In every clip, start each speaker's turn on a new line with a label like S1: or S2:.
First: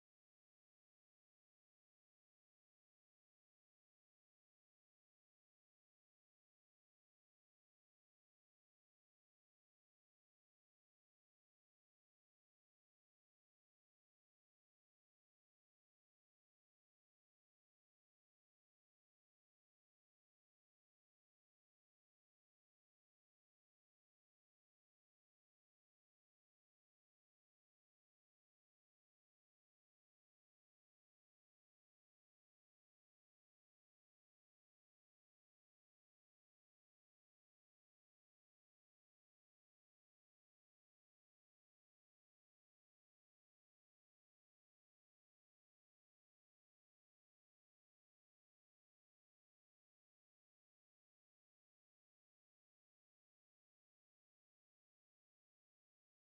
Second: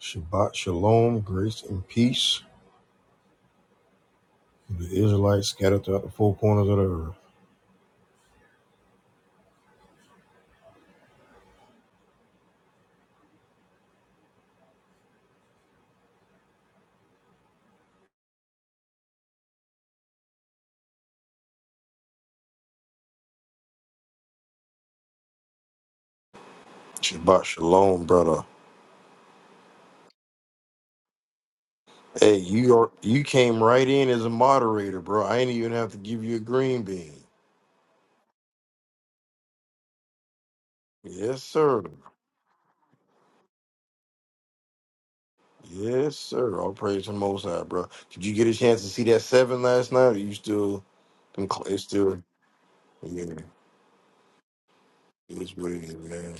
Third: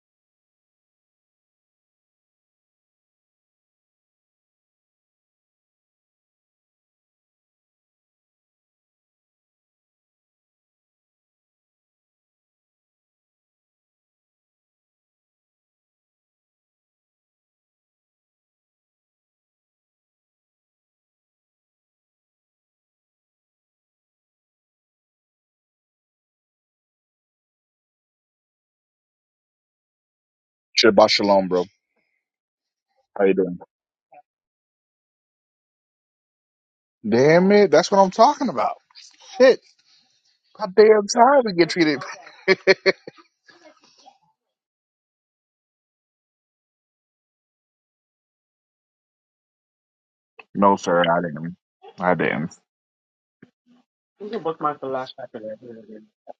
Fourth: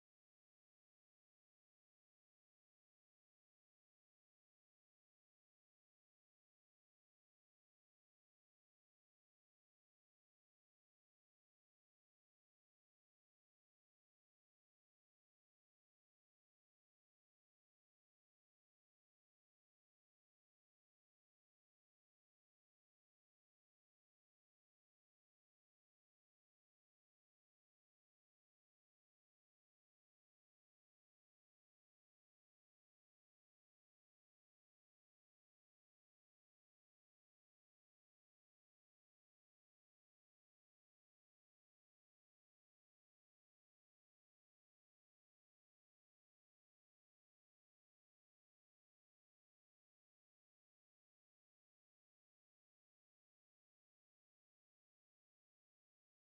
S1: Shabbat shalom, grace and peace to the Israelites scattered throughout the four corners of the earth. Shabbat shalom, brother.
S2: Shabbat shalom, bro.
S1: Hey, you are you
S2: How you doing?
S1: came right in as a moderator, bro. I ain't even have to give you a green bean.
S2: Damn it, that's what I'm talking about. Shit, how damn tired
S1: Yes,
S2: we get
S1: sir.
S2: treated.
S1: Yes, sir. All praise to the Most High, bro. Did you get a chance to see that seven last night? Or you
S2: no,
S1: still
S2: sir, I
S1: them
S2: didn't.
S1: cl- it's
S2: I
S1: still
S2: didn't.
S1: yeah, it's what it is, man.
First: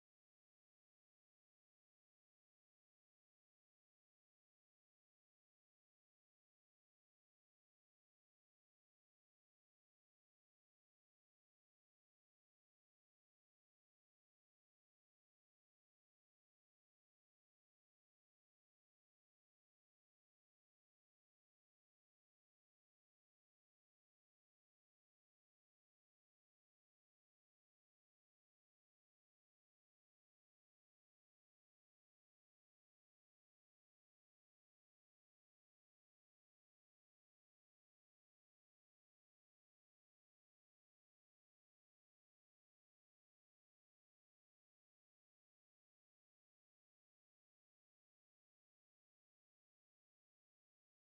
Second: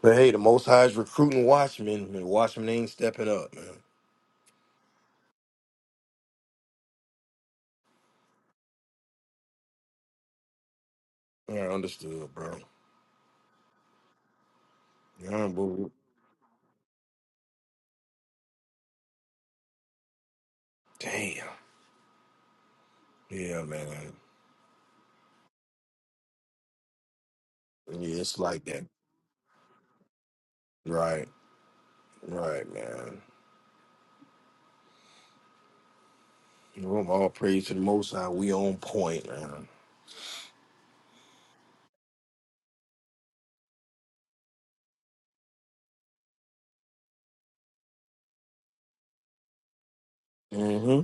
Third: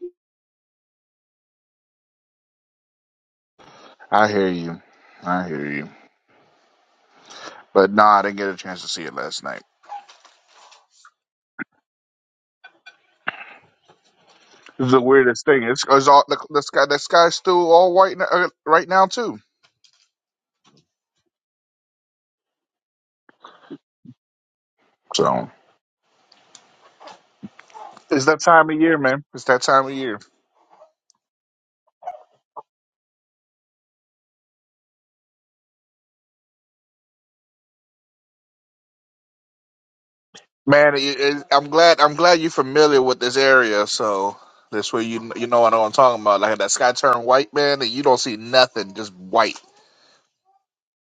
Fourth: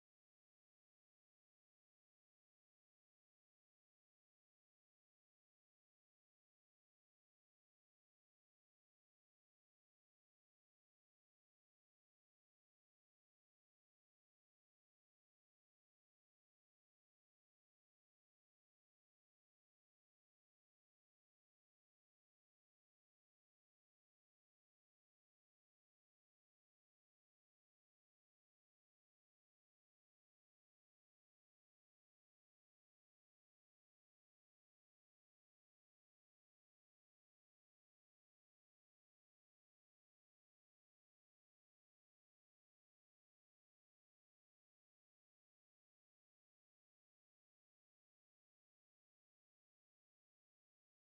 S1: But hey, the Most High is recruiting watchmen, and watchmen ain't stepping up, man.
S2: I hear you. I hear you. But nah, I didn't get a chance to see it last night.
S1: All right, understood, bro.
S2: It's the weirdest
S1: Yeah,
S2: thing. It's,
S1: bro.
S2: it's all the, the sky. The sky's still all white n- uh, right now too.
S1: Damn. Yeah, man.
S2: So
S1: Yeah,
S2: it's
S1: it's
S2: that
S1: like
S2: time of
S1: that.
S2: year, man. It's that time of year.
S1: Right, right, man. Well, all praise to the Most High. We on point, man.
S2: Man, it, it, I'm glad. I'm glad you're familiar with this area, so this way you you know what I'm talking about. Like that sky turned white, man, and you don't see nothing, just white.
S1: hmm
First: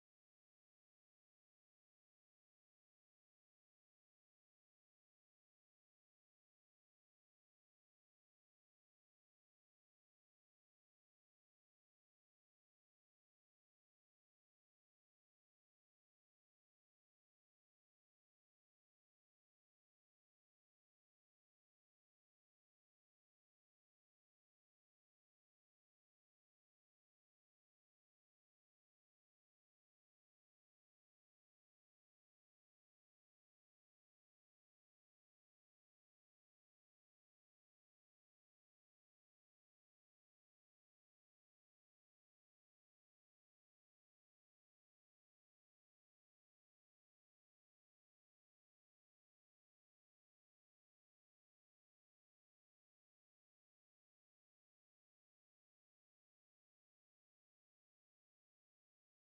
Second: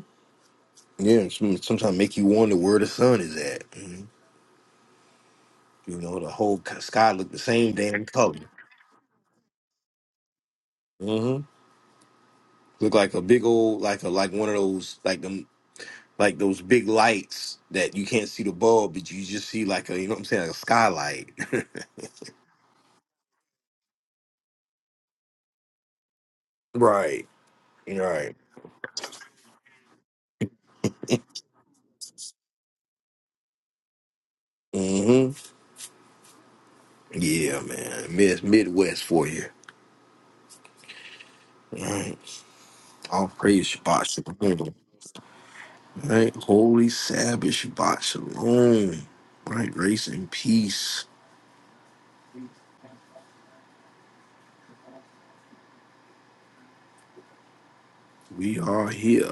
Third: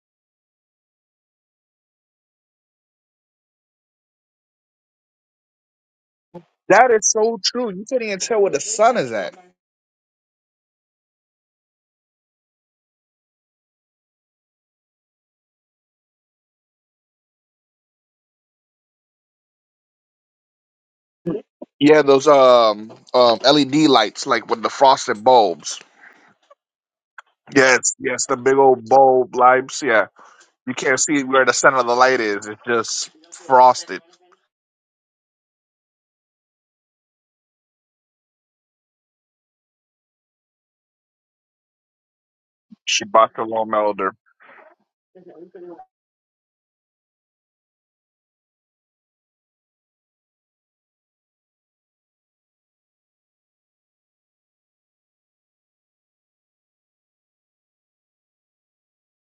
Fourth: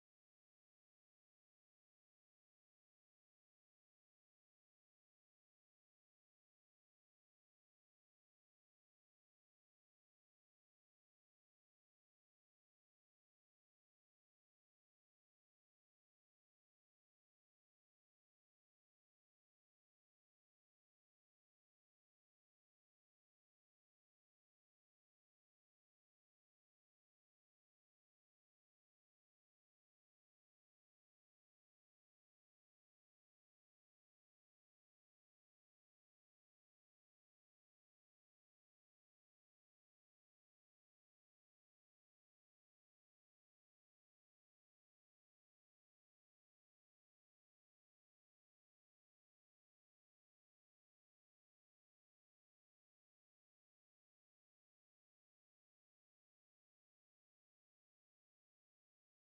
S1: Yeah, sometimes make you wonder where the sun is at. Mhm. You know, the whole c-
S2: That is
S1: sky look the
S2: so true.
S1: same
S2: You
S1: damn
S2: couldn't even
S1: color.
S2: tell where the sun is at.
S1: hmm Look like a big old, like a like one of those, like them, like those big lights that you can't see the bulb, but you just see like a, you know what I'm saying, like a skylight.
S2: Yeah, those um um LED lights, like with the frosted bulbs.
S1: right,
S2: Yes, yes,
S1: right.
S2: the big old bulb lights. Yeah, you can't see where the center of the light is. It's just frosted.
S1: hmm Yeah, man. Mid Midwest for you. Right. All
S2: Shabbat
S1: praise
S2: shalom,
S1: Shabbat
S2: elder.
S1: Shalom. Right? Holy Sabbath Shabbat Shalom. Right? Grace and peace. We are here.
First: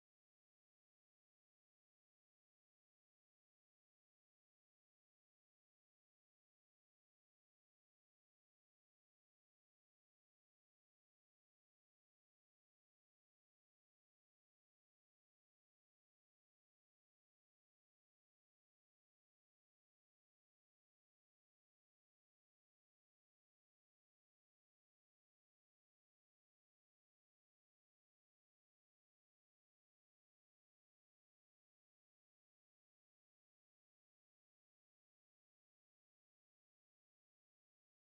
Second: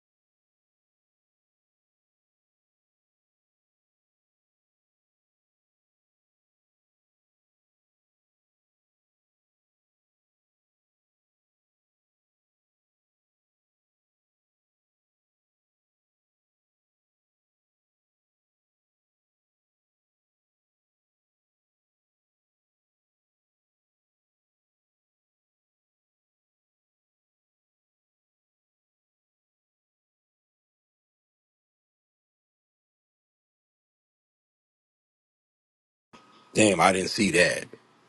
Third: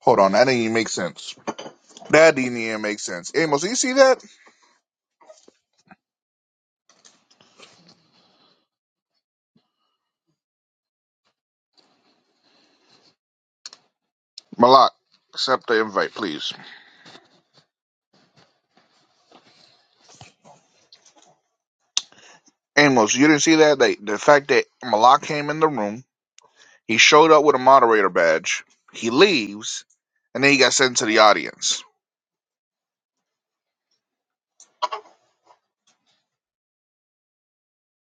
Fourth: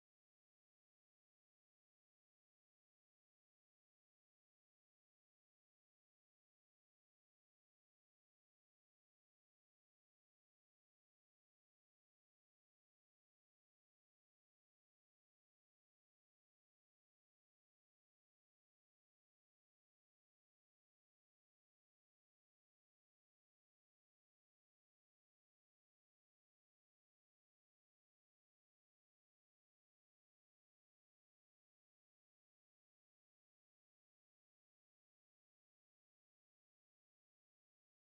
S2: Hold on, that didn't even make sense. That didn't even make sense. Amos, do you see that? Malak, accept the invite, please. Amos, you didn't see that? They, the fact that Malak came in the room, he showed up with a moderator badge, he leaves, and then he got sent to the audience.
S1: Damn, I didn't see that.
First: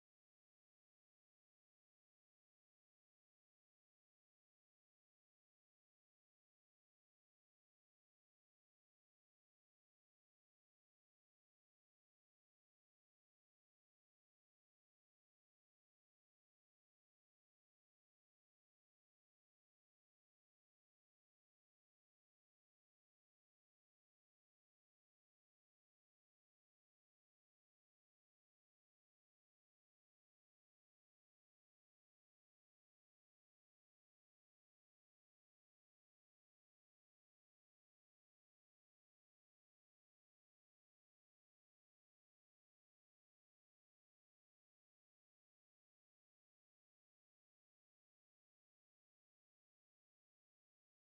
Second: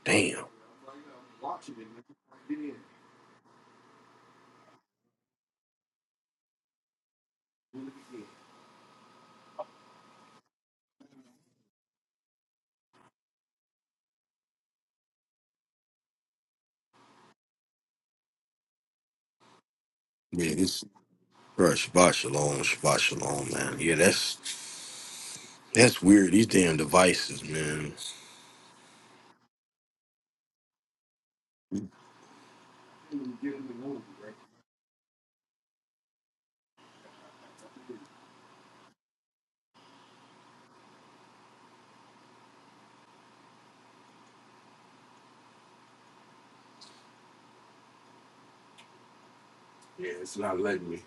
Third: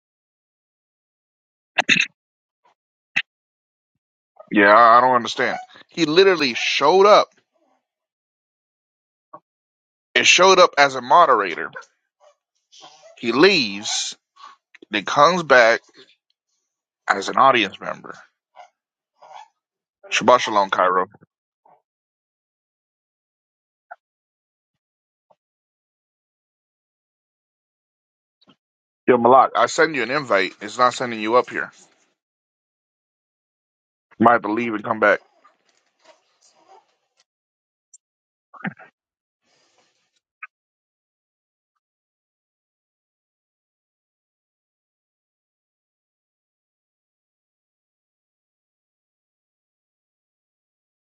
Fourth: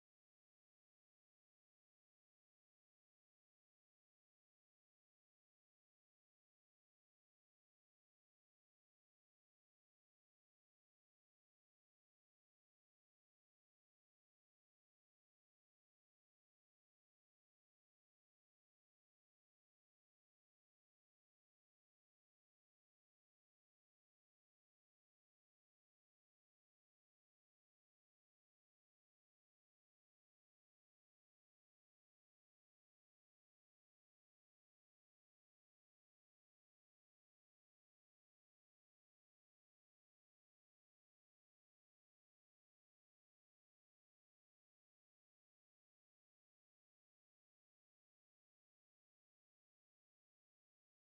S1: Damn.
S2: Yeah, I I don't understand. He literally showed up. It showed up as a moderator. He leaves, then comes back as an audience member. Shabbat
S1: Yeah,
S2: shalom,
S1: this
S2: Cairo.
S1: bro, Shabbat Shalom, Shabbat Shalom, man. Yeah, that's that's weird. These damn devices, man.
S2: Yo, Malak, I send you an invite. It's not sending you up here. might have to leave and come back.
S1: Yeah, it's not letting me.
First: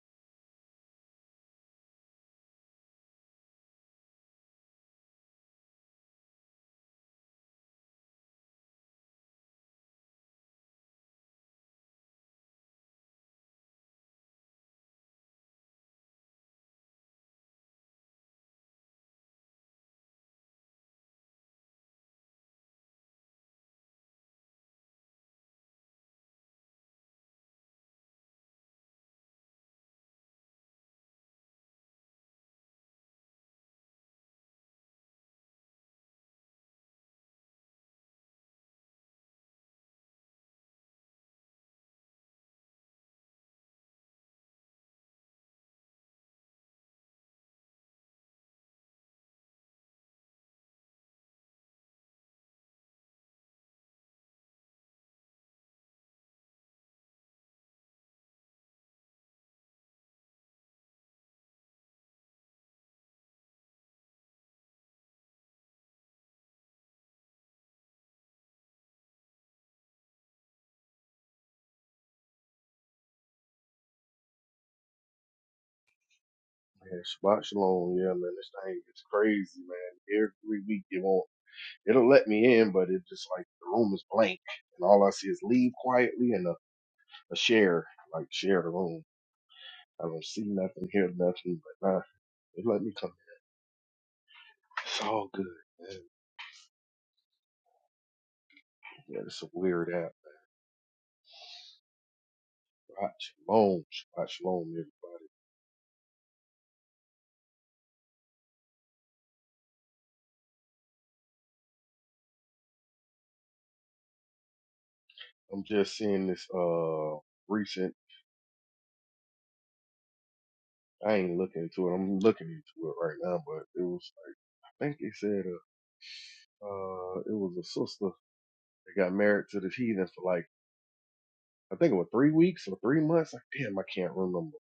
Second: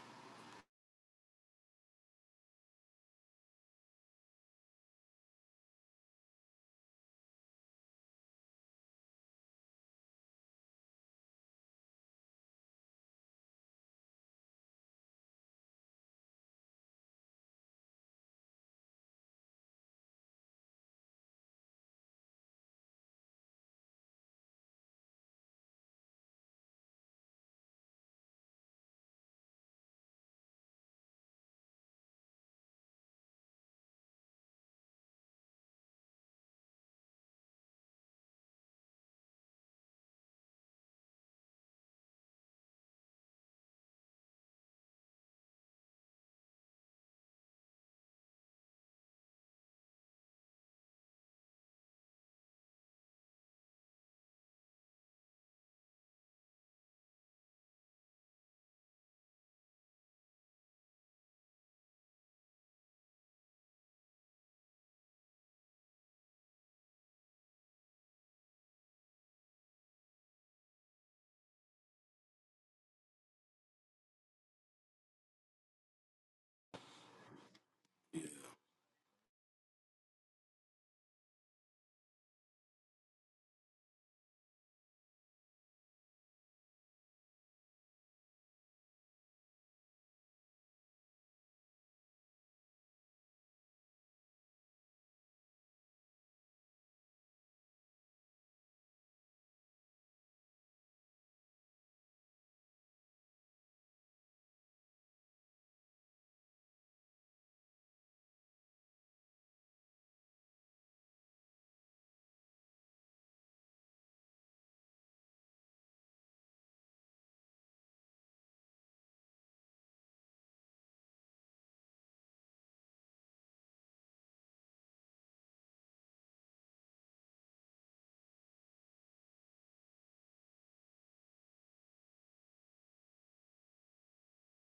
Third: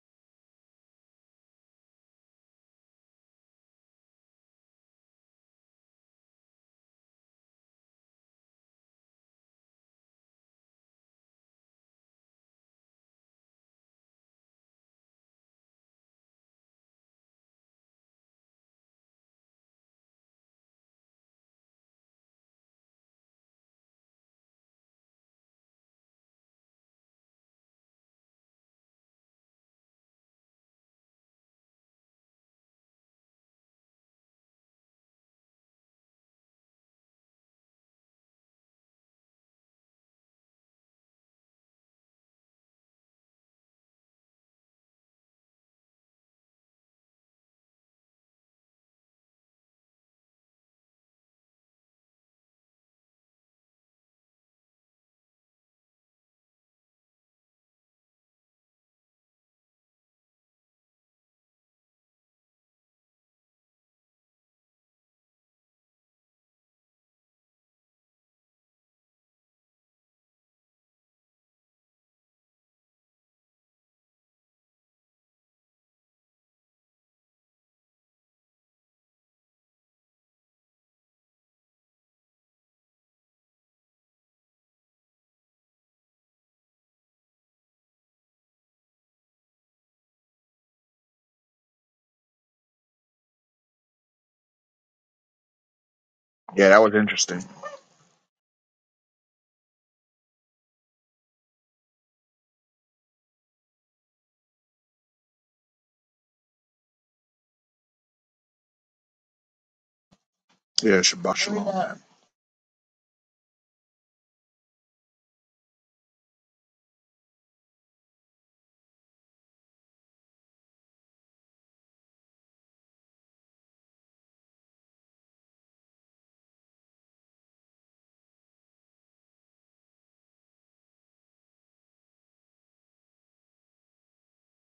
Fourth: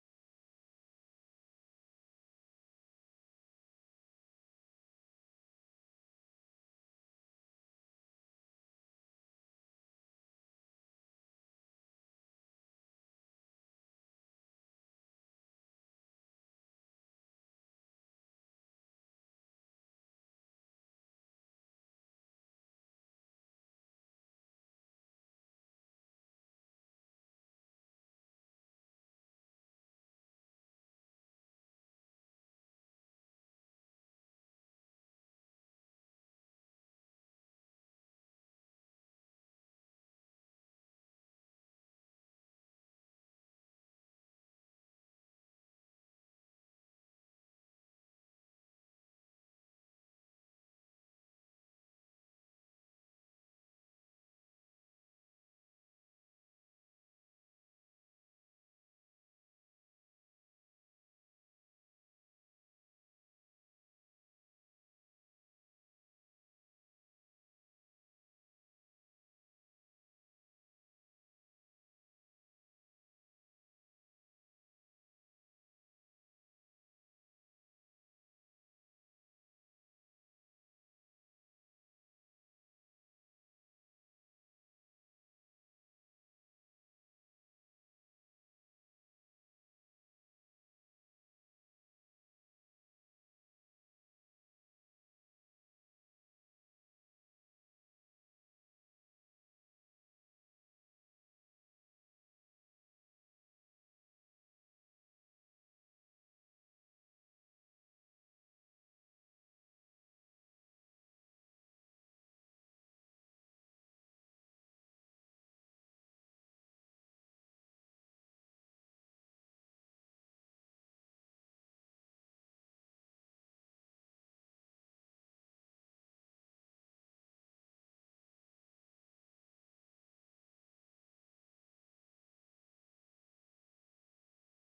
S3: Man, Shabbat Shalom, yeah, man, this thing is crazy, man. Every week it won't, it'll let me in, but it just like the room is blank, and all I see is leave quietly and a, a share, like share the room. I don't see nothing, hear nothing, but nah, it let me come. in. It's all good, man.
S2: Yeah, that was interesting.
S3: Yeah, it's a weird app. Shabbat Shalom, Shabbat Shalom, everybody.
S2: Yeah, Shabbat shalom.
S3: I'm just seeing this uh recent. I ain't looking into it. I'm looking into it right now, but it was like I think they said uh, uh it was a sister They got married to this heathen for like I think it was three weeks or three months. Like, damn, I can't remember.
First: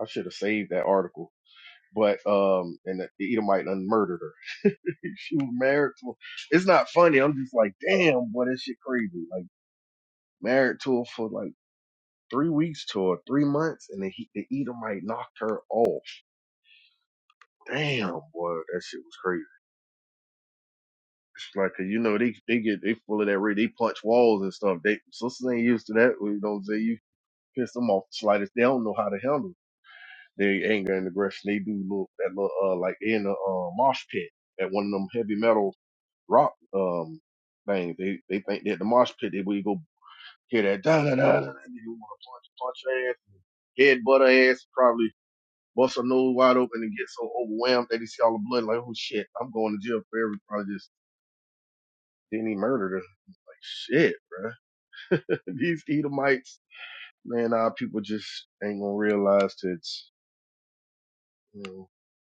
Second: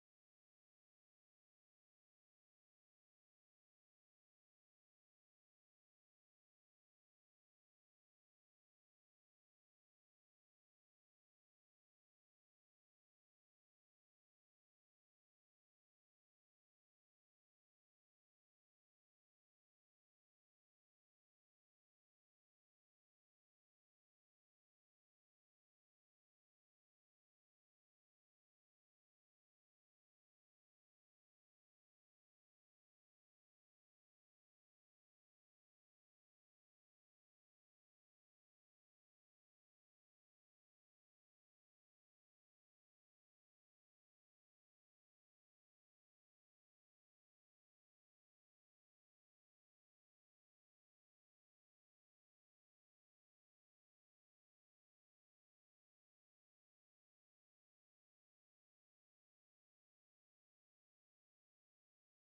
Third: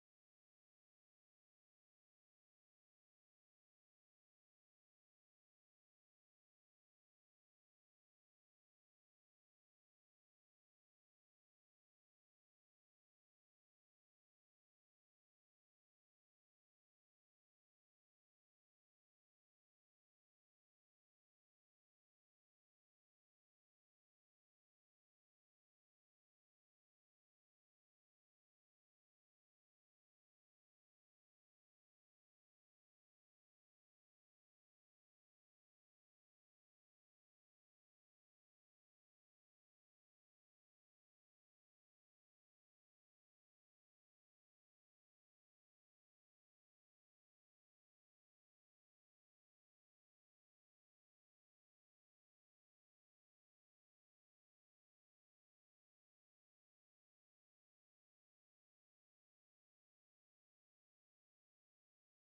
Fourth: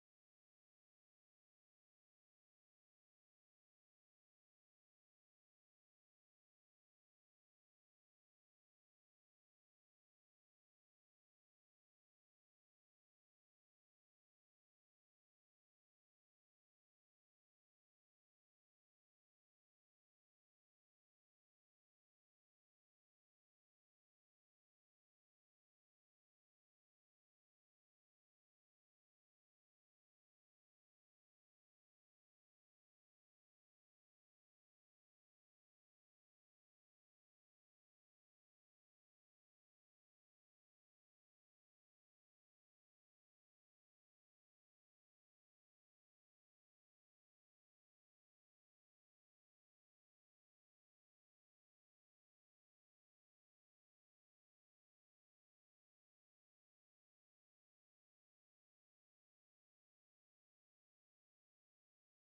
S3: I should have saved that article. But um, and the Edomite done murdered her. she was married to. her. It's not funny. I'm just like, damn, boy, that shit crazy. Like married to her for like three weeks to her, three months, and the, he- the Edomite knocked her off. Damn, boy, that shit was crazy. It's like 'cause you know they they get they full of that re they punch walls and stuff. They sisters ain't used to that. You know what I'm saying? You piss them off the slightest. They don't know how to handle. it. their anger and aggression. They do look that little uh like they in the uh, mosh pit at one of them heavy metal rock um things. They they think that the mosh pit they we go hear that da da da da. da, and You want to punch punch her ass, head butt her ass, probably bust her nose wide open and get so overwhelmed that they see all the blood like oh shit I'm going to jail for every probably just then he murdered her. Like shit, bruh. These Edomites, man, our people just ain't gonna realize that. Mm,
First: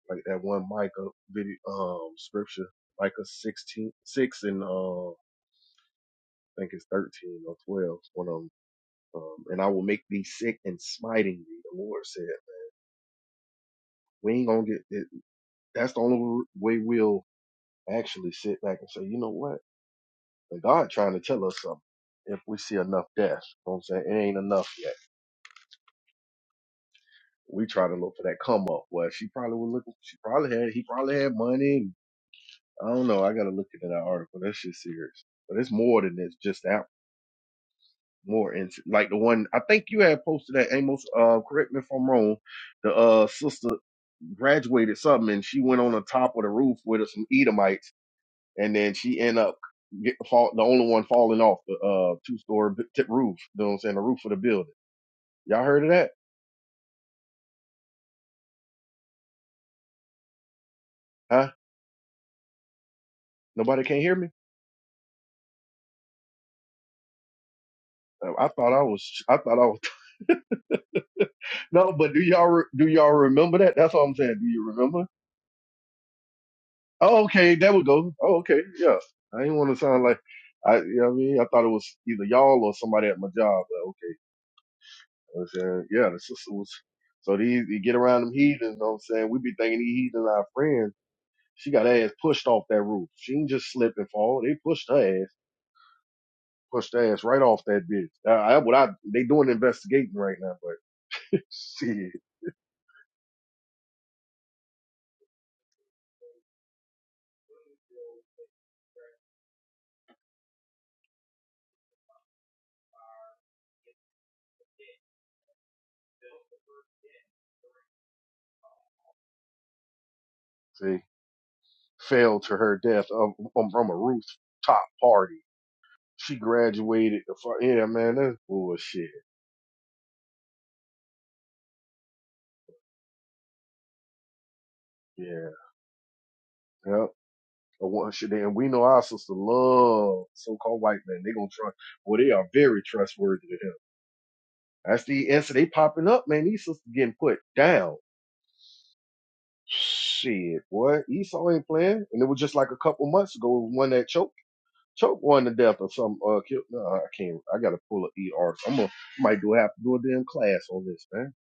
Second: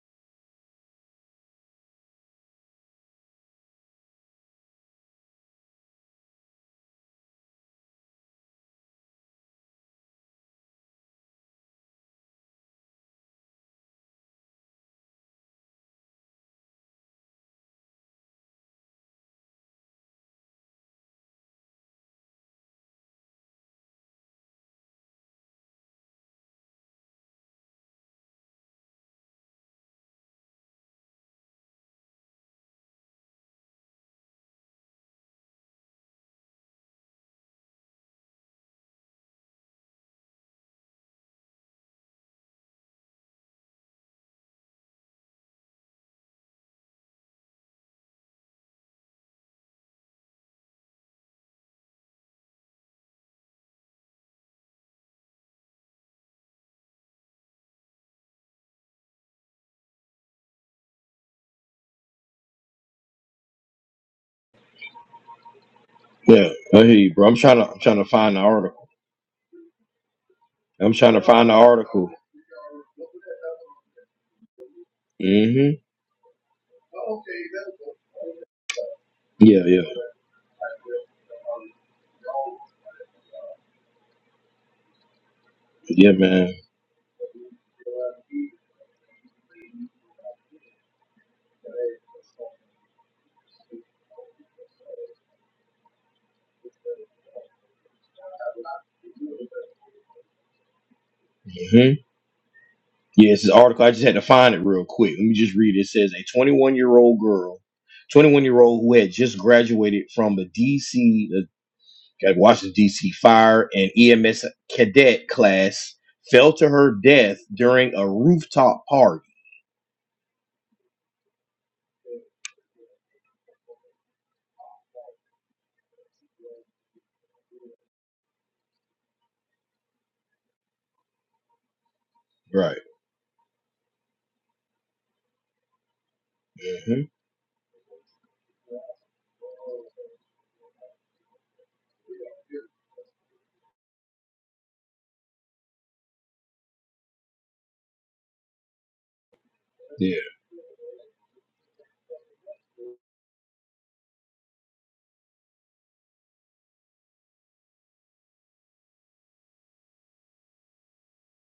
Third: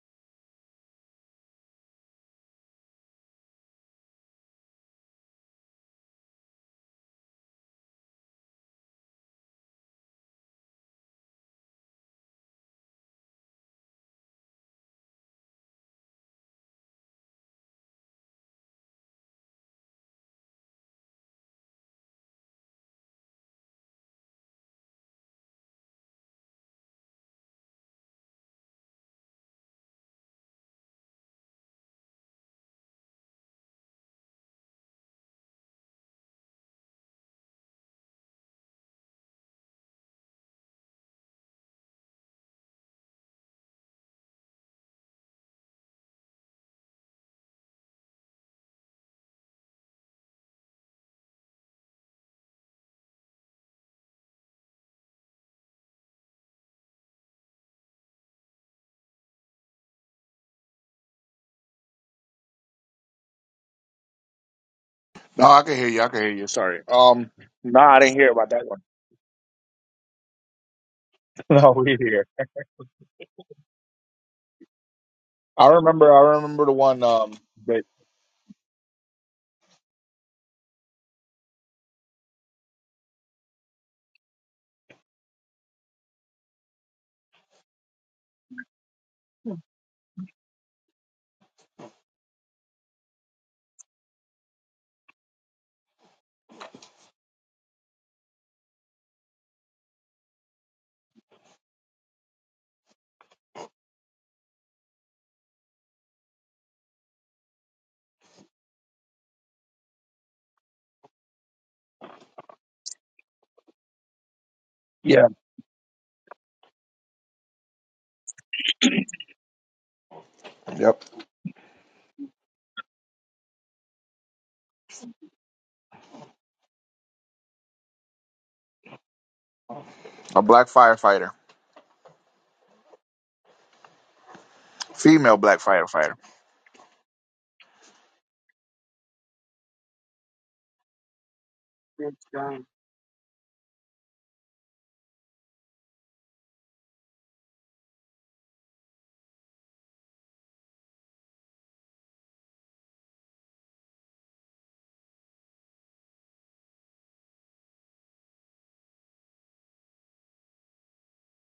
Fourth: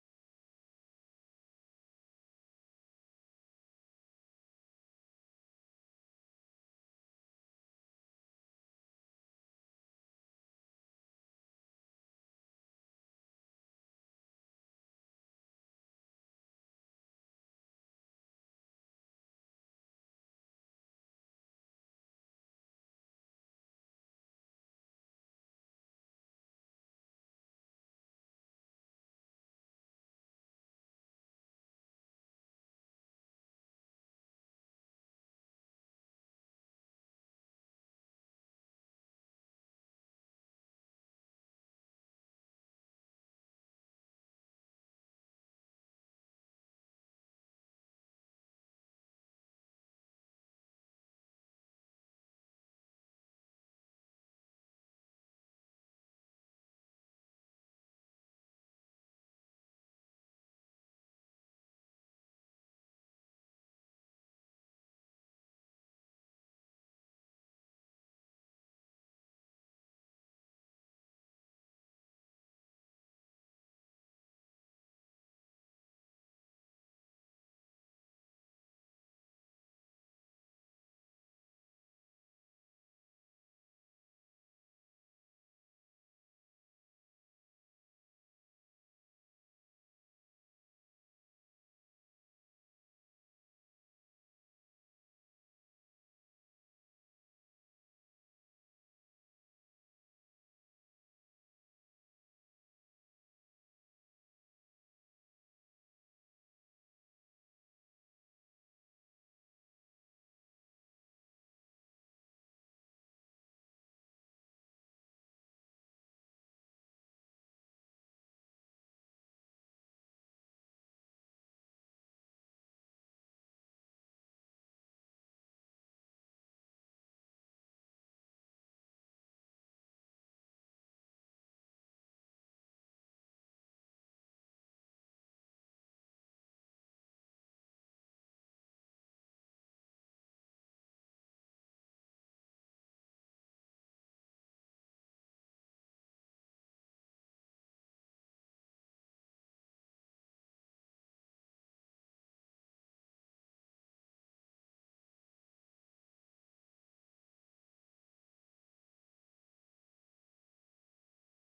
S3: like that one Micah video um scripture, Micah sixteen six and uh I think it's thirteen or twelve, one of them. Um, and I will make thee sick and smiting thee. The Lord said, we ain't gonna get it. That's the only way we'll actually sit back and say, you know what? The God trying to tell us something. If we see enough death, you know what I'm saying it ain't enough yet. We try to look for that come up. Well, she probably was looking. She probably had. He probably had money. I don't know. I gotta look into that article. That shit's serious. But it's more than this. Just that more into like the one I think you had posted that Amos. Uh, correct me if I'm wrong. The uh sister graduated something and she went on the top of the roof with some Edomites and then she end up get, fall, the only one falling off the uh two story tip roof. You know what I'm saying? The roof of the building. Y'all heard of that? Huh? Nobody can hear me.
S2: No, I can hear you. I can hear
S1: Yeah,
S2: you. Sorry. Um, no, I didn't hear
S3: Uh, I
S2: about that
S3: thought
S1: article.
S2: one.
S3: I was. I thought I was.
S1: I'm trying to find the
S2: No,
S3: No,
S2: we
S1: article.
S3: but do
S2: here.
S3: y'all re- do y'all remember that? That's all I'm saying. Do you remember?
S1: mm
S2: I
S1: hmm
S2: remember. I remember the one.
S3: Oh,
S2: Um,
S3: okay, there
S2: but
S3: we go. Oh, okay, yeah. I didn't
S1: Yeah,
S3: want to sound like I, you know what I mean? I thought it was either y'all or somebody at my job, but okay. I was saying, yeah,
S1: yeah,
S3: the sister was. So these, you get around them heathens, you know what I'm saying? We be thinking these heathens our friends. She got her ass pushed off that roof. She didn't just slip and fall. They pushed her ass, pushed her ass right off that bitch. Uh, I, what I, they doing investigating right now, but
S1: yeah.
S3: shit,
S1: Yeah, it's this article. I just had to find it real quick. Let me just read it. It says a 21 year old girl, 21 year old who had just graduated from the DC, the uh, Washington DC Fire and EMS
S2: yeah.
S1: cadet class, fell to her death during a rooftop party.
S2: Yep.
S3: they fell to her death um, um, from a rooftop party. She graduated. the fu- Yeah, man, that's bullshit.
S2: A black firefighter,
S1: Right.
S2: female
S3: Yeah.
S2: black firefighter.
S1: hmm
S3: Yep. And what should and we know our sister love so-called white man. They gonna trust. Well, they are very trustworthy to him. That's the answer. They popping up, man. These sisters getting put down.
S1: Yeah.
S3: Shit, boy. Esau ain't playing. And it was just like a couple months ago, one that choked, choked one to death or something. Uh, killed. No, I can't. I gotta pull an ER. I'm gonna I might do have to do a damn class on this, man.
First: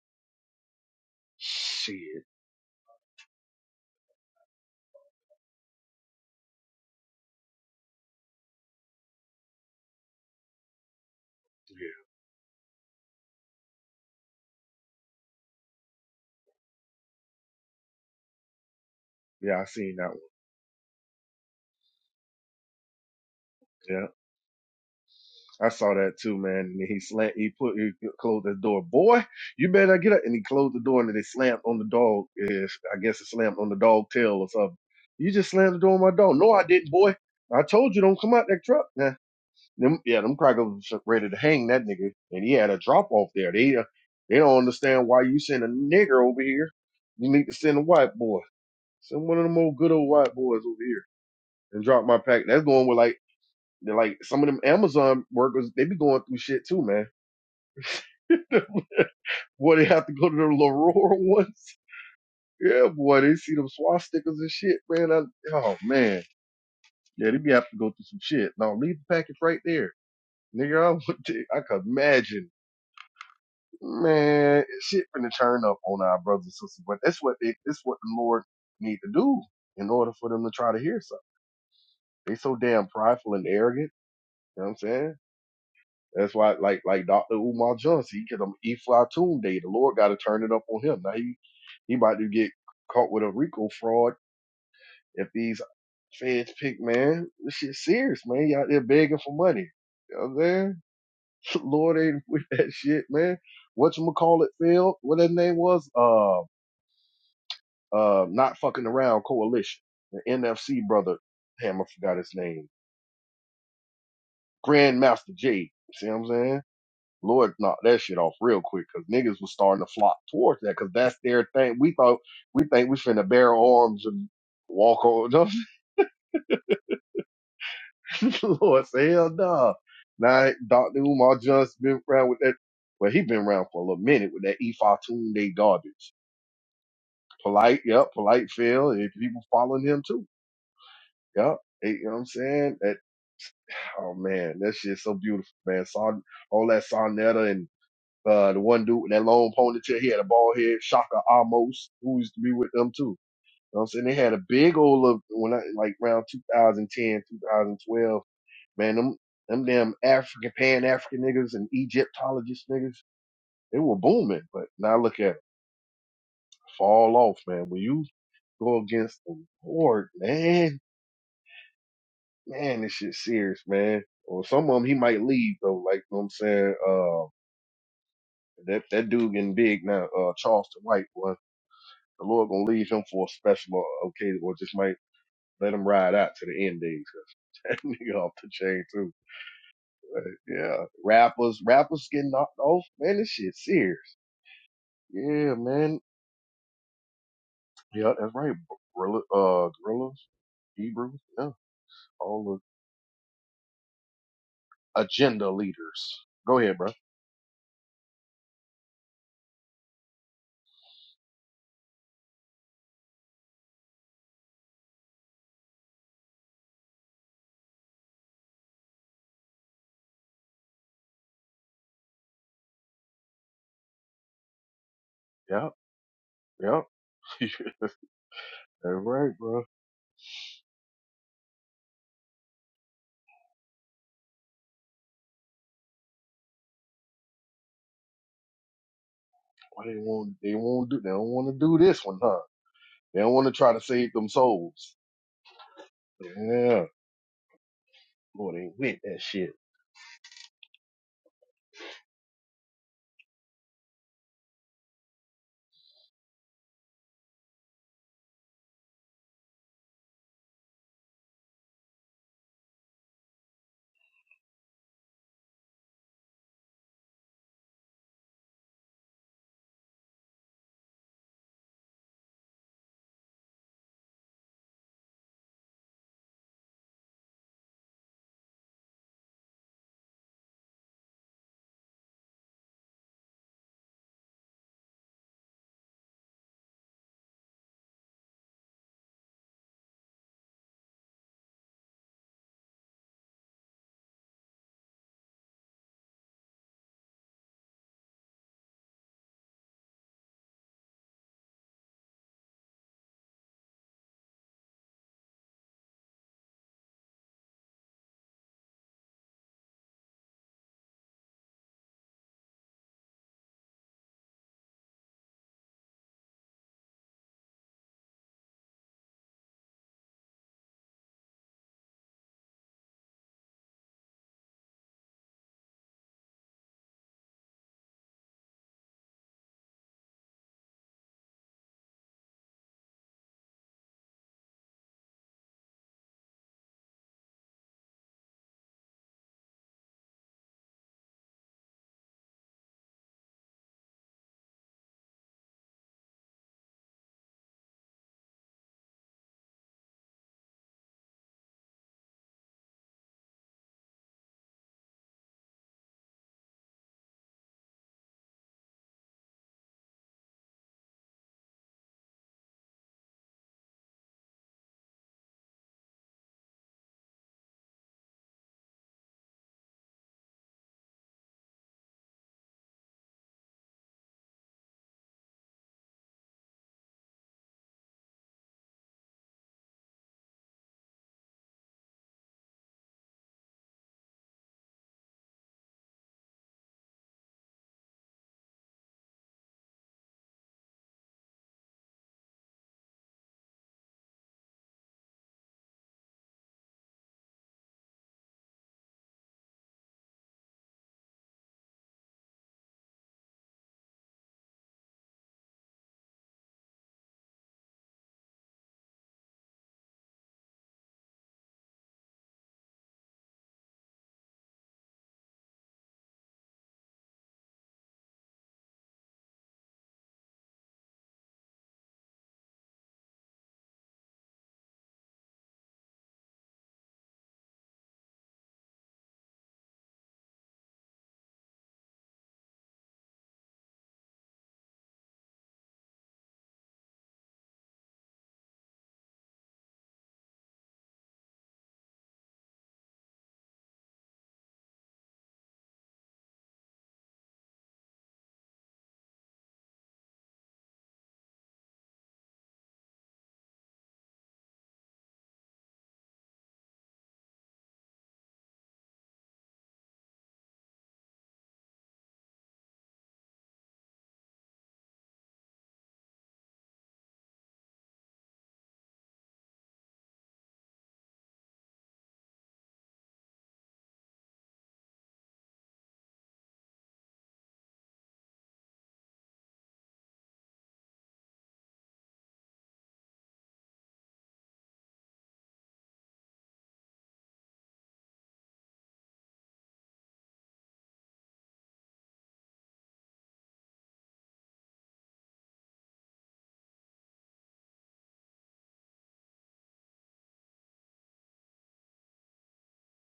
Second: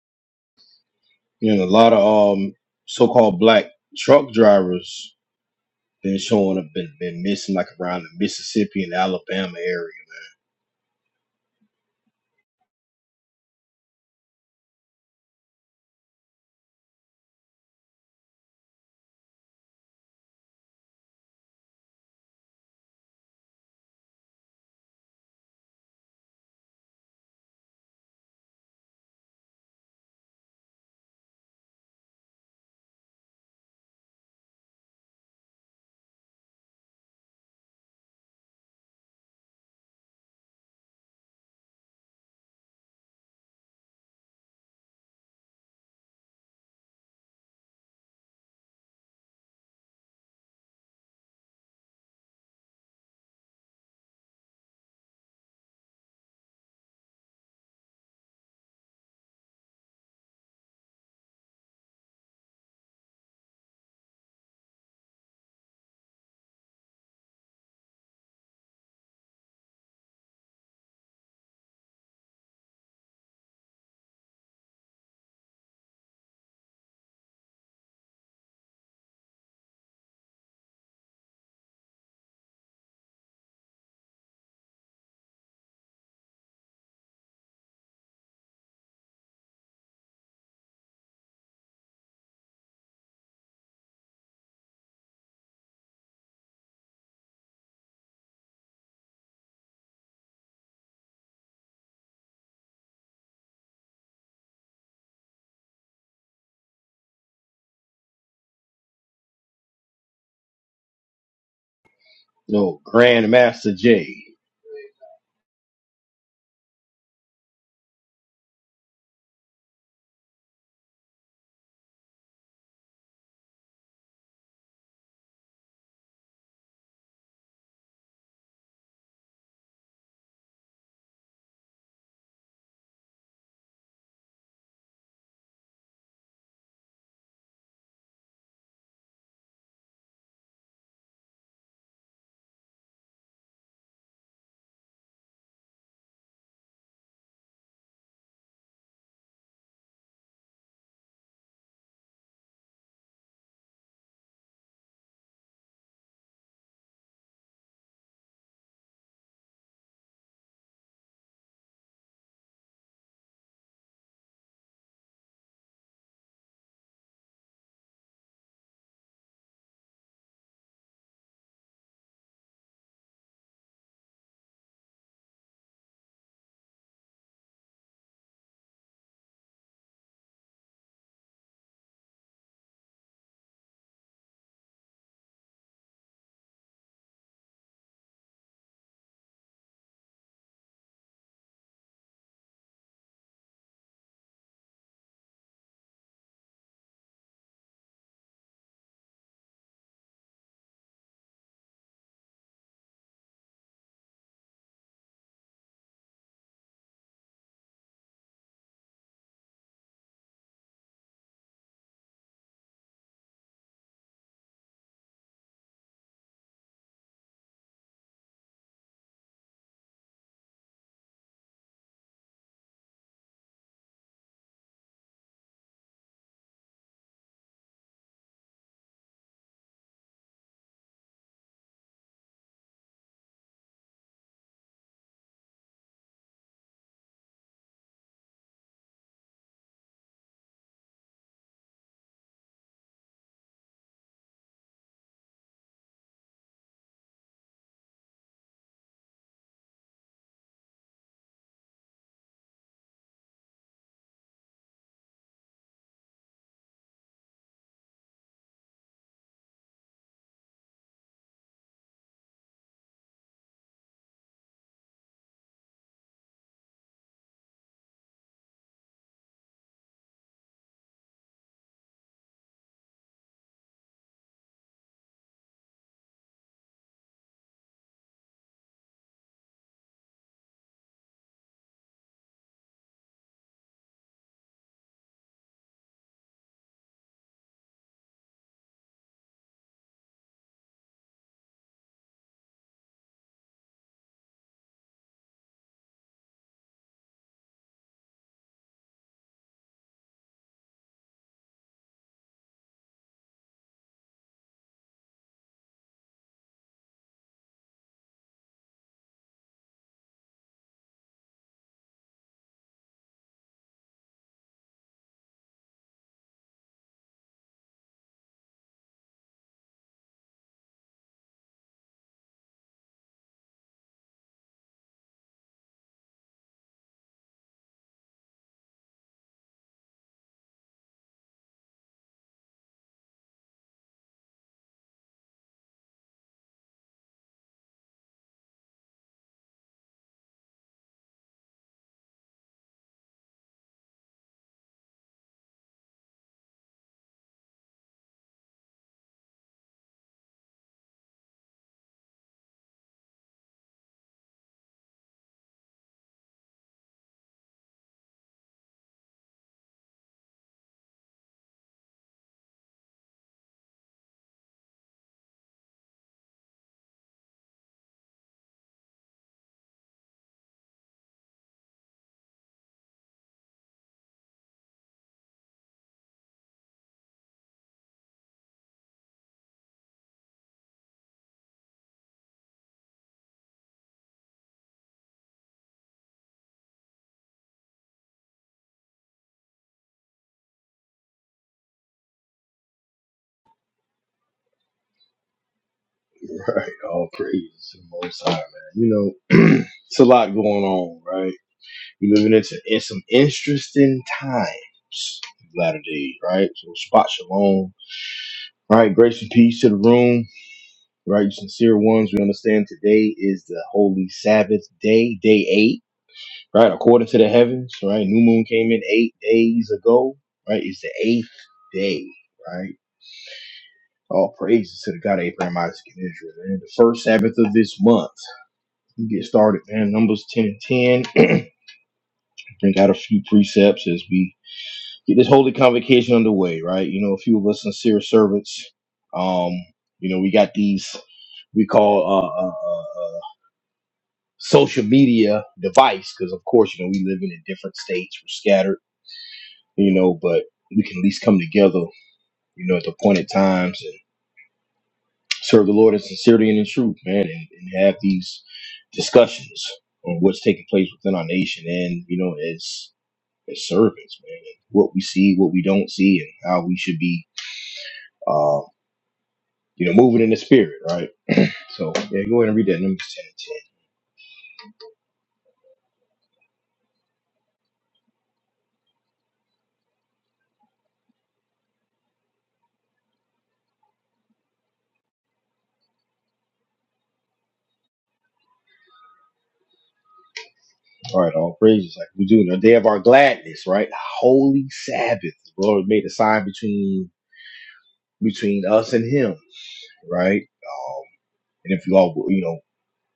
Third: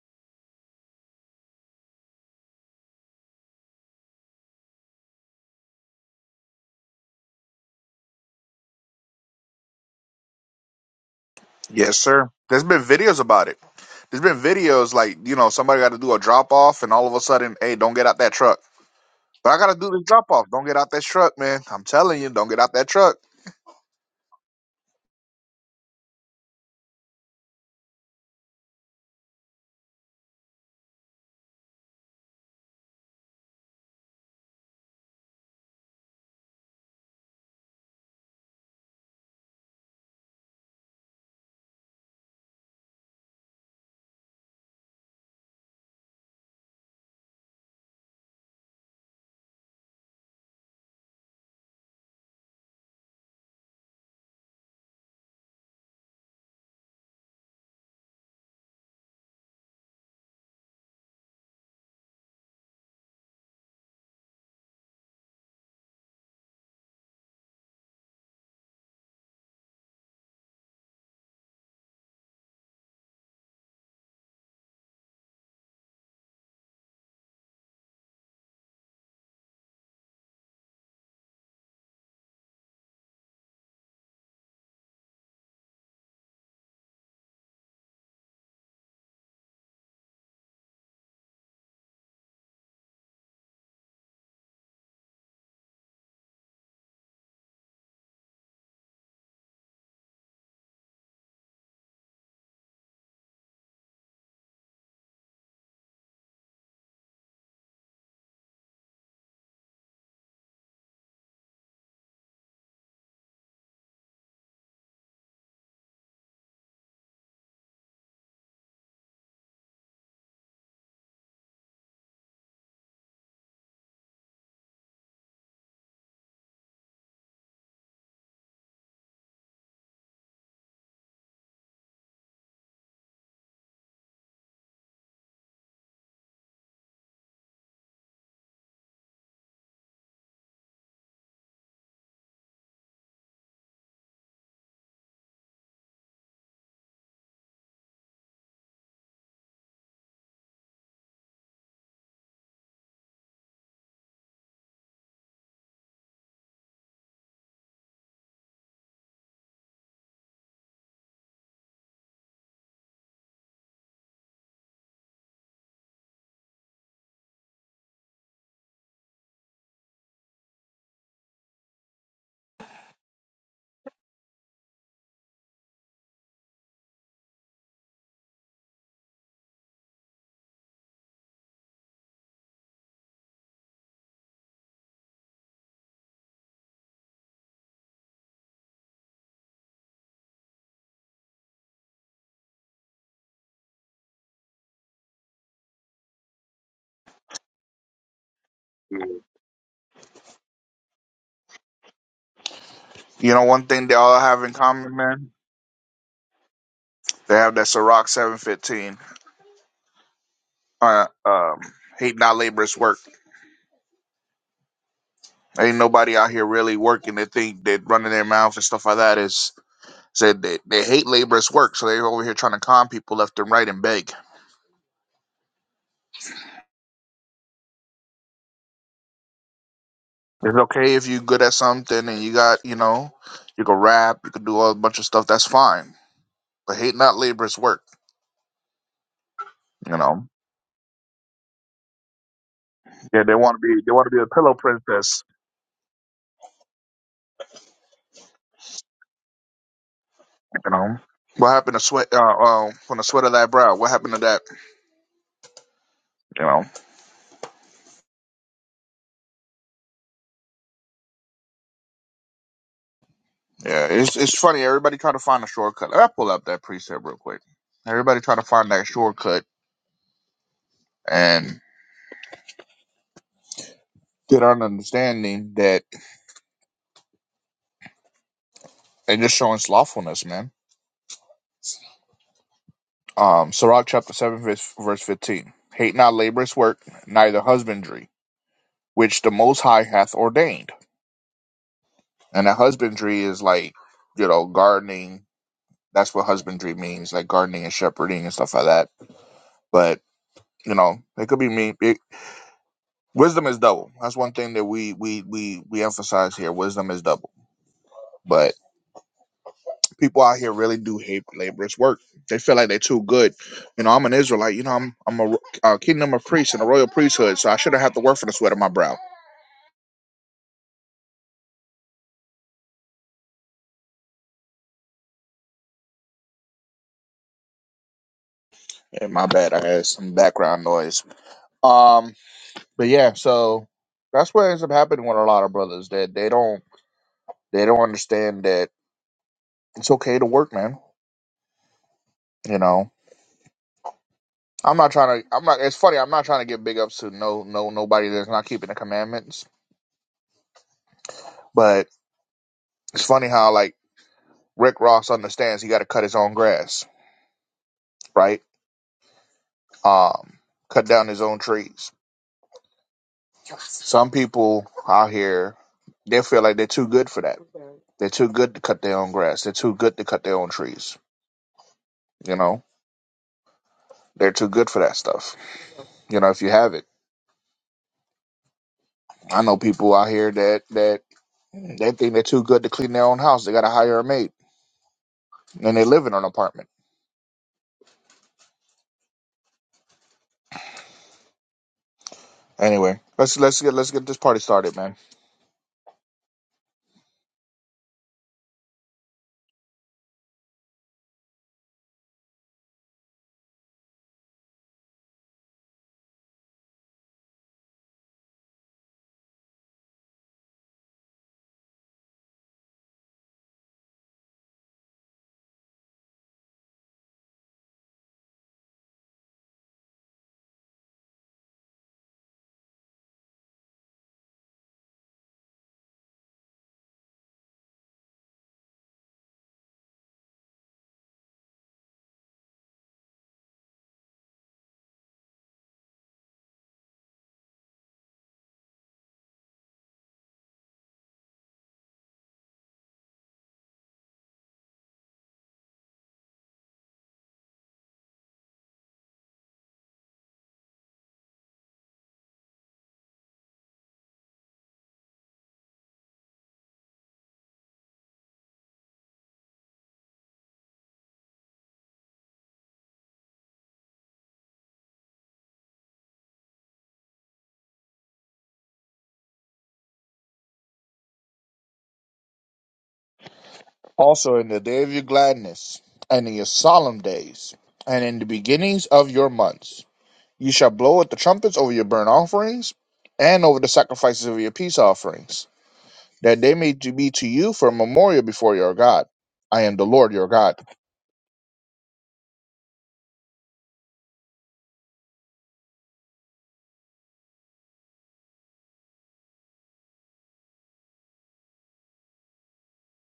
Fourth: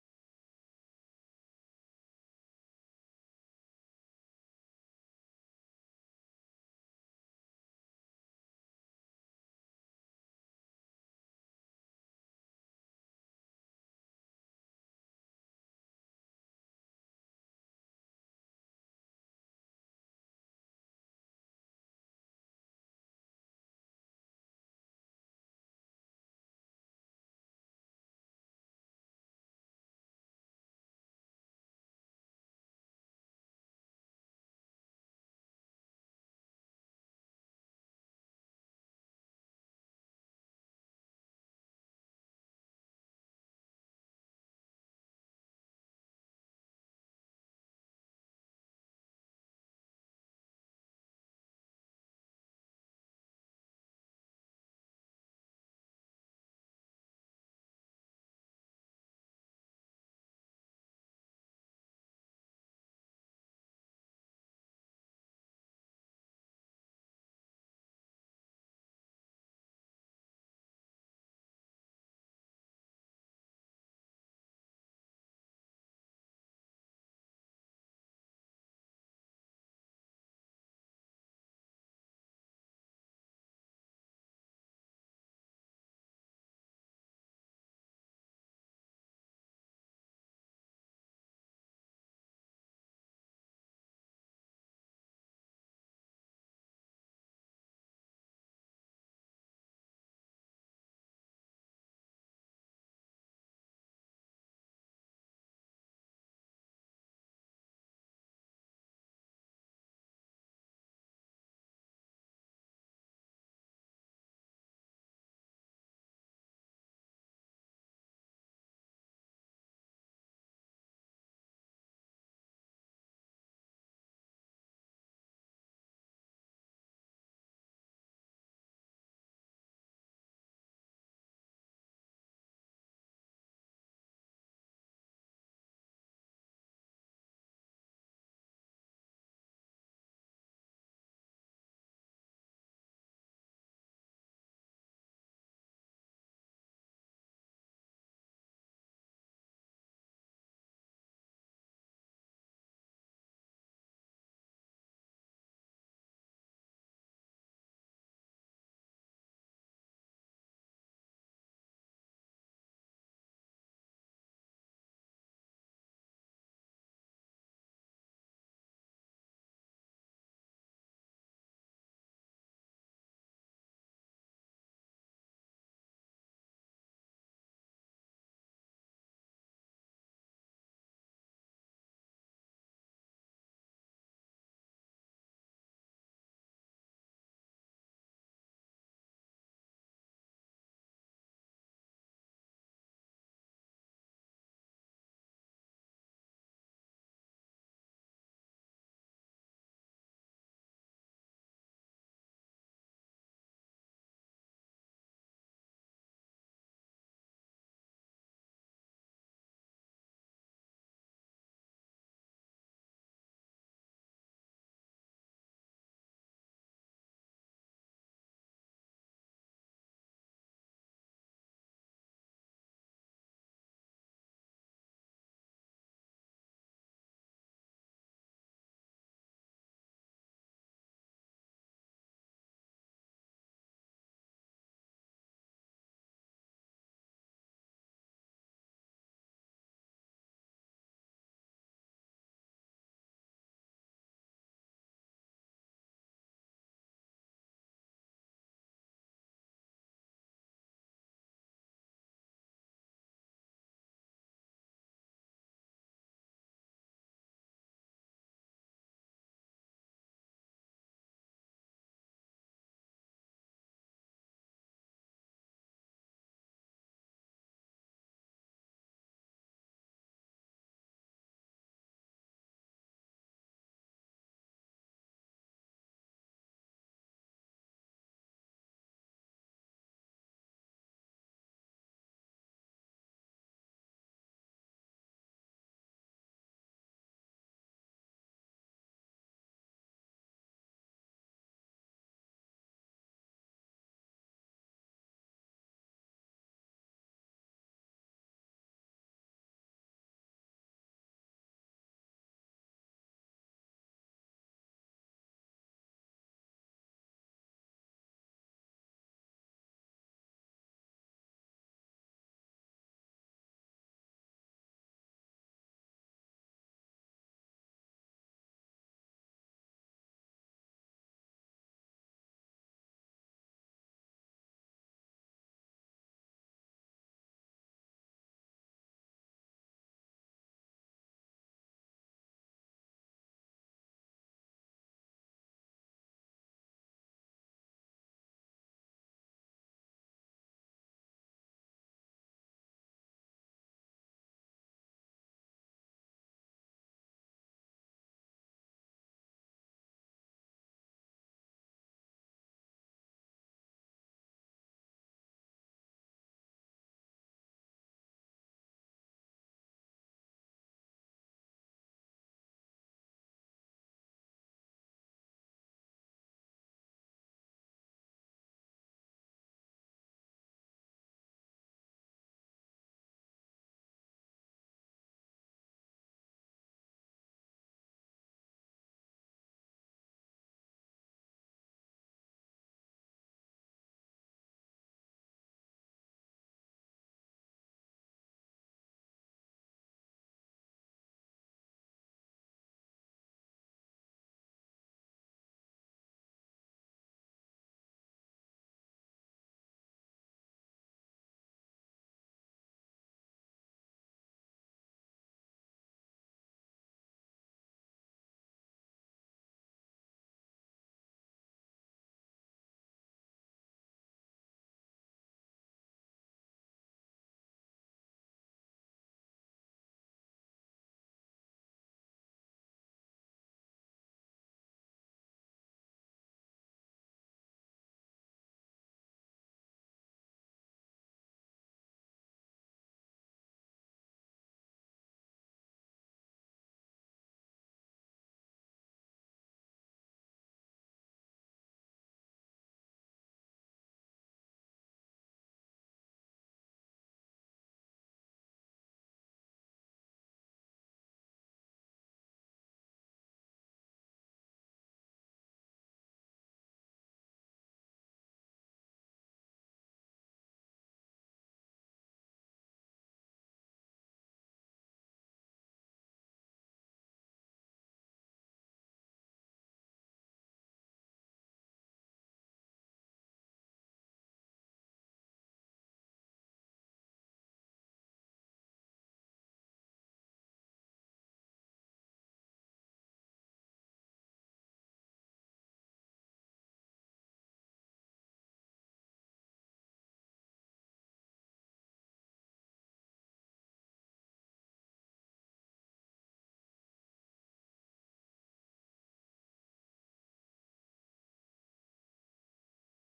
S1: And a lot
S3: Shit.
S1: of um so called black truck drivers been showing up, been, been missing like around the Mississippi and Alabama area.
S3: Yeah.
S2: Yes, sir. There's been videos about it. There's been videos like you know somebody got to do a drop off, and all of a sudden, hey, don't get out that truck. But I
S3: Yeah, I
S2: gotta do
S3: seen
S2: this
S3: that one.
S2: drop off. Don't get out that truck, man. I'm telling you, don't get out that truck.
S3: Yeah. I saw that too, man. And he slant, he put, he closed the door. Boy, you better get up. And he closed the door, and then he slammed on the dog. eh, I guess it slammed on the dog tail or something. You just slammed the door on my dog. No, I didn't, boy. I told you don't come out that truck. Nah, them, yeah, them crackers was ready to hang that nigga, and he had a drop off there. They, uh, they don't understand why you send a nigger over here. You need to send a white boy. Send one of them old good old white boys over here and drop my pack. That's going with like they're like some of them Amazon workers, they be going through shit too, man. Boy, they have to go to the Leroy ones. Yeah, boy, they see them swastikas and shit, man. I, oh man, yeah, they be have to go through some shit. Now leave the package right there, nigga. I would, t- I could imagine, man, shit finna turn up on our brothers and sisters. But that's what they, that's what the Lord need to do in order for them to try to hear something. They so damn prideful and arrogant. You know what I'm saying? That's why, like like Dr. Umar Johnson, he get him Eflatun Day. The Lord got to turn it up on him. Now he he about to get caught with a RICO fraud if these feds pick man. This shit serious, man. You out there begging for money. You know what I'm saying? Lord ain't with that shit, man. Whatchamacallit failed. What his name was? Uh uh not fucking around coalition. The NFC brother. Damn, I forgot his name.
S1: No, Grandmaster Jay.
S3: Grandmaster J. See what I'm saying? Lord knocked that shit off real quick because niggas was starting to flock towards that because that's their thing. We thought we think we finna bear arms and walk on. Lord say hell no. Now Dr. Umar Johnson been around with that. Well, he been around for a little minute with that E Fatun Day garbage. Polite, yep, polite feel, and people following him too. Yep. Hey, you know what I'm saying? That oh man, that shit's so beautiful, man. Saw all that Sarnetta and. Uh, the one dude with that long ponytail, he had a bald head. Shaka Amos, who used to be with them too. You know what I'm saying? They had a big old look when I, like around 2010, 2012. Man, them, them damn African, Pan African niggas and Egyptologist niggas, they were booming. But now look at it, fall off, man. When you go against the Lord, man, man, this shit serious, man. Or some of them, he might leave though. Like, you know what I'm saying? Uh, that, that dude getting big now, uh, Charleston White, boy. The Lord gonna leave him for a special o- occasion, or just might let him ride out to the end days. That nigga off the chain too. Yeah, rappers, rappers getting knocked off. Man, this shit serious. Yeah, man. Yeah, that's right. Gorilla, uh, gorillas, Hebrews. Yeah, all
S2: You know, one thing they all have in common,
S3: the
S2: man.
S3: agenda leaders. Go ahead, bro.
S2: They have that Ciroc 715. Uh, um, hate not labor's work. Ain't nobody out here really working. They think that running their mouth and stuff like that is Said they, they hate laborious work, so they're over here trying to con people left and right and beg.
S3: Yeah, yeah. that's right, bro.
S2: It's okay if you're good at something and you got, you know, you can rap, you can do a bunch of stuff. That's fine. But hate not laborious work.
S3: Why they
S2: You know.
S3: won't? They won't do. They don't want to do this one, huh? They
S2: Yeah,
S3: don't
S2: they
S3: want to
S2: want to
S3: try
S2: be
S3: to
S2: they want
S3: save
S2: to be a
S3: them
S2: pillow
S3: souls.
S2: princess.
S3: Yeah, Lord ain't with that shit.
S2: You know. What happened to sweat? Uh, uh, from the sweat of that brow. What happened to that? You know. Yeah, it's it's funny. Everybody try to find a shortcut. I pull up that precept real quick. Everybody try to find that shortcut and get an understanding that they're just showing slothfulness, man Um, Sirach chapter 7, verse, verse 15. Hate not laborious work, neither husbandry, which the Most High hath ordained. And a husbandry is like, you know, gardening. That's what husbandry means, like gardening and shepherding and stuff like that. But, you know, it could be me. It, wisdom is double. That's one thing that we, we, we, we emphasize here. Wisdom is double. But people out here really do hate laborious work. They feel like they're too good. You know, I'm an Israelite. You know, I'm I'm a, a kingdom of priests and a royal priesthood, so I shouldn't have to work for the sweat of my brow Hey, my bad. I had some background noise. Um, but yeah, so that's what ends up happening with a lot of brothers that they don't they don't understand that it's okay to work, man. You know, I'm not trying to. I'm not. It's funny. I'm not trying to give big ups to no no nobody that's not keeping the commandments. But it's funny how like Rick Ross understands he got to cut his own grass, right? Um, cut down his own trees Some people out here, they feel like they're too good for that. They're too good to cut their own grass. They're too good to cut their own trees. You know, they're too good for that stuff. You know, if you have it, I know people out here that that they think they're too good to clean their own house. They got to hire a maid, and they live in an apartment. Anyway, let's let's get let's get this party started, man.
S1: Right, all praise to the Most High, man. You know, it's a lot going on, right? We're living into in some interesting times, latter days, right? So, spot shalom. All right, grace and peace to the room, right? Sincere ones, we understand today is the holy Sabbath day, day eight, right? According to the heavens, right? New moon came in eight days ago, right? It's the eighth day, right? All praises to the God of Abraham, Isaac, and Israel, man. The first Sabbath of this month. and get started, man. Numbers 10 and 10. and got a few precepts as we get this holy convocation underway, right? You know, a few of us sincere servants. Um, you know, we got these we call uh, uh, uh, uh, social media device because, of course, you know, we live in in different states, we're scattered, you know, but we can at least come together, you know, at the appointed times and serve the Lord in sincerity and in truth, man, and, and have these discussions on what's taking place within our nation. And, you know, as as servants, man. And what we see, what we don't see, and how we should be, uh, you know, moving in the spirit, right? So yeah, go ahead and read that Numbers ten and ten.
S2: Also, in the day of your gladness, and in your solemn days, and in the beginnings of your months. You shall blow at the trumpets over your burnt offerings and over the sacrifices of your peace offerings, that they may to be to you for a memorial before your God. I am the Lord your God.
S1: All right, all praises like we do in the day of our gladness, right? Holy Sabbath. The Lord made a sign between between us and Him, right? Um, and if you all, you know,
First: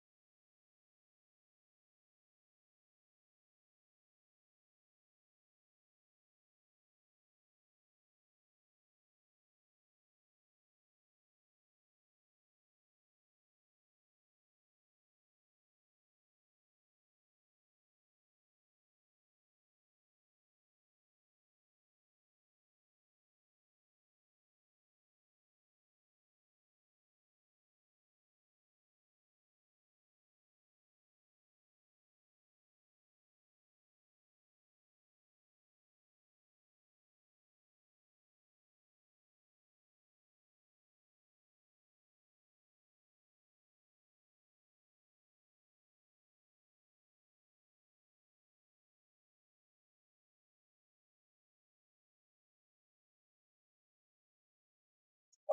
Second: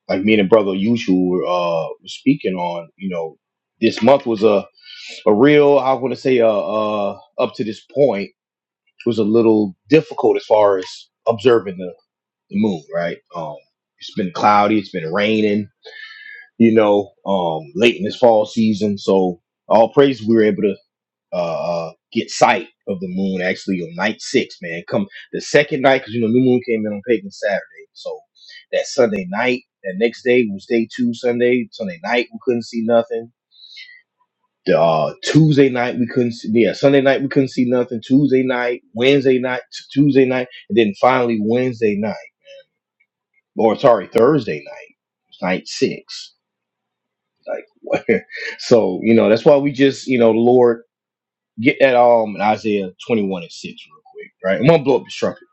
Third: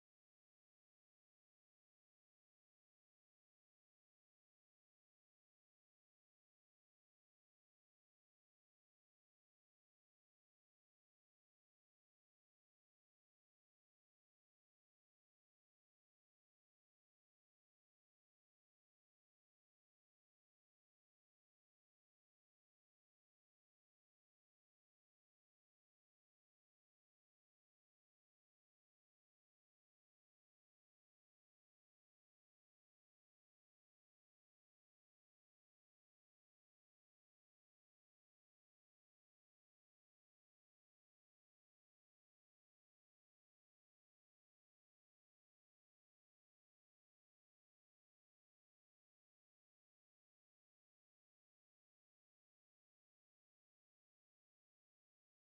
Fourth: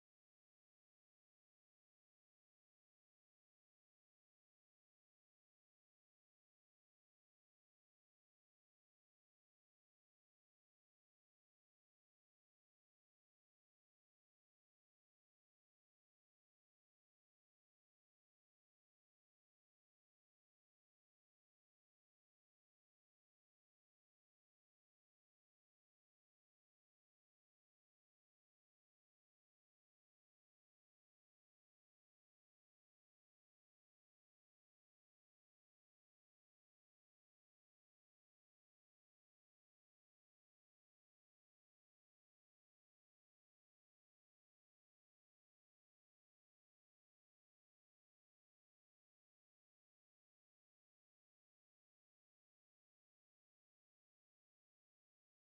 S1: like me and brother usual were uh, were speaking on, you know, this month was a a real I want to say uh, uh up to this point was a little difficult as far as observing the, the moon, right? Um it's been cloudy, it's been raining, you know, um late in this fall season, so all praise we were able to uh, uh get sight of the moon actually on night 6, man. Come the second night cuz you know new moon came in on pagan Saturday. So that Sunday night, that next day was day 2 Sunday, Sunday night we couldn't see nothing the uh, Tuesday night we couldn't see, yeah Sunday night we couldn't see nothing. Tuesday night, Wednesday night, t- Tuesday night, and then finally Wednesday night, or sorry Thursday night, night six. Like what? so you know that's why we just you know Lord get that um in Isaiah twenty one and six real quick, right? I'm gonna blow up the trumpet,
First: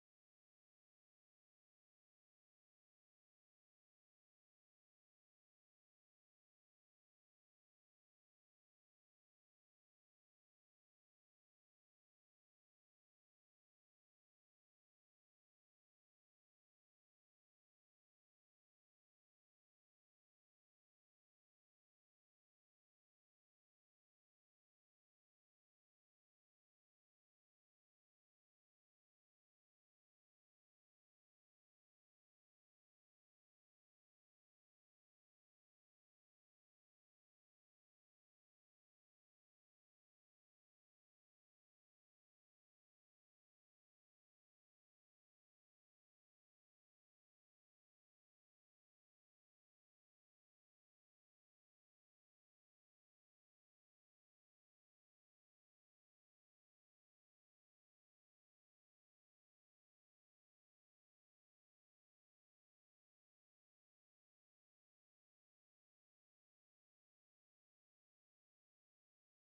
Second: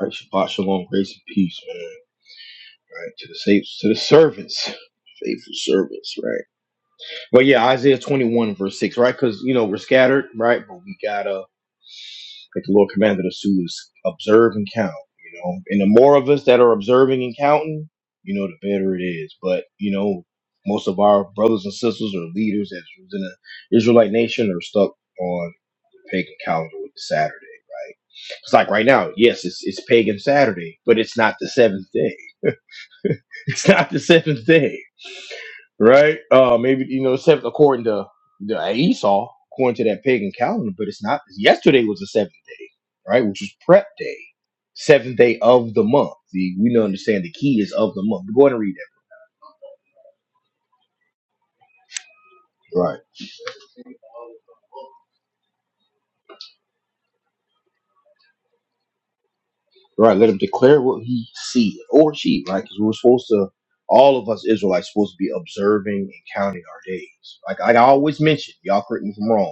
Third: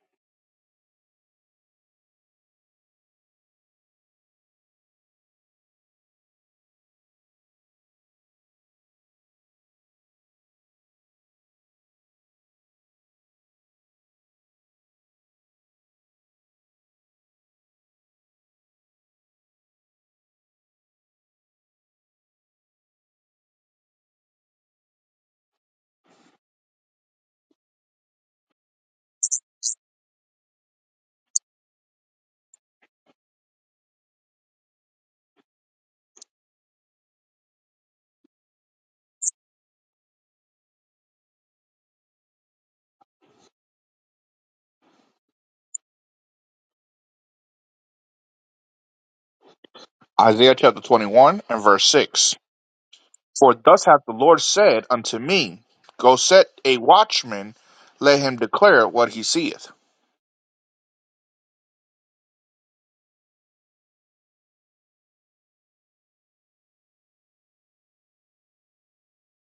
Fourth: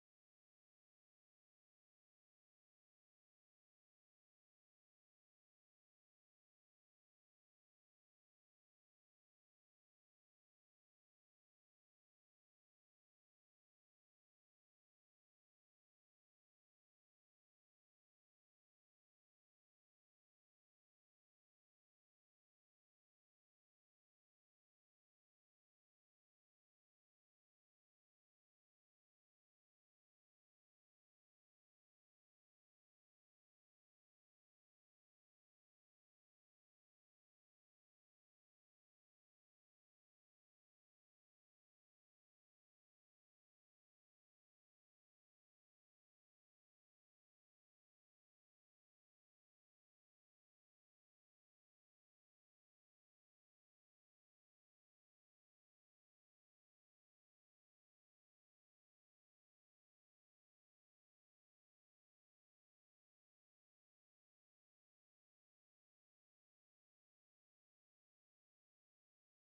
S1: right? Shabbat shalom, grace and peace, man. Right to the safe to the servants, faithful servants, right? But yeah, Isaiah 21 verse 6, right? Because you know we're scattered, right? But we gotta like the Lord commanded us to is observe and count, you know. And the more of us that are observing and counting, you know, the better it is. But, you know, most of our brothers and sisters or leaders that's in the Israelite nation are stuck on the pagan calendar with the Saturday, right? It's like right now, yes, it's it's pagan Saturday, but it's not the seventh day. It's not the seventh day right? Uh, maybe you know, except according to the Esau, according to that pagan calendar, but it's not. Yesterday was the seventh day, right? Which was prep day, seventh day of the month. See, we don't understand the key is of the month. Go ahead and read
S2: Isaiah chapter 21 and verse 6.
S1: that, right?
S2: For thus hath the Lord said unto me, Go set a watchman, let him declare what he seeth.
S1: Right. Let him declare what he sees or she, right? Because we're supposed to. All of us Israelites supposed to be observing and counting our days. Like like I always mention, y'all correct me if I'm wrong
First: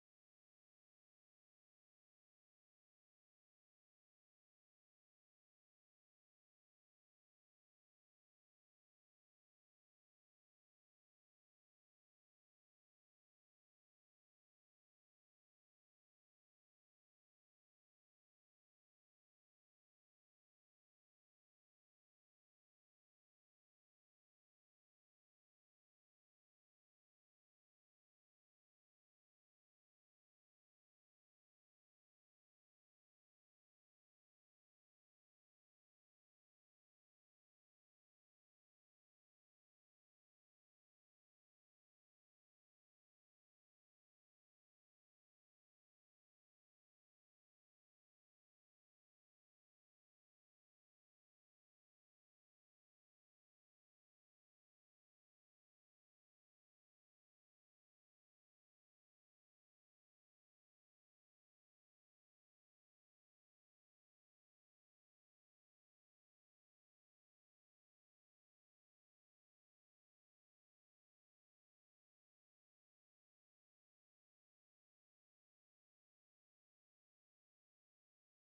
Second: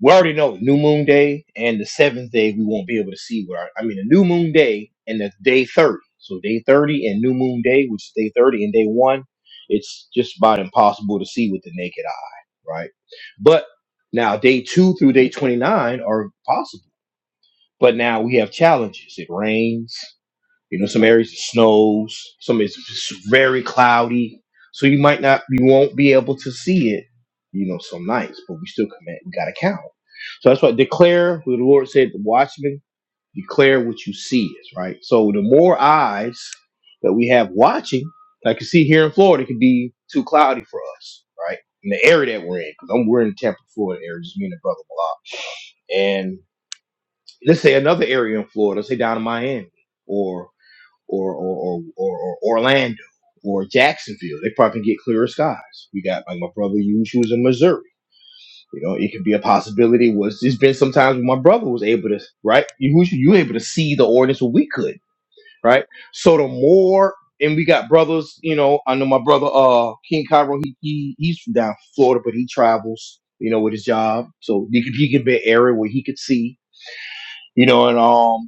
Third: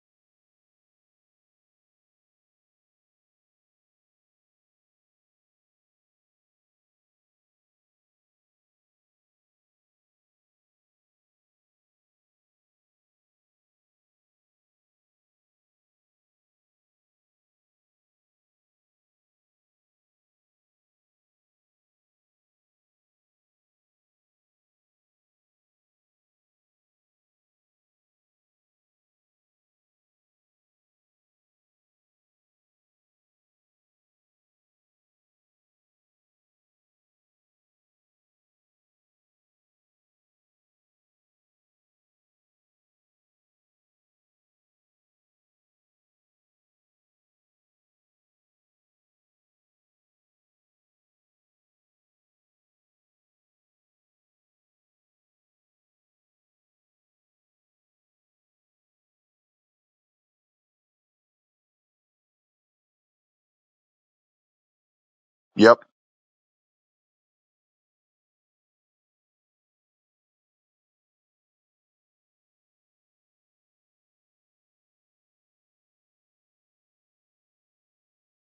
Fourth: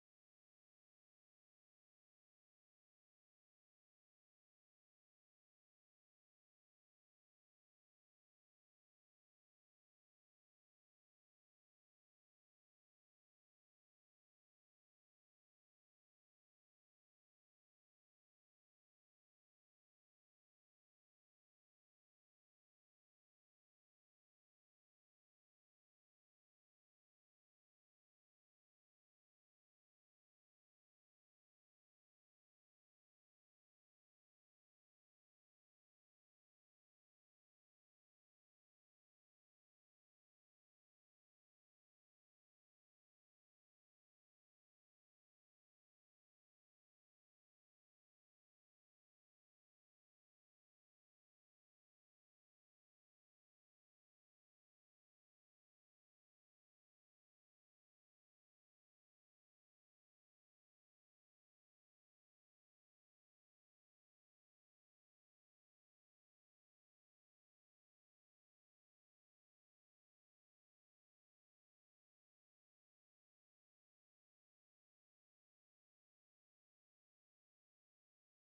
S1: we already know new moon day and the seventh day we won't be able to see what our, I mean the new moon day and the day 30. So day 30 and new moon day, which is day 30 and day 1, it's just about impossible to see with the naked eye, right? But now day 2 through day 29 are possible. But now we have challenges. It rains, you know, some areas it snows, some it's it's very cloudy, so you might not, you won't be able to see it. You know, some nights, but we still commit. We gotta count. So that's why declare. what The Lord said, "The watchman declare what you see is right." So the more eyes that we have watching, like you see here in Florida, it could be too cloudy for us, right? In the area that we're in, because I'm we're in Tampa, Florida area, just me and the brother Malak. And let's say another area in Florida, let's say down in Miami, or or or or, or, or Orlando or Jacksonville. They probably can get clearer skies. We got like my brother used who was in Missouri. You know, it could be a possibility. Was there's been sometimes when my brother was able to right? You was you were able to see the ordinance when we could,
S2: Yep.
S1: right? So the more and we got brothers, you know, I know my brother uh King Cairo, he, he he's from down Florida, but he travels, you know, with his job. So he could he could be an area where he could see, you know, and um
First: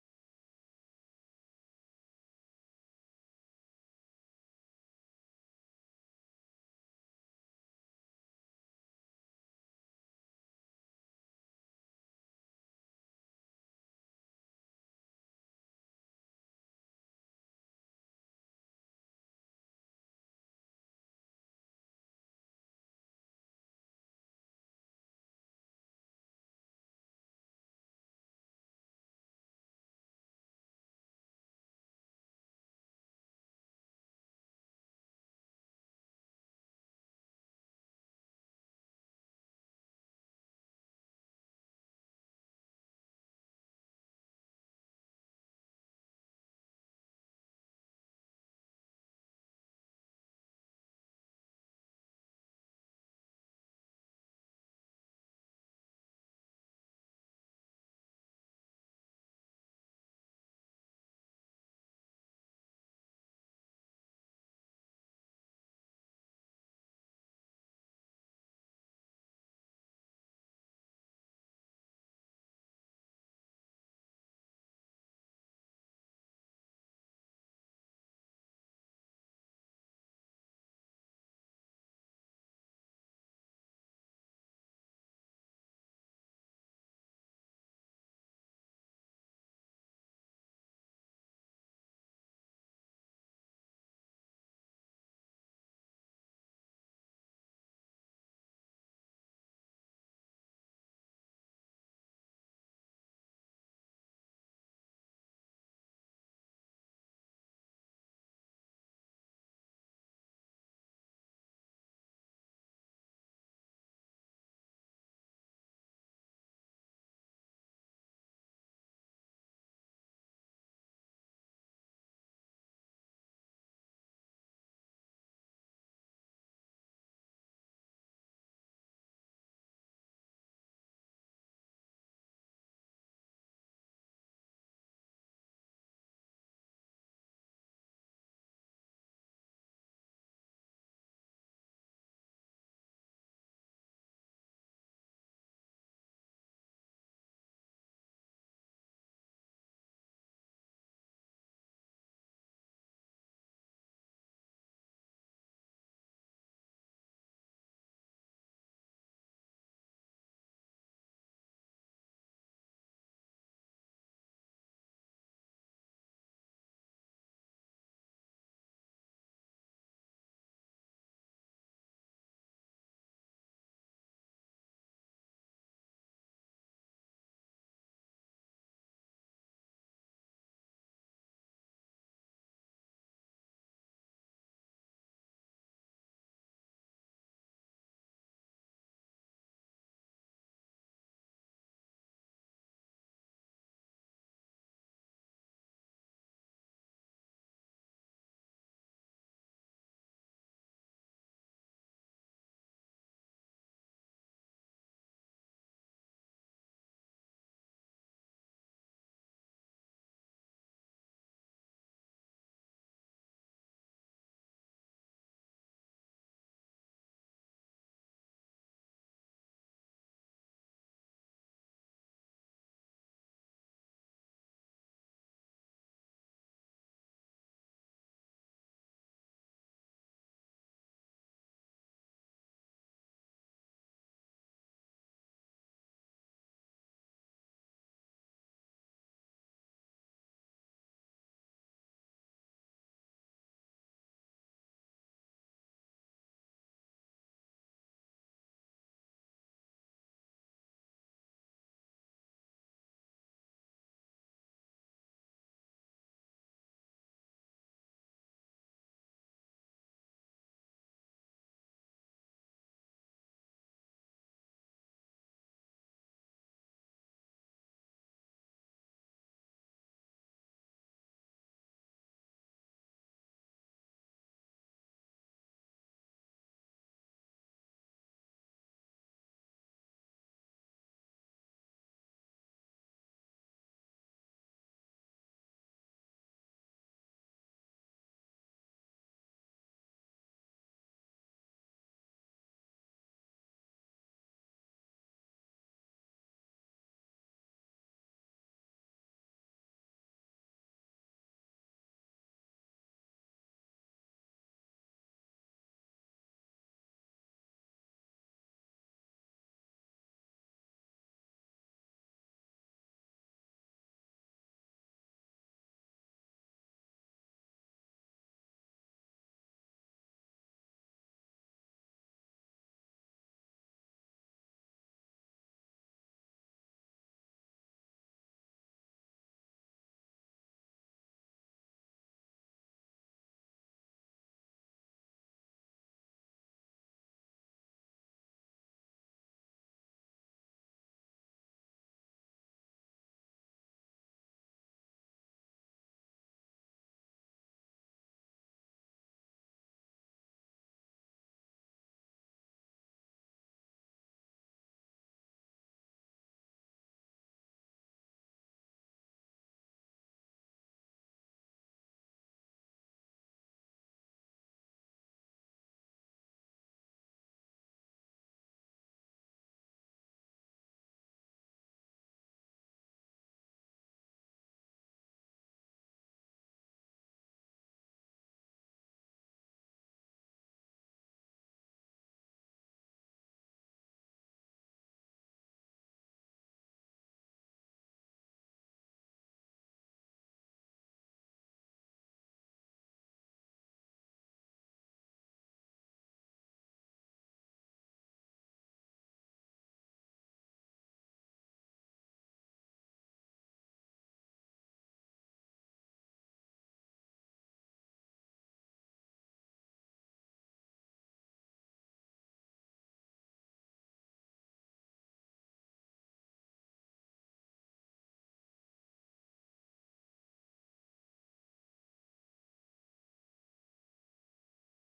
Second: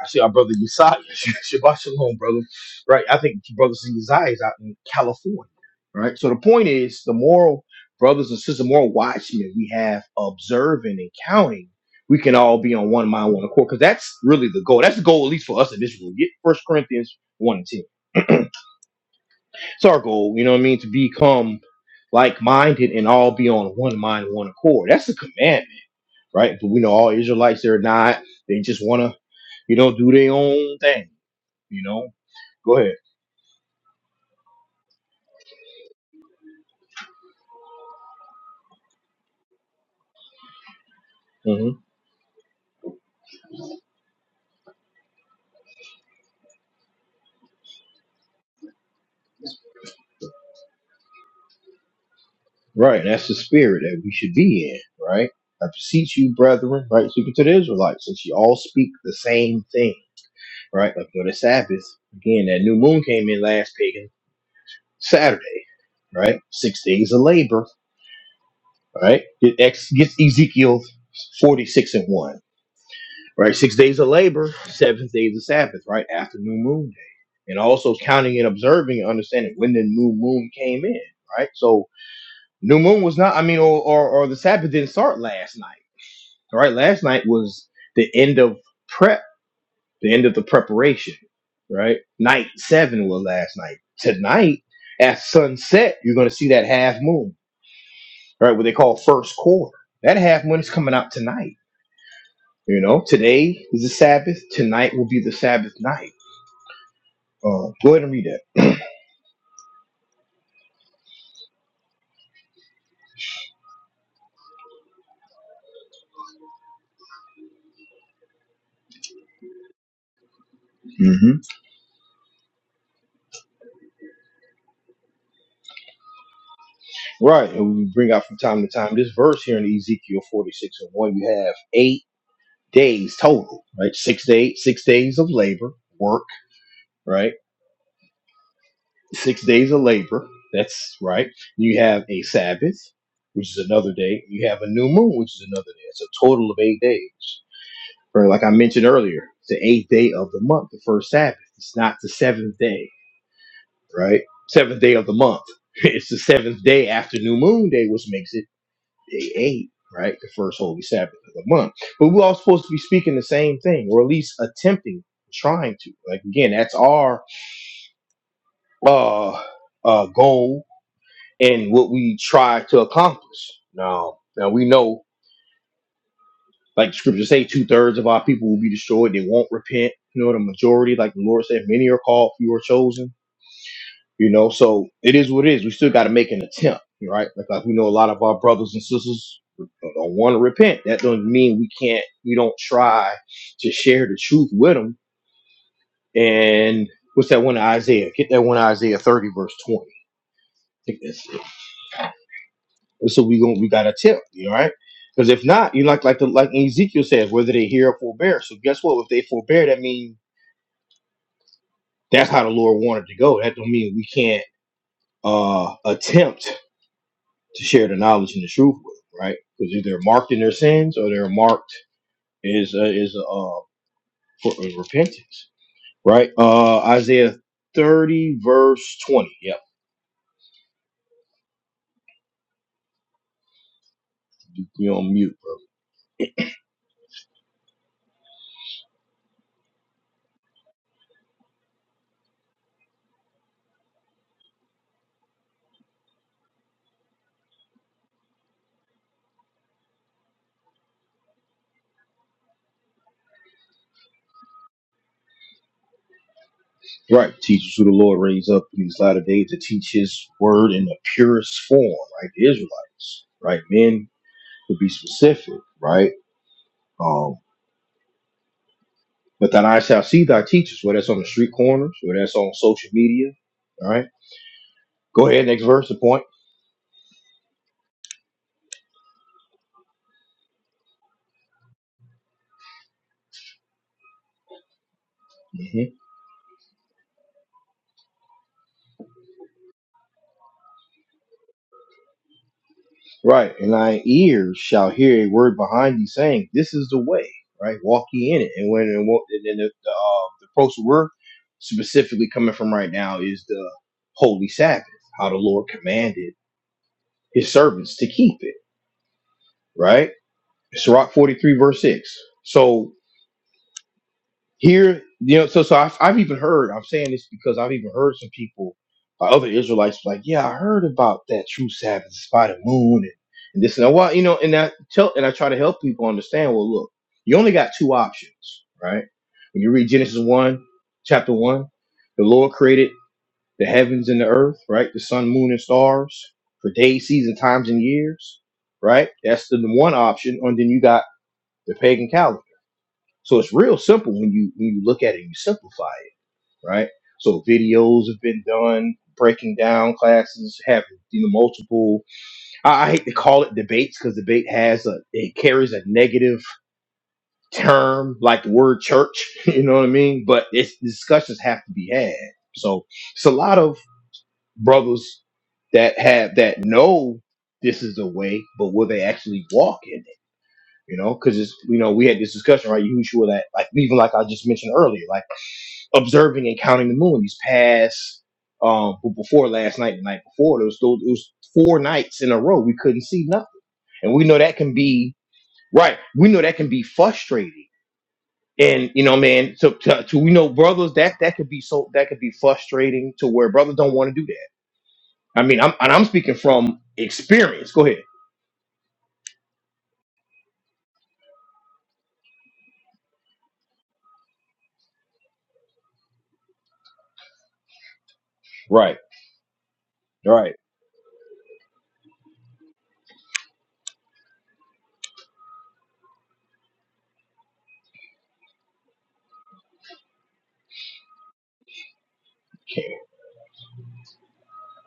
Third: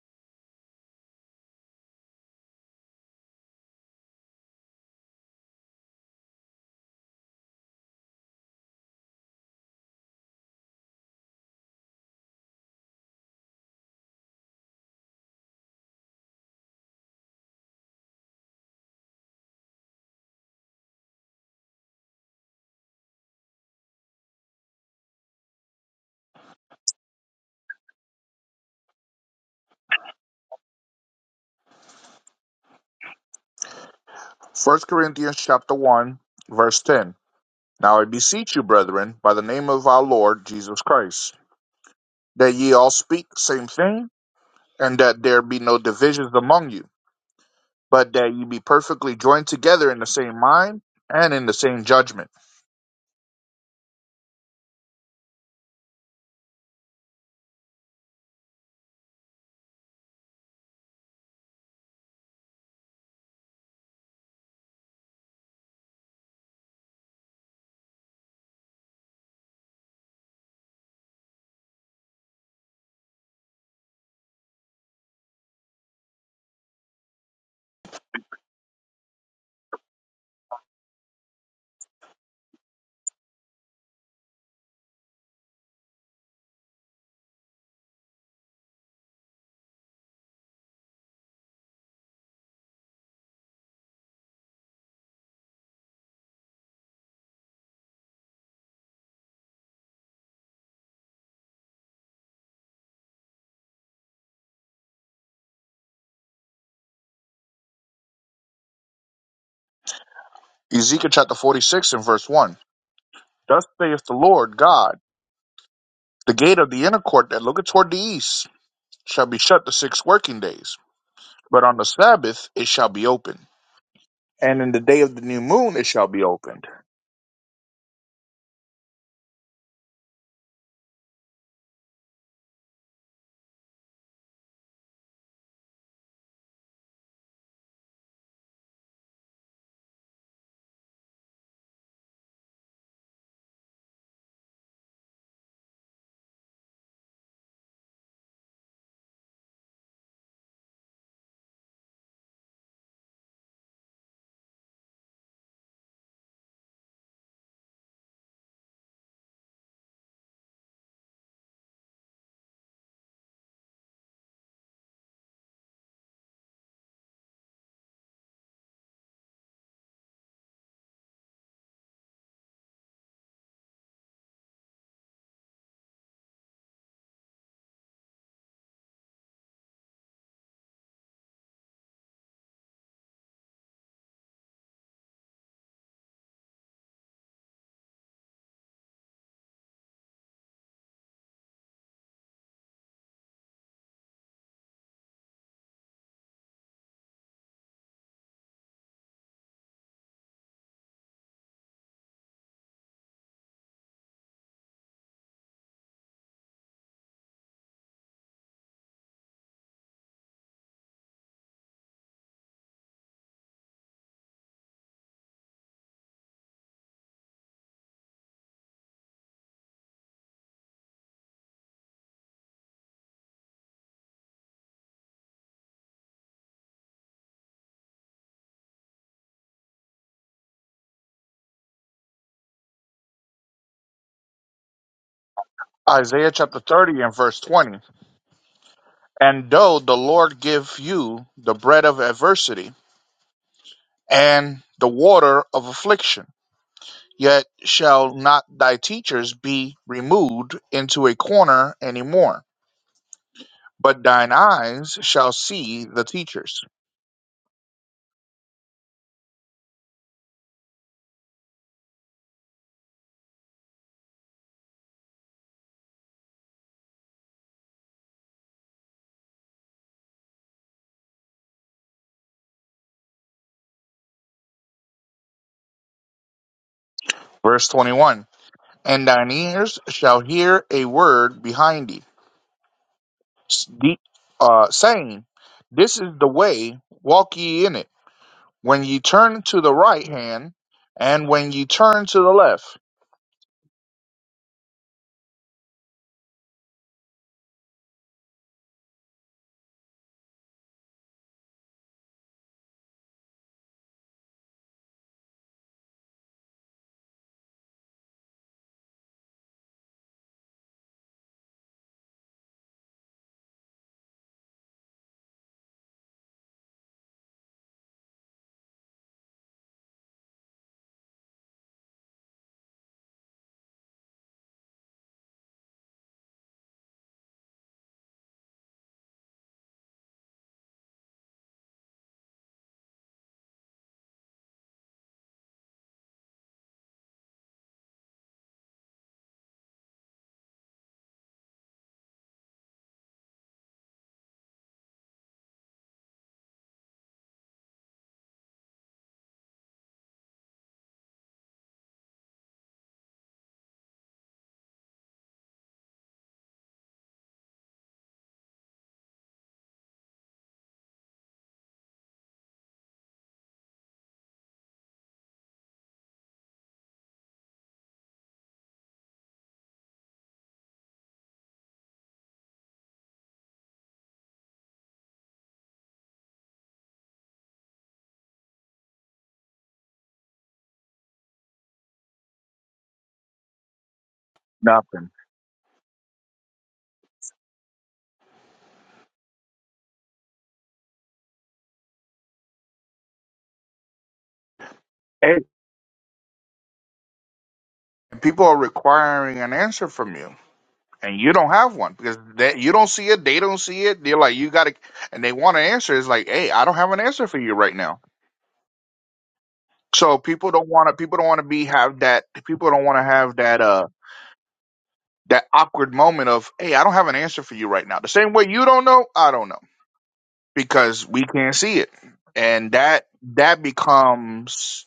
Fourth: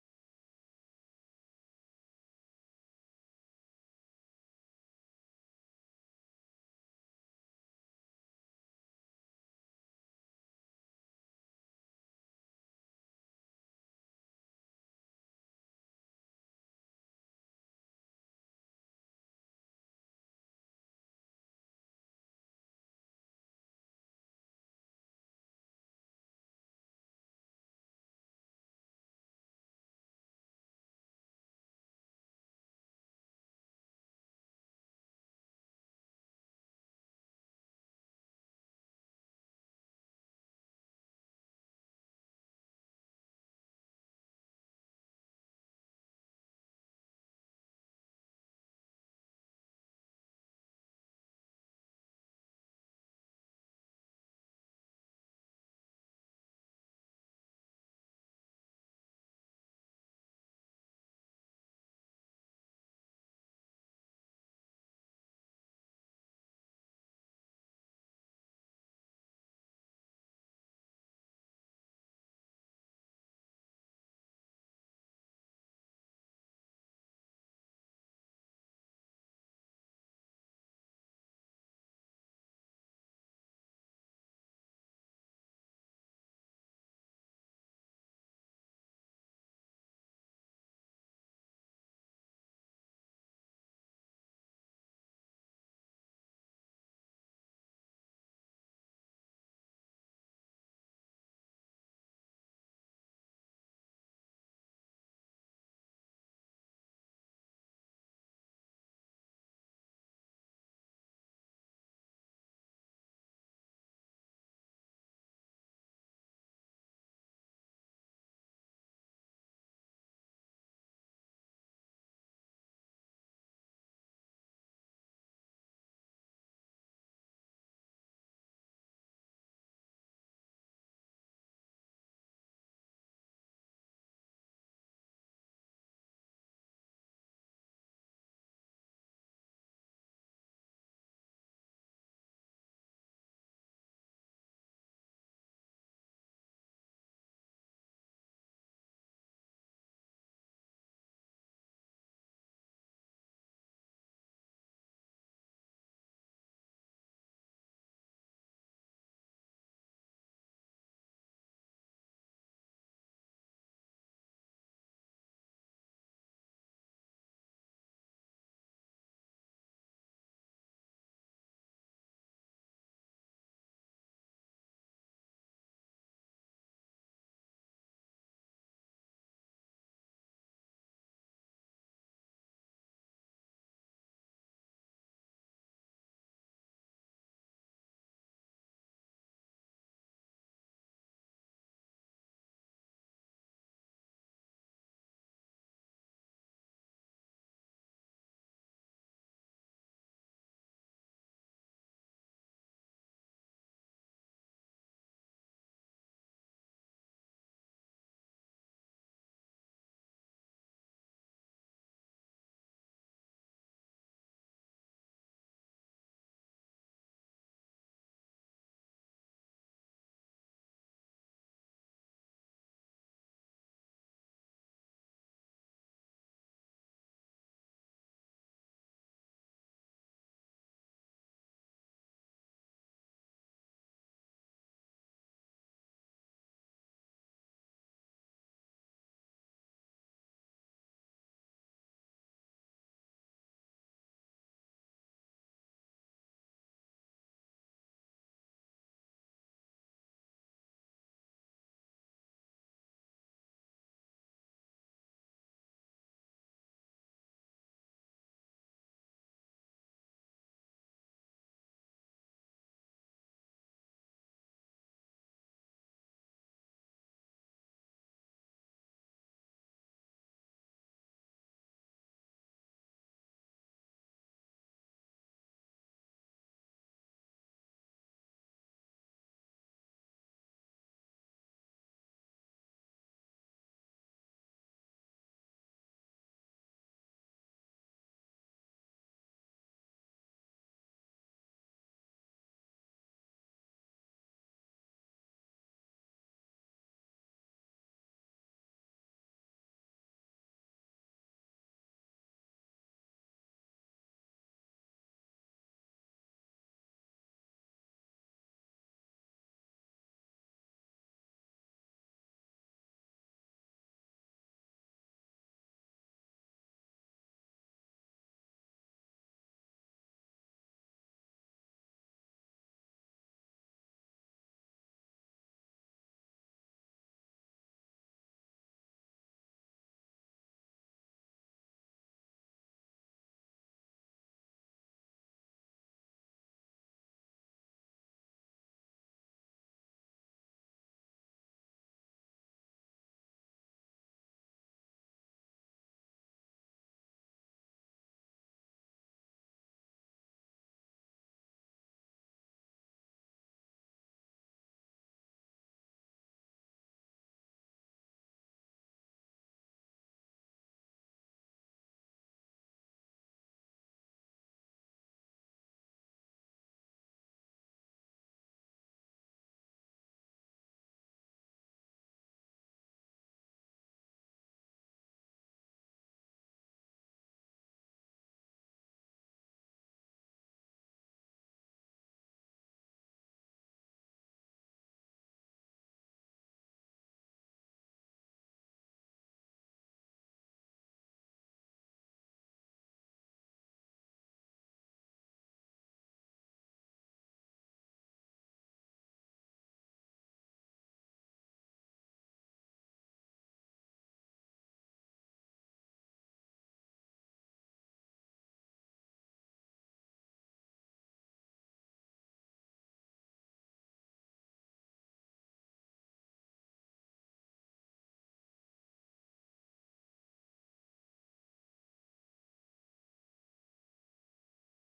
S1: I see our brother Uzziah. Shabbat shalom, brother. Right. I think brothers Uzziah is out in California. Right. So the point is the moral brothers and sisters, the moral watchmen we have observing and counting, we can all be on one mind, one accord. Because that's really the goal. That's the goal, at least for us in this room. Get First Corinthians 1 and 10. It's our goal, you know what I mean? To become like minded and all be on one mind, one accord. That's the commandment, right? If the lights are not, they just want to, you know, do things, you know? Go ahead.
S2: First Corinthians chapter 1, verse 10. Now I beseech you, brethren, by the name of our Lord Jesus Christ,
S1: Mm-hmm.
S2: that ye all speak the same thing and that there be no divisions among you, but that you be perfectly joined together in the same mind and in the same judgment.
S1: Right. That's the spirit that we should be in, right? I beseech you, brethren, right? Speaking to the Israelites, since you all speak the same thing, right? Like for the Sabbath, again, that new moon came in last pagan Saturday, right? Six days of labor, right? Get Ex Get Ezekiel 46 and 1, right? Six days of labor, seventh days of Sabbath, right? After new moon day. And also counting and observing and understanding when the new moon came in, right? So new moon was not, I mean, or, or, or the Sabbath didn't start last night All right? Last night was the end of prep, the end of the preparation, right? Night seven was last night. Tonight, at sunset, you're going to see that half moon, right? What they call first quarter. That half moon is coming out tonight. You know, today is the Sabbath. Tonight will be the Sabbath night. Uh, go ahead and read that.
S2: Ezekiel chapter 46 and verse 1. Thus saith the Lord God, the gate of the inner court that looketh toward the east shall be shut the six working days,
S1: hmm
S2: but on the Sabbath it shall be open, and in the day of the new moon it shall be opened.
S1: Right. And we bring out from time to time this verse here in Ezekiel 46 and 1. You have eight days total, right? Six to six days of labor, work, right? six days of labor. That's right. You have a Sabbath, which is another day. You have a new moon, which is another day. It's a total of eight days. Right, like I mentioned earlier, it's the eighth day of the month, the first Sabbath. It's not the seventh day, right? Seventh day of the month. It's the seventh day after New Moon Day, which makes it day eight, right? The first Holy Sabbath of the month. But we're all supposed to be speaking the same thing, or at least attempting, trying to. Like again, that's our uh, uh, goal and what we try to accomplish. Now, now we know, like the scriptures say, two thirds of our people will be destroyed. They won't repent. You know, the majority, like the Lord said, many are called, few are chosen. You know, so it is what it is. We still got to make an attempt, right? Like, like we know a lot of our brothers and sisters don't want to repent. That doesn't mean we can't. We don't try to share the truth with them. And what's that one in Isaiah? Get that one in Isaiah thirty verse twenty. I think that's it. So we going we got a tip, you know, right? Because if not, you like like the like Ezekiel says, whether they hear or forbear. So guess what? If they forbear, that means that's how the Lord wanted to go. That don't mean we can't uh attempt to share the knowledge and the truth with them, right? Because either they're marked in their sins or they're marked is uh, is uh for uh, repentance, right? Uh Isaiah thirty verse twenty. Yep, you on mute, bro.
S2: Isaiah chapter 30 and verse 20. And though the Lord give you the bread of adversity and the water of affliction, Yet shall not thy teachers be removed into a corner any more, but thine eyes shall see the teachers.
S1: Right. Teachers who the Lord raised up in these latter days to teach his word in the purest form, right? The Israelites, right? Men to be specific, right? Um, but that I shall see thy teachers, whether that's on the street corners, whether that's on social media, all right? Go ahead, next verse, the point.
S2: Verse 21 And thine ears shall hear a word behind thee, s- the- uh, saying,
S1: hmm
S2: This is the way, walk ye in it. When ye turn to the right hand, and when ye turn to the left,
S1: Right. And thy ears shall hear a word behind thee saying, This is the way, right? Walk ye in it. And when and what- and then the, the, uh, the post we're specifically coming from right now is the Holy Sabbath, how the Lord commanded. his servants to keep it, right? Sirach 43, verse 6. So here, you know, so so I've, I've even heard, I'm saying this because I've even heard some people, uh, other Israelites, like, yeah, I heard about that true Sabbath, it's by the moon, and, and this and that. Well, you know, and I tell, and I try to help people understand, well, look, you only got two options, right? When you read Genesis 1, chapter 1, the Lord created. the heavens and the earth, right? The sun, moon, and stars for days, seasons, times, and years, right? That's the one option. And then you got the pagan calendar. So it's real simple when you when you look at it and you simplify it, right? So videos have been done breaking down classes, having you know multiple. I, I hate to call it debates because debate has a it carries a negative term like the word church. You know what I mean? But it's discussions have to be had. So it's a lot of brothers that have that know this is the way, but will they actually walk in it? You know, because it's you know we had this discussion right, Yahushua, that like even like I just mentioned earlier, like observing and counting the moon. These past, um, b- before last night, the night before, there was those it was four nights in a row we couldn't see nothing, and we know that can
S2: nothing.
S1: be right. We know that can be frustrating, and you know, man, to to, to we know brothers that that could be so that could be frustrating to where brothers don't want to do that
S2: Hey,
S1: I mean, I'm and I'm speaking from experience. Go ahead.
S2: people are requiring an answer from you and you don't have one because they, you don't see it, they don't see it. They're like, you got to, and they want an answer. It's like, hey, I don't have an answer for you right now.
S1: Right.
S2: So people
S1: Right.
S2: don't want to, people don't want to be have that, people don't want to have that, uh, that awkward moment of, hey, I don't have an answer for you right now. The same way you don't know, I don't know because we can't see it, and that that becomes,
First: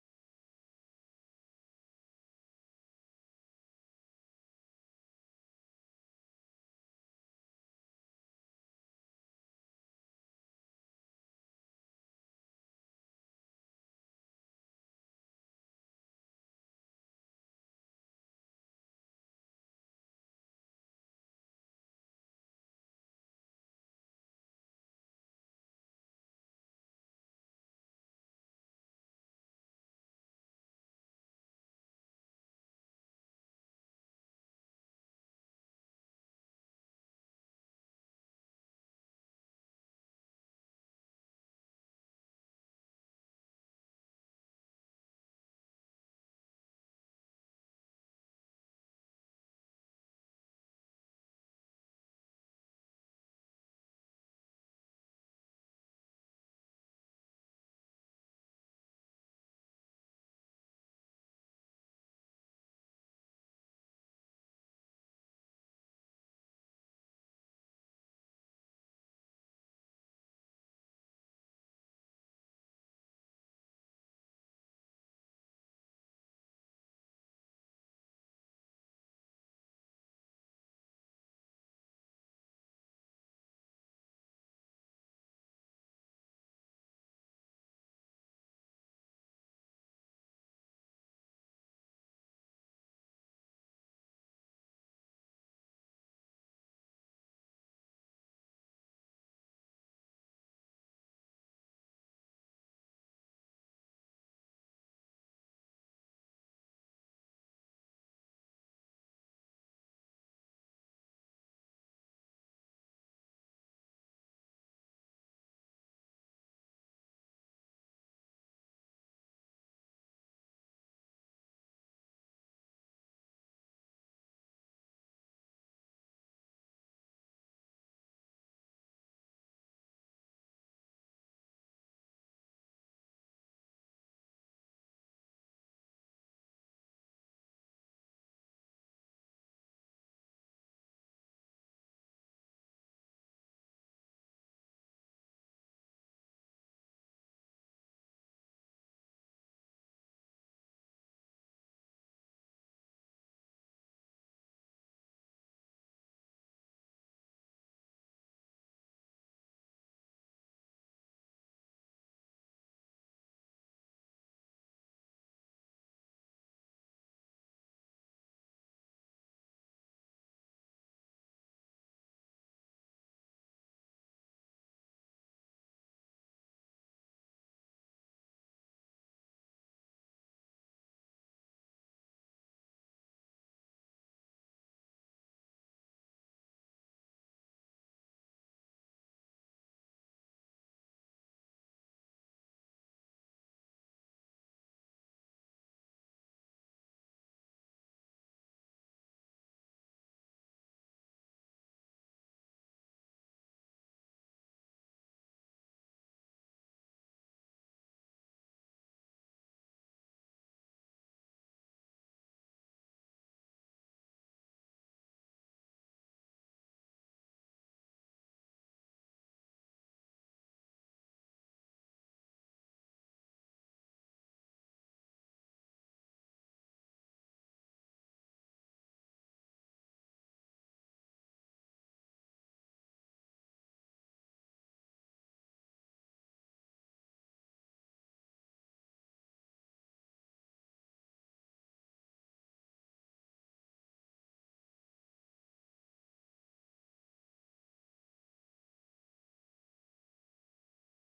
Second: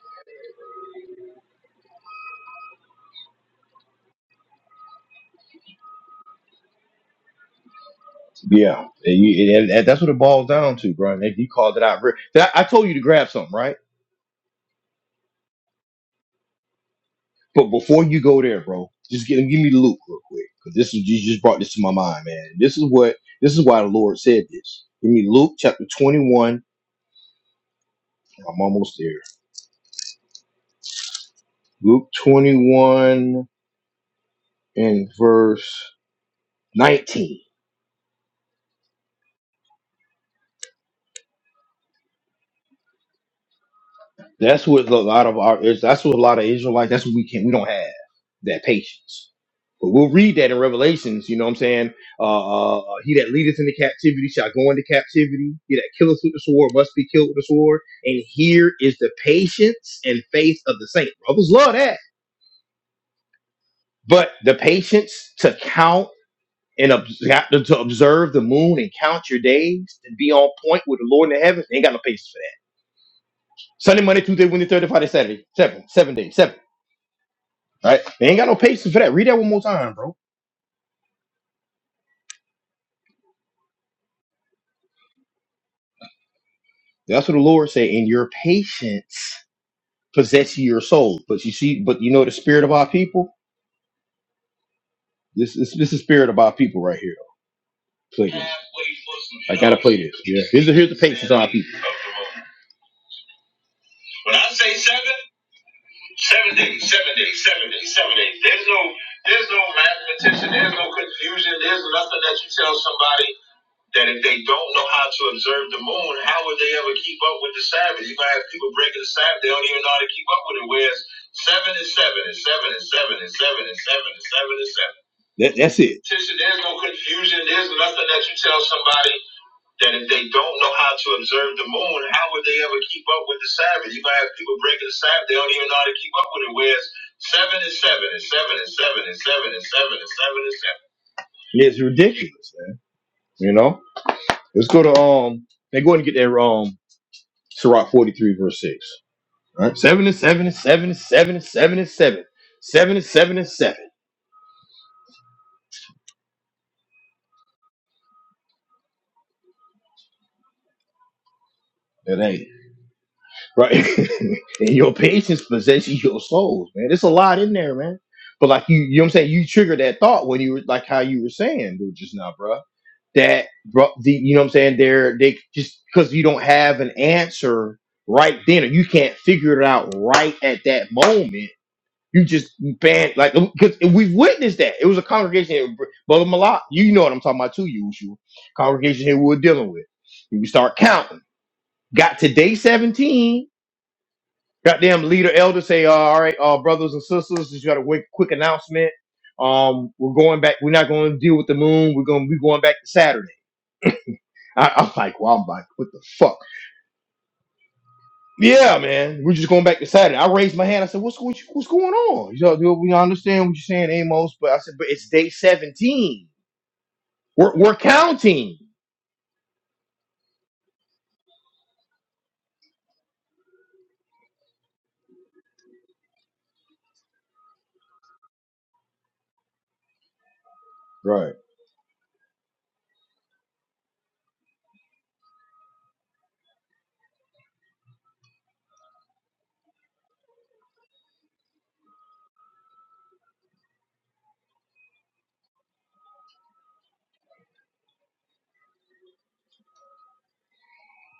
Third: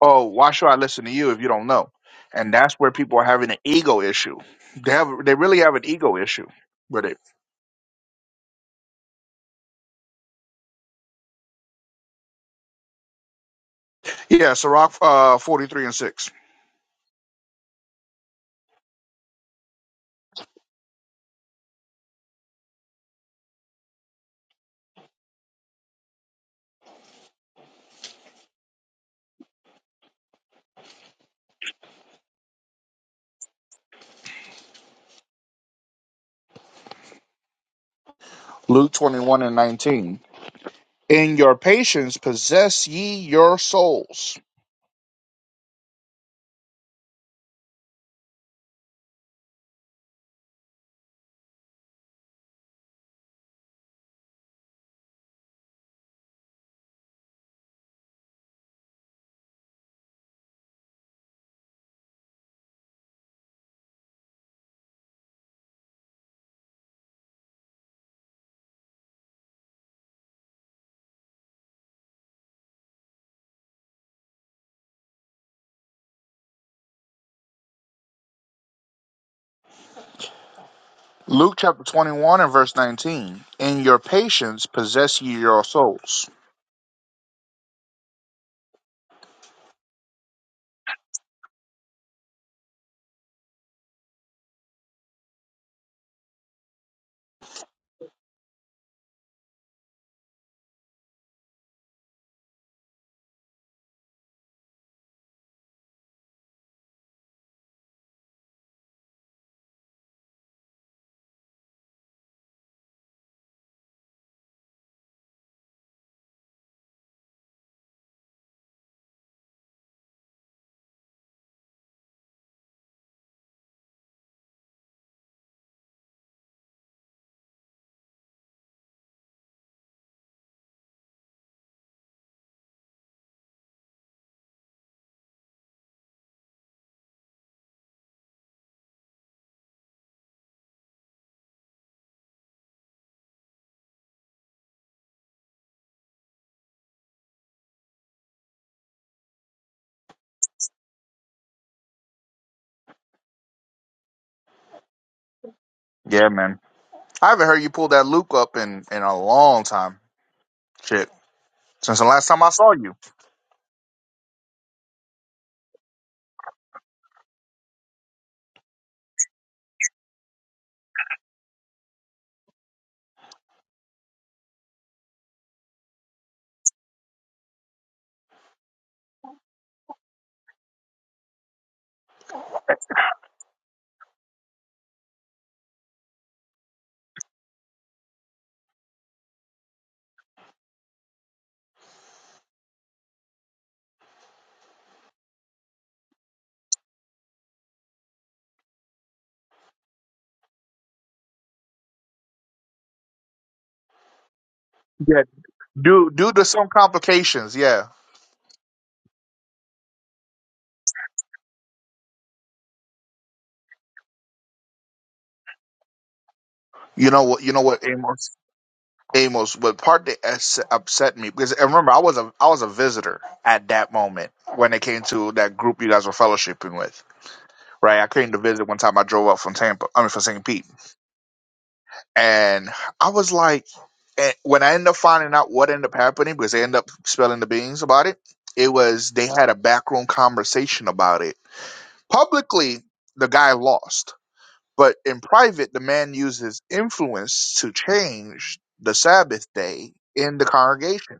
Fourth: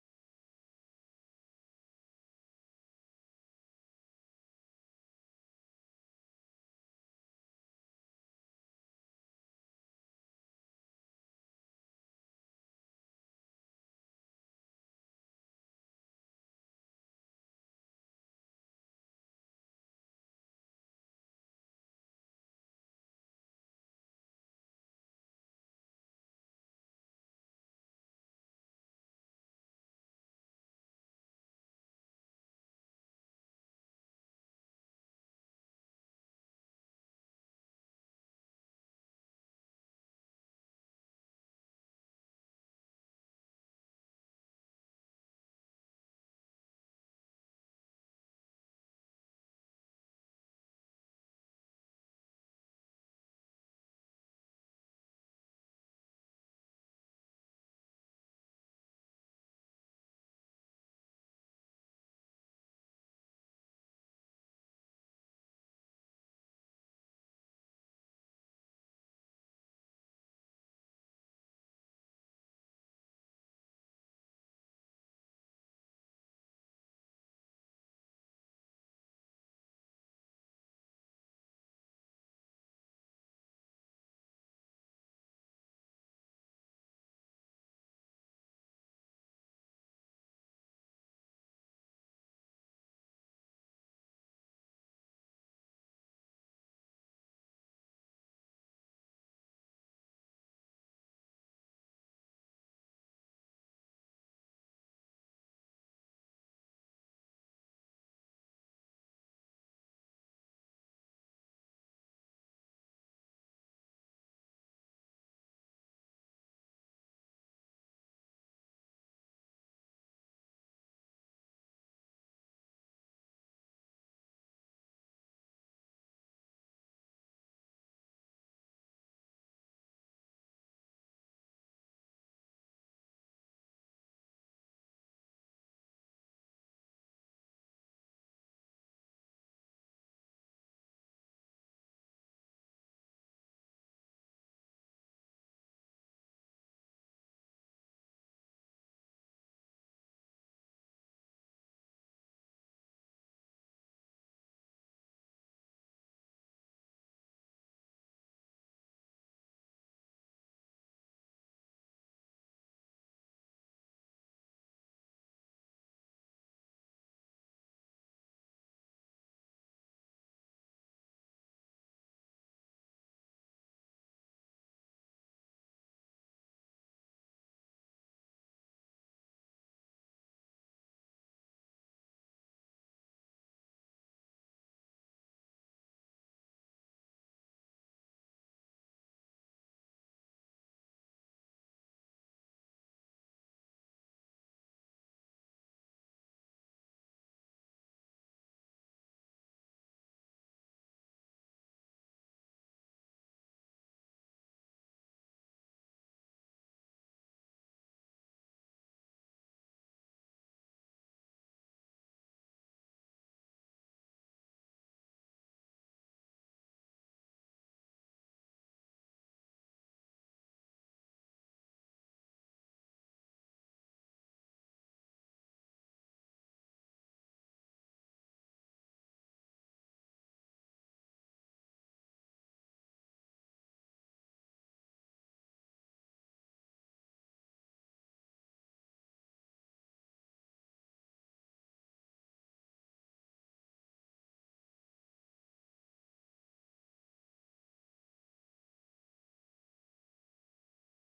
S2: oh, why should I listen to you if you don't know? And that's where people are having an ego issue. They have, they really have an ego issue with it.
S1: Yeah. And, you- and- and that's what it boils down to, bro. And you called it out. re- That- I told you to grab something, right?
S2: Yeah, Sirach uh, 43 and 6.
S1: But before you go there, bro, just give, give me the loop real quick. Cause this is you just brought this to my mind, man. This is what this is why the Lord said this. Give me Luke chapter 21. I'm almost there. Luke 21 and verse 19.
S2: Luke 21 and 19. In your patience possess ye your souls.
S1: That's what a lot of our is- that's what a lot of Israelites that's what we can not we don't have that patience. But we'll read that in Revelations, you know what I'm saying? Uh, uh uh, he that leadeth into captivity shall go into captivity, he that killeth with the sword must be killed with the sword. And here is the patience and faith of the saint. Brothers love that. But the patience to count and ob- to observe the moon and count your days and be on point with the Lord in the heavens, they ain't got no patience for that. Sunday, Monday, Tuesday, Wednesday, Thursday, Friday, Saturday, seven, seven days, seven. All right. They ain't got no patience for that. Read that one more time, bro.
S2: Luke chapter 21 and verse 19. In your patience possess ye your souls.
S1: That's what the Lord said. And your patience possess ye your soul. But you see, but you know the spirit of our people? This is this is spirit of our people right here. Play this. I gotta play this. Yeah. Here's the here's the patience of our people. When I say seven, seven days, seven days, seven days, seven days. There's no there's no mathematician, there's no confusion, there's nothing that you tell somebody. that if they don't know how to observe the moon, how would they ever keep up with the Sabbath? You're gonna have people breaking the Sabbath, they don't even know how to keep up with it. Whereas seven and seven and seven and seven and seven and seven and seven and seven. That, that's it. Sister, there's no confusion. There's nothing that you tell somebody that if they don't know how to observe the moon, how would they ever keep up with the Sabbath? You're gonna have people breaking the Sabbath, they don't even know how to keep up with it. Whereas seven and seven and seven and seven and seven and seven and seven and seven. It's ridiculous, man. You know. Let's go to um. They go and get their um. Sirach forty three verse six. All right. Seven and seven and seven and seven and seven and seven. Seven and seven and seven.
S2: Yeah, man. I haven't heard you pull that Luke up in, in a long time. Shit. Since the
S1: It
S2: last time I
S1: ain't
S2: saw you.
S1: right. and your patience possesses your souls, man. There's a lot in there, man. But like you, you know what I'm saying. You triggered that thought when you were like how you were saying dude, just now, bruh. That bro, the, you know what I'm saying. They're they just because you don't have an answer right then, or you can't figure it out right at that moment You just banned like because we've witnessed that. It was a congregation, here, Br- brother Malak. You know what I'm talking about too, you Congregation here we were dealing with. You start counting. Got to day 17. Goddamn leader elder say, uh, all right, uh, brothers and sisters, just got a quick, quick announcement. Um, we're going back. We're not going to deal with the moon. We're going to be going back to Saturday. I, I'm like,
S2: Yeah.
S1: well, I'm like, what the
S2: Due, due
S1: fuck?
S2: to some complications, yeah.
S1: Yeah, man. We're just going back to Saturday. I raised my hand. I said, "What's what you- what's going on?" You know, dude, we understand what you're saying, Amos, but I said, "But it's day 17.
S2: You know what? You
S1: We're
S2: know
S1: we're
S2: what? Amor
S1: counting."
S2: Amos, but part that ups- upset me because and remember I was a I was a visitor at that moment when it came to that group you guys were fellowshipping with, right? I came to visit one time. I drove up from Tampa, I mean from St. Pete,
S1: Right,
S2: and I was like, and when I ended up finding out what ended up happening because they ended up spilling the beans about it, it was they had a backroom conversation about it publicly. The guy lost, but in private, the man used his influence to change the Sabbath day in the congregation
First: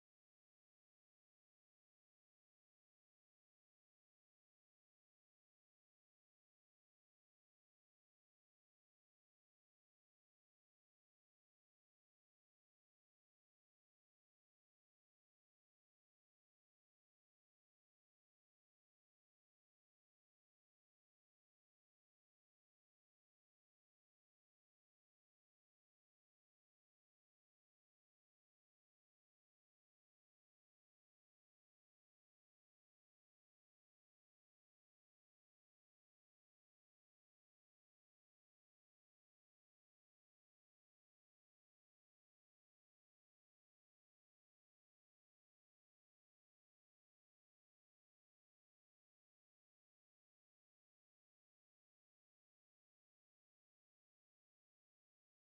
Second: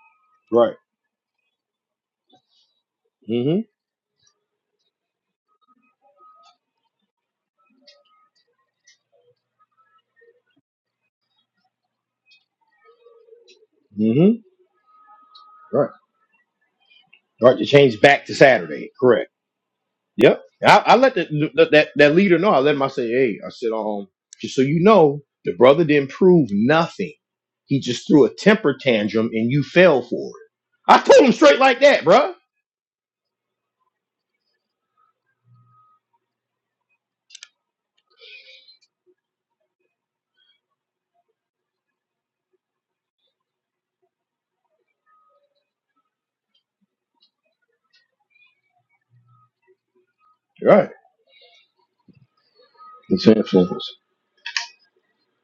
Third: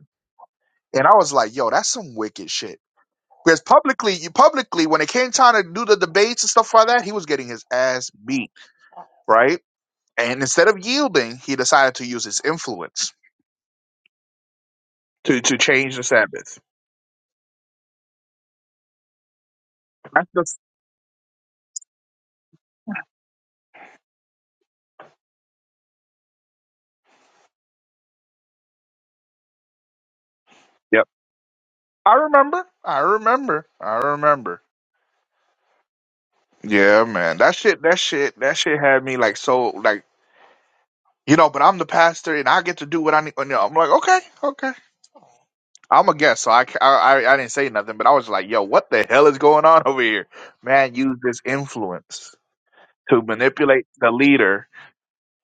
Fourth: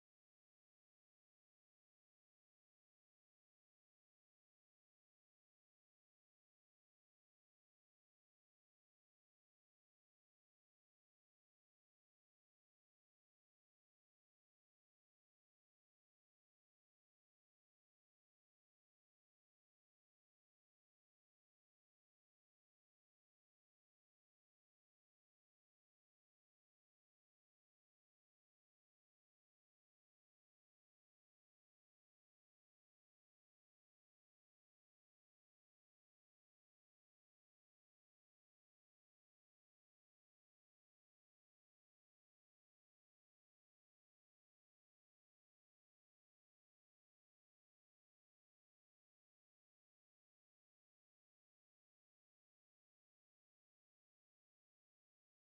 S1: right.
S2: And I was like, yo, that's some wicked shit. Because
S1: Mm-hmm.
S2: publicly, you publicly, when it came time to do the debates and stuff like that, he was getting his ass beat, right? And instead of yielding, he decided to use his influence
S1: Mm-hmm.
S2: to to
S1: Right,
S2: change the Sabbath.
S1: right. To change back to Saturday. Correct.
S2: That's
S1: Yep.
S2: just
S1: I, I let the, the- that that leader know. I let him. I say, "Hey," I said, "Um, just so you know, the brother didn't prove nothing. He just threw a temper tantrum, and you fell for it." I
S2: yep.
S1: told him straight like that,
S2: I
S1: bruh.
S2: remember. I remember. I remember. Yeah, man. That shit. That shit. That shit had me like so like you know. But I'm the pastor, and I get to do what I need. You know, I'm like, okay, okay. I'm a guest, so I, c- I- I- I didn't say nothing, but I was like, yo, what the hell is going on over here?
S1: Right.
S2: Man used his influence to
S1: It's
S2: manipulate
S1: influence.
S2: the leader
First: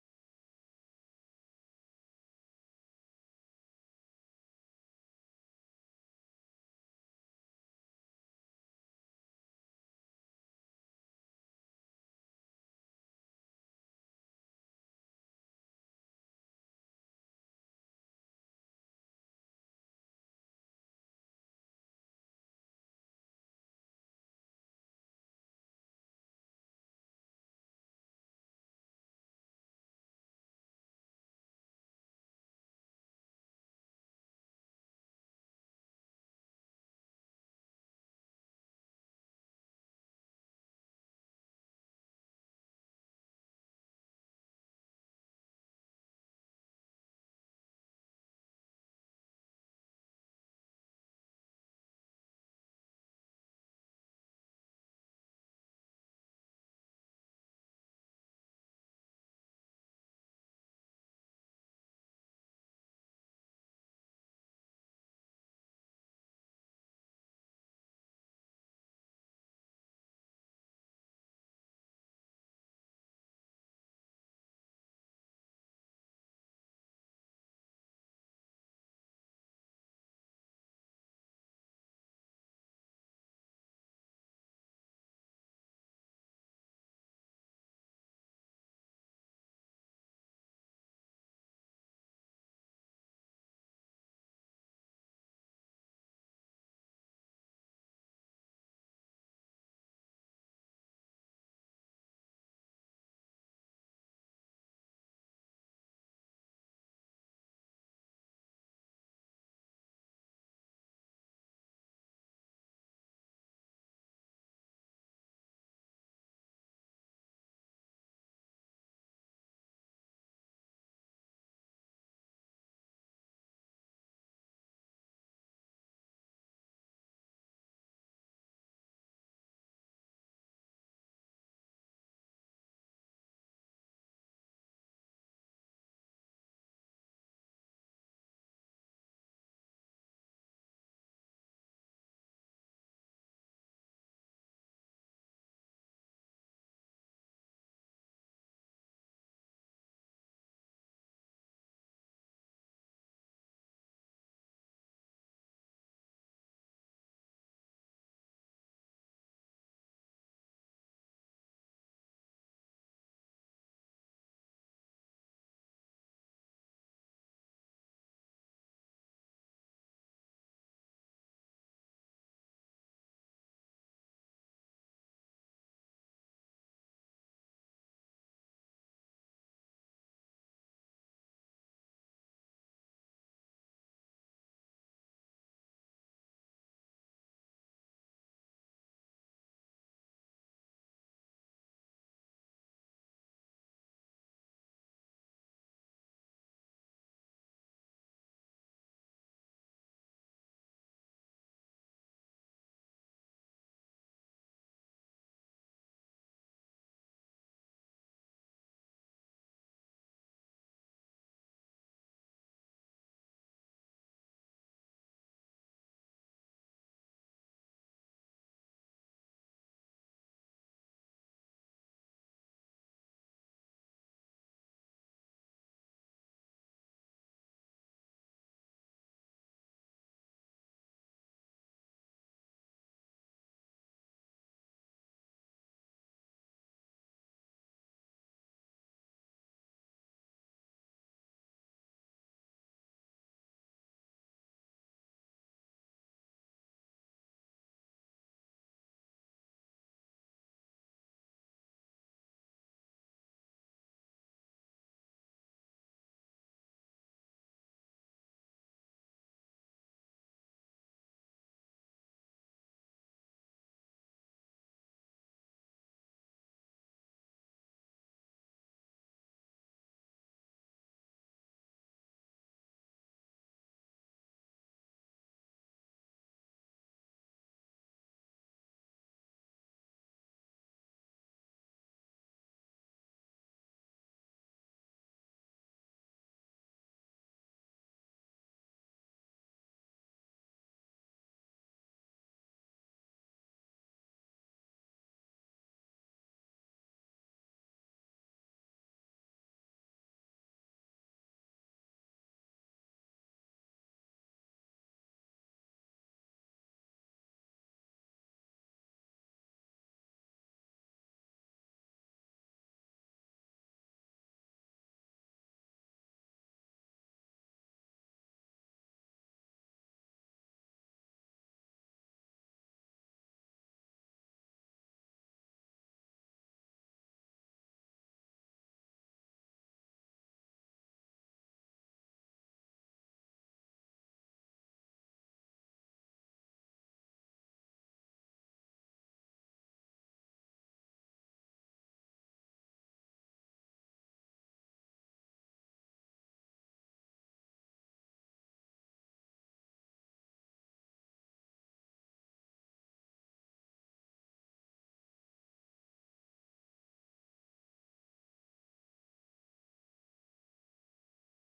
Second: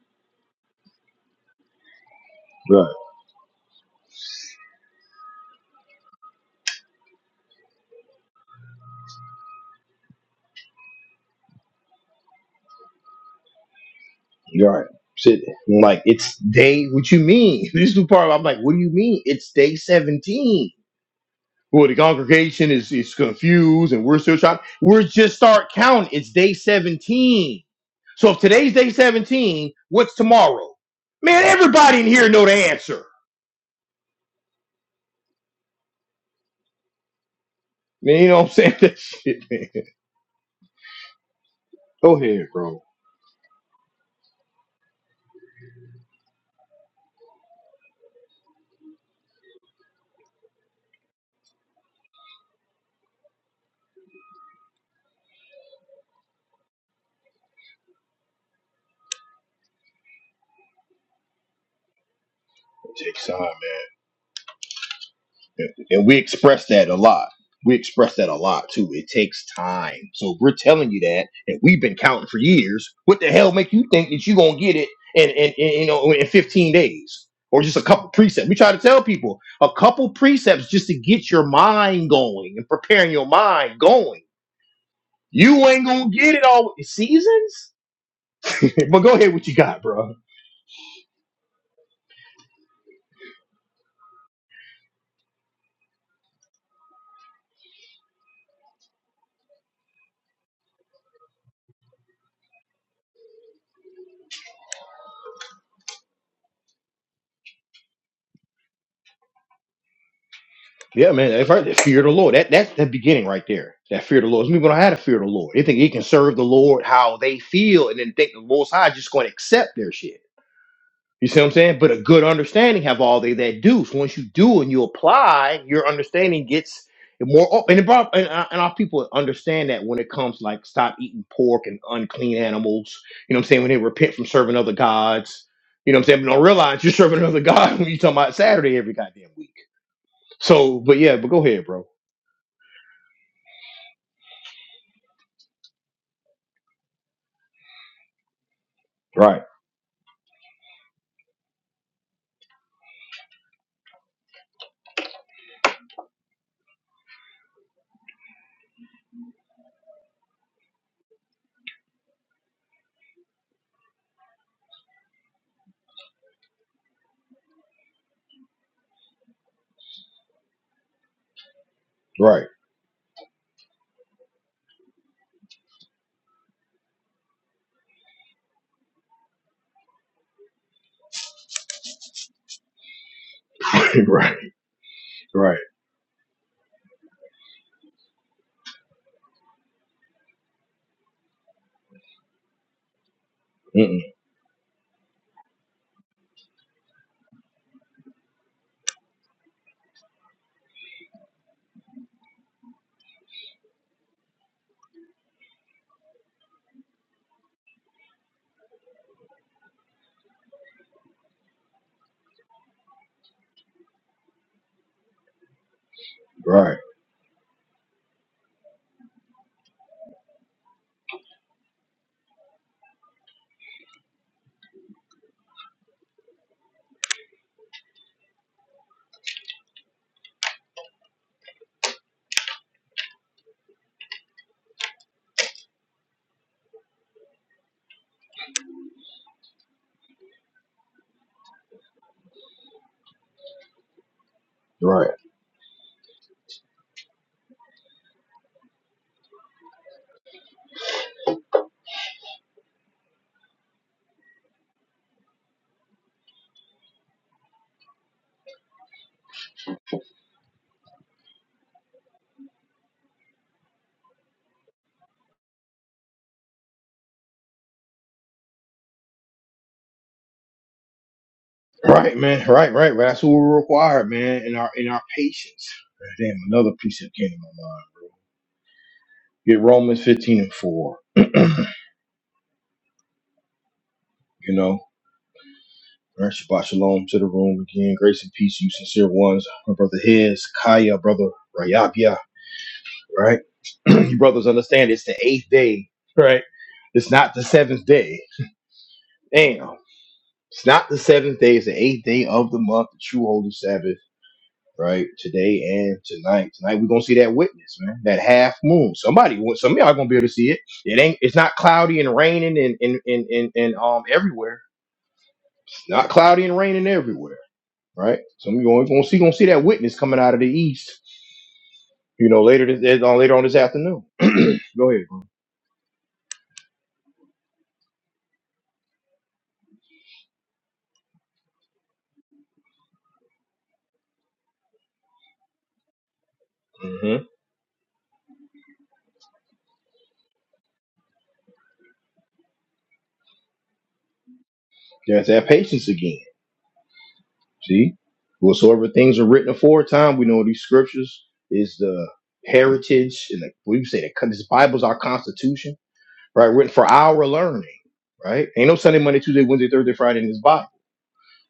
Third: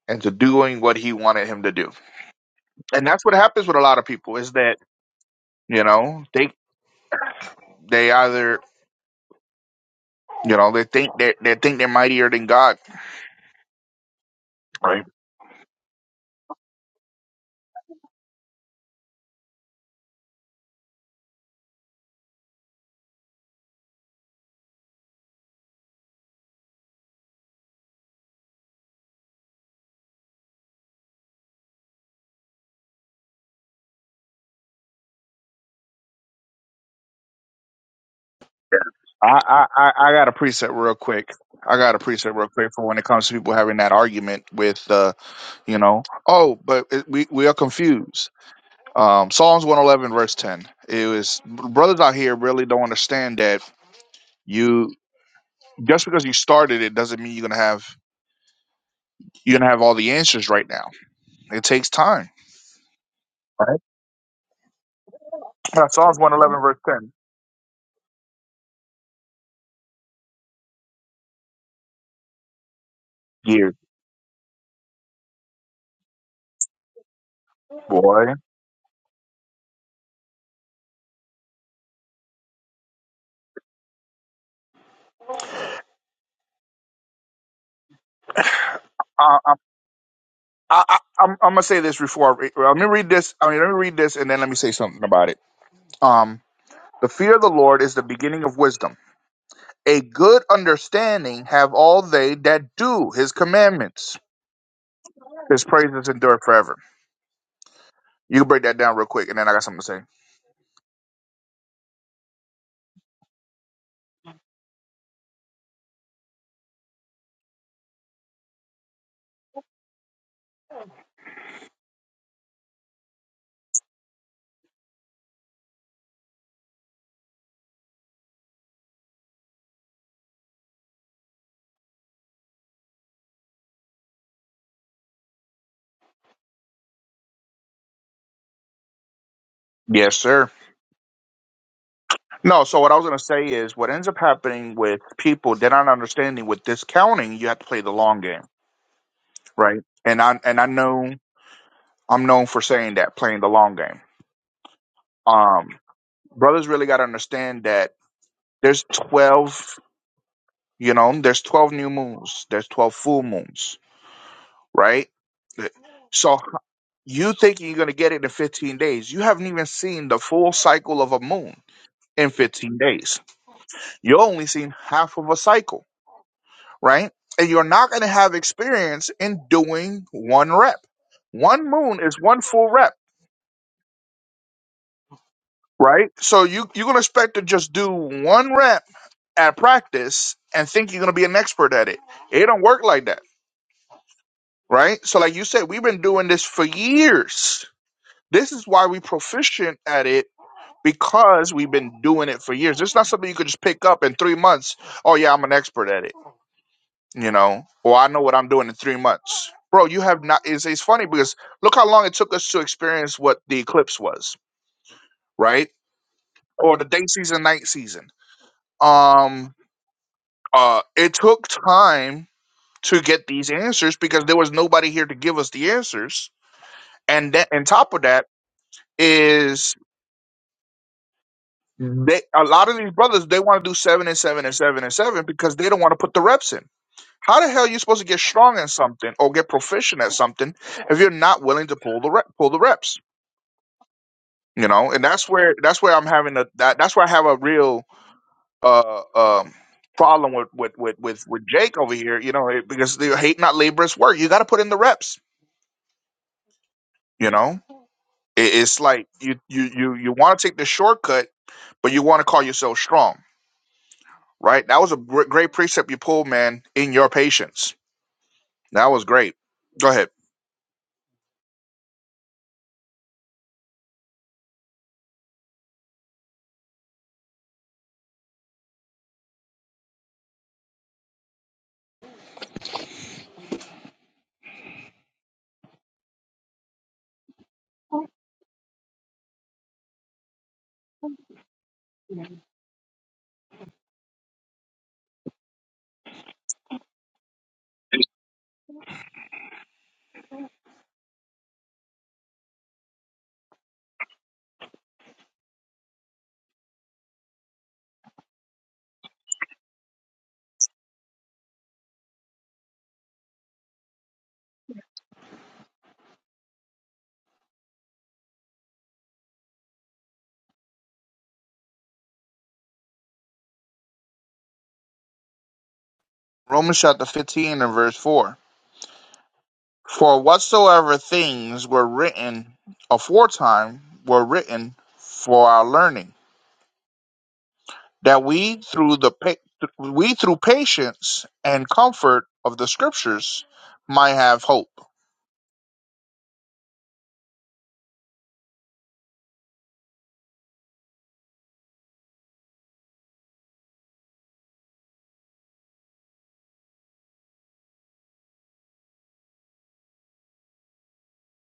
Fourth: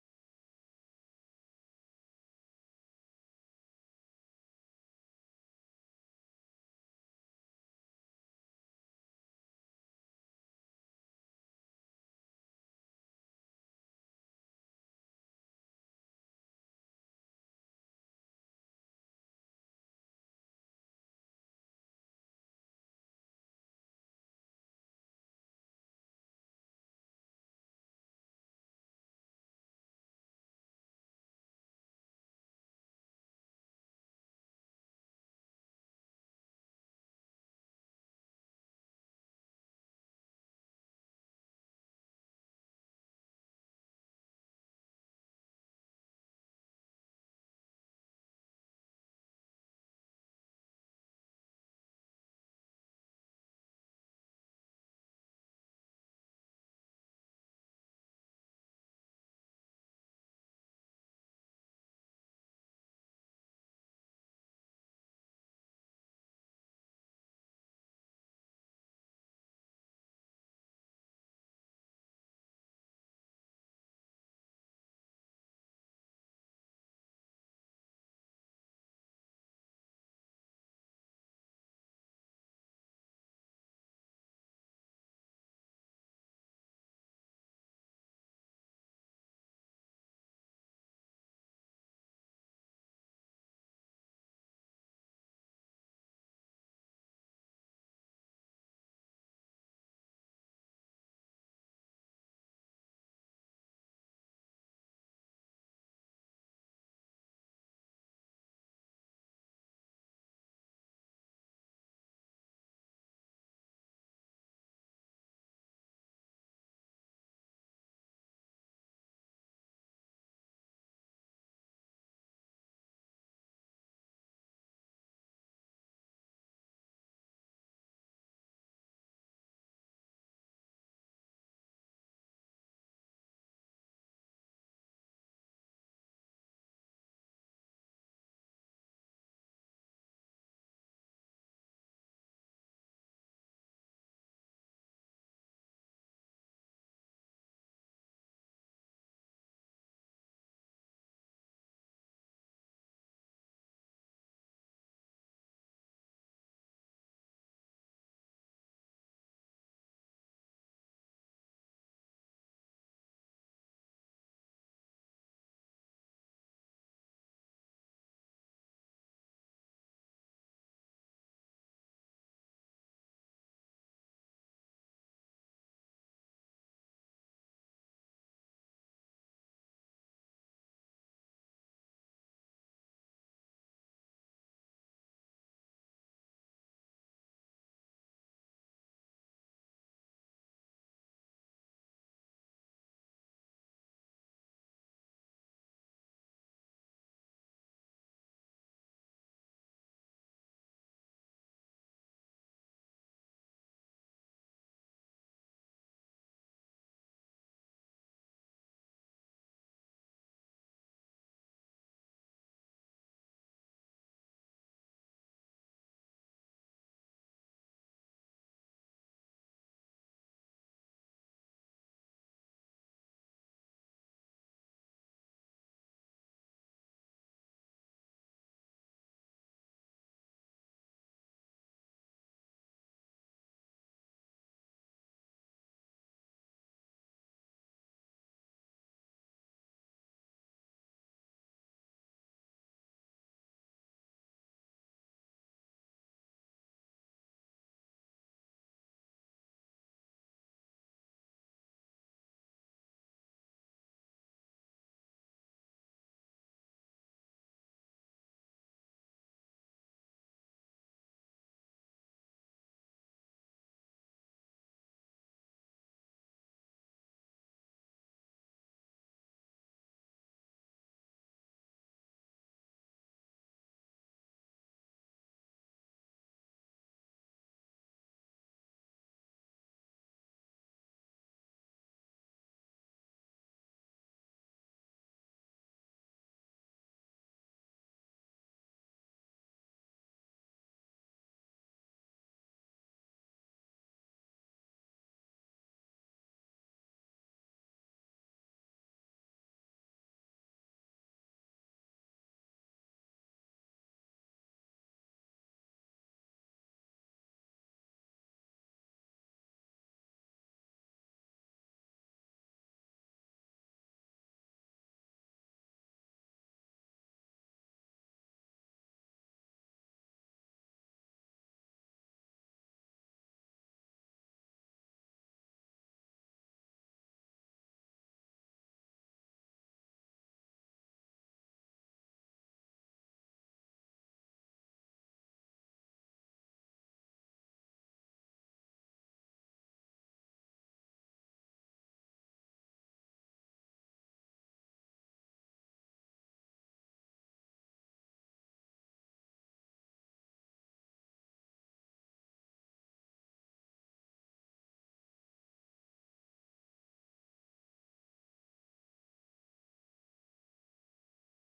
S2: into doing what he wanted him to do. And that's what happens with a lot of people is that, you know, they they either you know, they think they they think they're mightier than God.
S1: Right.
S2: Right.
S1: Shit. I'm like, it's day, what you mean? This new part, I'm like, what do you mean? It's day 17. Well, the congregation is, is confused and we're still trying. We're just start counting. It's day 17. So if today's day 17, what's tomorrow? Man, everybody in here know the answer. Man, you know what I'm saying? That
S2: I,
S1: shit,
S2: I,
S1: man.
S2: I I got a preset real quick. I got a
S1: Go
S2: preset
S1: ahead,
S2: real quick
S1: bro.
S2: for when it comes to people having that argument with uh, you know, oh, but it, we we are confused Um, Psalms 111, verse 10. It was brothers out here really don't understand that you just because you started it doesn't mean you're gonna have you're gonna have all the answers right now. It takes time.
S1: Take time.
S2: Right? Uh,
S1: and we
S2: Psalms 111,
S1: express
S2: verse
S1: that a
S2: 10.
S1: lot. We express that a lot too. It takes time. So if we're telling you that, and we've been counting for years. What the hell make
S2: Years,
S1: you think that you're gonna get it in, in, in you know in 15 days or just a couple
S2: boy.
S1: precepts? We try to tell people a couple precepts just to get your mind going and preparing your mind going. You ain't gonna get it all with the seasons. but go ahead,
S2: Uh,
S1: what you got, bro?
S2: I, I, I'm, I'm gonna say this before. I re- well, let me read this. I mean, let me read this, and then let me say something about it. Um, the fear of the Lord is the beginning of wisdom. A good understanding have all they that do His commandments. His praises endure forever. You can break that down real quick, and then I got something to say.
S1: Yeah, man, that's right. The fear of the Lord. That that's the beginning right there. That fear of the Lord. Some people don't have to fear of the Lord. They think they can serve the Lord how they feel, and then think the Most High is just going to accept their shit. You see what I'm saying? But a good understanding have all they that do. So once you do and you apply, your understanding gets more open. And, it brought, and, uh, and our people understand that when it comes like stop eating pork and unclean animals. You know what I'm saying? When they repent from serving other gods. You know what I'm saying? But don't realize you're serving another god when you talking about Saturday every goddamn week.
S2: Yes, sir.
S1: So, but yeah, but go ahead, bro.
S2: No, so what I was going to say is what ends up happening with people, they're not understanding with discounting, you have to play the long game,
S1: Right,
S2: right? And I and I know I'm known for saying that, playing the long game. Um, brothers really got to understand that there's 12, you know, there's 12 new moons, there's 12 full moons, right? So h- you thinking you're going to get it in 15 days. You haven't even seen the full cycle of a moon in
S1: right,
S2: 15 days You're only seeing half of a cycle, right? And you're not going to have experience in doing one rep. One moon is one full rep,
S1: right, right,
S2: right? So you, you're going to expect to just do one rep at practice and think you're going to be an expert at it. It don't work like that,
S1: Mm-mm.
S2: right? So, like you said, we've been doing this for years. This is why we proficient at it because we've been doing it for years. It's not something you could just pick up in three months. Oh, yeah, I'm an expert at it. you know, or I know what I'm doing in three months. Bro, you have not it's, it's funny because look how long it took us to experience what the eclipse was, right? Or
S1: right,
S2: the day season, night season. Um uh it took time to get these answers because there was nobody here to give us the answers. And that and top of that is they a lot of these brothers they want to do seven and seven and seven and seven because they don't want to put the reps in How the hell are you supposed to get strong in something or get proficient at something if you're not willing to pull the rep, pull the reps? You know, and
S1: right,
S2: that's where that's where I'm having a that, that's where I have a real uh um problem with with with with, with Jake over here. You know, it- because they hate not laborious work. You got to put in the reps. You know, it, it's like you you you you want to take the shortcut, but you want to call yourself strong, right? That was a gr- great precept you pulled, man. In your patience, that was great. Go ahead.
S1: right, man. Right, right, right. That's what we require, man. In our in our patience. Damn, another piece that came to my mind. Get Romans fifteen and four. You know, All right, Shabbat shalom to the room again. Grace and peace, you sincere ones. My brother His, Kaya, brother Rayabia. Right, you brothers understand it's the eighth day. Right, it's not the seventh day. Damn. It's not the seventh day, it's the eighth day of the month, the true holy Sabbath right? Today and tonight. Tonight we're gonna see that witness, man. That half moon. Somebody, some of y'all gonna be able to see it. It ain't. It's not cloudy and raining and and and and, and um everywhere. Not cloudy and raining everywhere, right? Some of you gonna, gonna see gonna see that witness coming out of the east. You know, later this on later on this afternoon. Go ahead.
S2: Romans chapter 15 and verse 4. For whatsoever things were written aforetime were written for our learning,
S1: Mm-hmm.
S2: that we through the pa- we through patience and comfort of the scriptures might have hope.
S1: There's that patience again. See, whatsoever things are written aforetime, we know these scriptures is the heritage and the, what do you say? The, this Bible's our constitution right? Written for our learning, right? Ain't no Sunday, Monday, Tuesday, Wednesday, Thursday, Friday in this Bible,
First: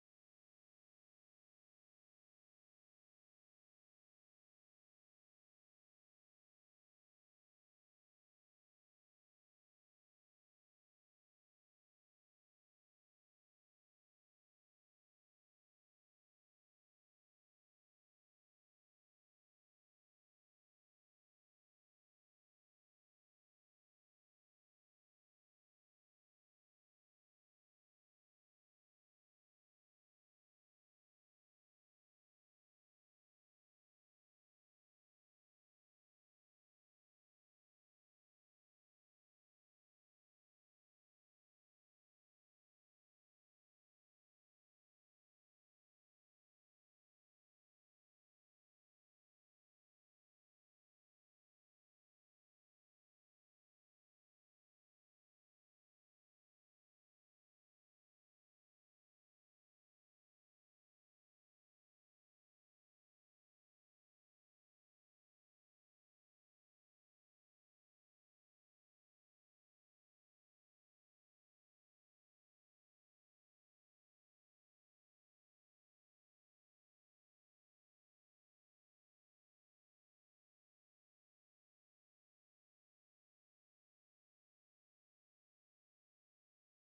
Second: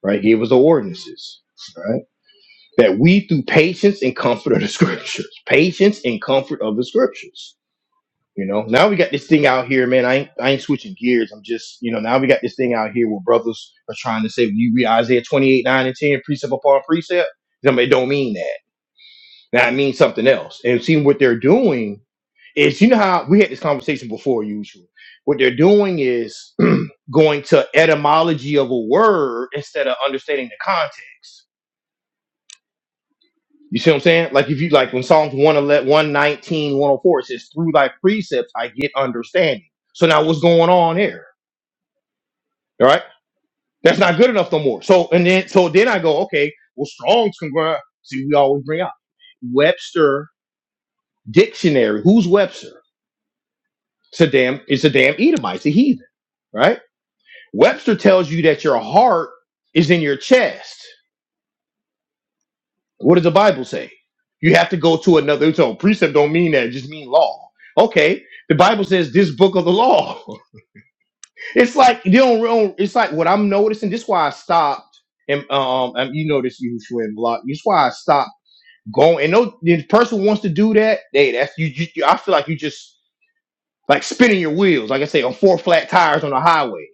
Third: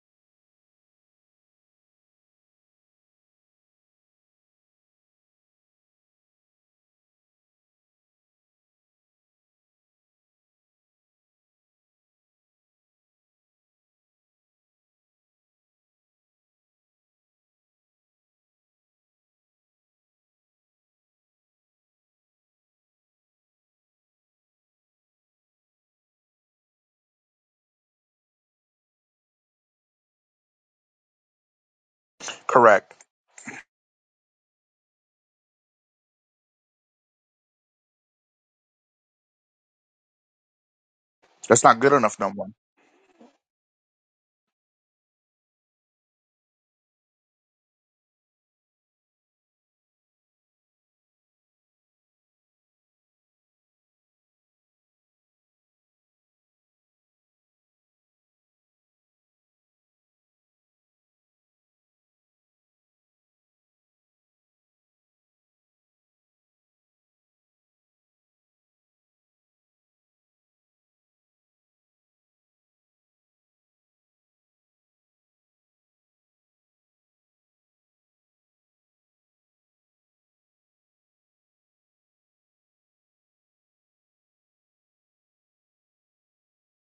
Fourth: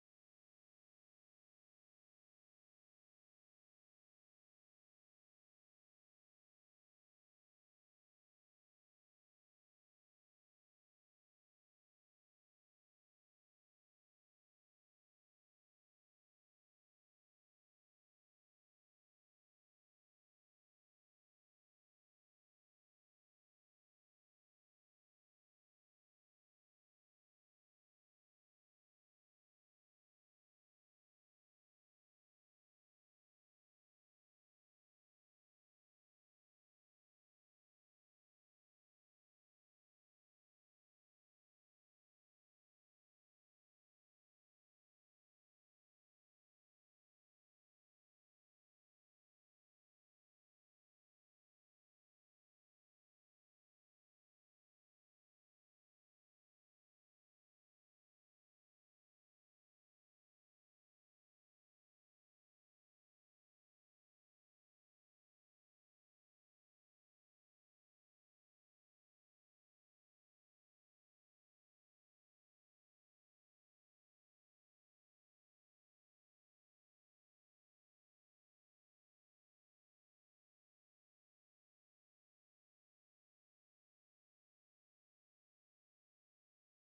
S1: right? Gave us the ordinances, right? That we through patience and comfort of the scriptures, patience and comfort of the scriptures. You know, now we got this thing out here, man. I ain't, I ain't switching gears. I'm just, you know, now we got this thing out here where brothers are trying to say, you read Isaiah 28, 9, and 10, precept upon precept. I mean, it don't mean that. Now it means something else. And seeing what they're doing is, you know, how we had this conversation before, usually. What they're doing is going to etymology of a word instead of understanding the context.
S2: Correct.
S1: You see what I'm saying? Like if you like when Psalms 111, 119, 104, it says, Through thy precepts I get understanding. So now what's going on there?
S2: That's not good enough no more.
S1: All right. That's not good enough no more. So and then so then I go, okay, well, Strong's congr see we always bring out Webster dictionary. Who's Webster? It's a damn, it's a damn Edomite, it's a heathen, right? Webster tells you that your heart is in your chest. What does the Bible say? You have to go to another. So precept don't mean that; it just mean law. Okay, the Bible says this book of the law. It's like you don't. real- It's like what I'm noticing. This is why I stopped. And um, and you notice you and block. This is why I stopped going. And no, the person wants to do that. Hey, that's you, you. I feel like you just like spinning your wheels. Like I say, on four flat tires on the highway.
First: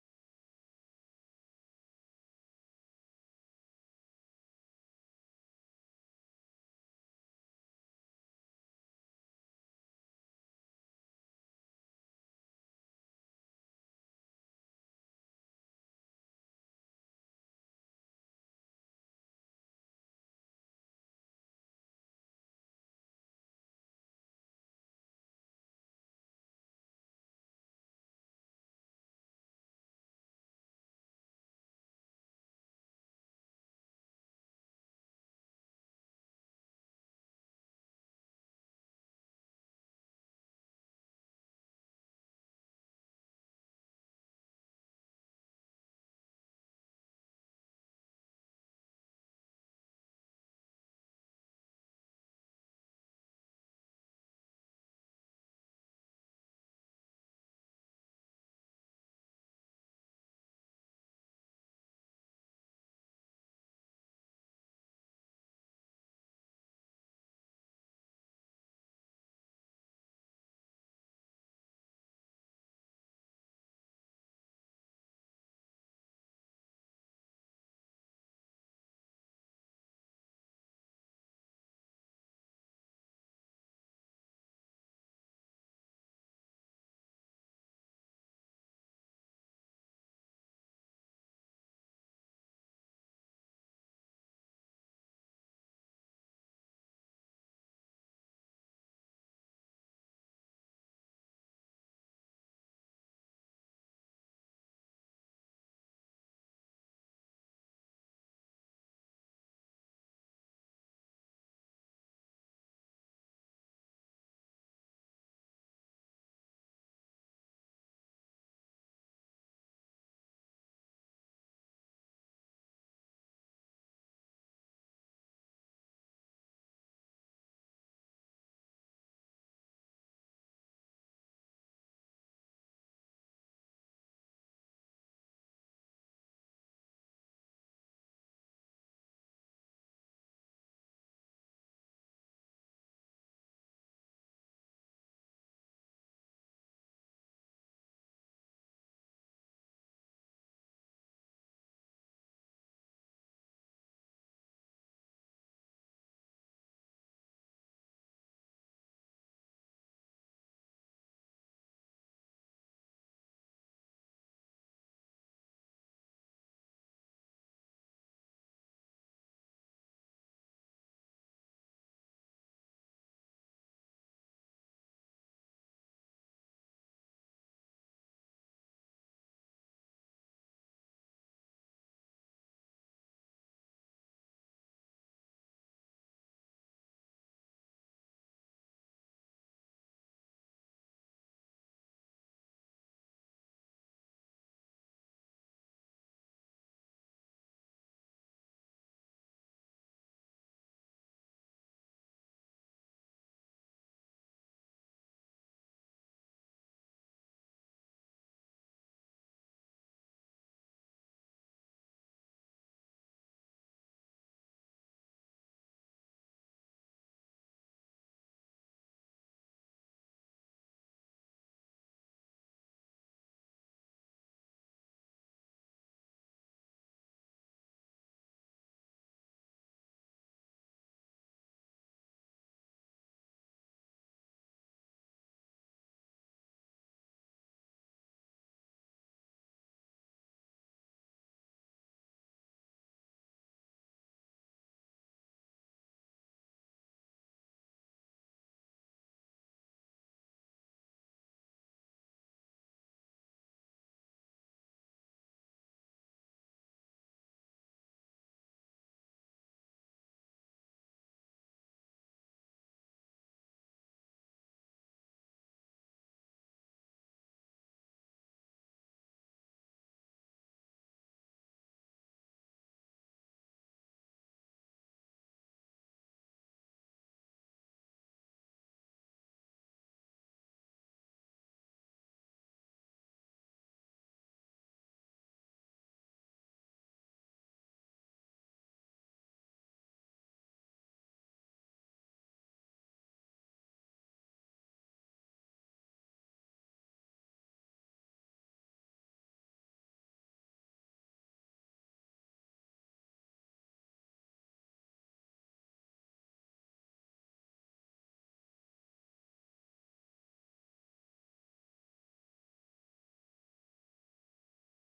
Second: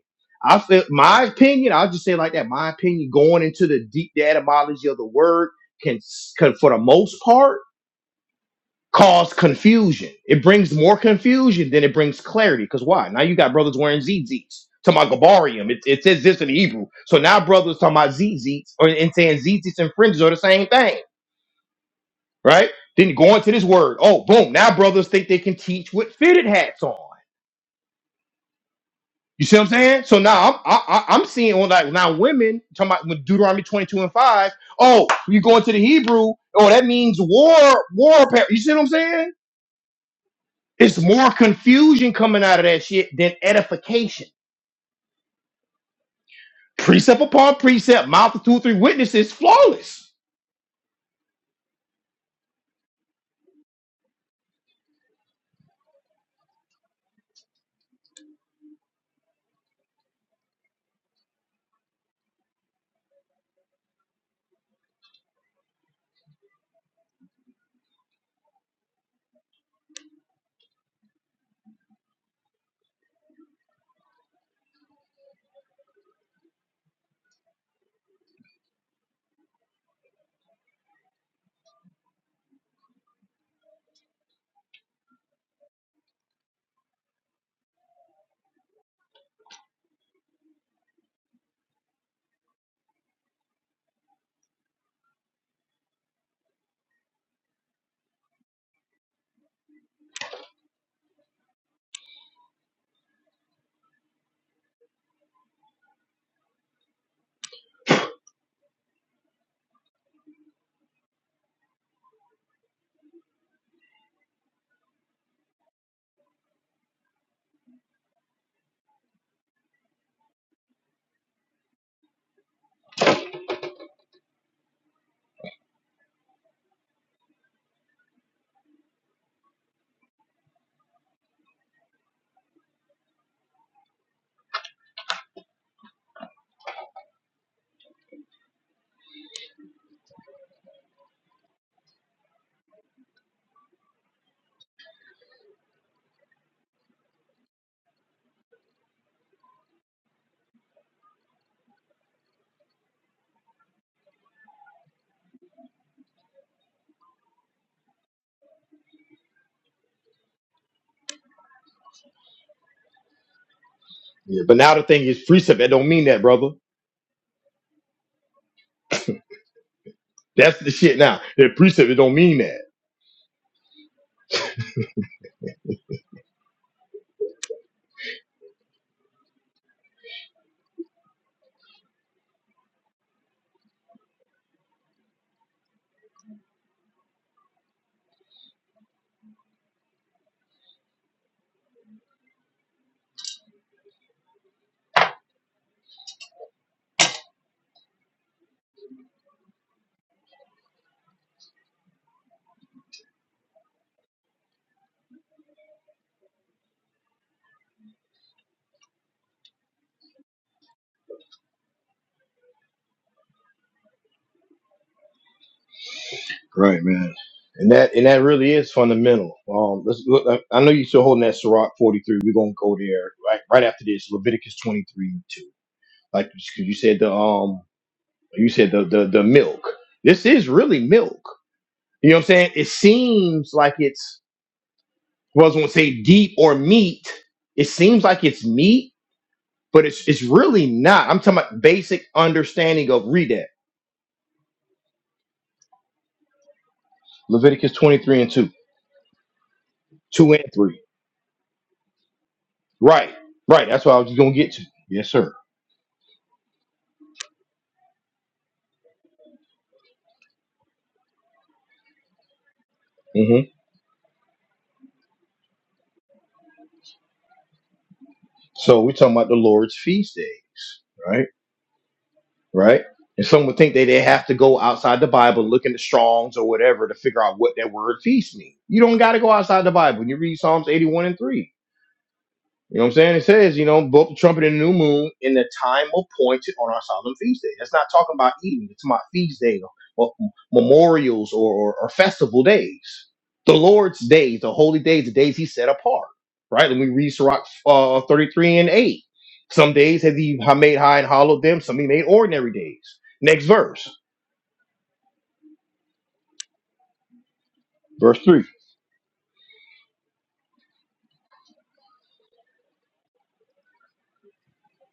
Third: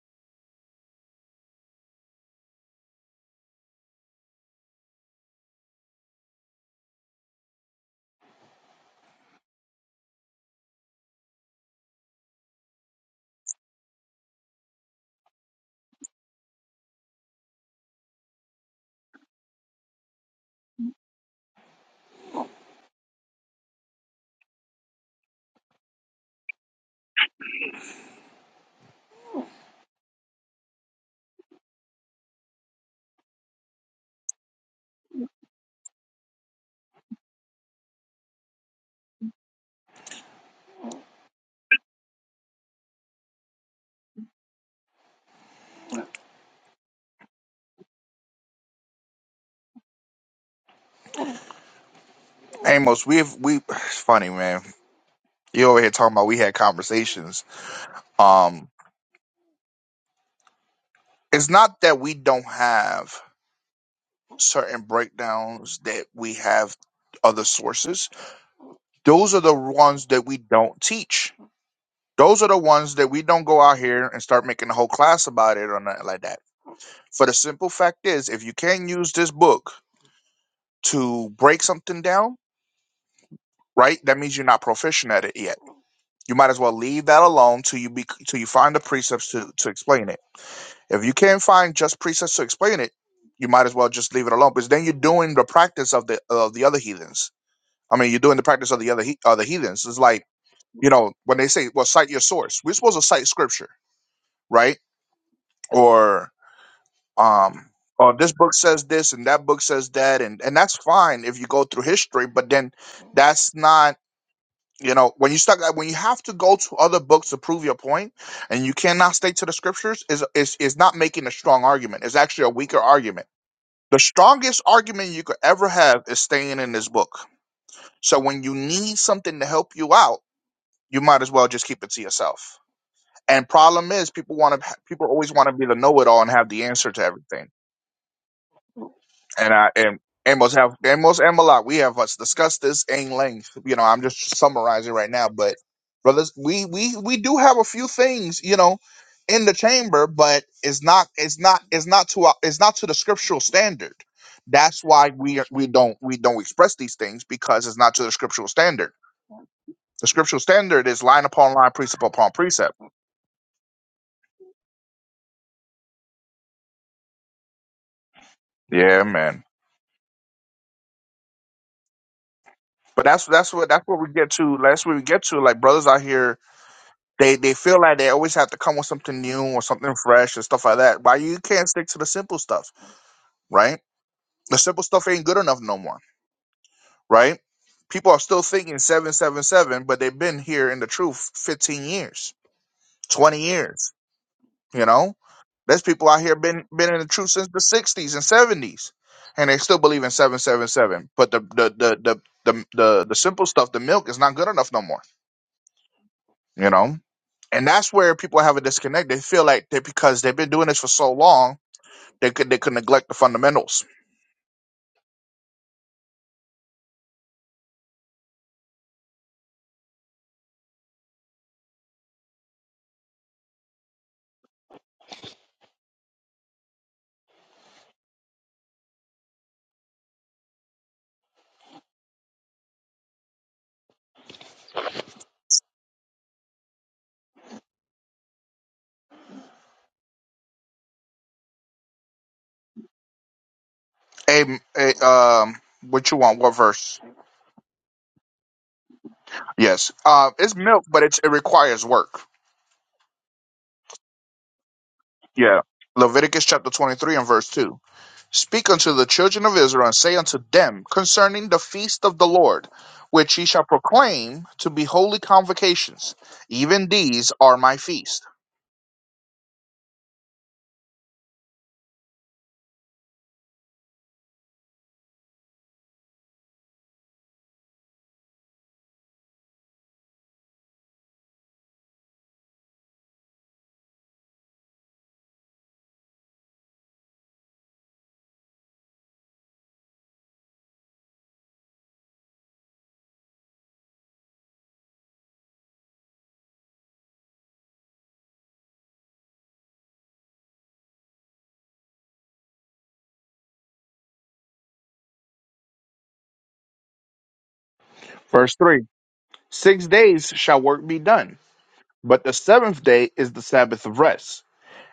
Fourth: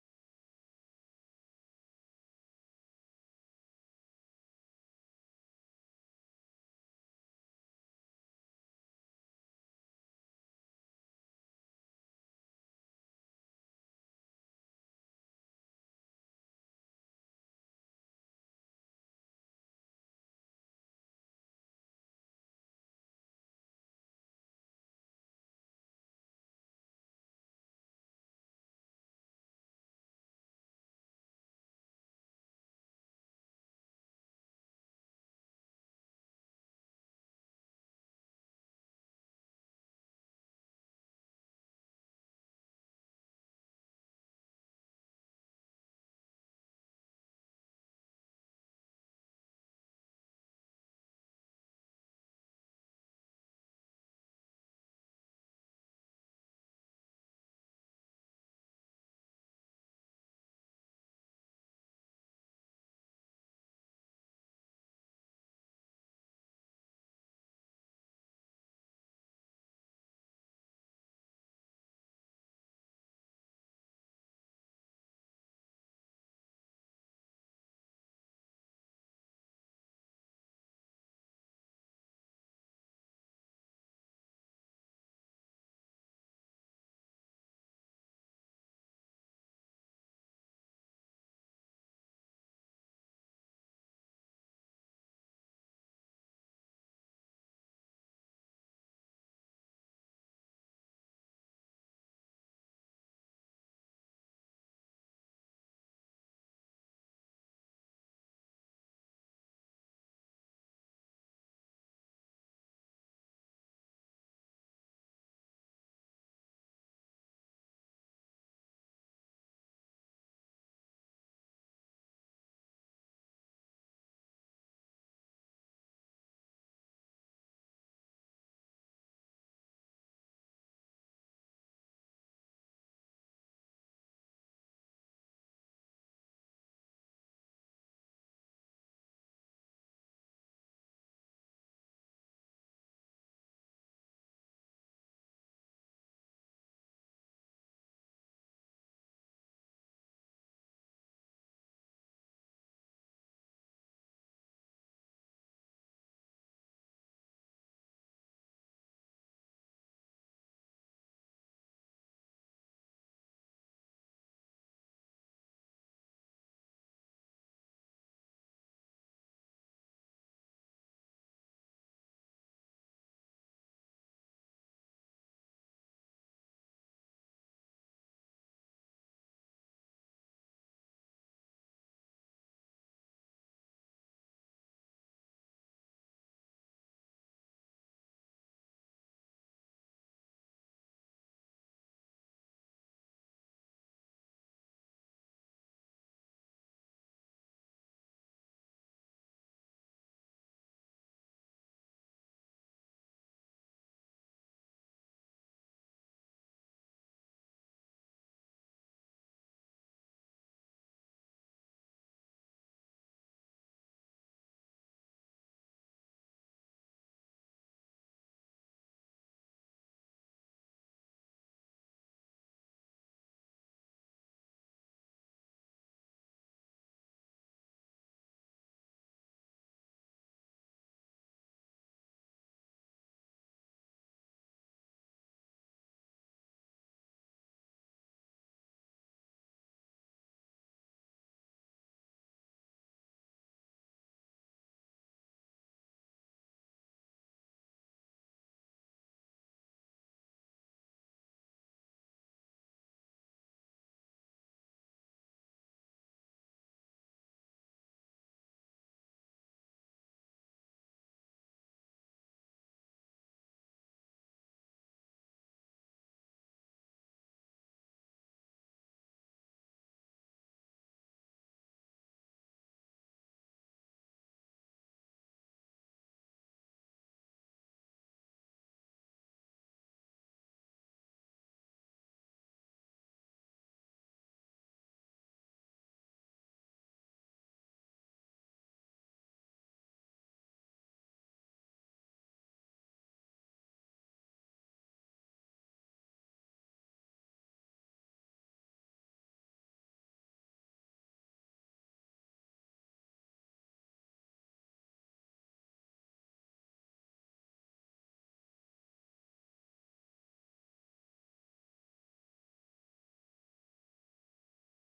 S1: I feel my opinion. I'll just say it like that. My opinion going into the deep etymology of the word can, can for the most part cause confusion. It brings more confusion than it brings clarity. Because why? Now you got brothers wearing zits. To my gabarium, it, it says this in the Hebrew. So now brothers talking about zits or and saying zits and fringes are the same thing, right? Then go into this word. Oh, boom! Now brothers think they can teach with fitted hats on. You see what I'm saying? So now I'm I, I- I'm seeing on like now women talking about with Deuteronomy 22 and five. Oh, you go into the Hebrew. Oh, that means war war. apparel. You see what I'm saying? It's more confusion coming out of that shit than edification. Precept upon precept, mouth of two, or three witnesses, flawless.
S2: Amos, we've we it's funny man. You over here talking about we had conversations. Um, it's not that we don't have certain breakdowns that we have other sources. Those are the ones that we don't teach Those are the ones that we don't go out here and start making a whole class about it or nothing like that. For the simple fact is, if you can't use this book to break something down, right, that means you're not proficient at it yet. You might as well leave that alone till you be till you find the precepts to, to explain it. If you can't find just precepts to explain it, you might as well just leave it alone because then you're doing the practice of the of the other heathens. I mean, you're doing the practice of the other he- other heathens. It's like you know when they say, "Well, cite your source." We're supposed to cite scripture, right? Or um oh this book says this and that book says that and and that's fine if you go through history but then that's not you know when you start when you have to go to other books to prove your point and you cannot stay to the scriptures is is is not making a strong argument it's actually a weaker argument the strongest argument you could ever have is staying in this book so when you need something to help you out you might as well just keep it to yourself and problem is people want to people always want to be the know-it-all and have the answer to everything and I and Amos have Amos and Malak, we have us discussed this in length. You know, I'm just summarizing right now, but brothers, we we we do have a few things, you know, in the chamber, but it's not it's not it's not to our, it's not to the scriptural standard. That's why we we don't we don't express these things because it's not to the scriptural standard. The scriptural standard is line upon line, precept upon precept.
S1: Yeah, but now the thing is precept, that don't mean that, brother.
S2: Yeah, man.
S1: That's the shit now. That precept, it don't mean that.
S2: But that's that's what that's what we get to. That's what we get to. Like brothers out here They they feel like they always have to come with something new or something fresh and stuff like that. Why you can't stick to the simple stuff, right? The simple stuff ain't good enough no more, right? People are still thinking seven seven seven, but they've been here in the truth fifteen years, twenty years. You know, there's people out here been been in the truth since the sixties and seventies, and they still believe in seven seven seven. But the the the the the the, the simple stuff, the milk, is not good enough no more. you know and that's where people have a disconnect they feel like they because they've been doing this for so long they could they could neglect the fundamentals
S1: Right, man. And that and that really is fundamental. Um, let's look. I I know you're still holding that Sirach 43. We're gonna go there right right after this. Leviticus 23 and 2. Like 'cause you said, the um, you said the the the milk. This is really milk. You know what I'm saying? It seems like it's. Well, I was gonna say deep or meat. It seems like it's meat, but it's it's really not. I'm talking about basic understanding of read that.
S2: a, a um what you want what verse
S1: Leviticus 23 and 2.
S2: yes uh
S1: 2 and
S2: it's
S1: 3.
S2: milk but it's it requires work
S1: Right. Right. That's what I was just gonna get to. Yes, sir.
S2: yeah leviticus chapter 23 and verse 2 speak unto the children of israel and say unto them concerning the feast of the lord which
S1: hmm
S2: ye shall proclaim to be holy convocations even these are my feast
S1: So we're talking about the Lord's feast days, right? Right. And some would think that they have to go outside the Bible, look in the Strongs or whatever to figure out what that word feast means. You don't gotta go outside the Bible. You read Psalms 81 and 3 You know what I'm saying? It says, you know, blow up the trumpet in the new moon in the time appointed on our solemn feast day. That's not talking about eating. It's about feast day or, or memorials or, or, or festival days. The Lord's days, the holy days, the days he set apart. Right? And we read Sirach uh, 33 and 8. Some days has he ha- made high and hollowed them. Some he made ordinary days. Next verse.
S2: verse 3 six days shall work be done But the seventh day is the Sabbath of rest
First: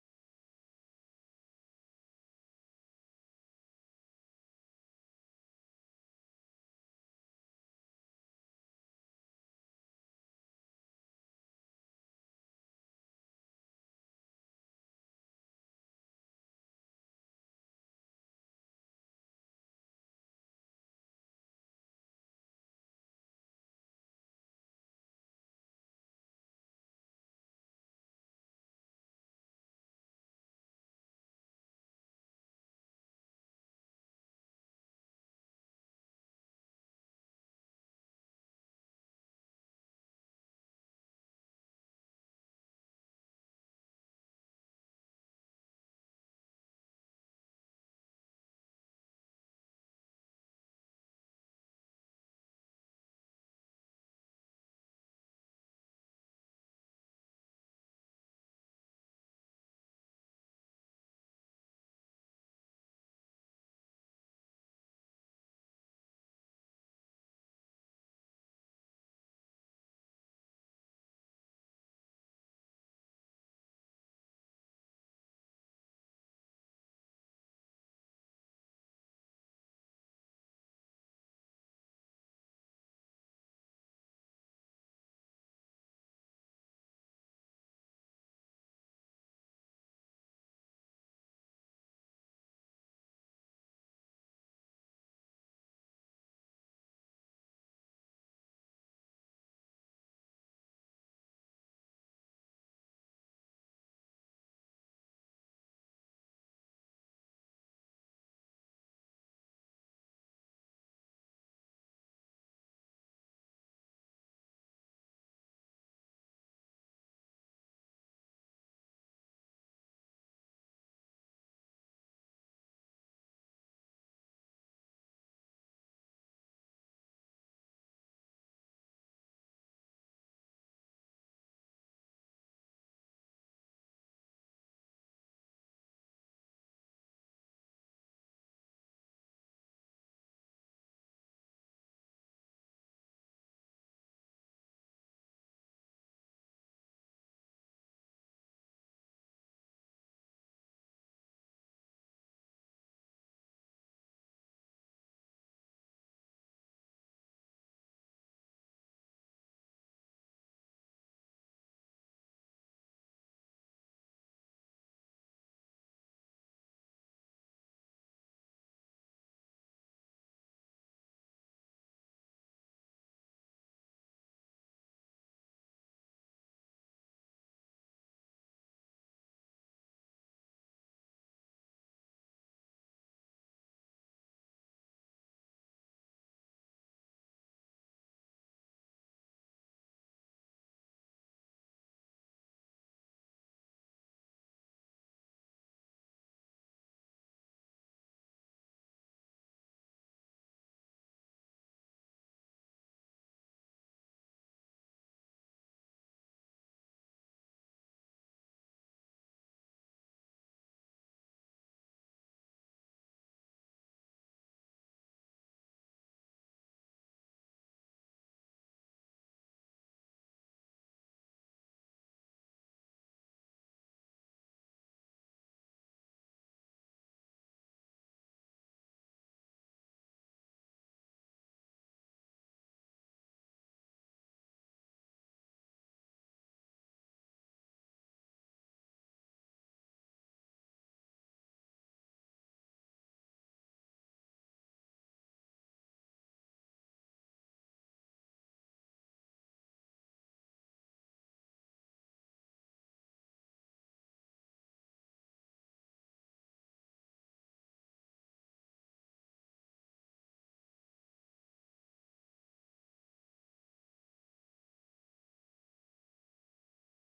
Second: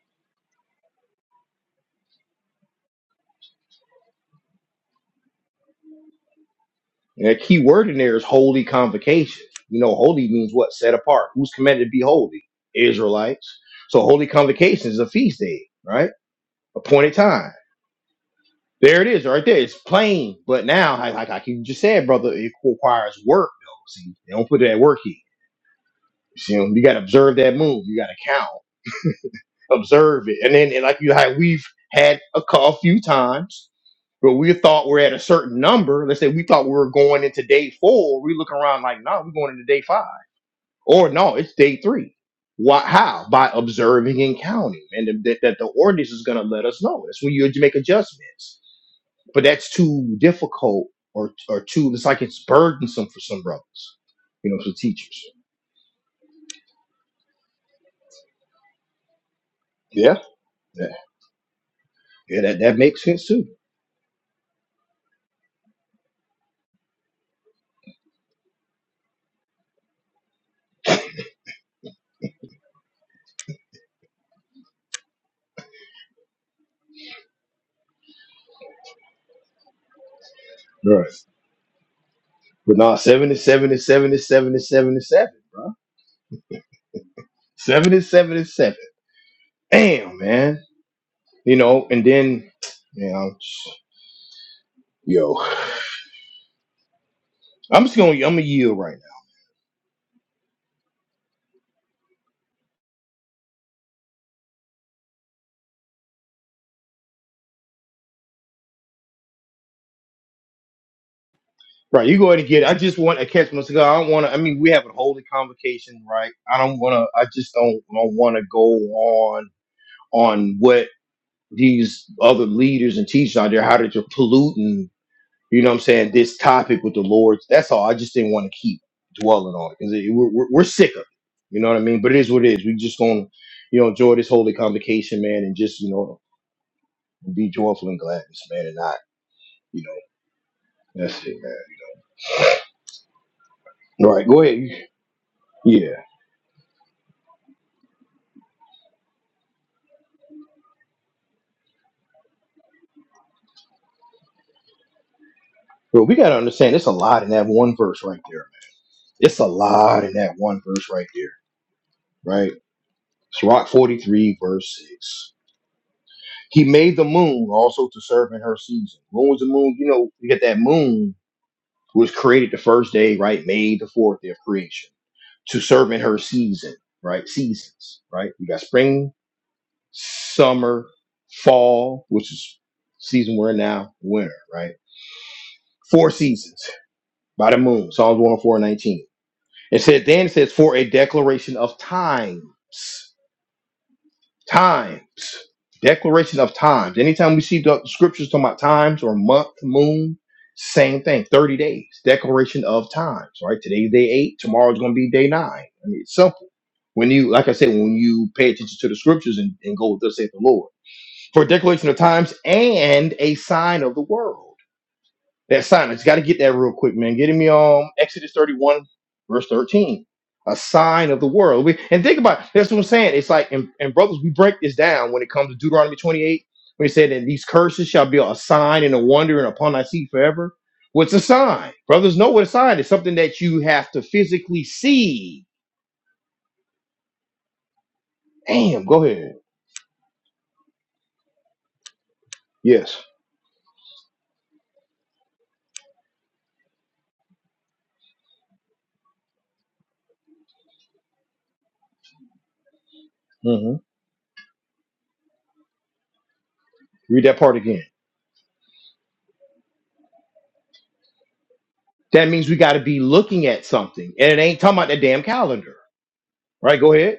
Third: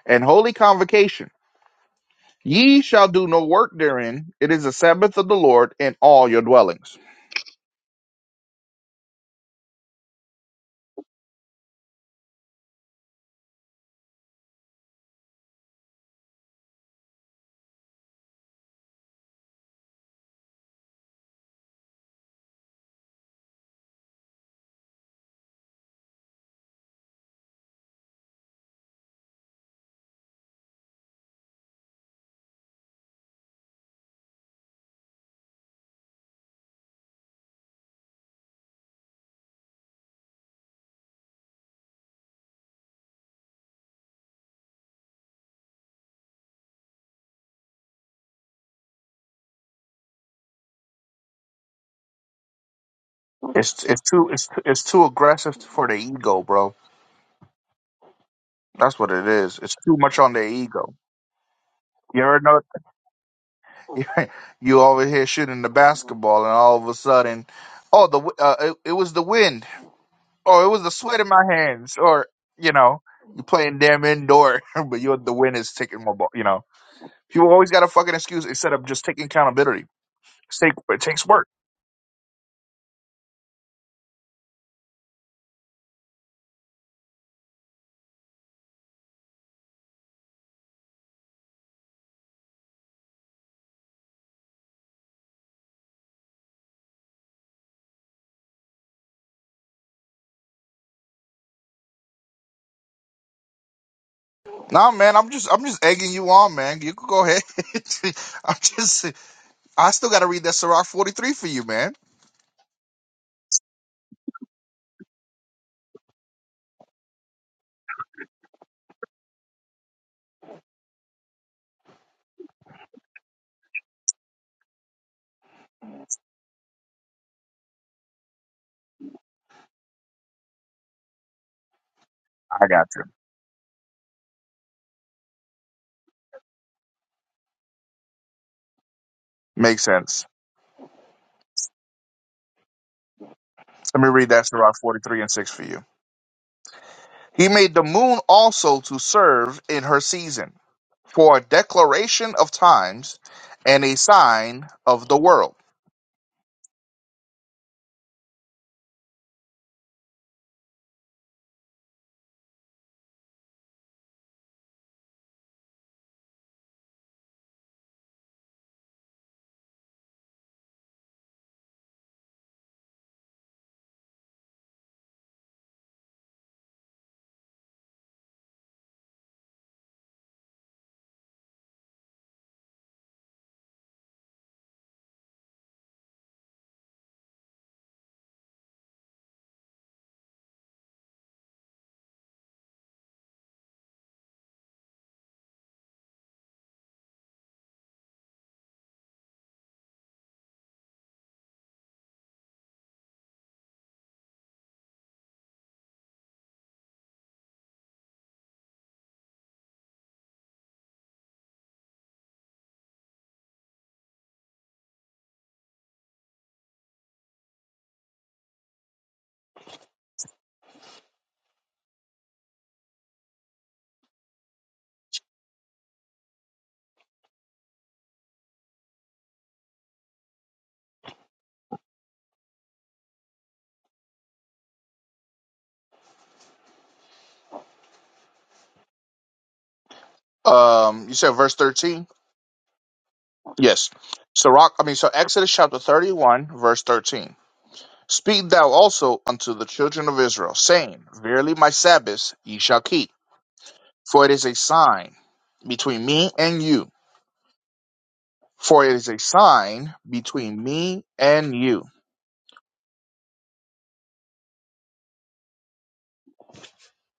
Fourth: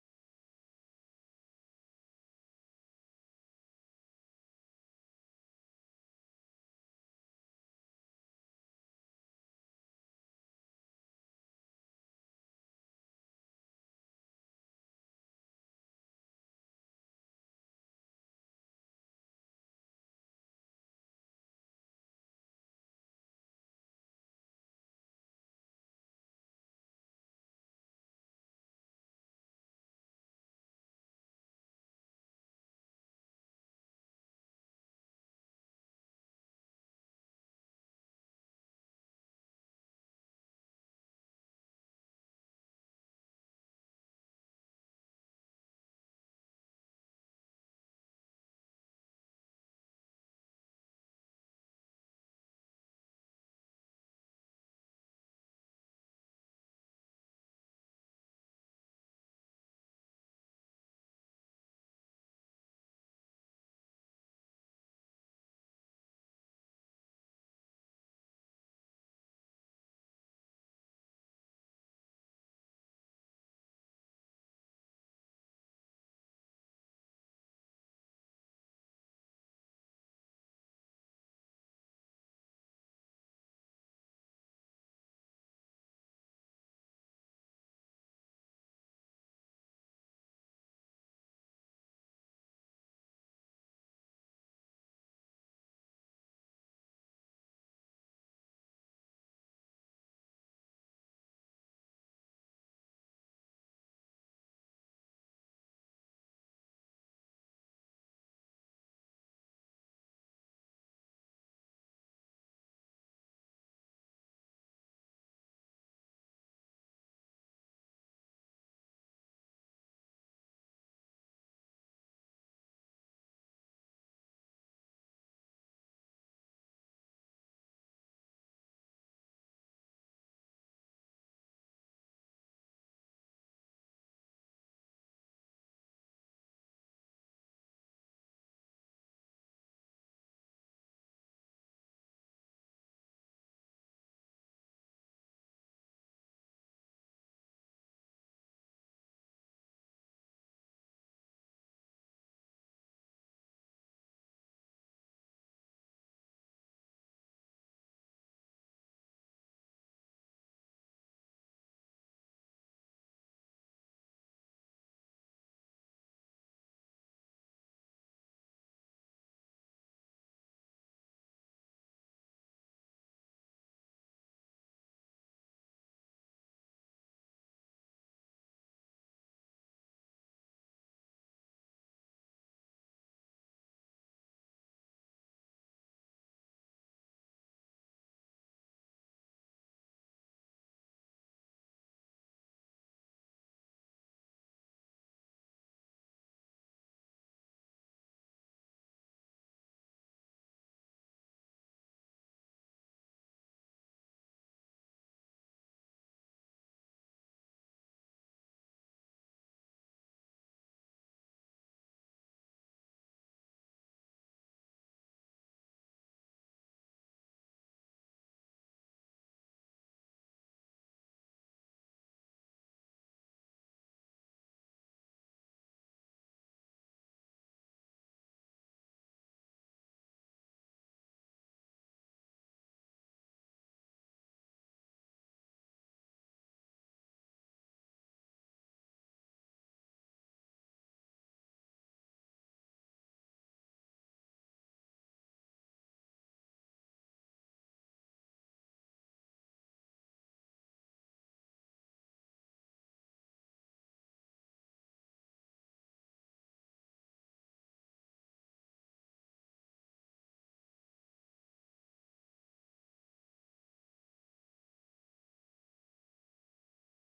S2: and holy convocation. Ye shall do no work therein. It is the Sabbath of the Lord in all your dwellings.
S1: And a key word in there is holy convocation. You know, holy means what? Set apart. Who's commanded to be holy? Israelites. So holy convocation is a feast day, right? Appointed time. There it is, right there. It's plain. But now, like, like, like you just said, brother, it requires work, though. See, they don't put that work in. You, know, you got to observe that move. You got to count, observe it. And then, and like you, like we've had a, cou- a few times but we thought we're at a certain number. Let's say we thought we were going into day four. We look around like, no, we're going into day five. Or no, it's day three. Why? How? By observing and counting, and th- that, that the ordinance is going to let us know. That's when you make adjustments. But that's too difficult, or or too. It's like it's burdensome for some
S2: It's
S1: brothers,
S2: it's too it's
S1: you know, for
S2: it's too
S1: teachers.
S2: aggressive for the ego, bro. That's what it is. It's too much
S1: Yeah,
S2: on the
S1: yeah,
S2: ego. You ever
S1: yeah
S2: know?
S1: that that makes sense too.
S2: you over here shooting the basketball, and all of a sudden, oh, the w- uh, it, it was the wind, or it was the sweat in my hands, or you know, you playing damn indoor, but you the wind is taking my ball. You know, people always got a fucking excuse instead of just taking accountability. It's take, it
S1: Right.
S2: takes work.
S1: But nah, seven is seven is seven is seven is seven is seven, bro. Seven is seven is seven. Damn, man. You know, and then, you know, yo, I'm just gonna I'm gonna yield right. now.
S2: Nah, man, I'm just I'm just egging you on, man. You could go ahead. I'm just I still got to read that Sirach 43 for you, man.
S1: Right, you go ahead and get it. I just want to catch my cigar. I don't want to. I mean, we have a holy convocation, right? I don't want to. I just don't don't want to go on on what these other leaders and teachers out there how they're just polluting. You know what I'm saying? This topic with the Lord's. That's all. I just didn't want to keep dwelling on it because we're, we're we're sick of it. You know what I mean? But it is what it is.
S2: I
S1: We
S2: got
S1: just
S2: you.
S1: gonna you know enjoy this holy convocation, man, and just you know be joyful and glad, man, and not
S2: Makes
S1: you know
S2: sense.
S1: that's it, man.
S2: Let me
S1: All right,
S2: read
S1: go
S2: that
S1: ahead.
S2: Sirach 43 and 6 for you.
S1: Yeah.
S2: He made the moon also to serve in her season, for a declaration of times and a sign of the world.
S1: But we got to understand it's a lot in that one verse right there. It's a lot in that one verse right there, right? Sirach 43, verse 6. He made the moon also to serve in her season. When was the moon? You know, you get that moon was created the first day, right? Made the fourth day of creation to serve in her season, right? Seasons, right? We got spring, summer, fall, which is season we're in now, winter, right? Four seasons by the moon. Psalms 104:19. It said then it says for a declaration of times, times, declaration of times. Anytime we see the scriptures talking about times or month, moon, same thing. Thirty days, declaration of times. Right? Today's day eight. Tomorrow's going to be day nine. I mean, it's simple. When you, like I said, when you pay attention to the scriptures and, and go with the saith the Lord for a declaration of times and a sign of the world. That sign, I got to get that real quick, man. Getting me on Exodus 31, verse 13. A sign of the world. We, and think about it. That's what I'm saying. It's like, and, and brothers, we break this down when it comes to Deuteronomy 28, when he said, and these curses shall be a sign and a wonder and upon thy seed forever. What's a sign? Brothers know what a sign is. Something that you have to physically see. Damn, go ahead.
S2: Um, you said verse 13?
S1: Yes.
S2: Yes. Sirach, I mean, so Exodus chapter 31, verse 13. Speak thou also unto the children of Israel, saying, Verily my Sabbaths ye shall keep,
S1: hmm
S2: for it is a sign between me and you.
S1: Read that part again.
S2: For it is a sign between me and you.
S1: That means we got to be looking at something. And it ain't talking about that damn calendar. Right? Go ahead.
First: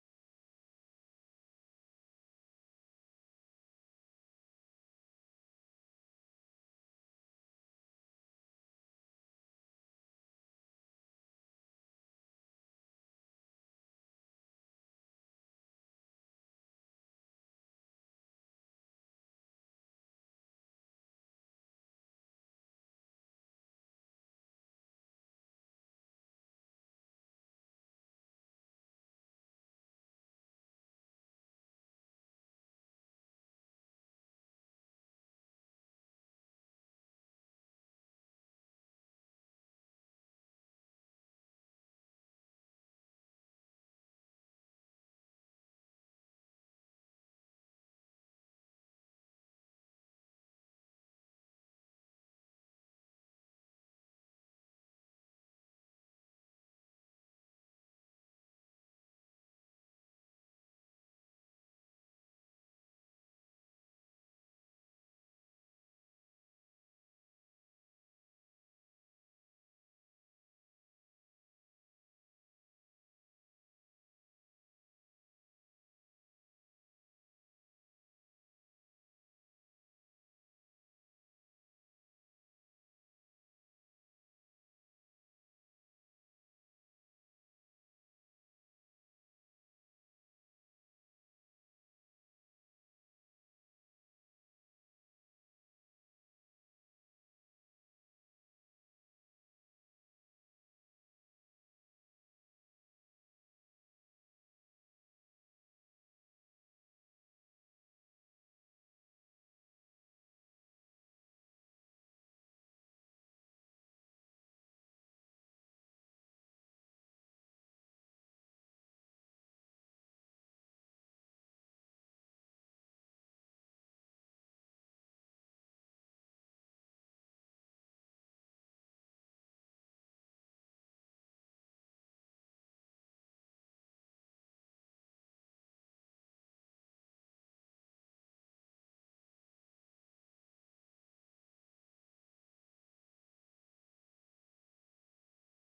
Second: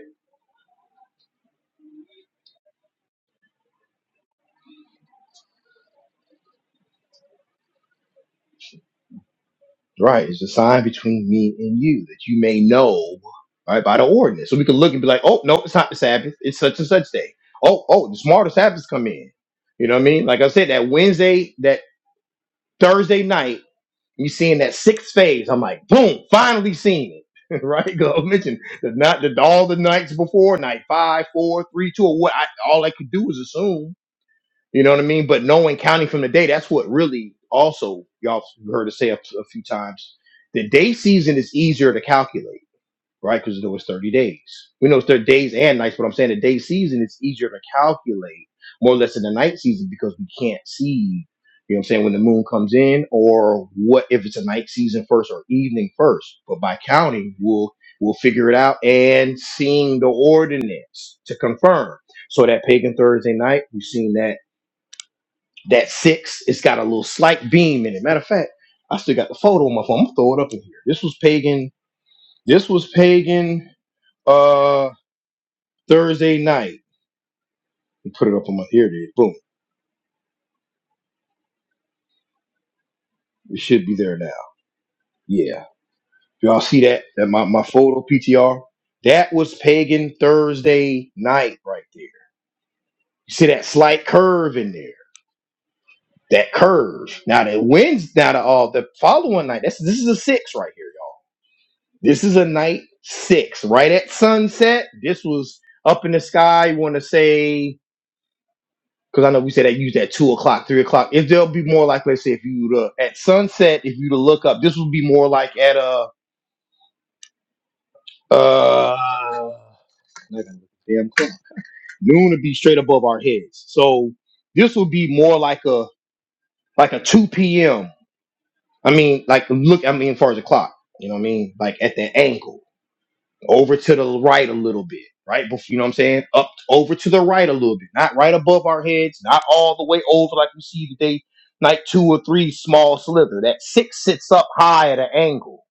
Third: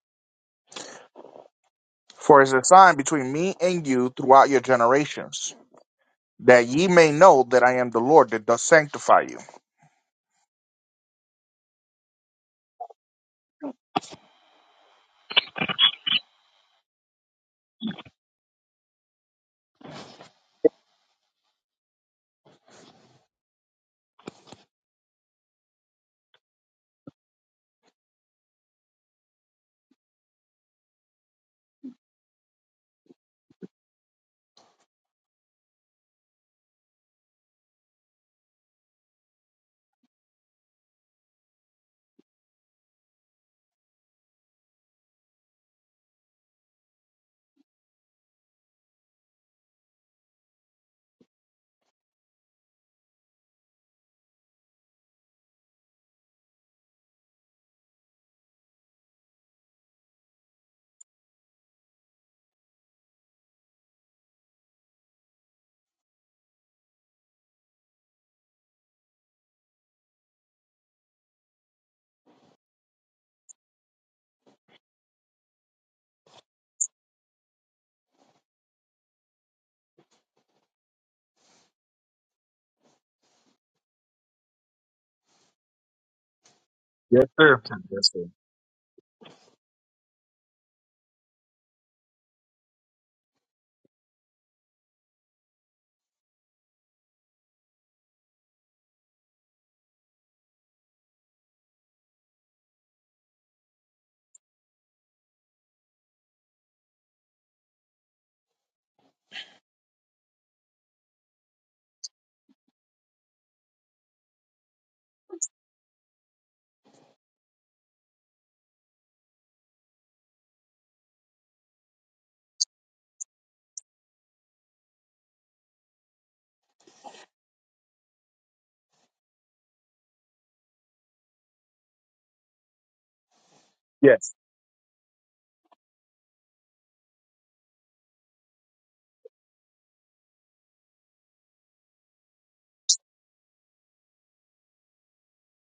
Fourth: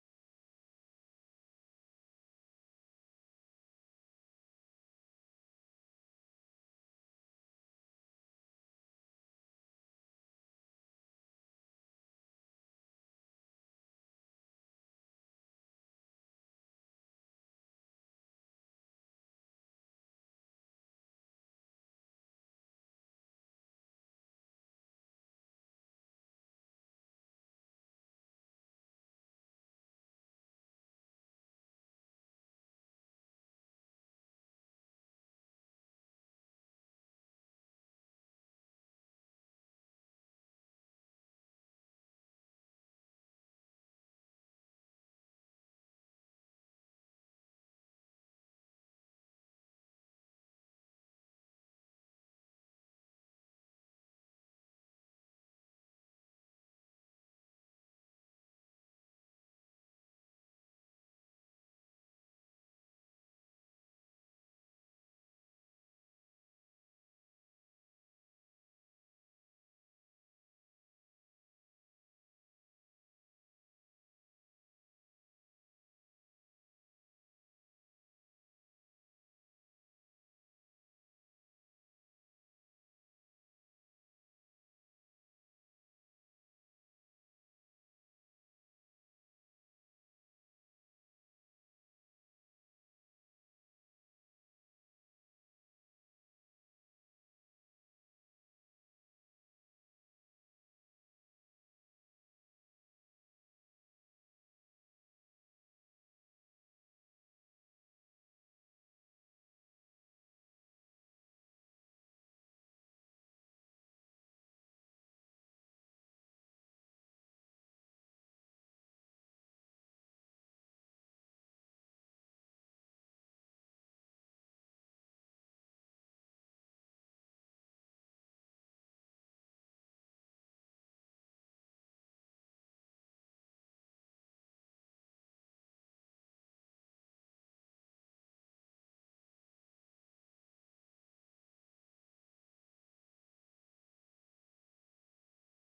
S2: For it is a sign between me and you throughout your generations that ye may know that I am the Lord that doth sanctify you.
S1: Right. It's a sign between me and you that you may know, right, by the ordinance. So we can look and be like, oh, no, it's not the Sabbath. It's such and such day. Oh, oh, the smarter Sabbaths come in. You know what I mean? Like I said, that Wednesday, that Thursday night, you seeing that sixth phase. I'm like, boom, finally seen it. right? Go mention the not the all the nights before, night five, four, three, two, or what I all I could do was assume. You know what I mean? But knowing counting from the day, that's what really also y'all heard us say a, a few times. The day season is easier to calculate, right? Because it was 30 days. We know it's 30 days and nights, but I'm saying the day season is easier to calculate more or less than the night season because we can't see, you know what I'm saying, when the moon comes in or what if it's a night season first or evening first. But by counting, we'll we'll figure it out and seeing the ordinance to confirm. So that pagan Thursday night, we've seen that that six, it's got a little slight beam in it. Matter of fact, I still got the photo on my phone. I'm gonna throw it up in here. This was pagan. This was pagan uh Thursday night. Put it up on my here it is. Boom. It should be there now. Yeah. Y'all see that?
S2: Yes,
S1: That my,
S2: sir.
S1: my photo
S2: Yes, sir.
S1: PTR? That was pagan Thursday night right there. You see that slight curve in there. That curve. Now that wins now the all the following night. That's this is a six right here. This is a night six, right at sunset. This was up in the sky. Want to say because I know we said that used at two o'clock, three o'clock. If there'll be more like, let's say, if you were to, at sunset, if you to look up, this would be more like at a uh, to damn clock. noon would be straight above our heads. So this would be more like a like a two p.m. I mean, like look, I mean, as far as the clock, you know what I mean, like at that angle. over to the
S2: Yes.
S1: right a little bit, right? Bef- You know what I'm saying? Up over to the right a little bit, not right above our heads, not all the way over like we see today. Night two or three, small slither. That six sits up high at an angle.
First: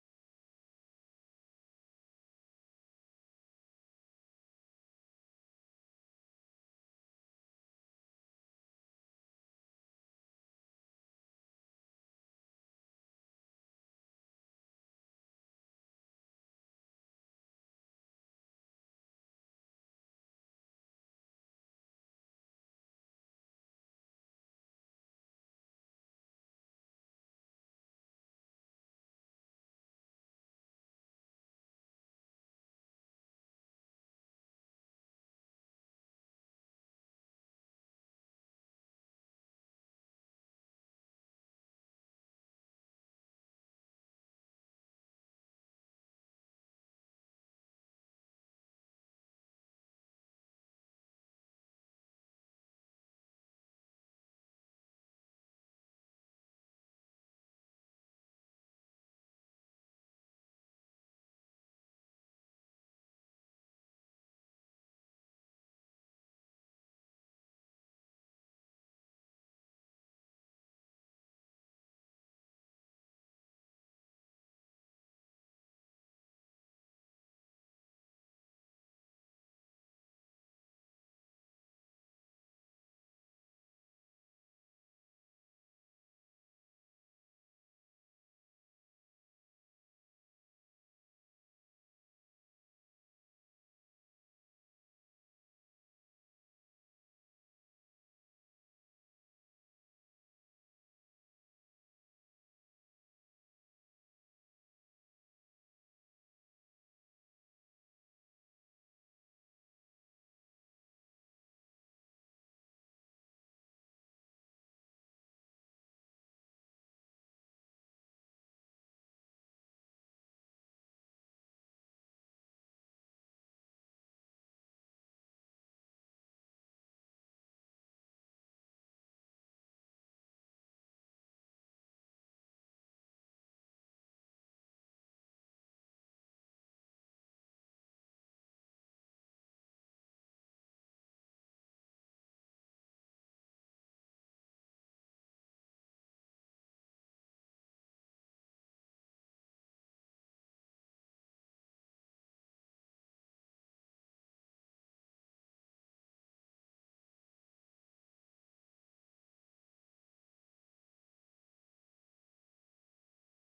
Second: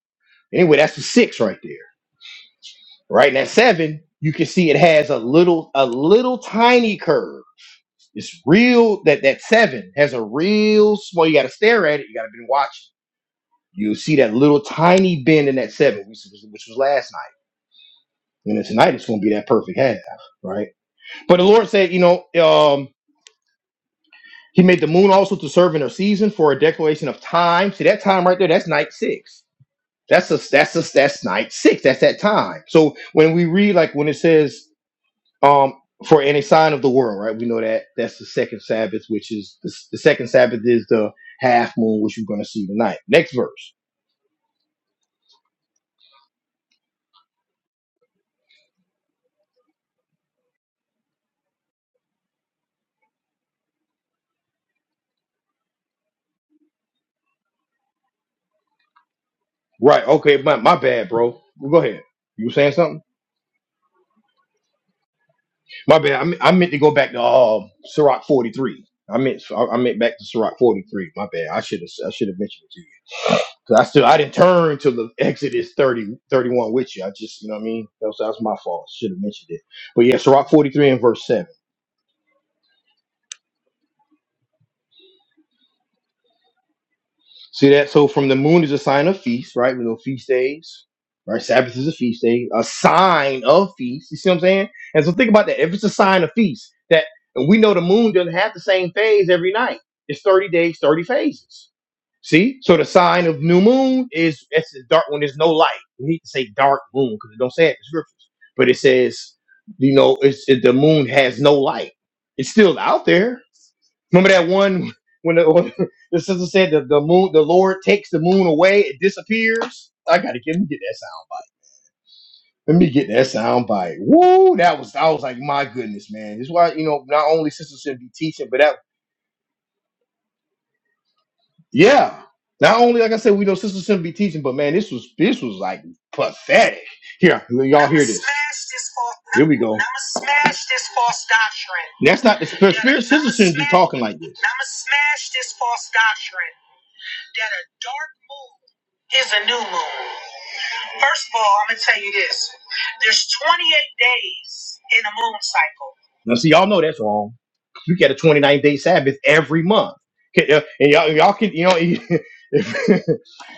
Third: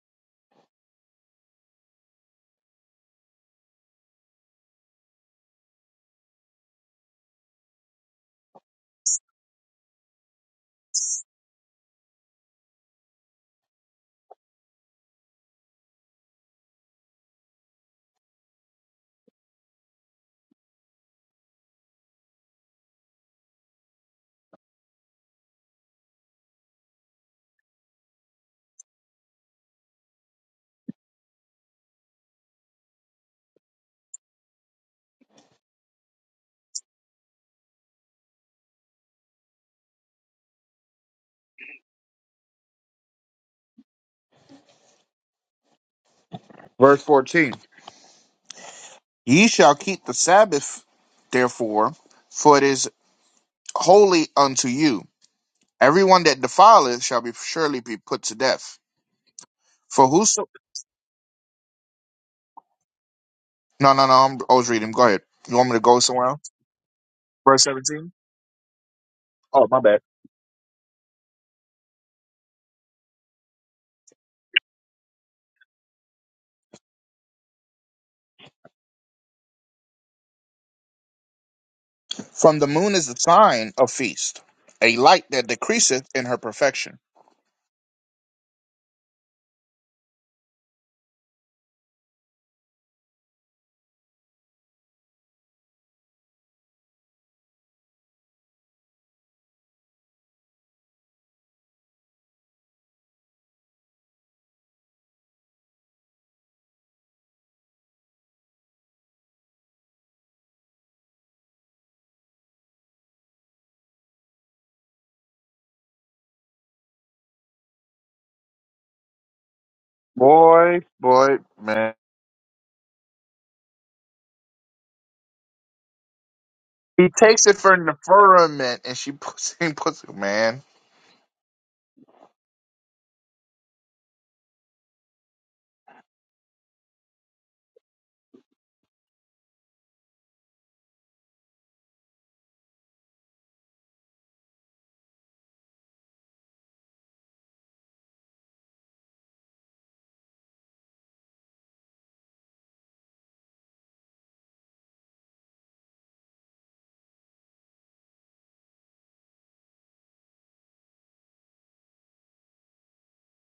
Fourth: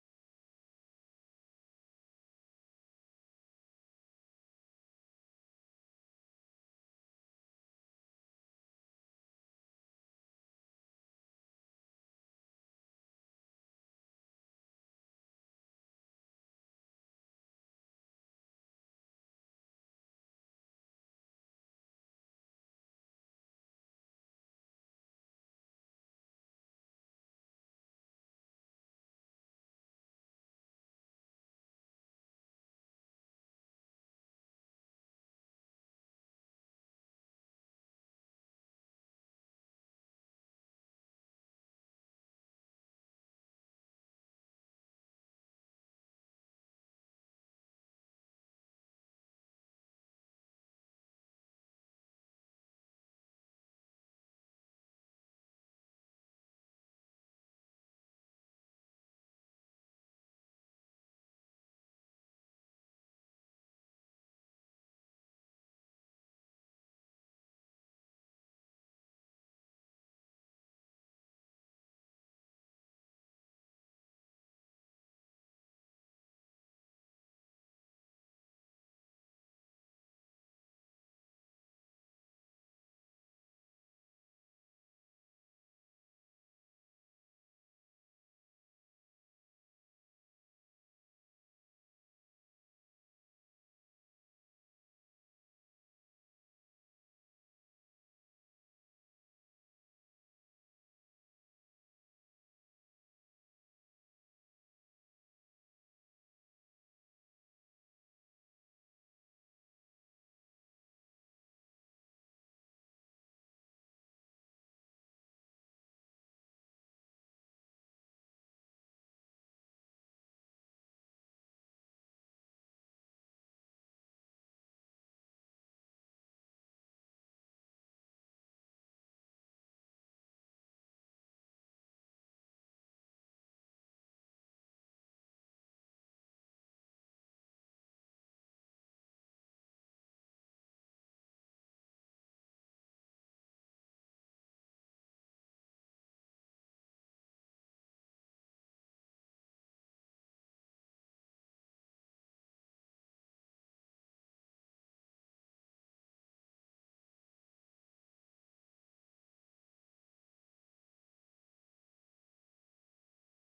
S1: Anyway, that's the six right there, right? And that seven, you can see it has a little, a little tiny curve. It's real that that seven has a real small. You got to stare at it. You got to been watching. You'll see that little tiny bend in that seven, which was, which was last night. And then tonight it's going to be that perfect half, right? But the Lord said, you know, um, He made the moon also to serve in her season for a declaration of time. See that time right there? That's night six. That's a, that's a, that's night six. That's that time. So when we read, like when it says, um, for any sign of the world, right? We know that that's the second Sabbath, which is the, the second Sabbath is the half moon, which you're going to see tonight. Next verse.
S2: Verse 14. Ye shall keep the Sabbath, therefore, for it is holy unto you. Everyone that defileth shall be surely be put to death.
S1: Right.
S2: For
S1: Okay.
S2: whoso
S1: My, my bad, bro. Go ahead. You were saying something?
S2: no no no I'm, I was reading. Go ahead. You want me to go
S1: My bad. I,
S2: somewhere
S1: me-
S2: else?
S1: I meant to go back to
S2: Verse
S1: um
S2: 17.
S1: Sirach 43. I meant so
S2: Oh
S1: I, I
S2: my bad.
S1: meant back to Sirach 43. My bad. I should have I should have mentioned it to you. Cause I still I didn't turn to the Exodus 30 31 with you. I just you know what I mean. That was, that was my fault. Should have mentioned it. But yeah, Sirach 43 and verse 7.
S2: From the moon is the sign of feast, a light that decreaseth in her perfection.
S1: See that? So from the moon is a sign of feast, right? We know feast days, right? Sabbath is a feast day, a sign of feast. You see what I'm saying? And so think about that. If it's a sign of feast, that and we know the moon doesn't have the same phase every night. It's 30 days, 30 phases. See? So the sign of new moon is it's the dark when there's no light. We need to say dark moon because it don't say it in the scriptures. But it says, you know, it's it, the moon has no light. It's still out there, Remember that one when the, when the sister said that the moon, the Lord takes the moon away, it disappears. I gotta get, let me get
S2: Boy,
S1: that sound.
S2: boy, man.
S1: Let me get that sound bite. Woo! That was I was like, my goodness, man. This is why you know
S2: He
S1: not
S2: takes
S1: only
S2: it for
S1: sisters shouldn't be teaching, but that
S2: Neferament and she puts him, puts it, man.
S1: yeah. Not only like I said, we know sisters shouldn't be teaching, but man, this was this was like pathetic. Here, y'all hear this. Here we go. That's not the spirit. Sisters shouldn't be talking like this. that a dark moon is a new moon. First of all, I'm gonna tell you this. There's 28 days in a moon cycle. Now, see, y'all know that's wrong. You get a 29 day Sabbath every month, Okay, uh, and y'all, y'all can, you know, if,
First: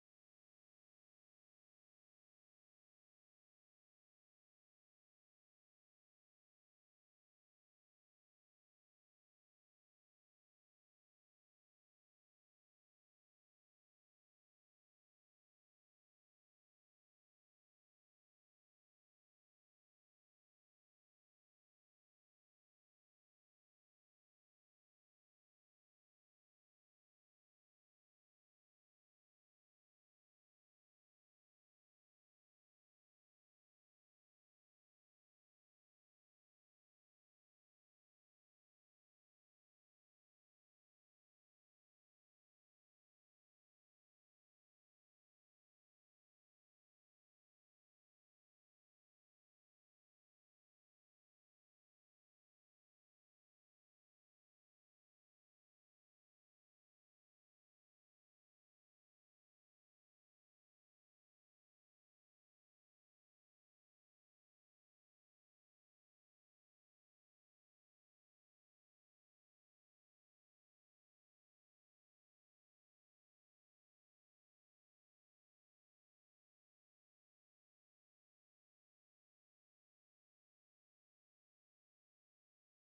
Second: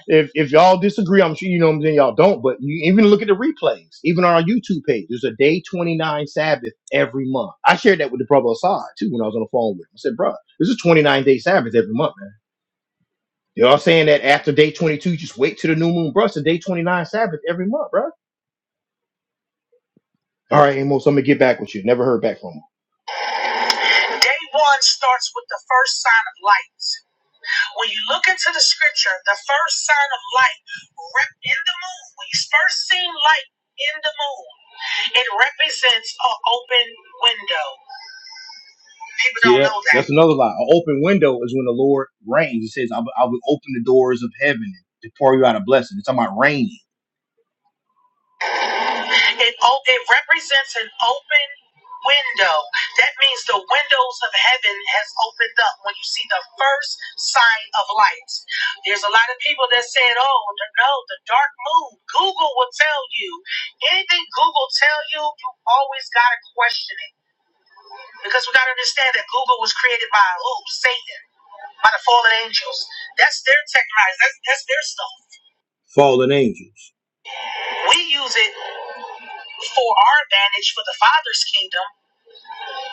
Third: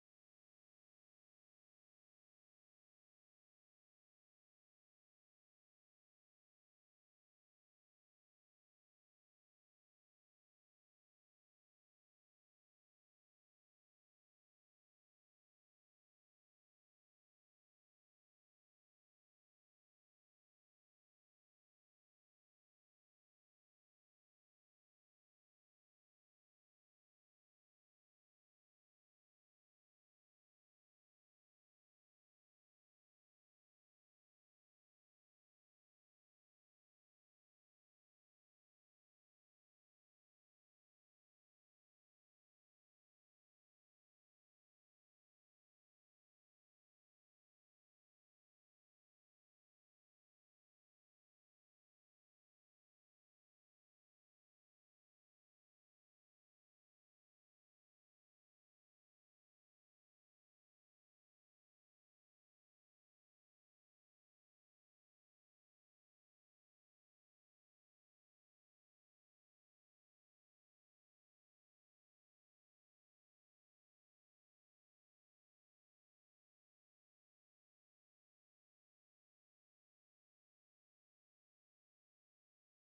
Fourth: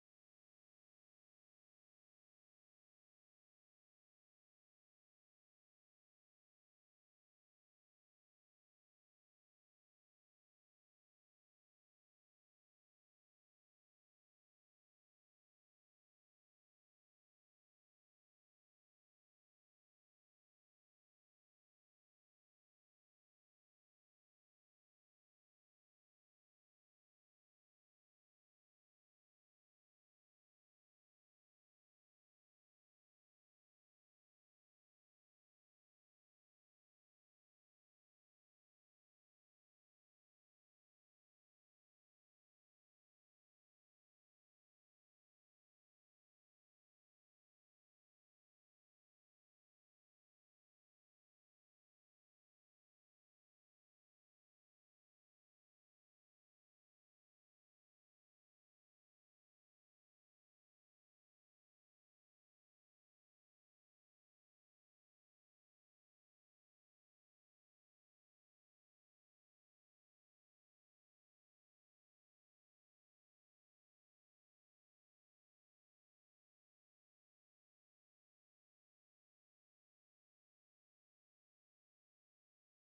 S1: if if y'all disagree, I'm sure you know what I'm saying. Y'all don't, but you even look at the replays, even on our YouTube page. There's a day 29 Sabbath every month. I shared that with the brother Assad too when I was on the phone with him. I said, "Bro, this is 29 day Sabbath every month, man." You're all saying that after day 22, you just wait to the new moon, bruh. It's the day 29 Sabbath every month, bruh. All right, Amos, I'm gonna get back with you. Never heard back from him. Day one starts with the first sign of light. When you look into the scripture, the first sign of light rep- in the moon, when you first seen light in the moon, it represents an open window. People don't that? know that. That's another lie. An open window is when the Lord reigns. It says, I, I will open the doors of heaven to pour you out a blessing. It's talking about raining. It, o- it represents an open window. That means the windows of heaven has opened up when you see the first sign of light. There's a lot of people that said, "Oh th- no, the dark moon." Google will tell you anything. Google tell you, you always gotta question it because we gotta understand that Google was created by who? Satan, by the fallen angels. That's their technology. That's that's their stuff. Fallen angels. We use it for our advantage for the Father's kingdom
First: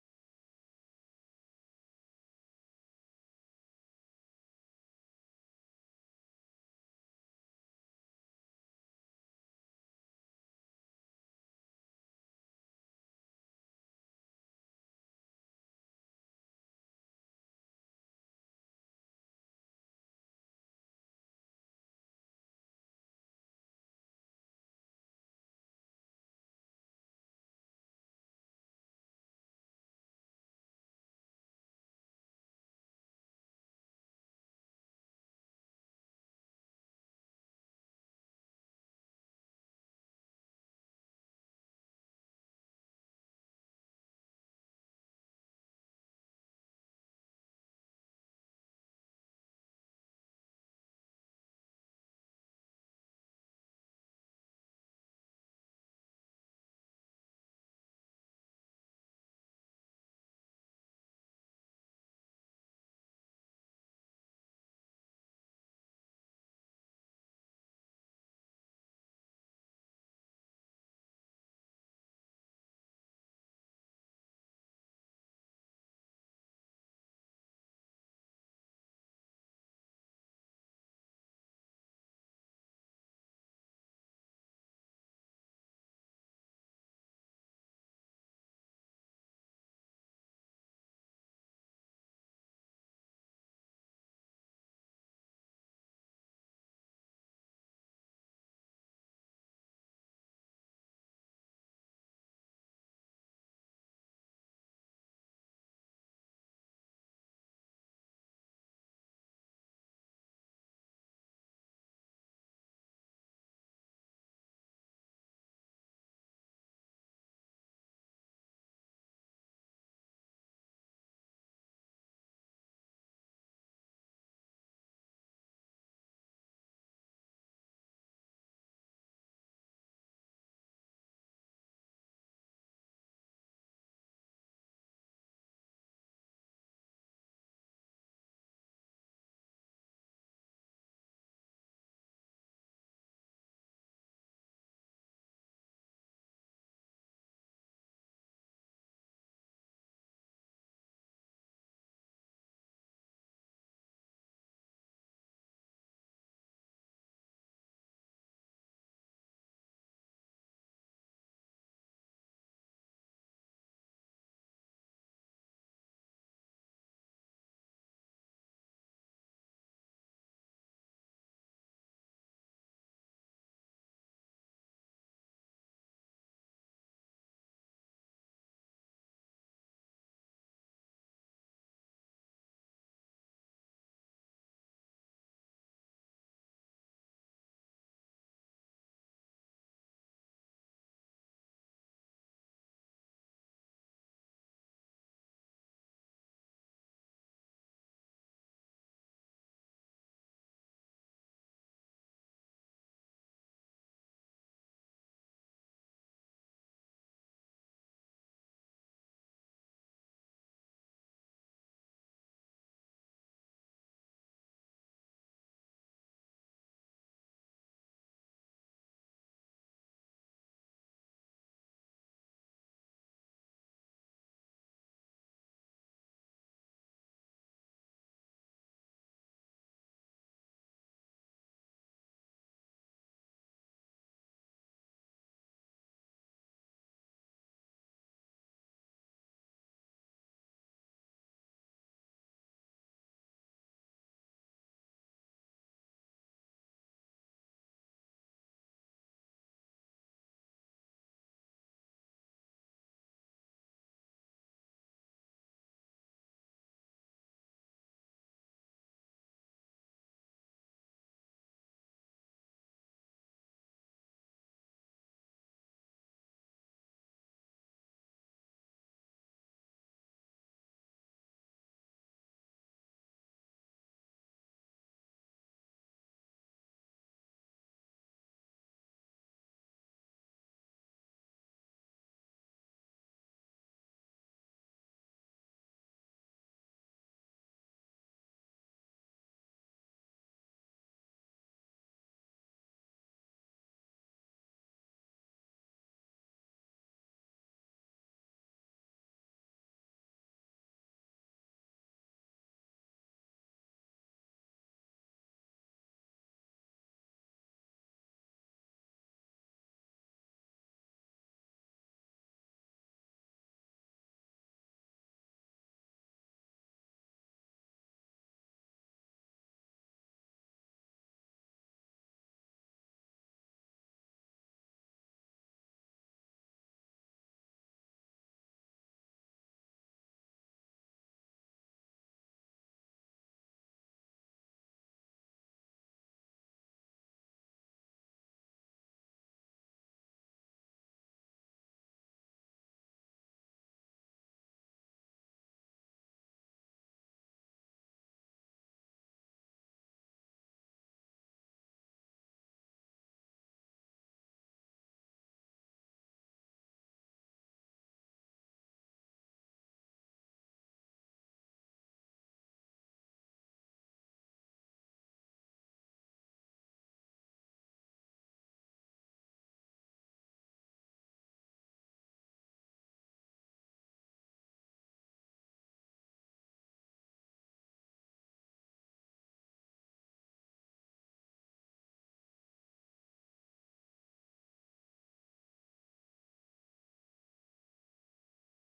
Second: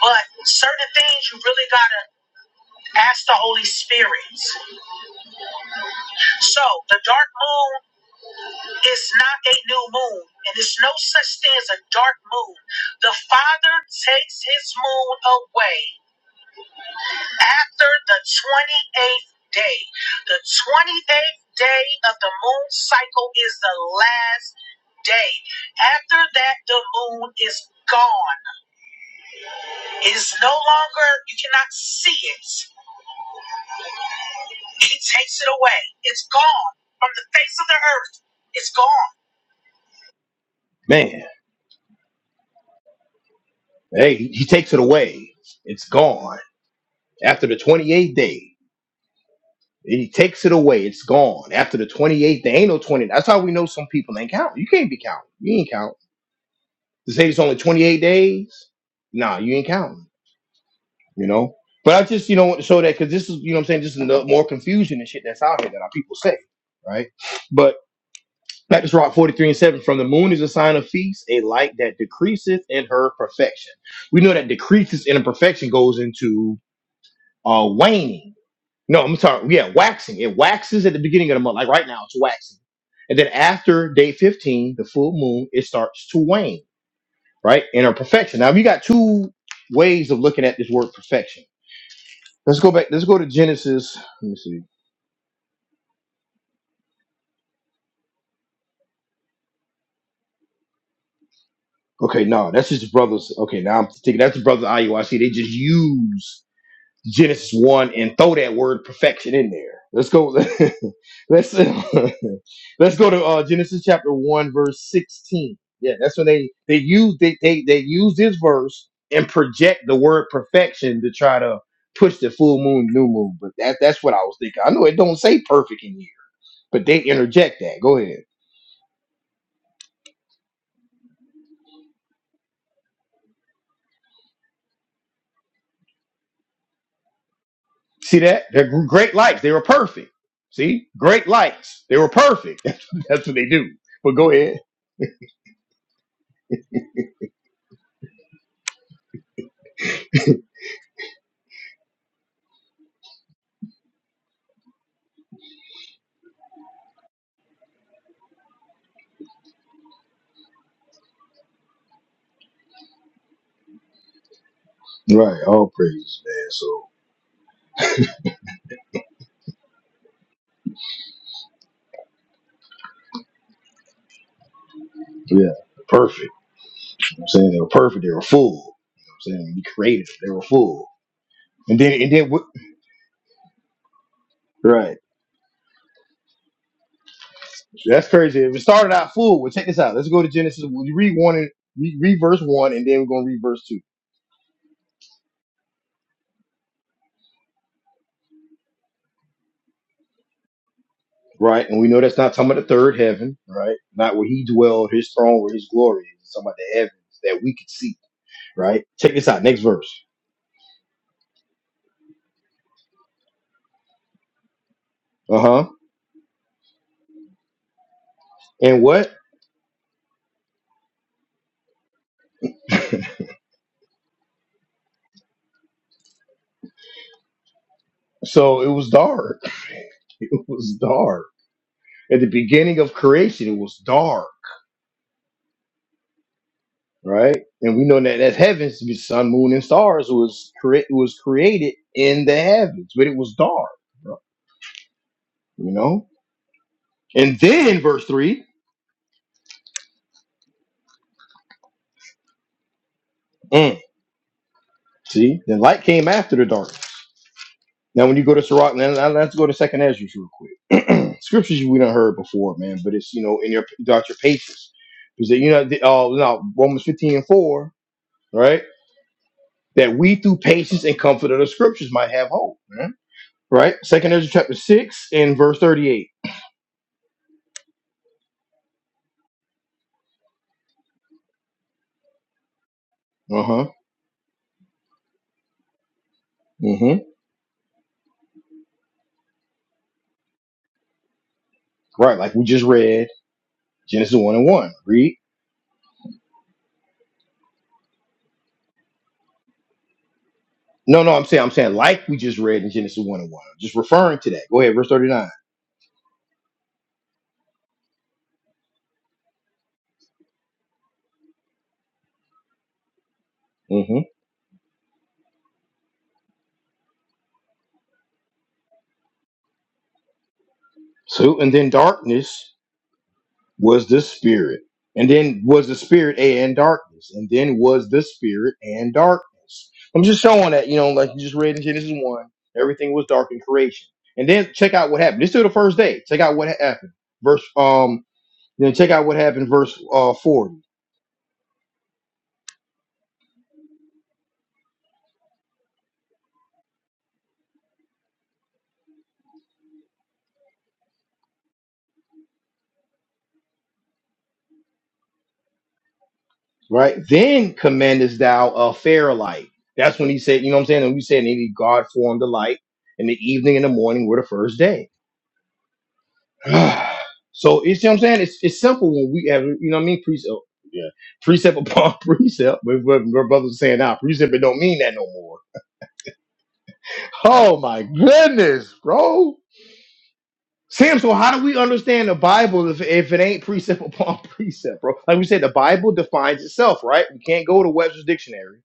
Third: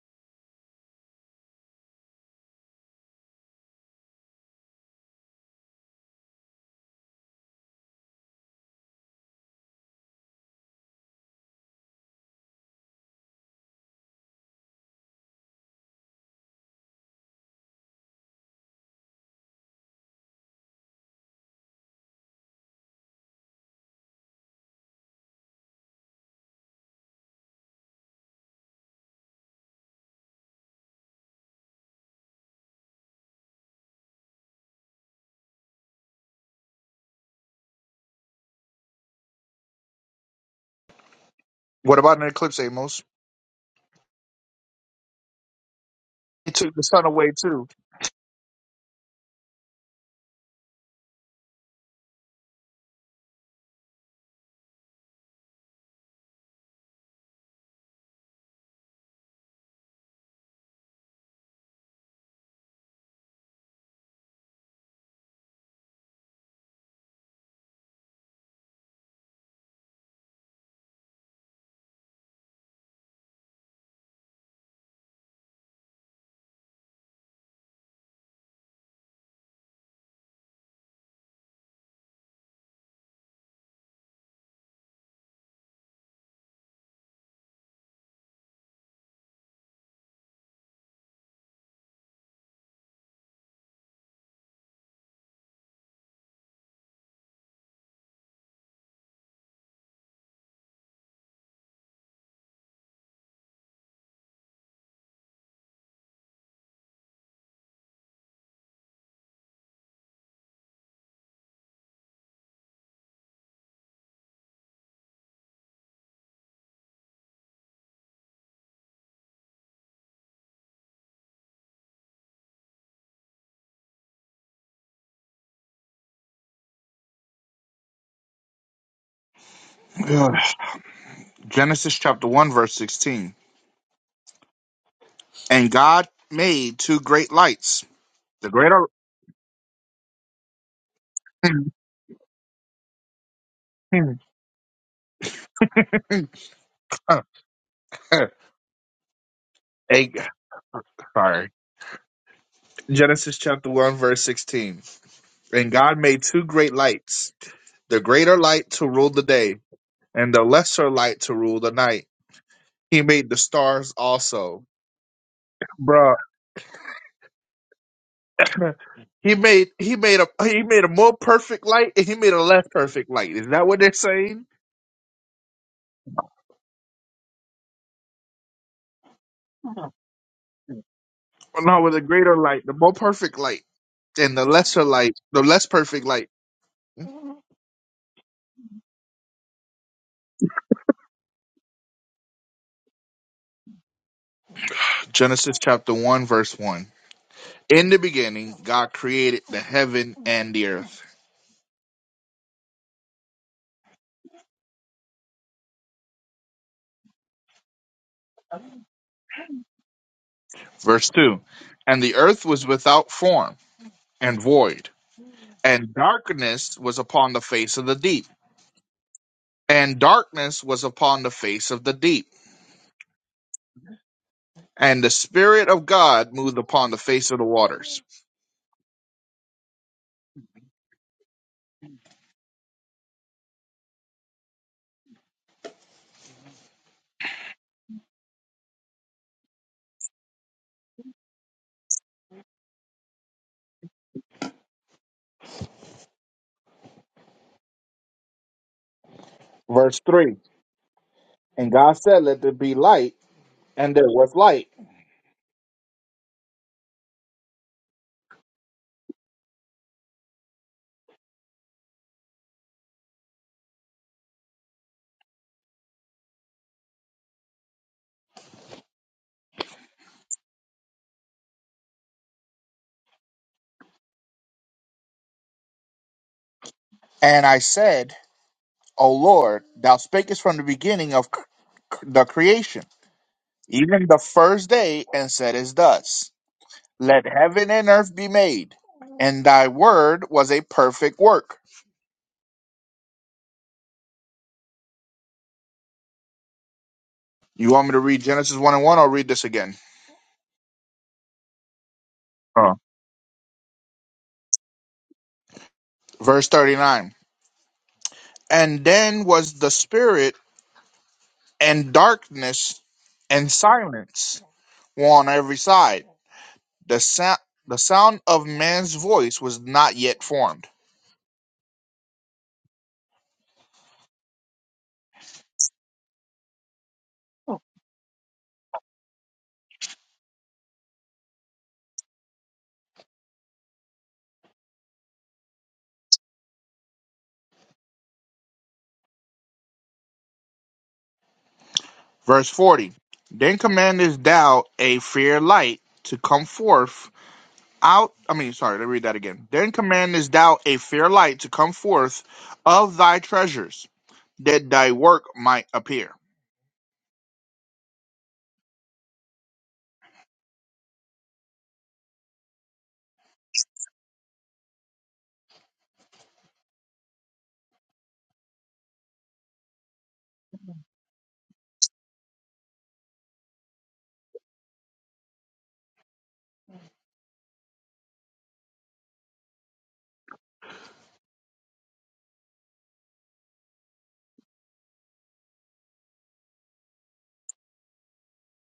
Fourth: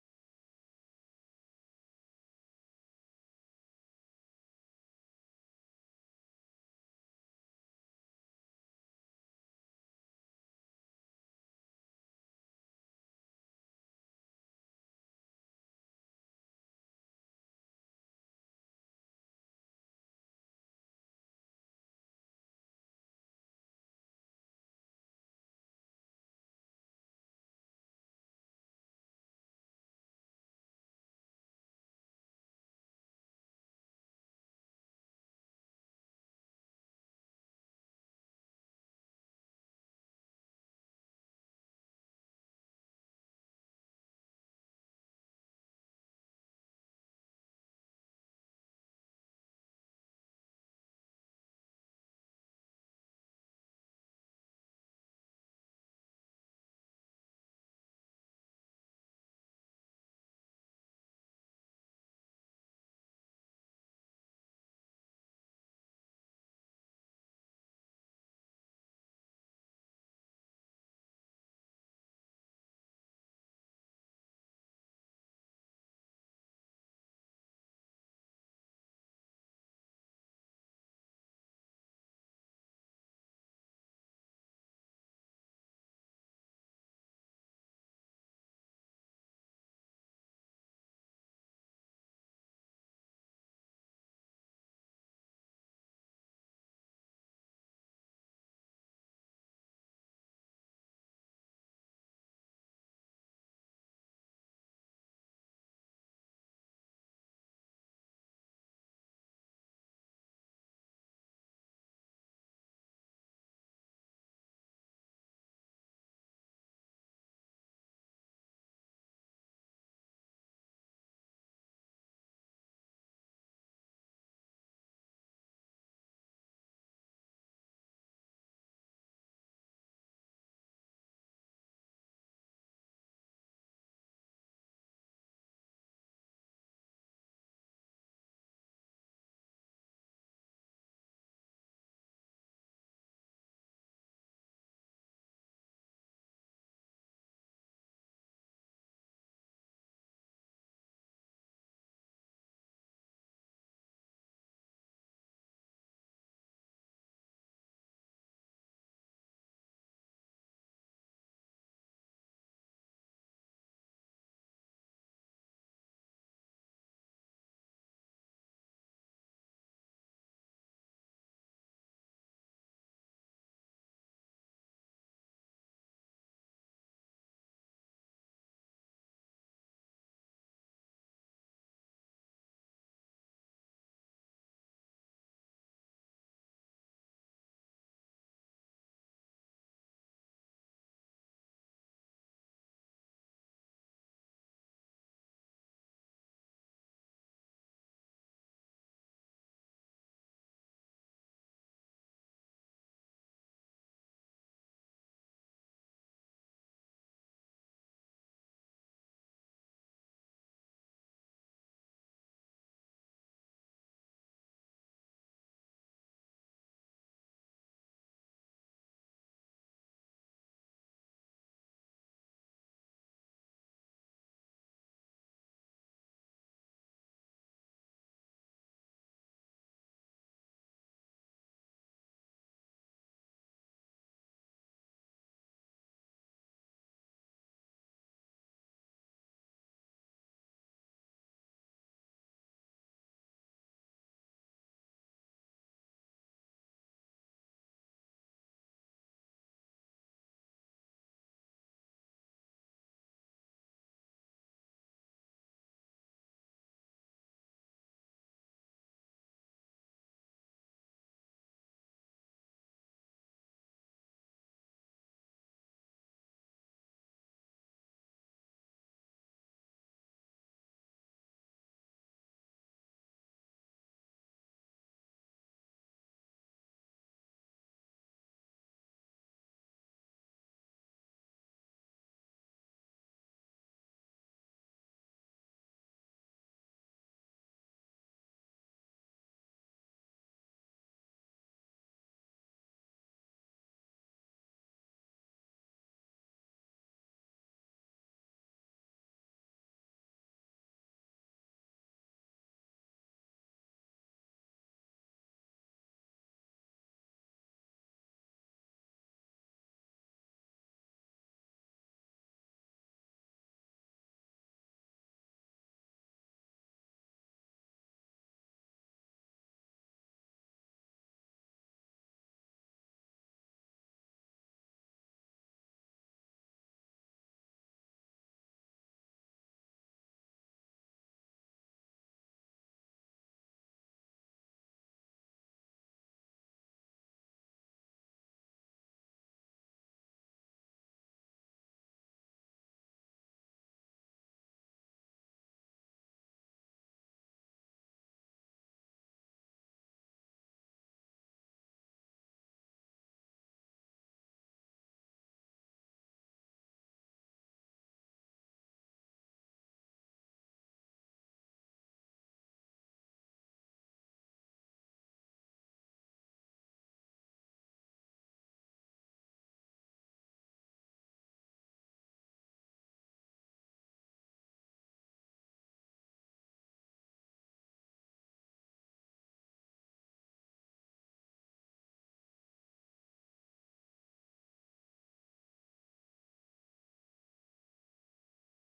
S1: But certain things you really gotta ask the Holy Spirit. So the dark moon is not a new moon, and there's no such thing as a dark moon. The Father takes his moon away after the 28th day. The 28th day of the moon cycle is the last day. After that, the moon is gone. It is no longer, you cannot see it. He takes it away. It's gone from the face of the earth. It's gone. Man,
S2: What about an eclipse, Amos?
S1: hey, he he takes it away. It's gone.
S2: He took the sun away
S1: After the
S2: too.
S1: 28th day, he takes it away. It's gone. After the 28th day, ain't no 20. That's how we know some people ain't counting. You can't be counting. You ain't counting. To say it's only 28 days, nah, you ain't counting. you know. But I just, you know, want to show that because this is, you know what I'm saying, this is no- more confusion and shit that's out here that our people say, right? But Baptist Rock 43 and 7 from the moon is a sign of feast, a light that decreaseth in her perfection. We know that decreases in perfection goes into uh waning. No, I'm sorry, yeah, waxing. It waxes at the beginning of the month, like right now, it's waxing. And then after day 15, the full moon, it starts to wane, right? In her perfection. Now, we got two ways of looking at this word perfection Let's go back. Let's go to Genesis. Let me see. Okay, no, that's just brothers. Okay, now I'm thinking that's the brothers of IUIC. They just use Genesis one and throw that word perfection in there. Let's go. let's let's go to uh, Genesis chapter one verse sixteen. Yeah, that's when they they use they, they they use this verse and project the word perfection to try to push the full moon, new moon. But that that's what I was thinking. I know it don't say perfect in here, but they interject that. Go ahead.
S2: Ugh. Genesis chapter 1, verse 16. And God made two great lights.
S1: See that?
S2: The
S1: They're
S2: greater.
S1: gr- great lights. They were perfect. See? Great lights. They were perfect. That's what they do. But go ahead.
S2: A- Sorry. Genesis chapter 1, verse 16. And God made two great lights, the greater light to rule the day, and the lesser light to rule the night. He made the stars also.
S1: Right, all
S2: Bruh.
S1: praises, man. So
S2: He made he made a he made a more perfect light and he made a less perfect light. Is that what they're saying?
S1: yeah, Perfect. you know what I'm saying they were perfect, they were full. You know what I'm saying you
S2: Or
S1: created them, they were full. And
S2: no, with
S1: then
S2: a
S1: and then
S2: greater
S1: what
S2: light, the more perfect light and the lesser
S1: Right.
S2: light, the less perfect light.
S1: that's crazy. If it started out full, well check this out. Let's go to Genesis. We read one and re- read verse one and then we're gonna read verse two.
S2: Genesis chapter one verse one. In the beginning, God created the heaven and the earth.
S1: Right? And we know that's not talking about the third heaven, right? Not where he dwelled, his throne, where his glory is. It's talking about the heavens that we could see. right? Check this out. Next verse.
S2: Verse two. And the earth was without form and void,
S1: Uh huh.
S2: and darkness was upon the face of the deep.
S1: And what?
S2: And darkness was upon the face of the deep. And the Spirit of God moved upon the face of the waters.
S1: So it was dark. It was dark. At the beginning of creation, it was dark, right? And we know that that's heavens, the sun, moon, and stars was cre- was created in the heavens, but it was dark, you know. And then verse three.
S2: Verse 3 And God said, Let there be light,
S1: mm,
S2: and there was light.
S1: see, then light came after the dark. Now, when you go to Sirach, now now let's go to Second Ezra real quick. Scriptures we done heard before, man, but it's you know in your about your patience because you know the, uh, now Romans fifteen and four, right? That we through patience and comfort of the Scriptures might have hope, man. Right? Second Ezra chapter six and verse thirty eight.
S2: And I said, O Lord, thou spakest from the beginning of c- c- the creation,
S1: Uh huh.
S2: even the first day, and saidest thus
S1: Mm-hmm.
S2: Let heaven and earth be made. And thy word was a perfect work.
S1: Right, like we just read Genesis one and one. Read.
S2: You want me to read Genesis 1 and 1? I'll read this again.
S1: No, no, I'm saying I'm saying like we just read in
S2: Uh.
S1: Genesis one and one. I'm just referring to that. Go ahead, verse thirty nine.
S2: Verse 39 And then was the Spirit and darkness and
S1: Mm-hmm.
S2: silence on every side The sound, the sound of man's voice was not yet formed.
S1: So and then darkness. was the spirit and then was the spirit and darkness and then was the spirit and darkness i'm just showing that you know like you just read in genesis 1 everything was dark in creation and then check out what happened this is still the first day check out what happened verse um then check out what happened verse uh 40
S2: Verse 40 Then commandest thou a fair light to come forth out. I mean, sorry, let me read that again. Then commandest thou a fair light to come forth of thy treasures, that thy work might appear.
S1: right then commandest thou a fair light that's when he said you know what i'm saying and we said and he god formed the light and the evening and the morning were the first day so you see what I'm saying? It's it's simple when we have you know what I mean precept. Yeah, precept upon precept. But what my brother's saying now, precept it don't mean that no more. Oh my goodness, bro. Sam, so how do we understand the Bible if, if it ain't precept upon precept, bro? Like we said, the Bible defines itself, right? We can't go to Webster's dictionary,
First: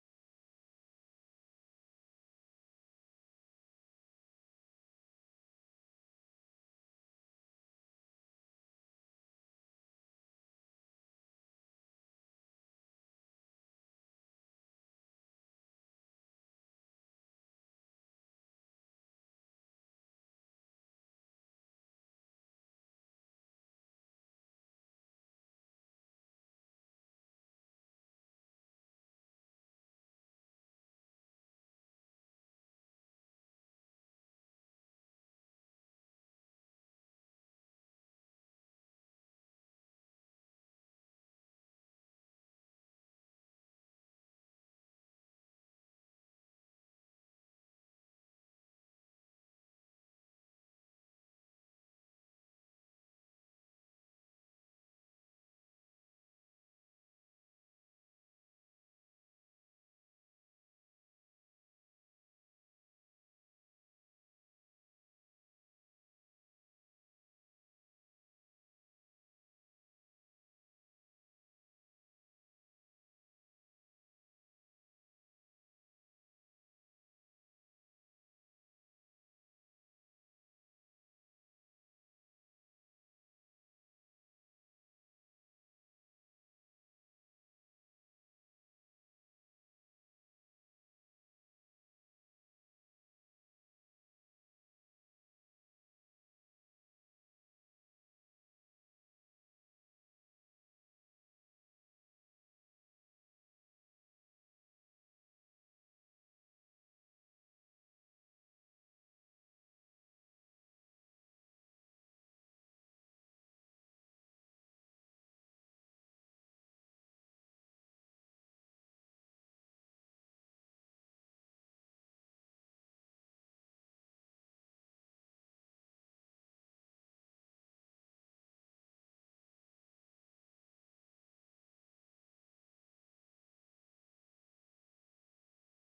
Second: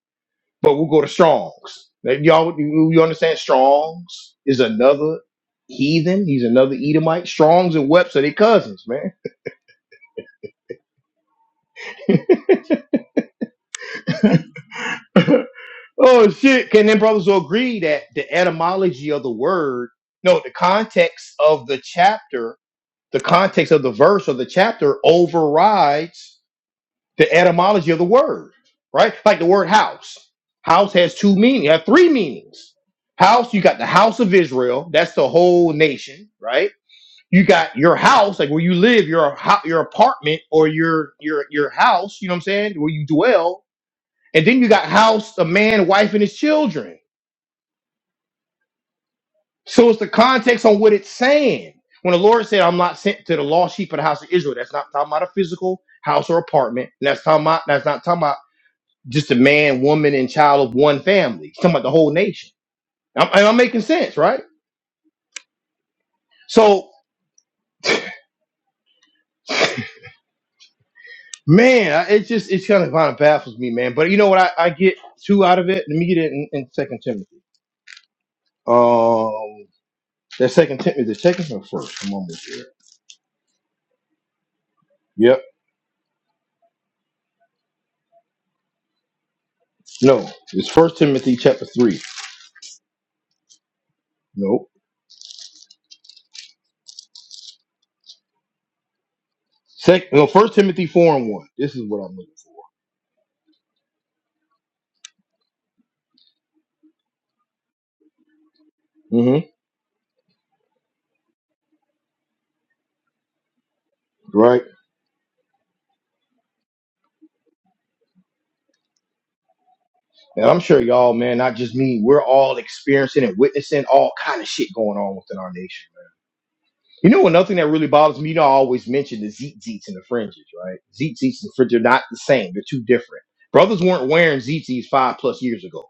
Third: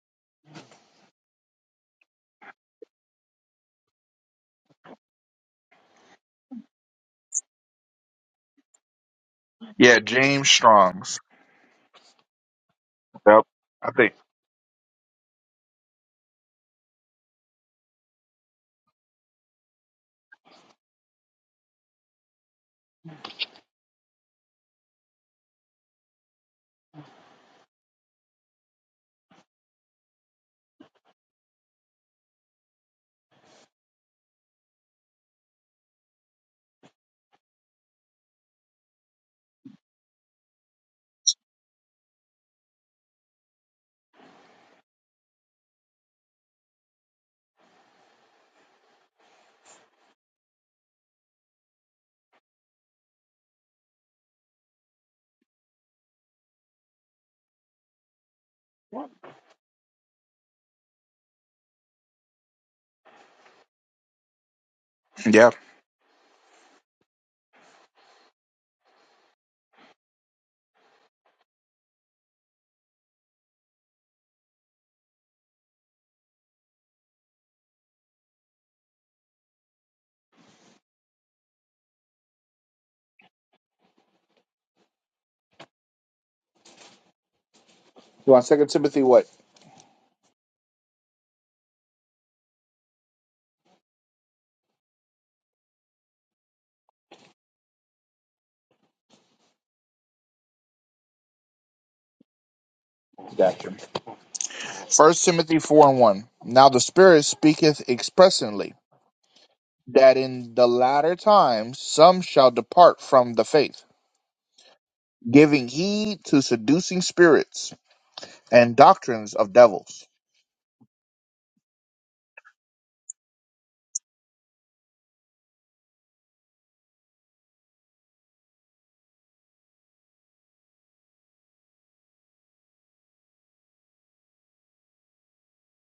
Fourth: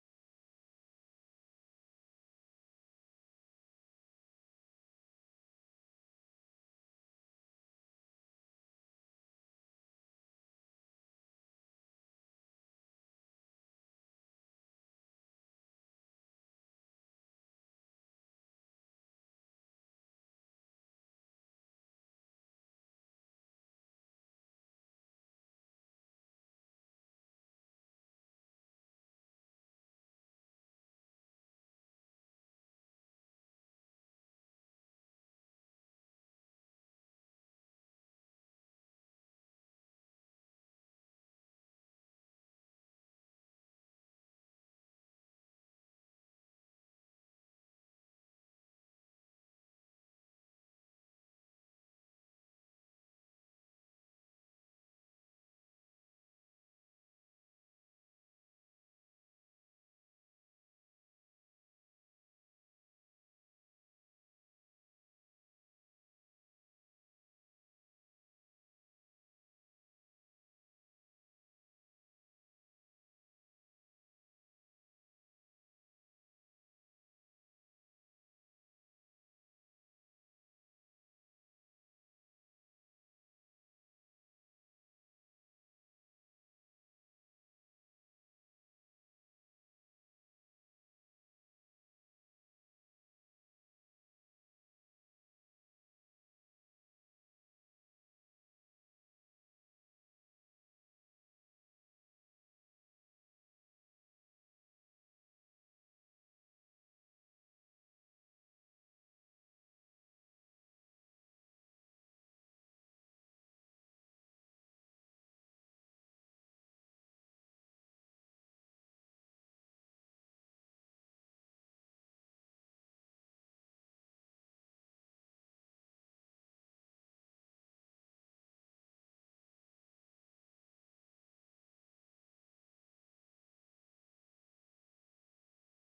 S1: but we'll go to Strong's. Like, Y'all, you, you understand Strong's is another heathen. He's another Edomite. Strong's and Webster, they cousins, man.
S2: Yeah, James Strong's. Yep, I think.
S1: Oh shit! Can them brothers all agree that the etymology of the word, no, the context of the chapter, the context of the verse or the chapter overrides the etymology of the word, right? Like the word house. House has two meanings, have three meanings. House, you got the house of Israel, that's the whole nation, right? You got your house, like where you live, your hou- your apartment or your your your house, you know what I'm saying, where you dwell, and then you got house, a man, wife, and his children So it's the context on what it's saying. When the Lord said, I'm not sent to the lost sheep of the house of Israel, that's not talking about a physical house or apartment. And that's talking about that's not talking about just a man, woman, and child of one family. It's talking about the whole nation. I'm, and I'm making sense, right?
S2: Yeah.
S1: So man, I- it just it's kind of kind of baffles me, man. But you know what I, I get two out of it? Let me get it in, in Second Timothy. Um that second Timothy, the second or first? I'm almost there. Yep.
S2: You want Second Timothy what?
S1: No, it's first Timothy chapter three. Nope. Second, no, First Timothy four and one. This is what I'm
S2: Gotcha. First Timothy four and one. Now the Spirit speaketh expressly
S1: looking.
S2: that in the latter times some shall depart from the faith,
S1: hmm Right,
S2: giving heed to seducing spirits and doctrines of devils.
S1: and I'm sure y'all, man, not just me. We're all experiencing and witnessing all kind of shit going on within our nation. man. You know, another thing that really bothers me, you know, I always mention the zeet zeets and the fringes, right? Zeet zeets and fringes are not the same; they're two different. Brothers weren't wearing zeet zeets five plus years ago.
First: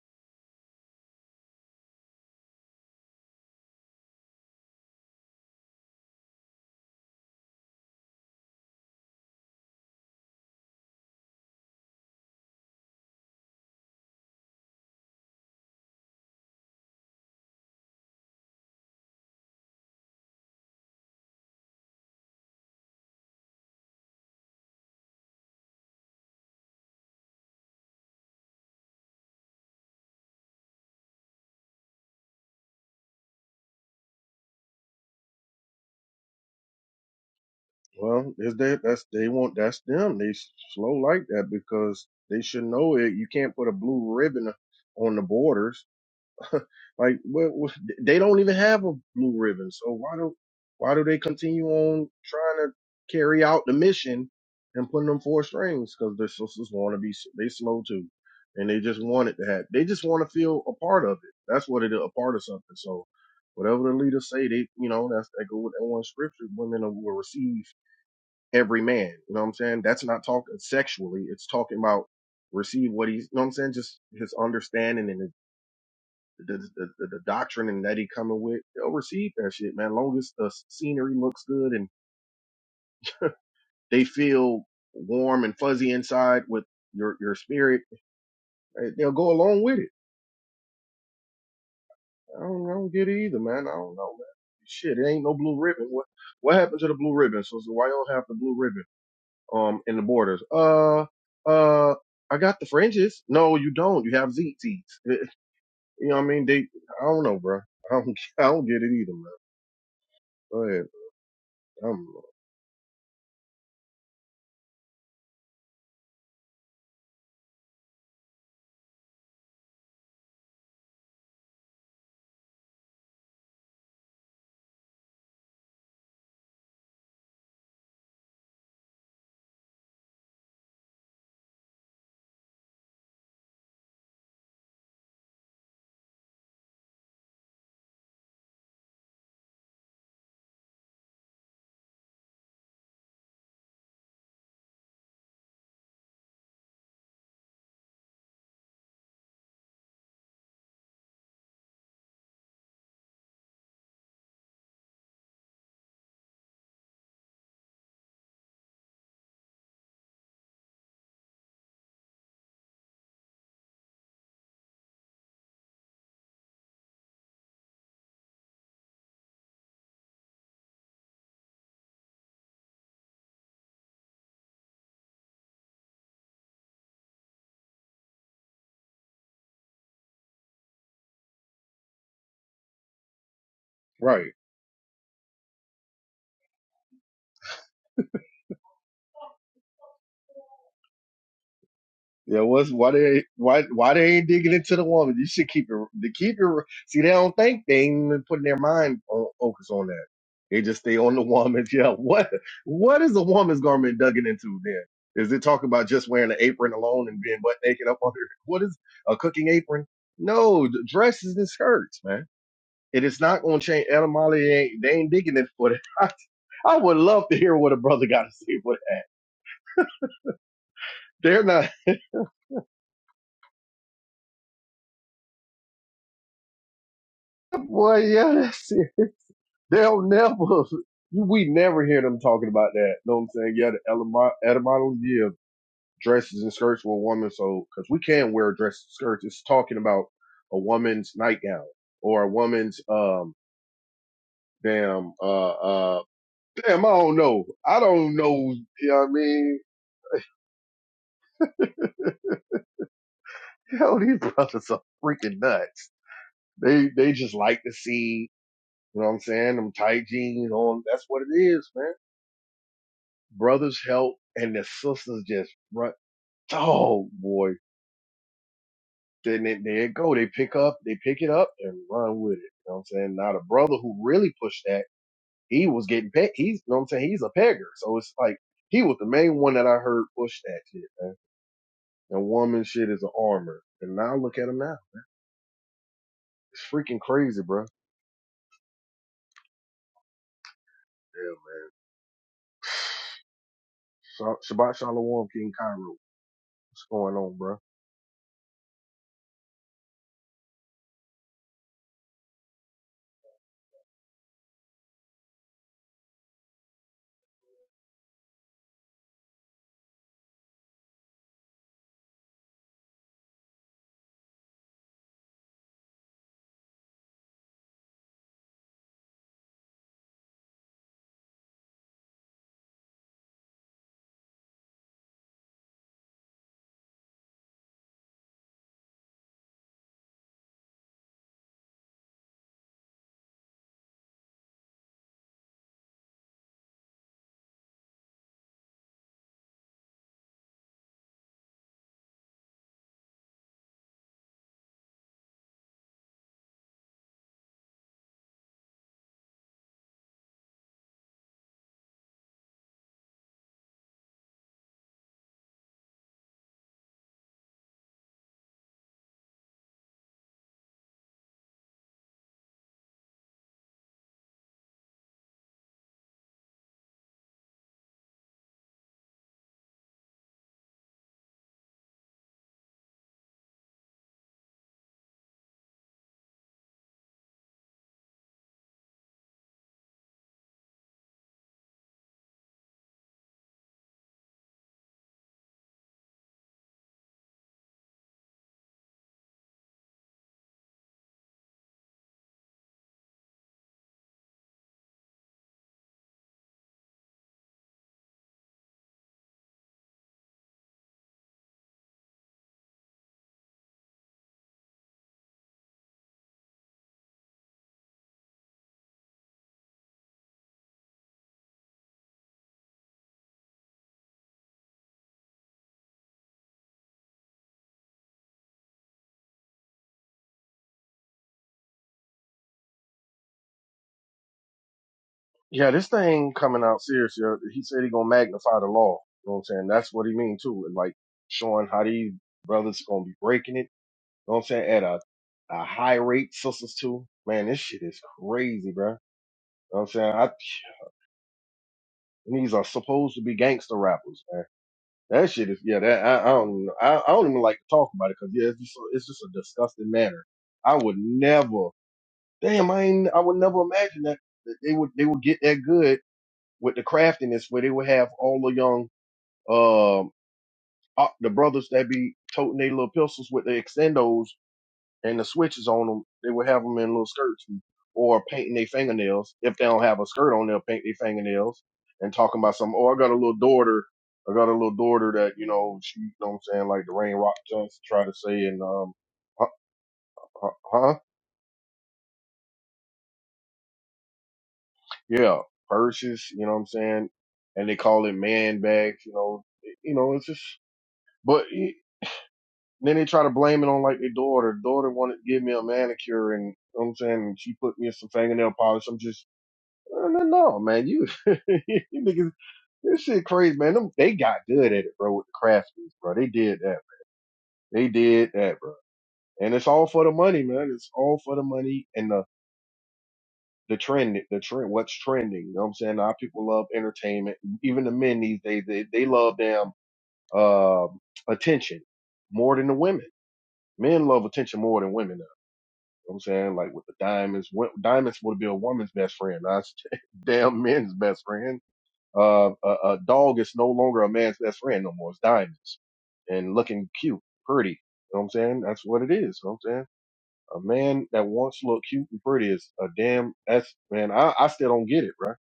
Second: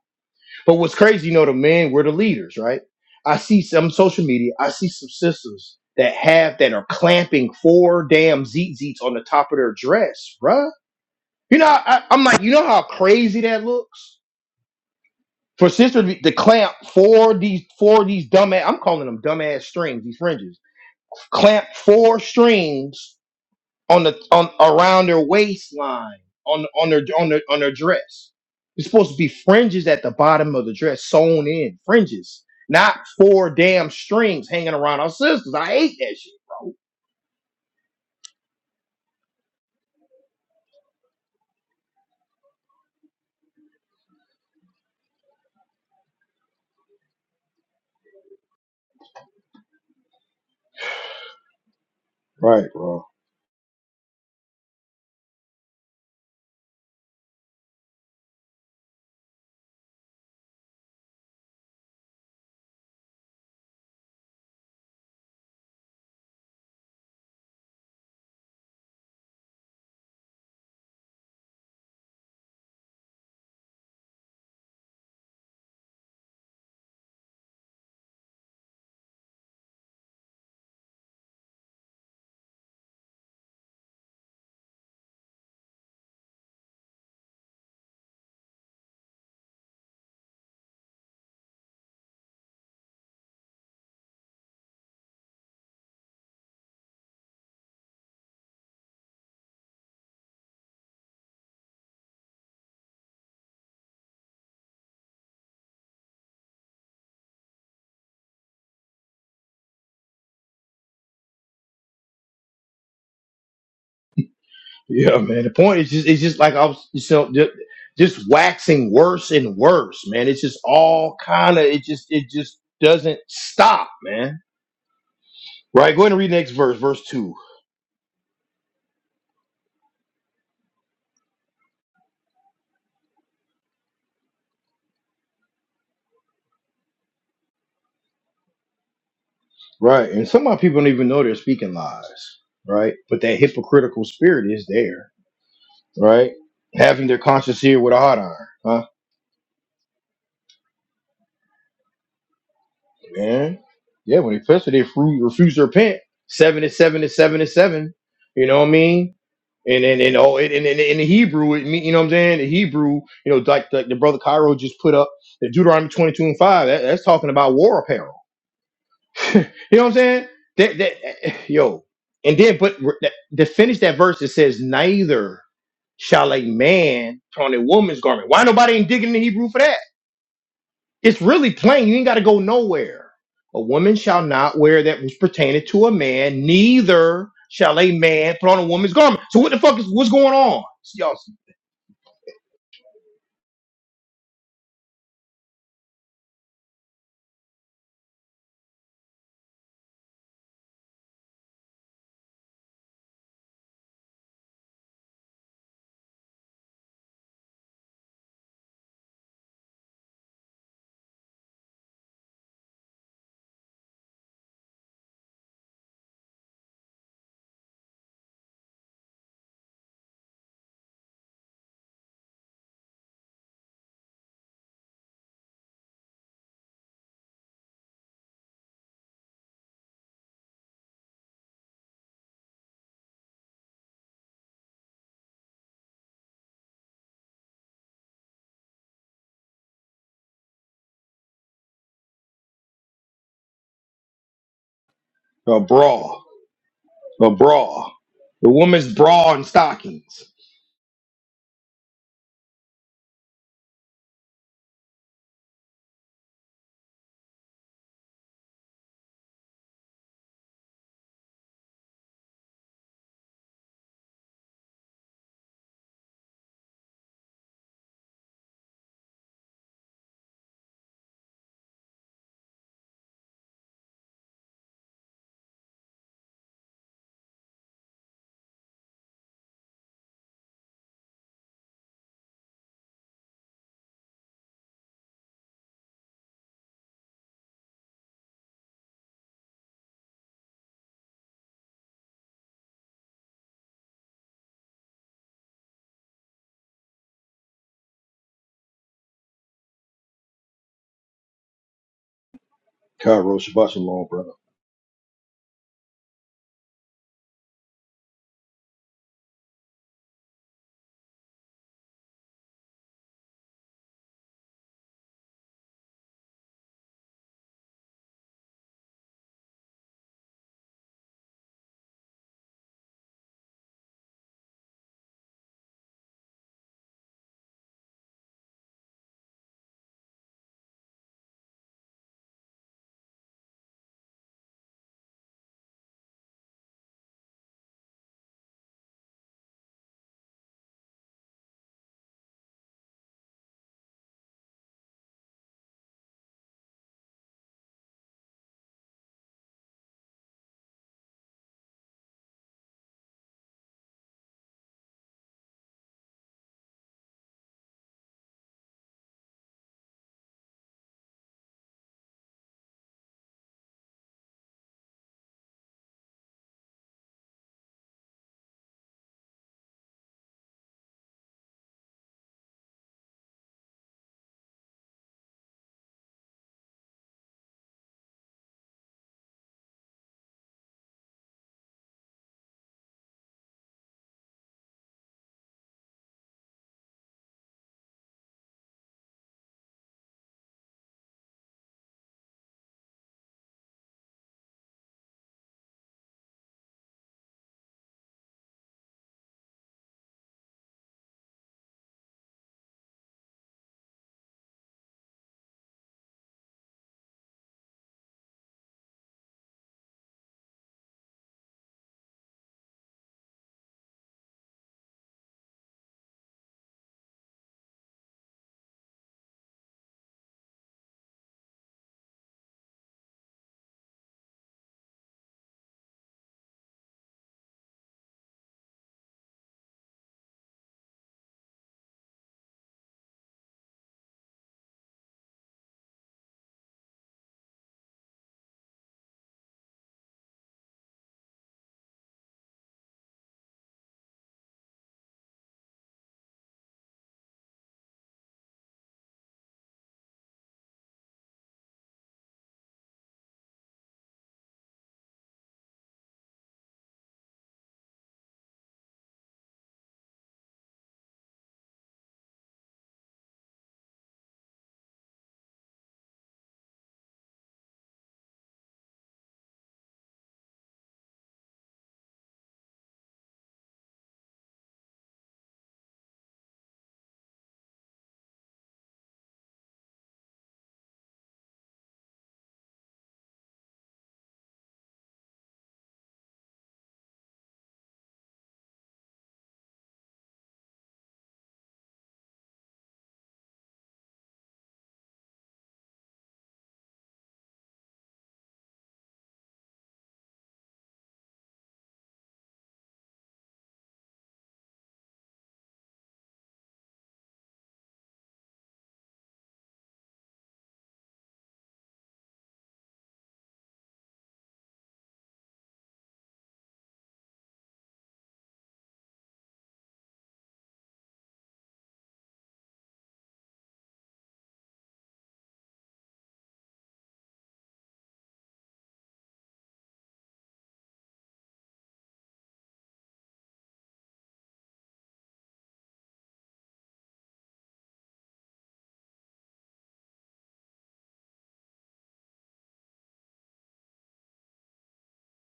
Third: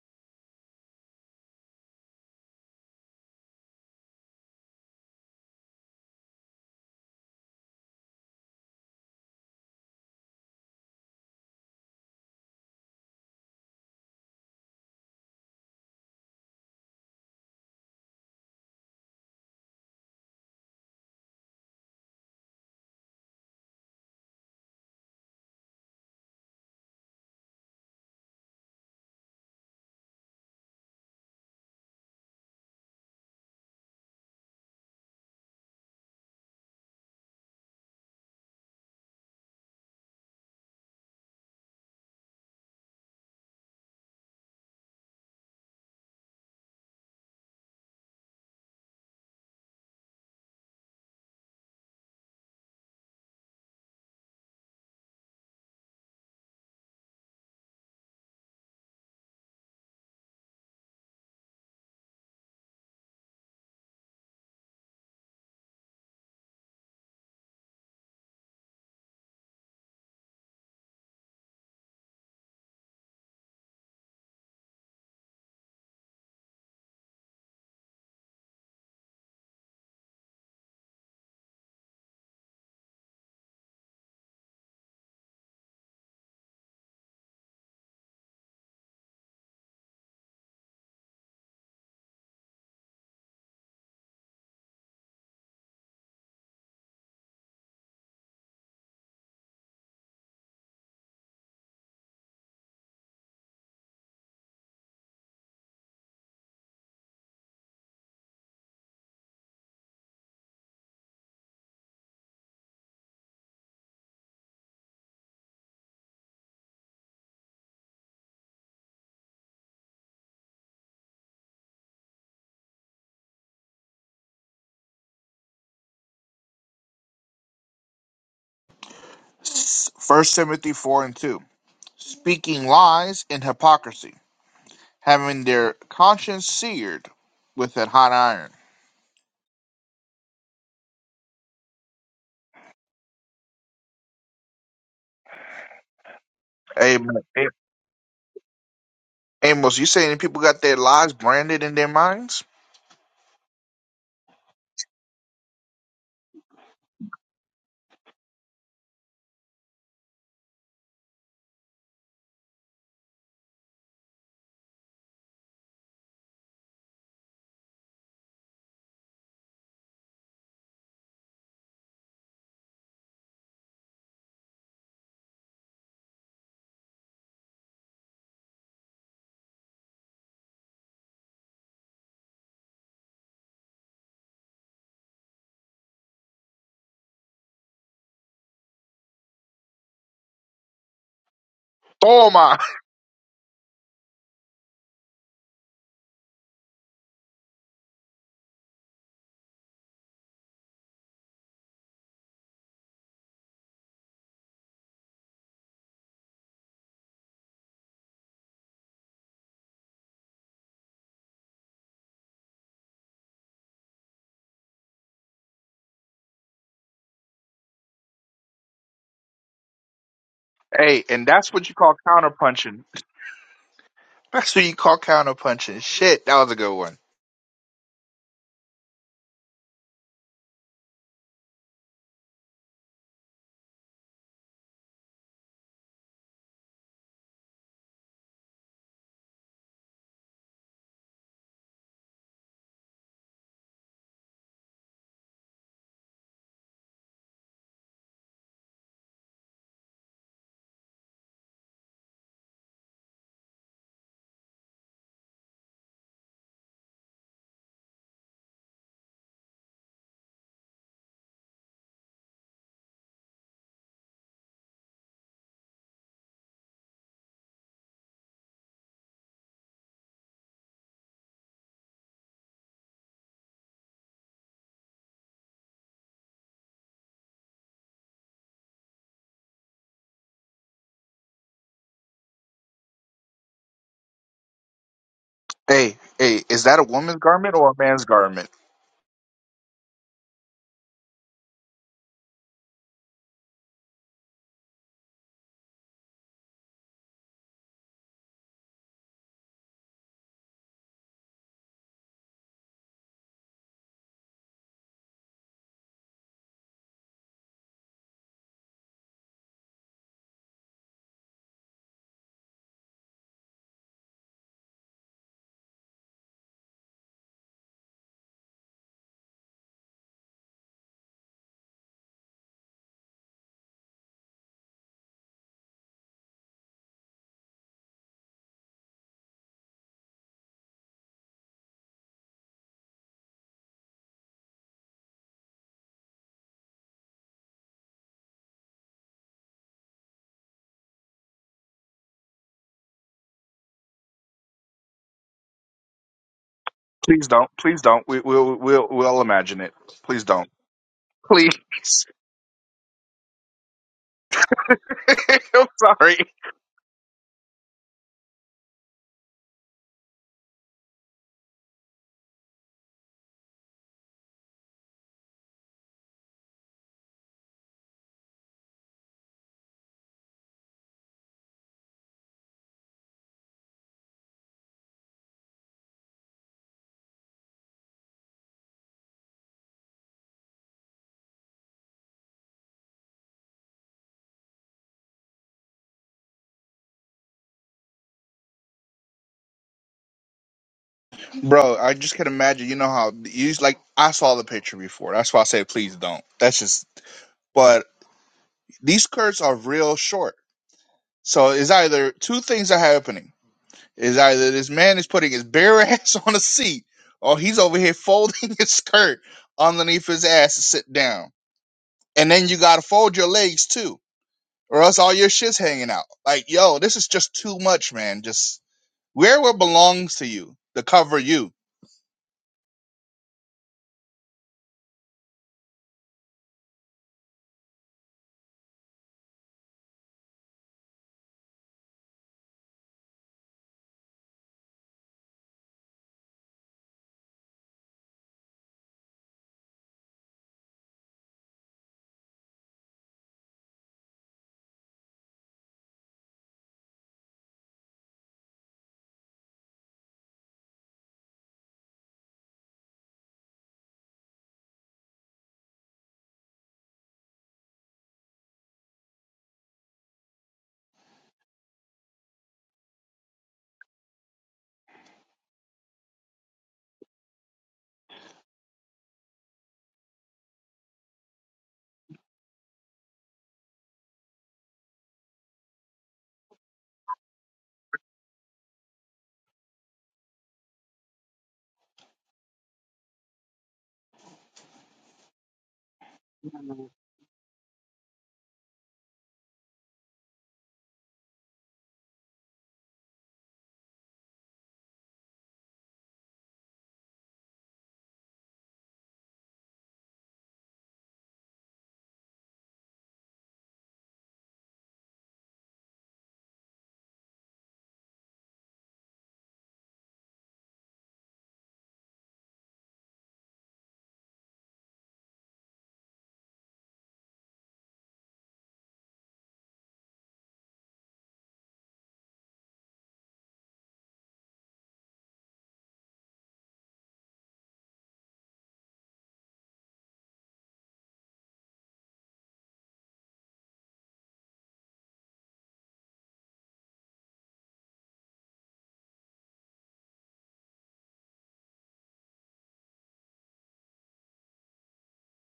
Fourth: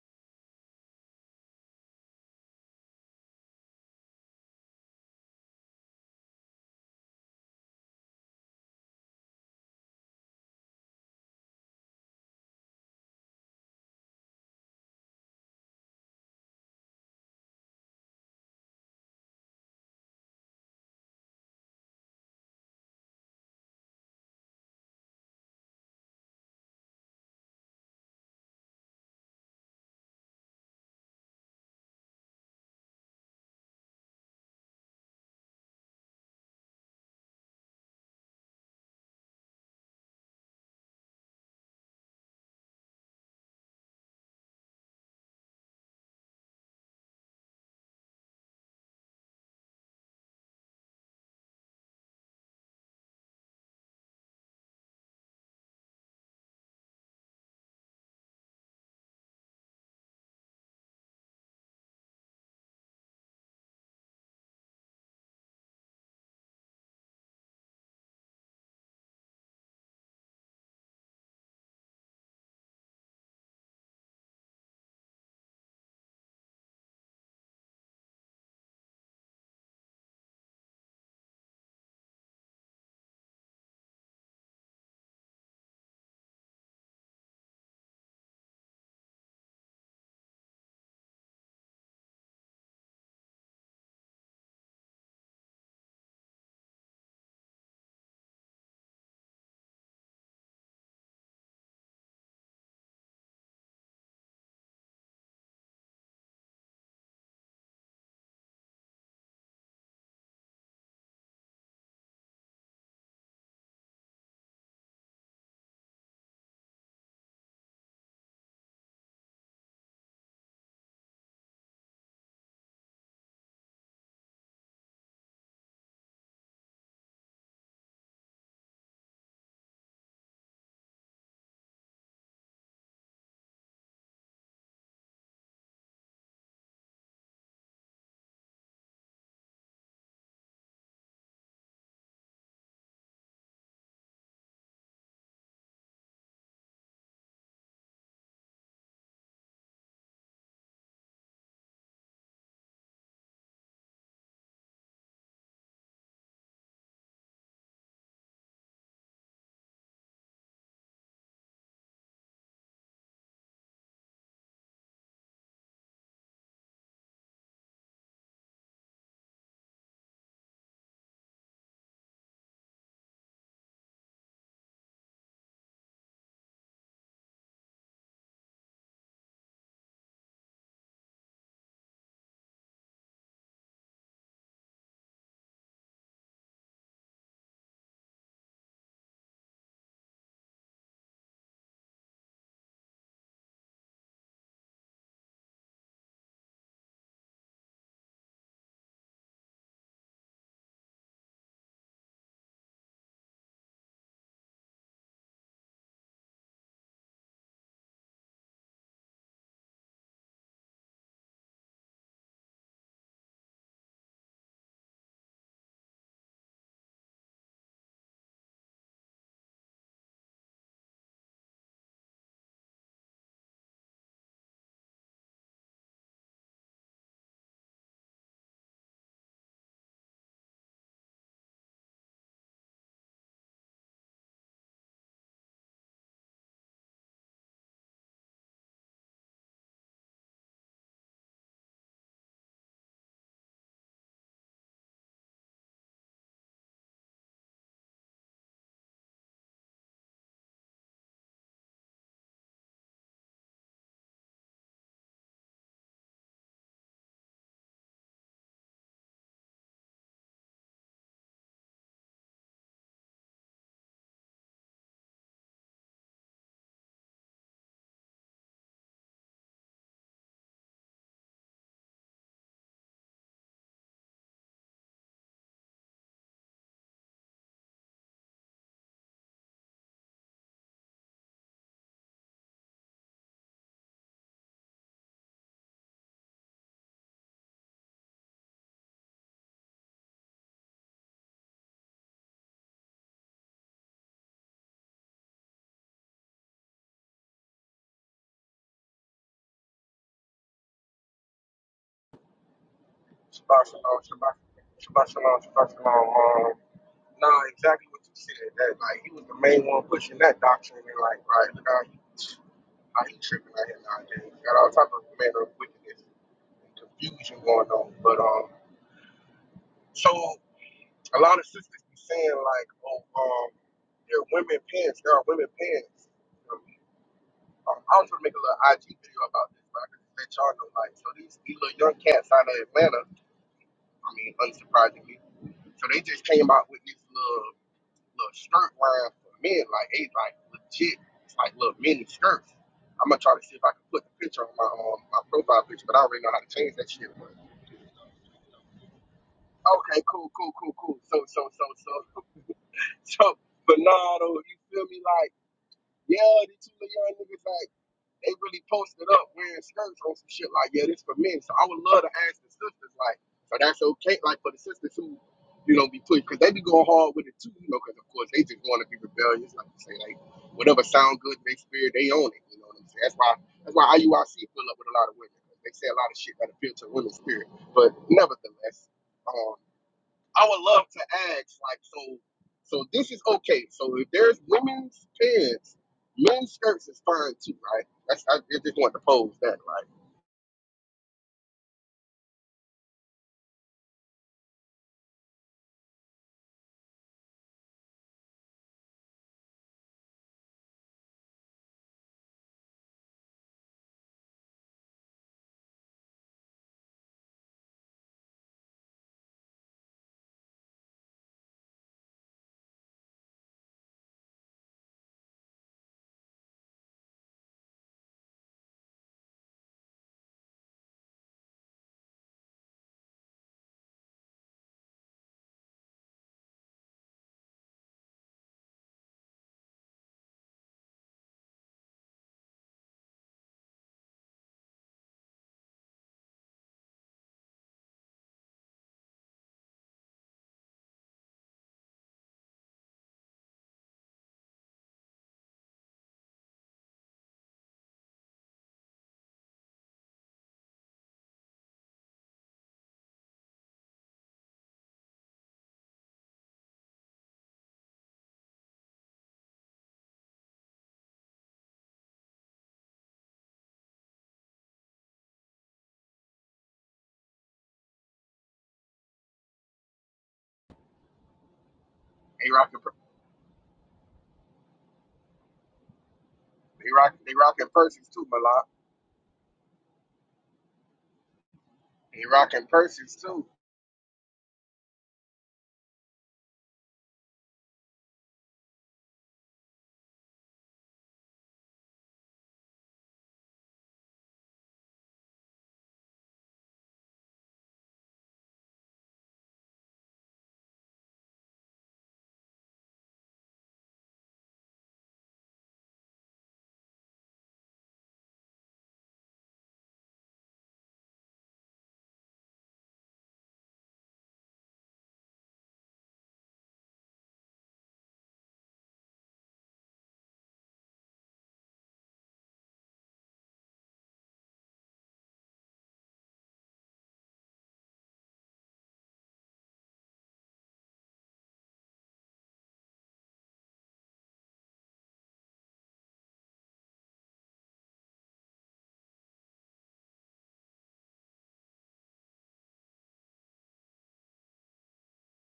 S1: But what's crazy, you know, the men were the leaders, right? I see some social media. I see some sisters that have that are clamping four damn zeet zeets on the top of their dress, bruh You know, I, I'm like, you know how crazy that looks for sister to be- to clamp four of these four of these dumbass. I'm calling them dumbass strings, these fringes. Clamp four strings on the on around their waistline on on their on their on their dress. It's supposed to be fringes at the bottom of the dress, sewn in fringes, not four damn strings hanging around our sisters. I hate that shit.
S3: Well, is that that's they want that's them. They slow like that because they should know it. You can't put a blue ribbon on the borders. like, what, what, they don't even have a blue ribbon. So why do why do they continue on trying to carry out the mission and putting them four strings? Because their sisters want to be s- they slow too, and they just want it to happen. They just want to feel a part of it. That's what it is, a part of something. So whatever the leaders say, they you know that's that go with that one scripture. Women will receive every man. You know what I'm saying? That's not talking sexually. It's talking about receive what he's. You know what I'm saying? Just his understanding and. his the, the, the, the doctrine and that he coming with, they'll receive that shit, man. Long as the scenery looks good and they feel warm and fuzzy inside with your your spirit, eh, they'll go along with it. I don't, I don't get it either, man. I don't know, man. Shit, it ain't no blue ribbon. What what happened to the blue ribbon? So, so why you don't have the blue ribbon um in the borders? Uh uh. I got the fringes. No, you don't. You have ZTs. Eh, eh, You know what I mean? They, I don't know, bro. I don't, I don't get it either, man. Go ahead. I'm
S1: Yeah, man. The point is just it's just like I was so ju- just waxing worse and worse, man. It's just all kind of it just it just doesn't stop, man. Right. Go ahead and read the next verse, verse two.
S2: First Timothy 4 and 2. Speaking lies in hypocrisy, having their conscience seared with a hot iron.
S1: Right. And some of our people don't even know they're speaking lies, right? But that hypocritical spirit is there, right?
S2: Hey,
S1: Having
S2: Am-
S1: their conscience here with a hot iron, huh?
S2: Amos, you saying people got their lies branded in their minds?
S1: Man. Yeah, when they first they fru- refuse to repent, seven is seven is seven is seven. You know what I mean? And and and oh, and, and, and in the Hebrew, it mean, you know what I'm saying? The Hebrew, you know, like the, the brother Cairo just put up the Deuteronomy 22 and 5. That, that's talking about war apparel. you know what I'm saying? That that eh, yo, and then but re- that, to finish that verse, it says neither shall a man put on a woman's garment. Why nobody ain't digging in the Hebrew for that? It's really plain. You ain't got to go nowhere. A woman shall
S3: right.
S1: not wear that which pertaineth to a man, neither shall a man put on a woman's garment. So what the fuck is what's going on? y'all?
S2: Oh
S3: Yeah,
S2: my!
S3: what's why they why why they ain't digging into the woman? You should keep it to keep it. See, they don't think they ain't even putting their mind on focus on that. They just stay on the woman. Yeah, what what is a woman's garment digging into then? Is it talking about just wearing an apron alone and being butt naked up under? What is a cooking apron? No, the dresses and skirts, man. It is not going to change. Etymology ain't they ain't digging it for that. I, I would love to hear what a brother got to say for that.
S2: Hey, and
S3: They're
S2: that's what
S3: not.
S2: you call counterpunching. That's what you call counterpunching. Shit, that was a good one.
S3: Boy, yeah, that's it. They'll never, we never hear them talking about that. Know what I'm saying? Yeah, the ele- etymology of dresses and skirts for a woman. So, because we can wear dresses and skirts, it's talking about a woman's nightgown or a woman's, um, damn, uh,
S1: A
S3: uh,
S1: bra.
S3: damn, I don't
S1: A
S3: know. I
S1: bra.
S3: don't
S1: The
S3: know. You
S1: woman's
S3: know what I
S1: bra and
S3: mean?
S1: stockings.
S3: Hell, these brothers are freaking nuts. They, they just like to see, you know what I'm saying? Them tight jeans on. That's what it is, man. Brothers help and the sisters just run. Oh boy. Then they, there it go. They pick up, they pick it up and run with it. You know what I'm saying? Now the brother who really pushed that, he was getting pegged. He's, you know what I'm saying? He's a pegger. So it's like, he was the main one that I heard push that shit, man. And woman shit is an armor. And now look at him now.
S2: Hey, hey, is
S3: It's
S2: that a
S3: freaking
S2: woman's
S3: crazy,
S2: garment
S3: bro.
S2: or a man's garment?
S3: Yeah, man. Sh- Shabbat Shalom, King Cairo. What's going on, bro?
S1: Cairo
S4: Shabbat
S1: Shabbat
S4: shalom,
S1: Shalom, brother.
S4: Shabbat shabbat shalom, Shabbat shalom. Um, no, exactly what you said. That like he was the main one pushing that doctrine, and like, right, look how he, how he tripping out here nowadays. We Got all type of manner of wickedness and confusion going on. But um, so a lot of sisters be saying like, oh, um, there are women pants, there are women pants. Um, um, I was gonna make a little IG video about this, but I can let y'all know. Like, so these these little young cats out of Atlanta. I mean, unsurprisingly. So they just came out with this little little skirt line for men, like they like legit, it's like little mini skirts. I'm gonna try to see if I can put the picture on my um, my profile picture, but I already know how to change that shit.
S2: Please
S4: But
S2: don't. Please
S4: okay,
S2: don't. We, we'll, we'll, we'll imagine it. Please
S4: cool,
S2: don't.
S4: cool, cool, cool. So, so,
S2: Please.
S4: so, so, so, Bernardo, you feel me? Like,
S2: I'm sorry.
S4: yeah, these two little young niggas. like. They really posted up wearing skirts on some shit like, yeah, this for men. So I would love to ask the sisters, like, so that's okay, like for the sisters who, you know, be pushed, because they be going hard with it too, you know, because of course they just want to be rebellious, like you say, like whatever sound good to their spirit, they own it. You know what I'm saying? That's why that's why IUIC fill up with a lot of women. They say a lot of shit that appeal to women's spirit, but nevertheless. um, I would love to ask, like, so, so this is okay. So if there's women's pants, men's skirts is fine too, right? That's I I just want to pose that, right?
S2: Bro, I just can imagine. You know how you just, like I saw the picture before. That's why I say please don't. That's just. But these skirts are real short. So it's either two things are happening. Is either this man is putting his bare ass on a seat, or he's over here folding his skirt underneath his ass to sit down. And then you gotta fold your legs too or else all your shit's hanging out. Like, yo, this is just too much, man. Just wear what belongs to you to cover you.
S3: Yeah, this thing coming out serious. yo. He said he gonna magnify the law. You know what I'm saying? That's what he mean too. And like showing how these brothers gonna be breaking it know what I'm saying? At a, a high rate, sisters too. Man, this shit is crazy, bro. You Know what I'm saying? I, these are supposed to be gangster rappers, man. That shit is, yeah, that, I, I don't, even- I, I don't even like to talk about it because, yeah, it's just, a- it's just a disgusting manner. I would never, damn, I ain't, I would never imagine that, that they would, they would get that good with the craftiness where they would have all the young, um, uh, the brothers that be toting their little pistols with the extendos and the switches on them, they would have them in little skirts and- or painting their fingernails. If they don't have a skirt on, they'll paint their fingernails and talking
S4: They
S3: about some.
S4: rocking,
S3: Oh,
S4: per-
S3: I got a little daughter. I got a little daughter that you know she, you know, what I'm saying like
S4: they
S3: the
S4: rock,
S3: Rain Rock
S4: they rocking
S3: Johnson try
S4: purses
S3: to
S4: too,
S3: say and
S4: Malak.
S3: um, huh, huh, huh?
S4: They rocking purses too.
S3: yeah, purses. You know what I'm saying? And they call it man bags. You know, it- you know it's just. But it, then they try to blame it on like their daughter. Daughter wanted to give me a manicure and you know what I'm saying and she put me in some fingernail polish. I'm just No, no, no, man. You, you niggas, this shit crazy, man. Them, they got good at it, bro, with the craftsmen, bro. They did that. They did that, bro. And it's all for the money, man. It's all for the money and the, the trend, the trend, what's trending. You know what I'm saying? Our people love entertainment. Even the men these days, they, they love damn, um, attention more than the women. Men love attention more than women now. You know what I'm saying? Like with the diamonds, wo- diamonds would be a woman's best friend. That's damn men's best friend Uh, a, a dog is no longer a man's best friend no more. It's diamonds and looking cute, pretty. You know what I'm saying? That's what it is. You know what I'm saying? A man that wants to look cute and pretty is a damn, that's, man, I, I still don't get it, right?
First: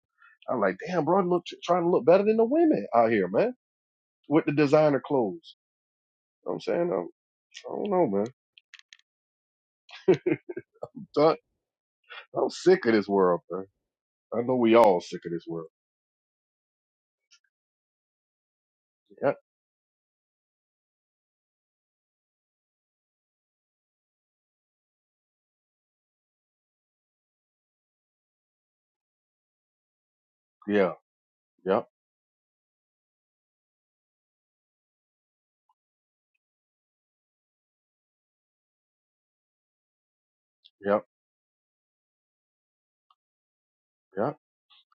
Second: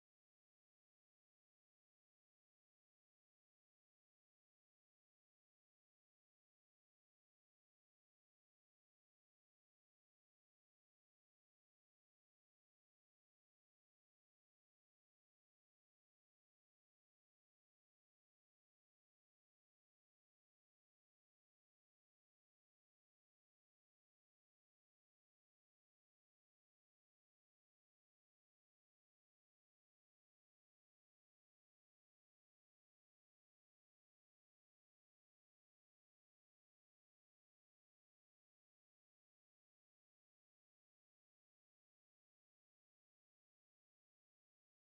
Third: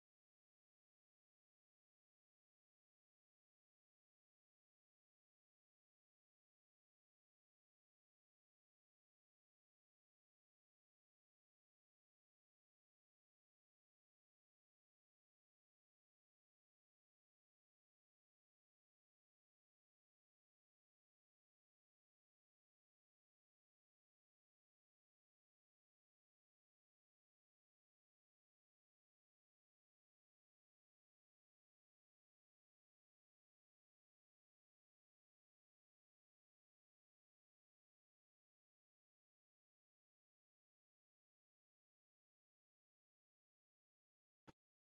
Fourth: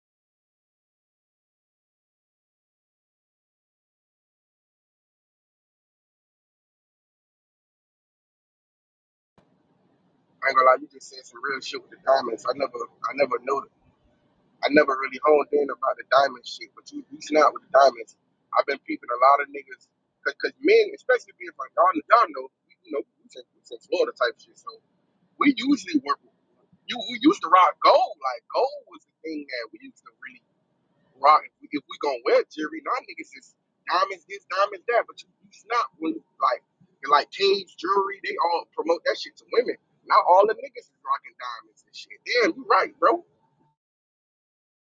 S3: I'm like, damn, bro, look, trying to look better than the women out here, man, with the designer clothes. You know what I'm saying? I'm, I don't know, man.
S4: I ain't gonna lie, you just said
S3: I'm,
S4: some real shit with the diamonds.
S3: I'm
S4: I never,
S3: sick of this
S4: I never
S3: world, man.
S4: noticed.
S3: I know
S4: I
S3: we
S4: never
S3: all sick
S4: really
S3: of this
S4: honed
S3: world.
S4: in about the diamond shit, but you reaching not with the diamonds. I've been peeping a
S3: Yep.
S4: lot of niggas, cause, 'cause men, especially being from y'all, y'all know, you know, we from we from Florida type shit, so. We usually were you we used to rock gold. Like gold was the thing that we used to really
S3: Yeah.
S4: rock. If we, if
S3: Yep.
S4: we gonna wear jewelry, now niggas is diamonds this, diamonds that. But you, you not when like and like Cage jewelry, they all promote that shit to women. Now all the niggas is
S3: Yep.
S4: rocking diamonds and shit. Damn, you right, bro.
S3: Yep.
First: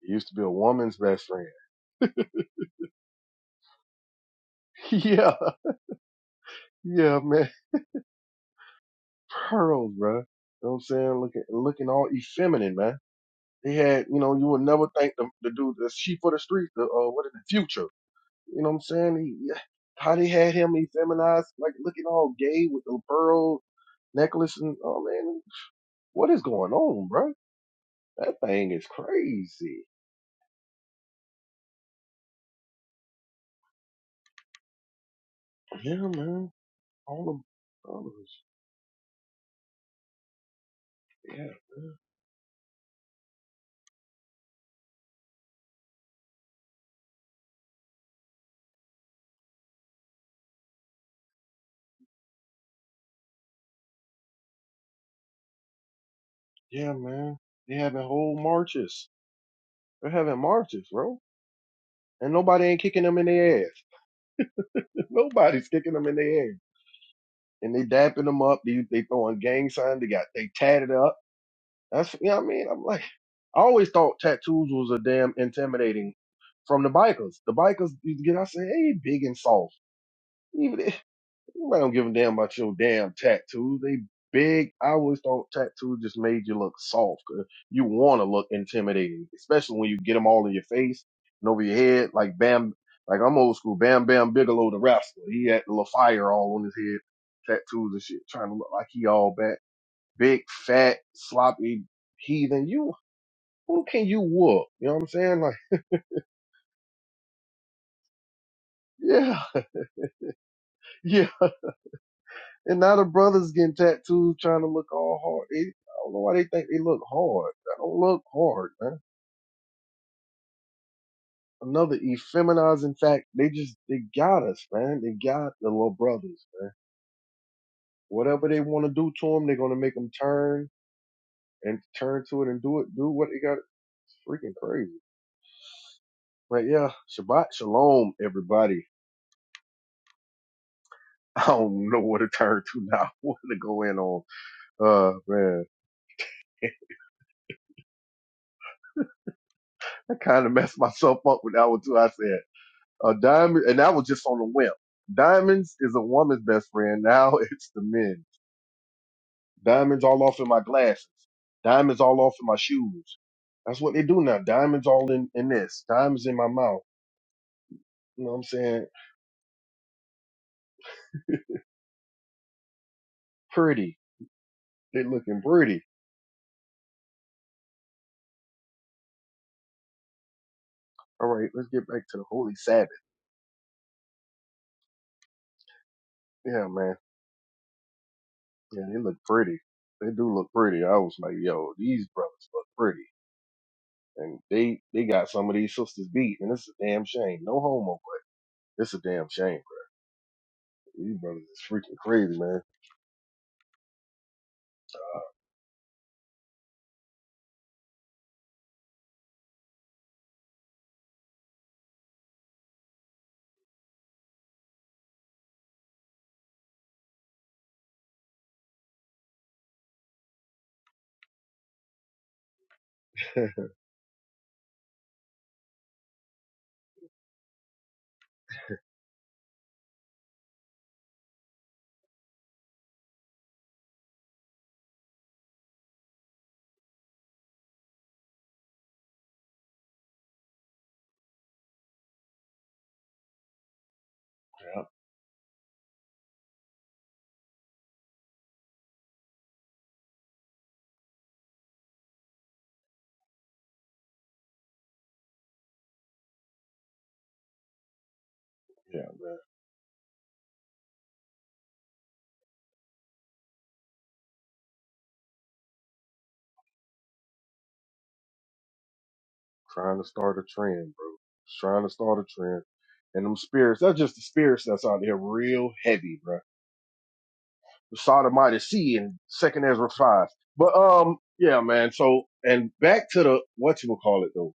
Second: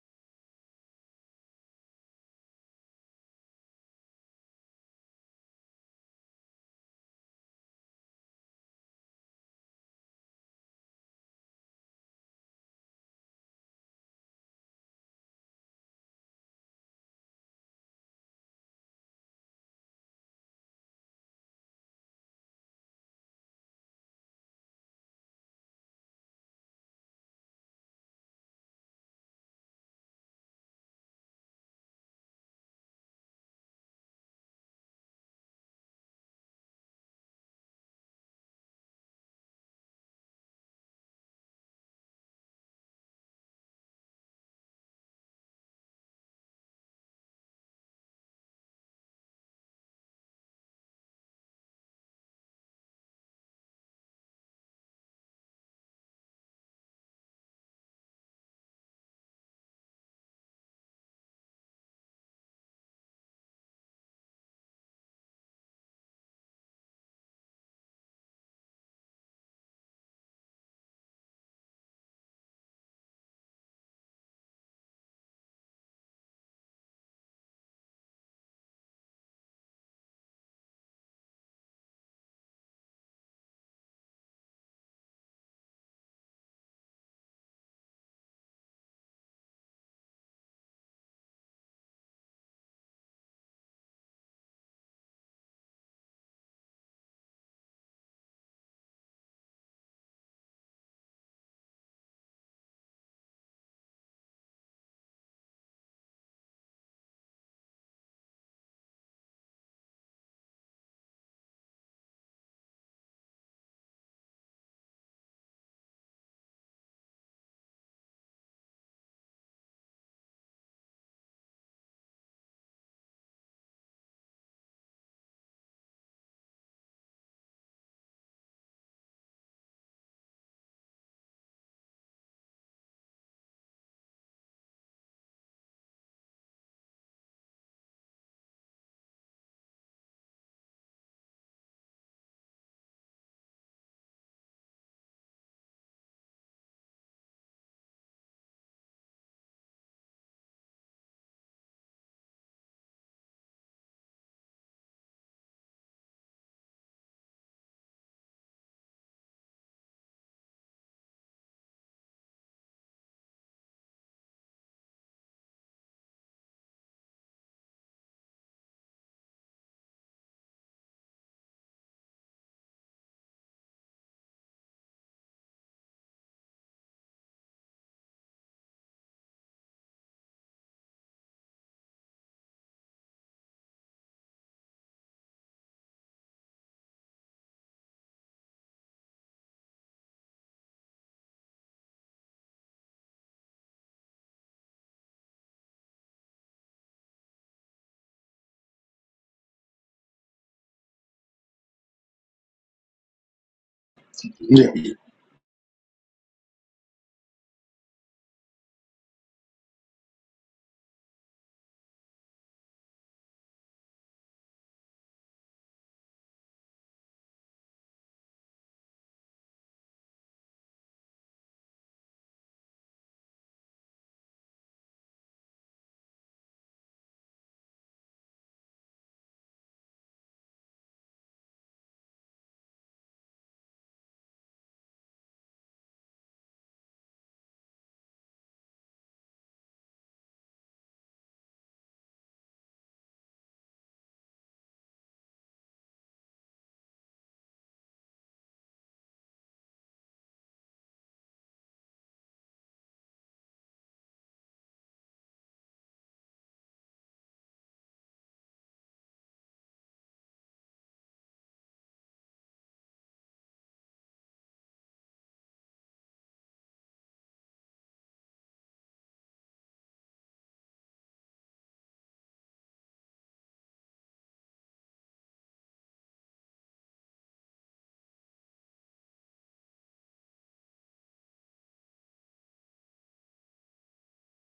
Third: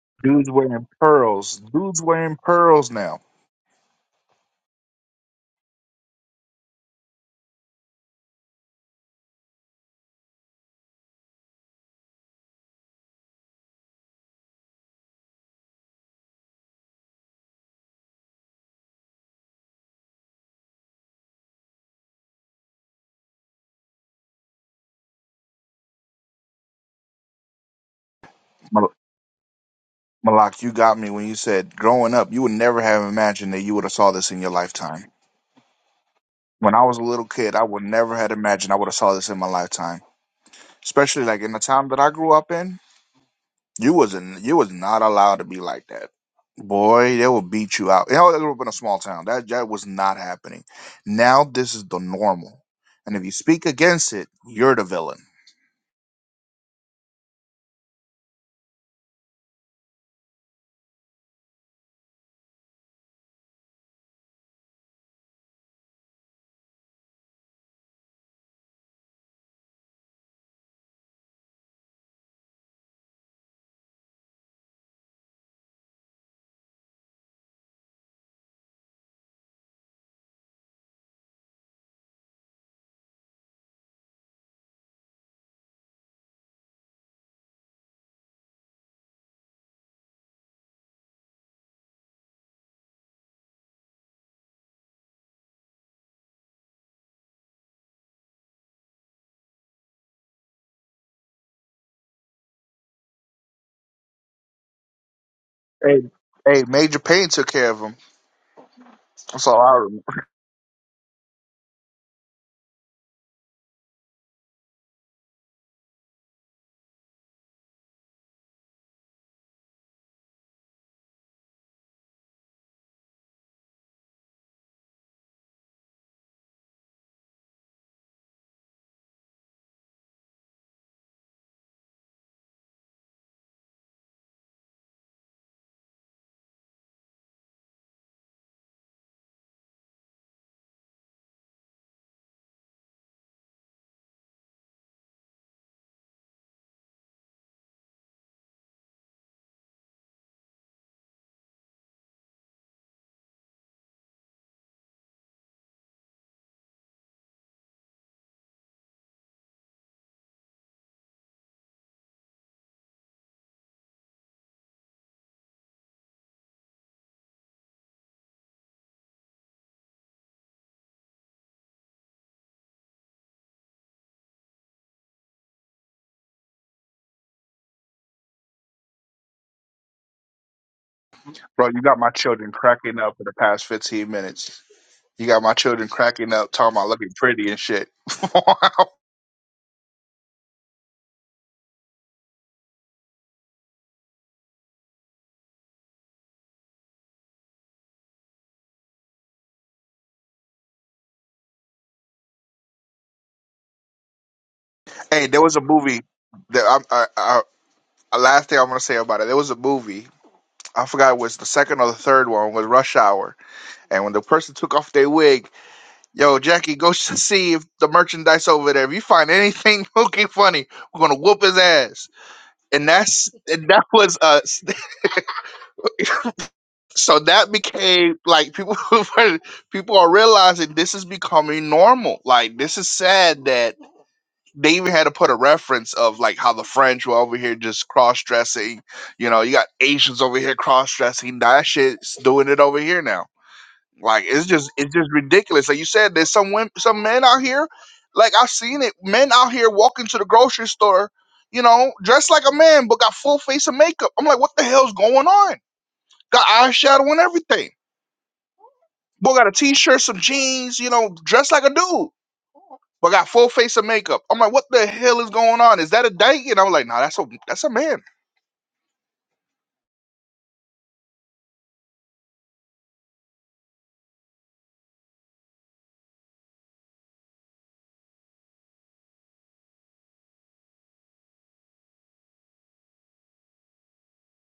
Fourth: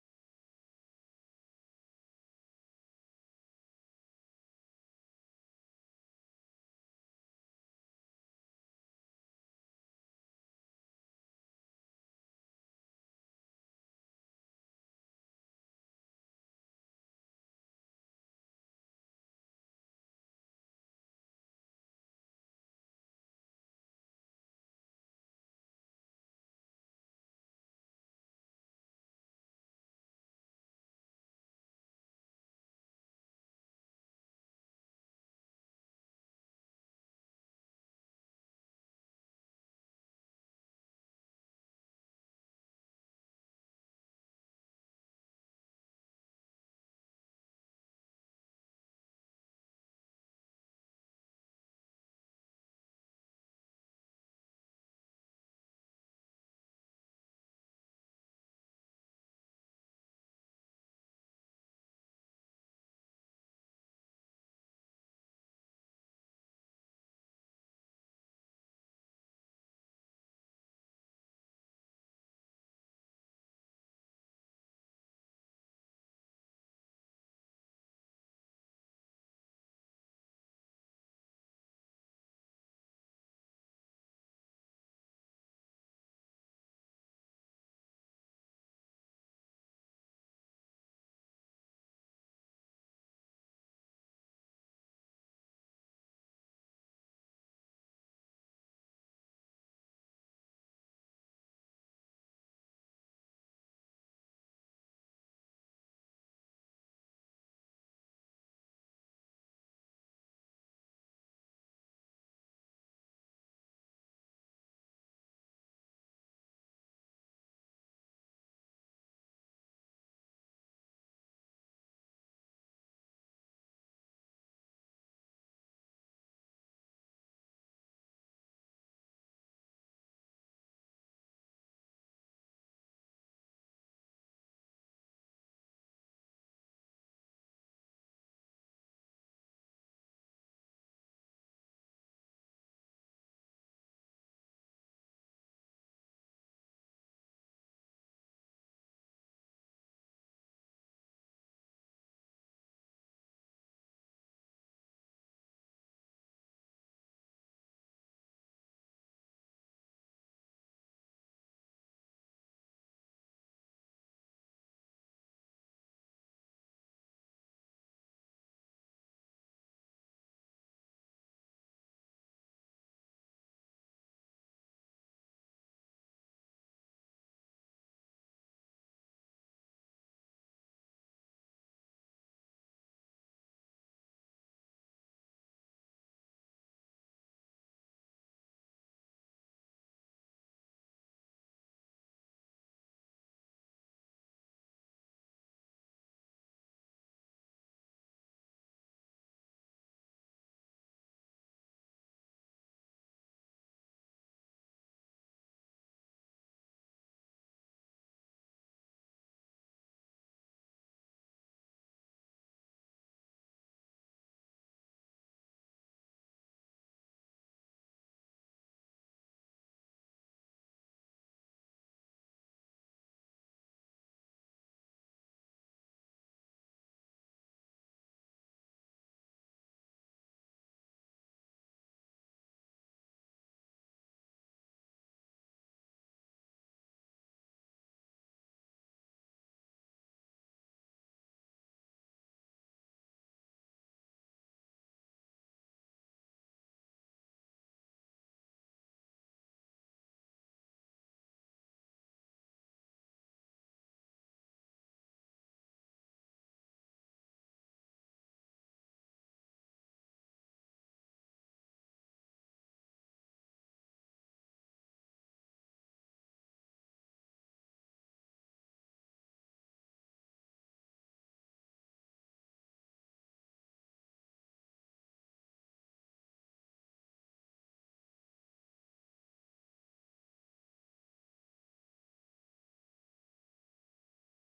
S3: It used to be
S2: Dudes
S3: a
S2: wearing
S3: woman's best friend.
S2: pearls. Dudes wearing pearls now.
S3: yeah. Yeah, man. pearls, bro. You know what I'm saying? Looking looking all effeminate, man. They had, you know, you would never think the, the dude, the sheep of the street, the uh, what is the future? You know what I'm saying? He, yeah, how they had him effeminized, like looking all gay with the pearl necklace and oh man, what is going on, bro? That thing is
S2: Mal-
S3: crazy.
S2: Malak, you got me when you said growing up, you would never have imagined that you would have saw this in your lifetime.
S3: Yeah, man.
S2: When I was a
S3: All
S2: little kid, I would
S3: the, all
S2: never had
S3: the
S2: imagined I would have saw this in my lifetime. Especially like
S3: yeah,
S2: in
S3: man.
S2: the time that I grew up in. You wasn't you was not allowed to be like that. Boy, they will beat you out. Hell, I grew up in a small town. That that was not happening. Now this is the normal. And if you speak against it, you're the villain.
S3: yeah, man. They having whole marches. They're having marches, bro. And nobody ain't kicking them in the ass. Nobody's kicking them in the ass. and they dapping them up. They they throwing gang signs. They got they tatted up. That's you know what I mean. I'm like, I always thought tattoos was a damn intimidating from the bikers. The bikers, you get I say, hey, big and soft. Even Nobody don't give a damn about your damn tattoos. They big. I always thought tattoos just made you look soft. 'cause You want to look intimidating, especially when you get them all in your face and over your head. Like Bam, like I'm old school. Bam Bam Bigelow, the wrestler. He had the little fire all on his head, tattoos and shit, trying to look like he all back. Big, fat, sloppy heathen. You, who can you whoop? You know what I'm saying? Like,
S2: Hey, hey, Major Payne took care of him.
S3: yeah,
S2: That's all I remember.
S3: yeah. And now the brothers getting tattoos trying to look all hard. They, I don't know why they think they look hard. They don't look hard, man. Another effeminizing fact. They just, they got us, man. They got the little brothers, man. Whatever they want to do to them, they're going to make them turn and turn to it and do it, do what they got. It's freaking crazy. But yeah, Shabbat Shalom, everybody. I don't know what to turn to now. What to go in on. Uh, man. I kind of messed myself up with that one too. I said. Uh, diamond, and that was just on a whim. Diamonds is a woman's best friend. Now it's the men. Diamonds all off in my glasses. Diamonds all off in my shoes. That's what they do now. Diamonds all in, in this. Diamonds in my mouth. You know what I'm saying? Pretty. They looking pretty. All right,
S2: Bro,
S3: let's
S2: you
S3: get
S2: got
S3: back
S2: my
S3: to the
S2: children
S3: holy Sabbath.
S2: cracking up for the past 15 minutes. You got my children cracking up,
S3: Yeah,
S2: talking about
S3: man.
S2: looking pretty and shit.
S3: Yeah, they look pretty. They do look pretty. I was like, yo, these brothers look pretty. And they they got some of these sisters beat, and it's a damn shame. No homo, but it's a damn shame. You brothers is freaking crazy, man.
S2: hey, there was a movie that I, I, A last thing I am going to say about it, there was a movie. I forgot it was the second or the third one was Rush Hour, and when the person took off their wig, yo Jackie, go s- see if the merchandise over there. If you find anything looking funny, we're gonna whoop his ass. And that's and that was uh s- so that became like people people are realizing this is becoming normal. Like this is sad that they even had to put a reference of like how the French were over here just cross dressing. You know, you got Asians over here cross dressing. That shit's doing it over here now. Like it's just
S3: Yeah,
S2: it's just ridiculous. Like you said, there's some women, some men out here. Like I've seen it, men out here walking to the grocery store, you know, dressed like a man but got full face of makeup. I'm like, what the hell's going on? Got eyeshadow and everything.
S3: Yeah,
S2: Boy got a t-shirt, some jeans, you know, dressed like a dude but got full face of makeup. I'm like, what the hell is going on? Is that a date? And I was like, nah, that's a that's a man.
S3: trying to start a trend, bro. Just trying to start a trend. And them spirits, that's just the spirits that's out there real heavy, bro. The Sodomite Sea and Second Ezra 5. But, um, yeah, man. So, and back to the, what you will call it though?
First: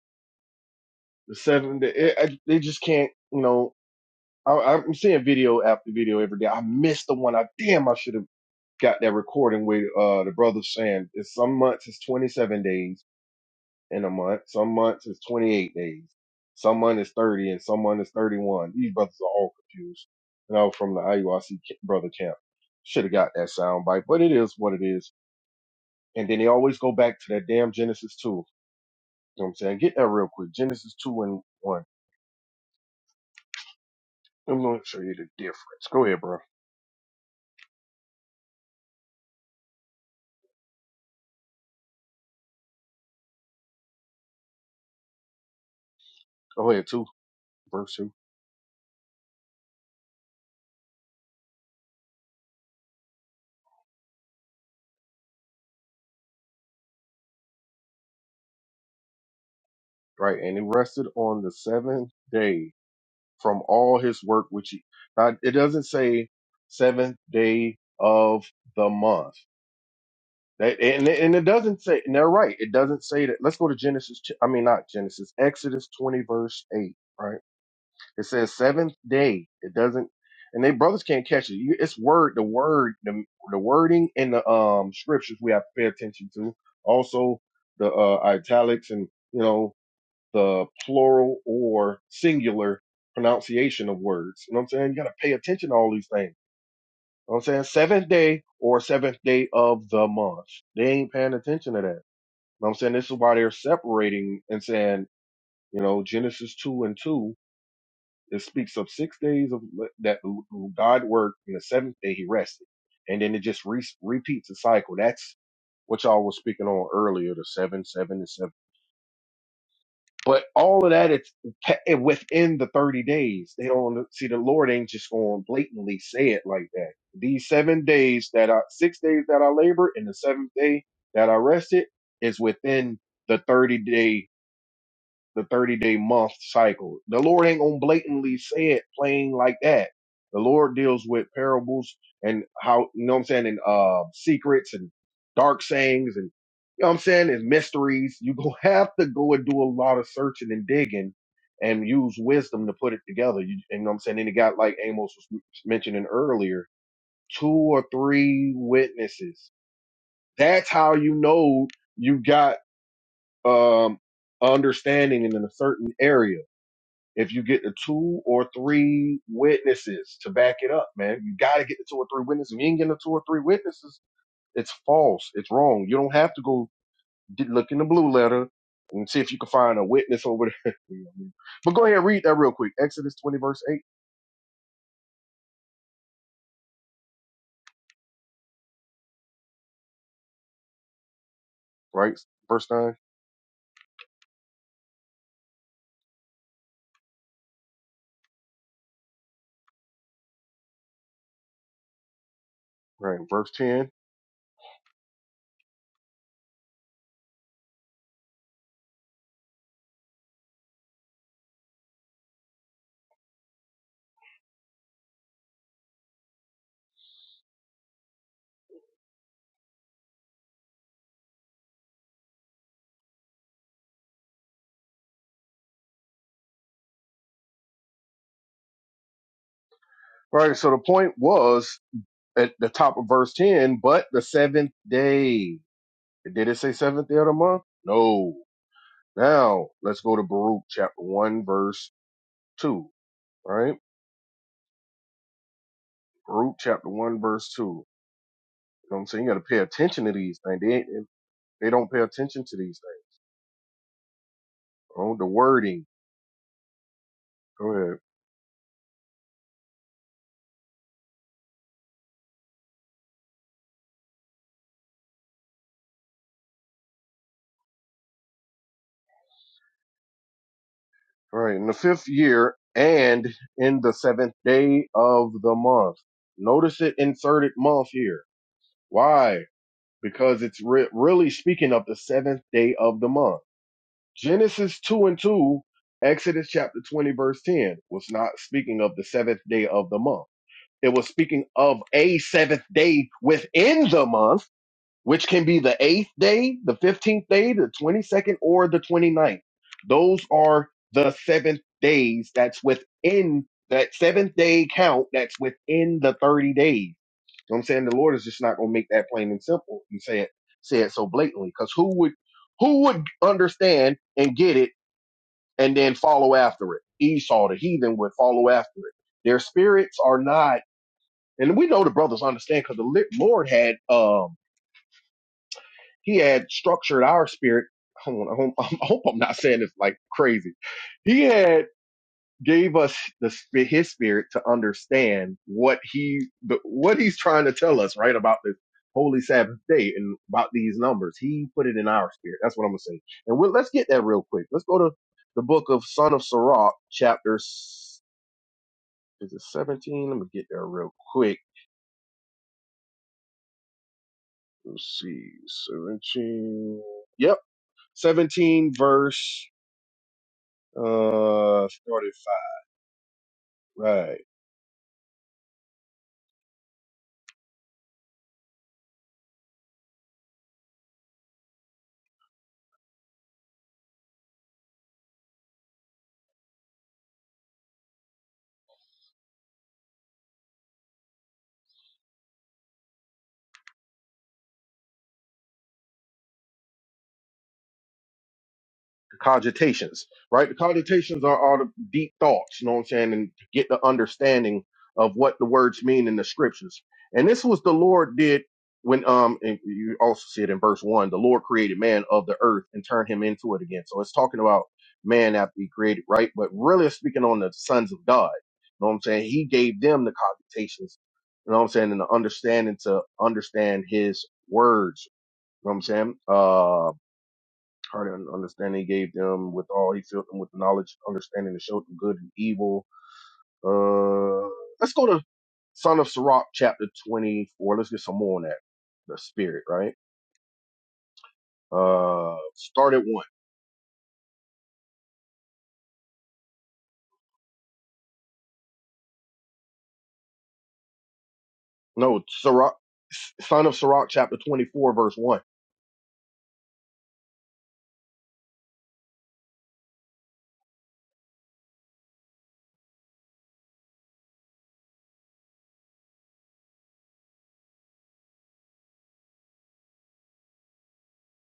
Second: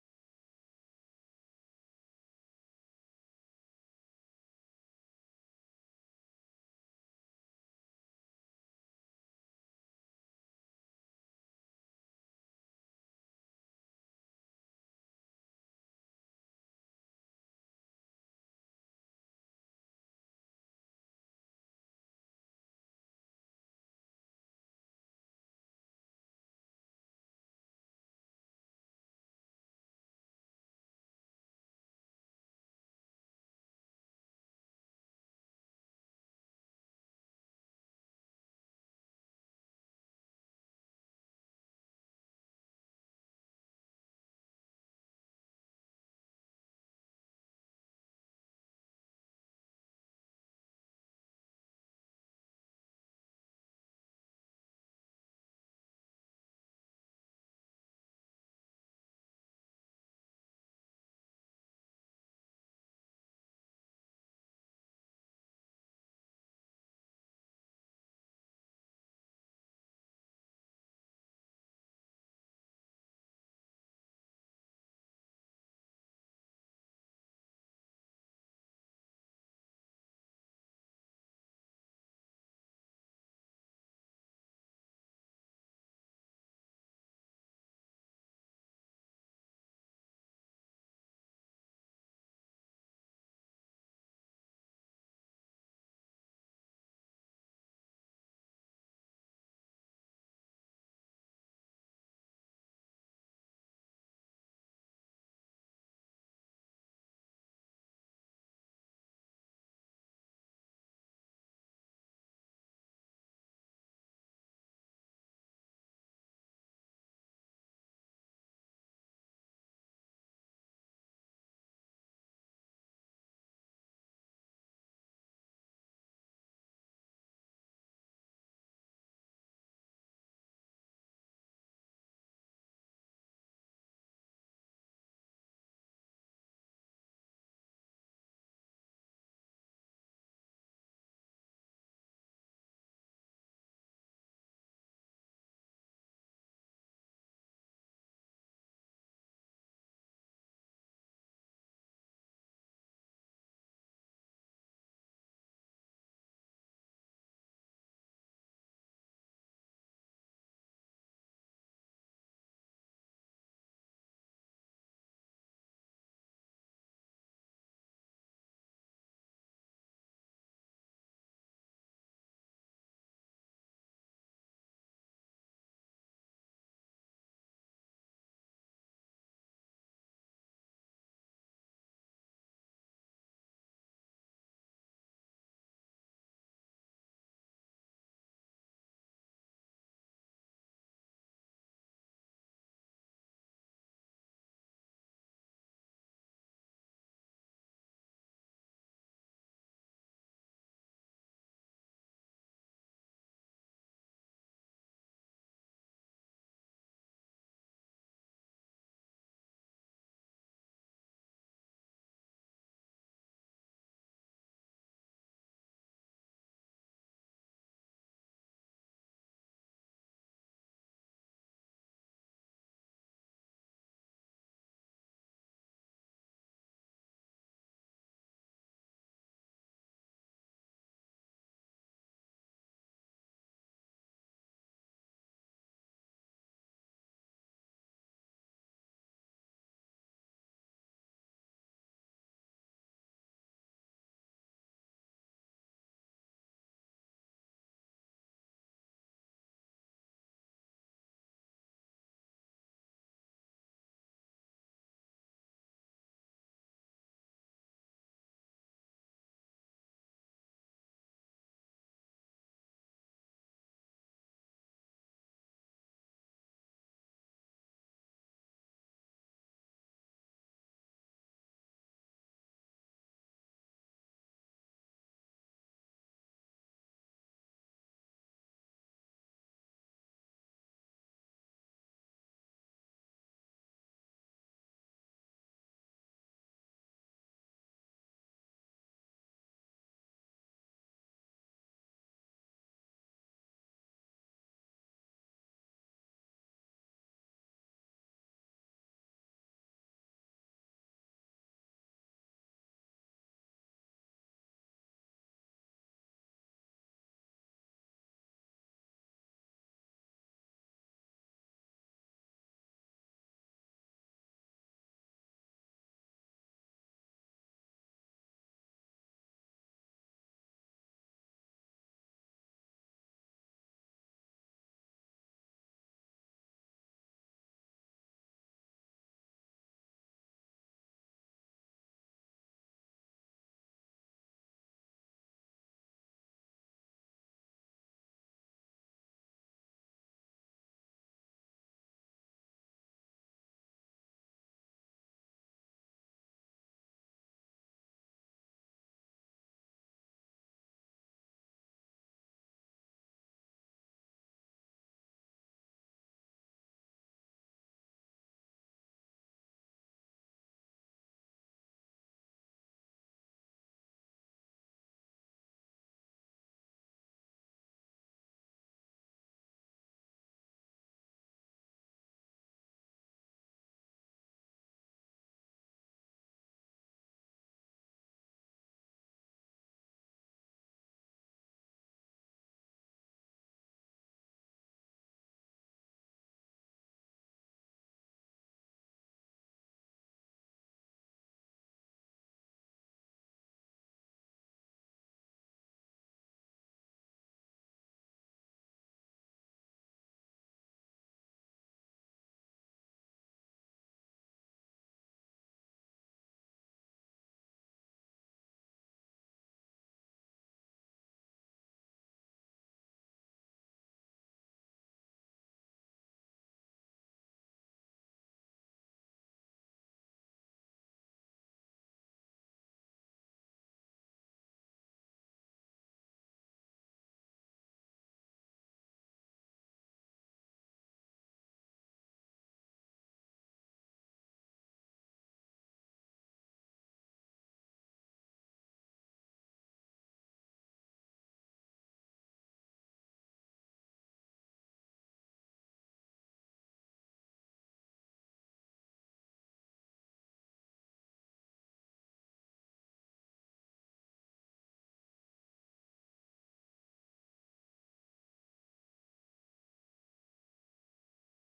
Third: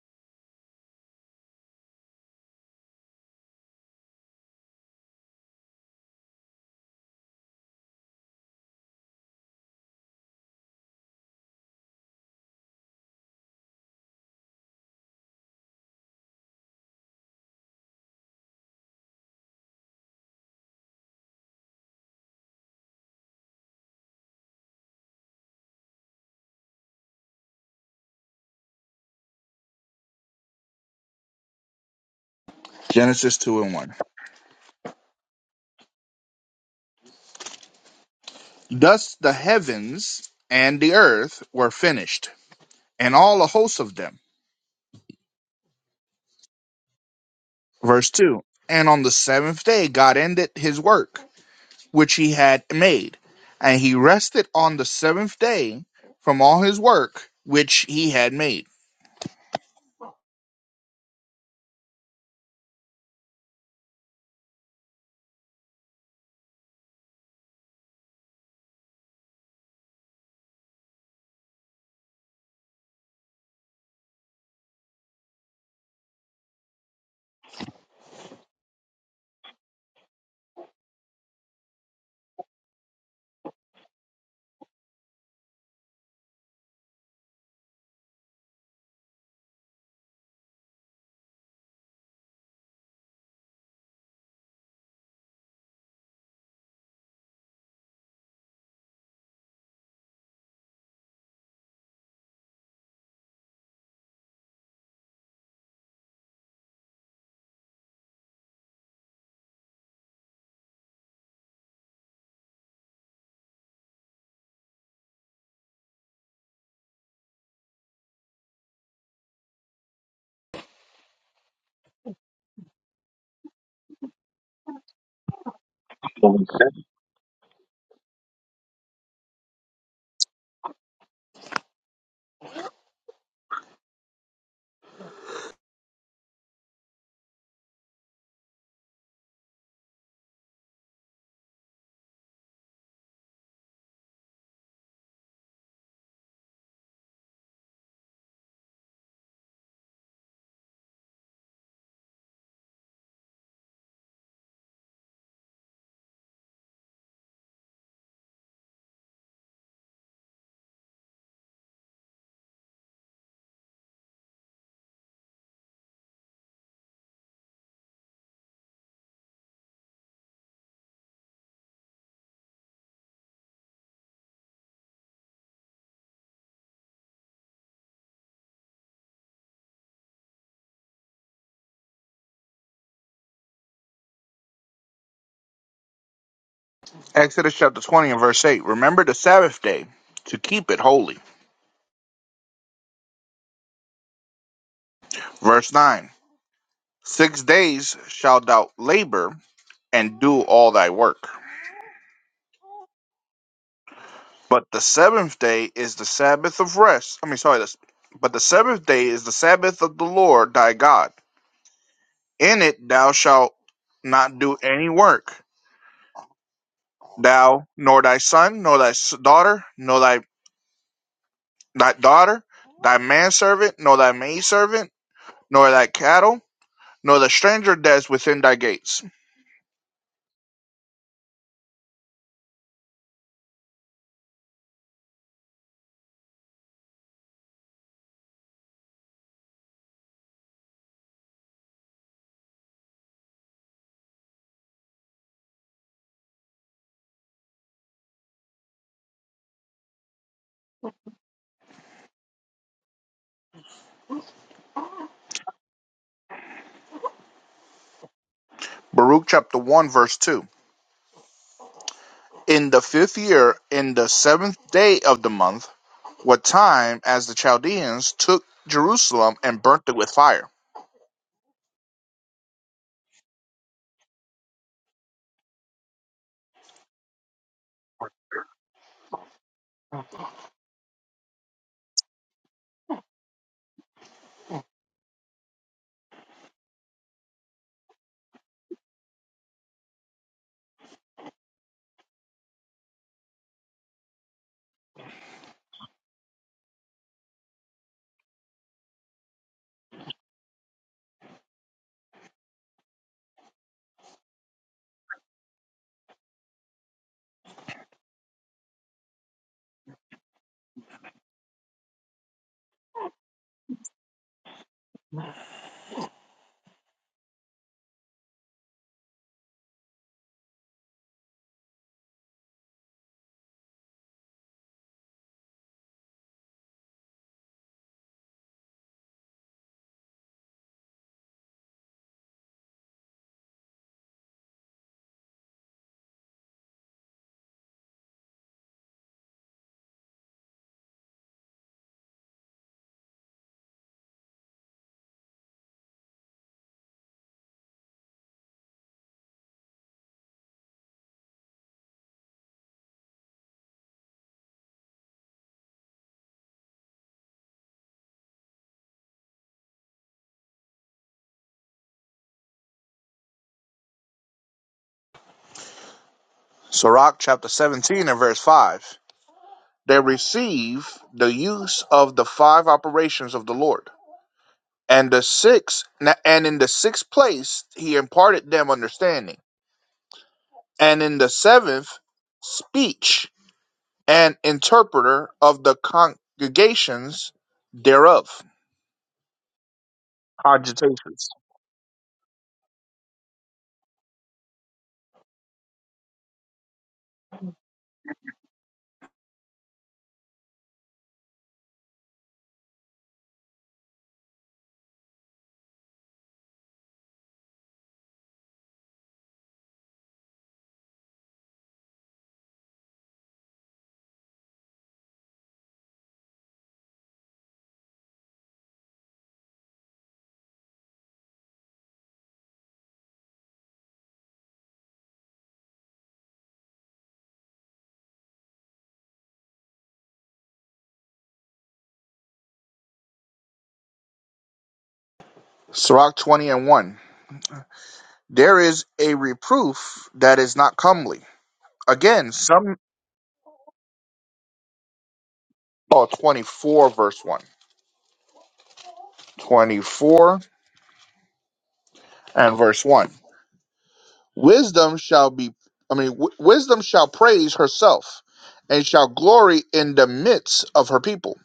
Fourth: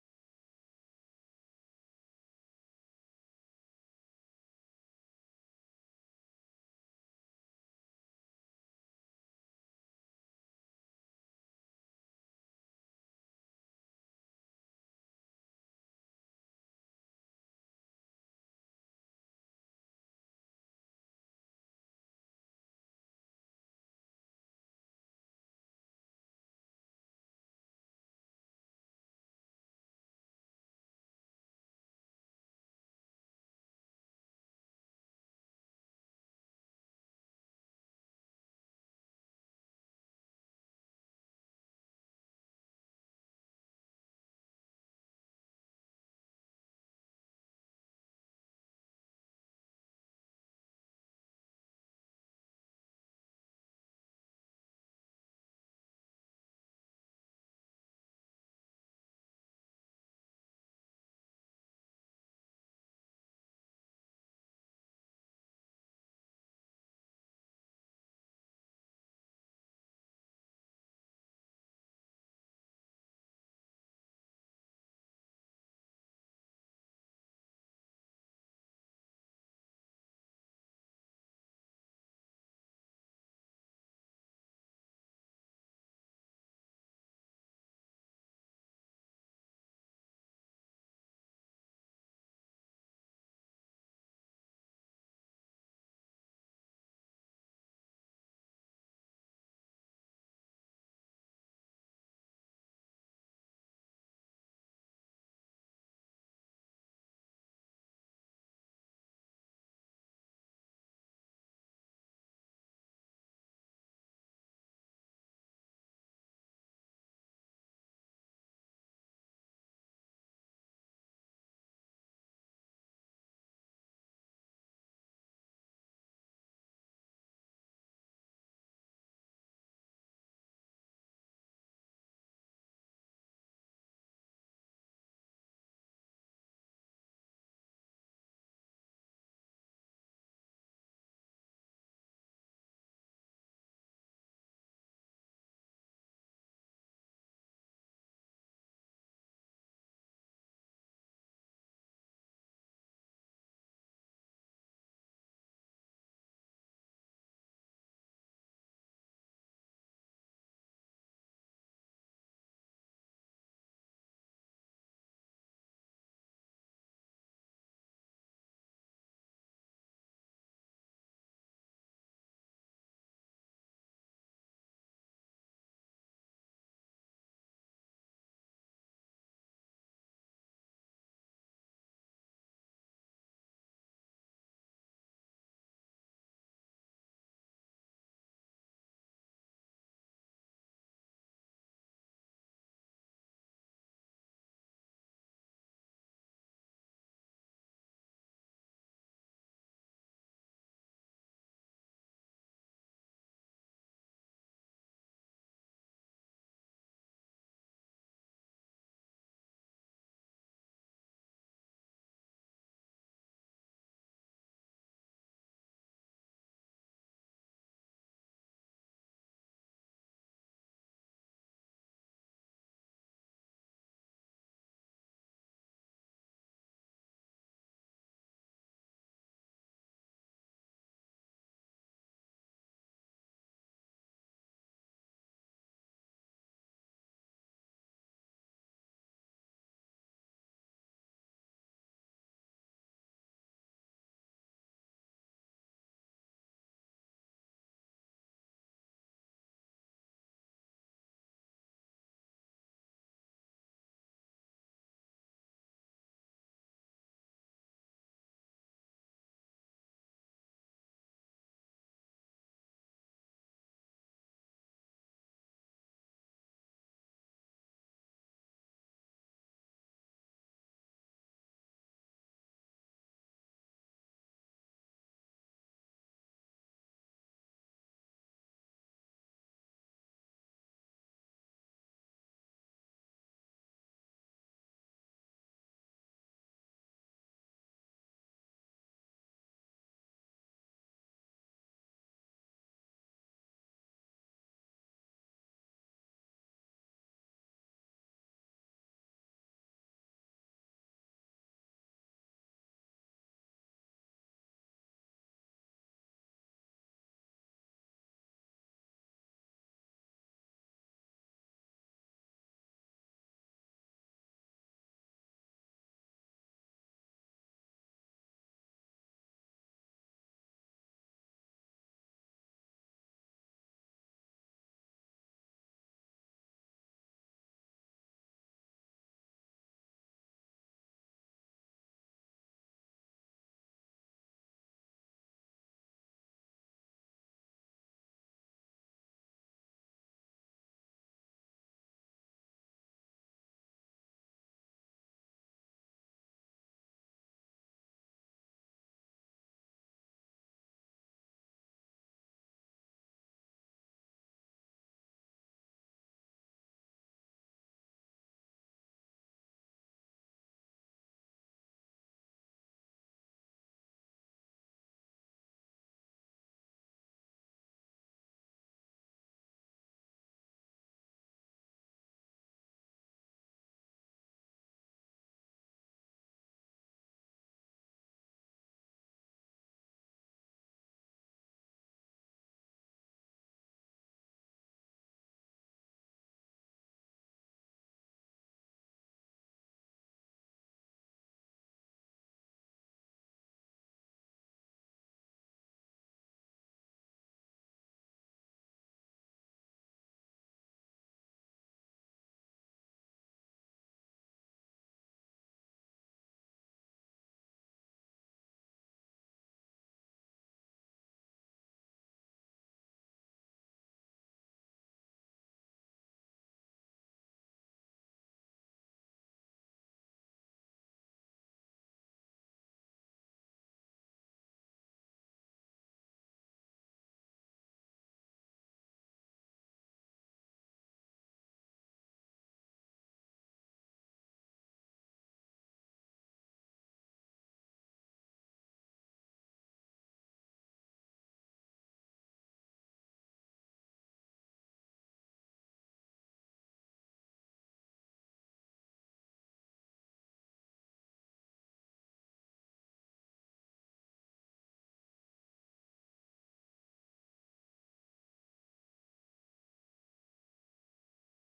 S3: The seven, the, it, I, they just can't, you know, I, I'm seeing video after video every day. I missed the one. I damn, I should have got that recording with, uh, the brothers saying it's some months, it's 27 days in a month. Some months is 28 days. Some month is 30 and some month is 31. These brothers are all confused. And I was from the IUIC brother camp. Should have got that sound bite, but it is what it is. And then they always go back to that damn Genesis 2. You know what I'm saying? Get that real quick. Genesis 2 and 1.
S2: Genesis two and one.
S3: I'm going to show you the difference. Go ahead, bro.
S2: Thus the heavens and the earth were finished, and all the hosts of them.
S3: Go ahead, 2, verse
S2: Verse
S3: 2.
S2: two. And on the seventh day God ended his work which he had made. And he rested on the seventh day from all his work which he had made.
S3: Right. And he rested on the seventh day from all his work, which he, now, it doesn't say seventh day of the month That, and, it- and it doesn't say, and they're right. It doesn't say that. Let's go to Genesis. ch- I mean, not Genesis, Exodus 20, verse 8, right? It says seventh day. It doesn't, and they brothers can't catch it. You, it's word, the word, the, the wording in the um scriptures we have to pay attention to. Also, the uh, italics and, you know, the plural or singular pronunciation of words. You know what I'm saying? You got to pay attention to all these things. You know what I'm saying? Seventh day or seventh day of the month. They ain't paying attention to that know what I'm saying this is why they're separating and saying, you know, Genesis two and two, it speaks of six days of that God worked, and the seventh day He rested, and then it just re- repeats the cycle. That's what y'all was speaking on earlier, the seven, seven, and seven. But all of that, it's pe- it- within the thirty days. They don't see the Lord ain't just going to blatantly say it like that. These seven days that I, six days that I labor, and the seventh day that I rested is within the 30 day the 30 day month cycle. The Lord ain't gonna blatantly say it plain like that. The Lord deals with parables and how, you know what I'm saying, and uh, secrets and dark sayings and, you know what I'm saying, and mysteries. you gonna have to go and do a lot of searching and digging and use wisdom to put it together. You, you know what I'm saying? And it got, like Amos was mentioning earlier, two or three witnesses. That's how you know you got um understanding in a certain area if you get the two or three witnesses to back it up, man, you got to get the two or three witnesses. If you ain't getting the two or three witnesses, it's false. It's wrong. You don't have to go get, look in the blue letter and see if you can find a witness over there. You know what I mean? but go ahead and read that real quick. Exodus 20, verse 8,
S2: Exodus chapter 20 and verse 8 Remember the Sabbath day to keep it holy.
S3: right? Verse 9,
S2: Verse 9 Six days shalt thou labor and do all thy work.
S3: right? Verse 10.
S2: But the seventh day is the Sabbath of rest. I mean, sorry, this, but the seventh day is the Sabbath of the Lord thy God. In it thou shalt not do any work, thou, nor thy son, nor thy daughter, nor thy thy daughter, thy manservant, nor thy maidservant, nor thy cattle, nor the stranger that is within thy gates.
S3: All Right. So the point was at the top of verse 10, but the seventh day. Did it say seventh day of the month? No. Now let's go to Baruch chapter 1, verse 2. All right? Ruth chapter one verse two. You know what I'm saying? You got to pay attention to these things. They ain't, they don't pay attention to these things. Oh, the wording. Go ahead.
S2: Baruch chapter 1, verse 2. In the fifth year, in the seventh day of the month, what time as the Chaldeans took Jerusalem and burnt it with fire.
S3: All right. In the fifth year and in the seventh day of the month. Notice it inserted month here. Why? Because it's re- really speaking of the seventh day of the month. Genesis two and two, Exodus chapter 20 verse 10 was not speaking of the seventh day of the month. It was speaking of a seventh day within the month which can be the eighth day, the 15th day, the 22nd, or the twenty-ninth. Those are the seventh days that's within that seventh day count that's within the 30 days. You know what I'm saying? The Lord is just not going to make that plain and simple and say it, say it so blatantly because who would, who would understand and get it and then follow after it? Esau, the heathen, would follow after it. Their spirits are not, and we know the brothers understand because the Lord had, um, he had structured our spirit. Hold on, I hope, I hope I'm not saying this like crazy. He had gave us the spi- his spirit to understand what he what he's trying to tell us right about this holy Sabbath day and about these numbers. He put it in our spirit. That's what I'm gonna say. And we'll, let's get that real quick. Let's go to the book of Son of Sirach, chapter s- is it 17? Let me get there real quick. Let's see, 17. Yep, 17 verse. Uh, started Right.
S2: Sirach chapter 17 and verse 5. They receive the use of the five operations of the Lord. And the sixth, and in the sixth place, he imparted them understanding and in the seventh, speech and interpreter of the congregations thereof.
S3: The cogitations. Right. The cogitations
S2: Cogitations.
S3: are all the deep thoughts. You know what I'm saying? And to get the understanding of what the words mean in the scriptures. And this was the Lord did when um and you also see it in verse one. The Lord created man of the earth and turned him into it again. So it's talking about man after he created, right? But really it's speaking on the sons of God. You know what I'm saying? He gave them the cogitations. You know what I'm saying? And the understanding to understand his words You know what I'm saying? Uh, heart and understanding he gave them with all he filled them with the knowledge, understanding to show them good and evil. Uh, let's go to Son of Sirach chapter 24. Let's get some more on that. The spirit, right? Uh, start at one.
S2: Sirach 20 and 1. There is a reproof that is not comely.
S3: No,
S2: Again,
S3: Sirach,
S2: some.
S3: Son of Sirach chapter 24 verse one.
S2: Oh, 24 verse 1. 24 and verse 1. Wisdom shall be, I mean, w- wisdom shall praise herself and shall glory in the midst of her people.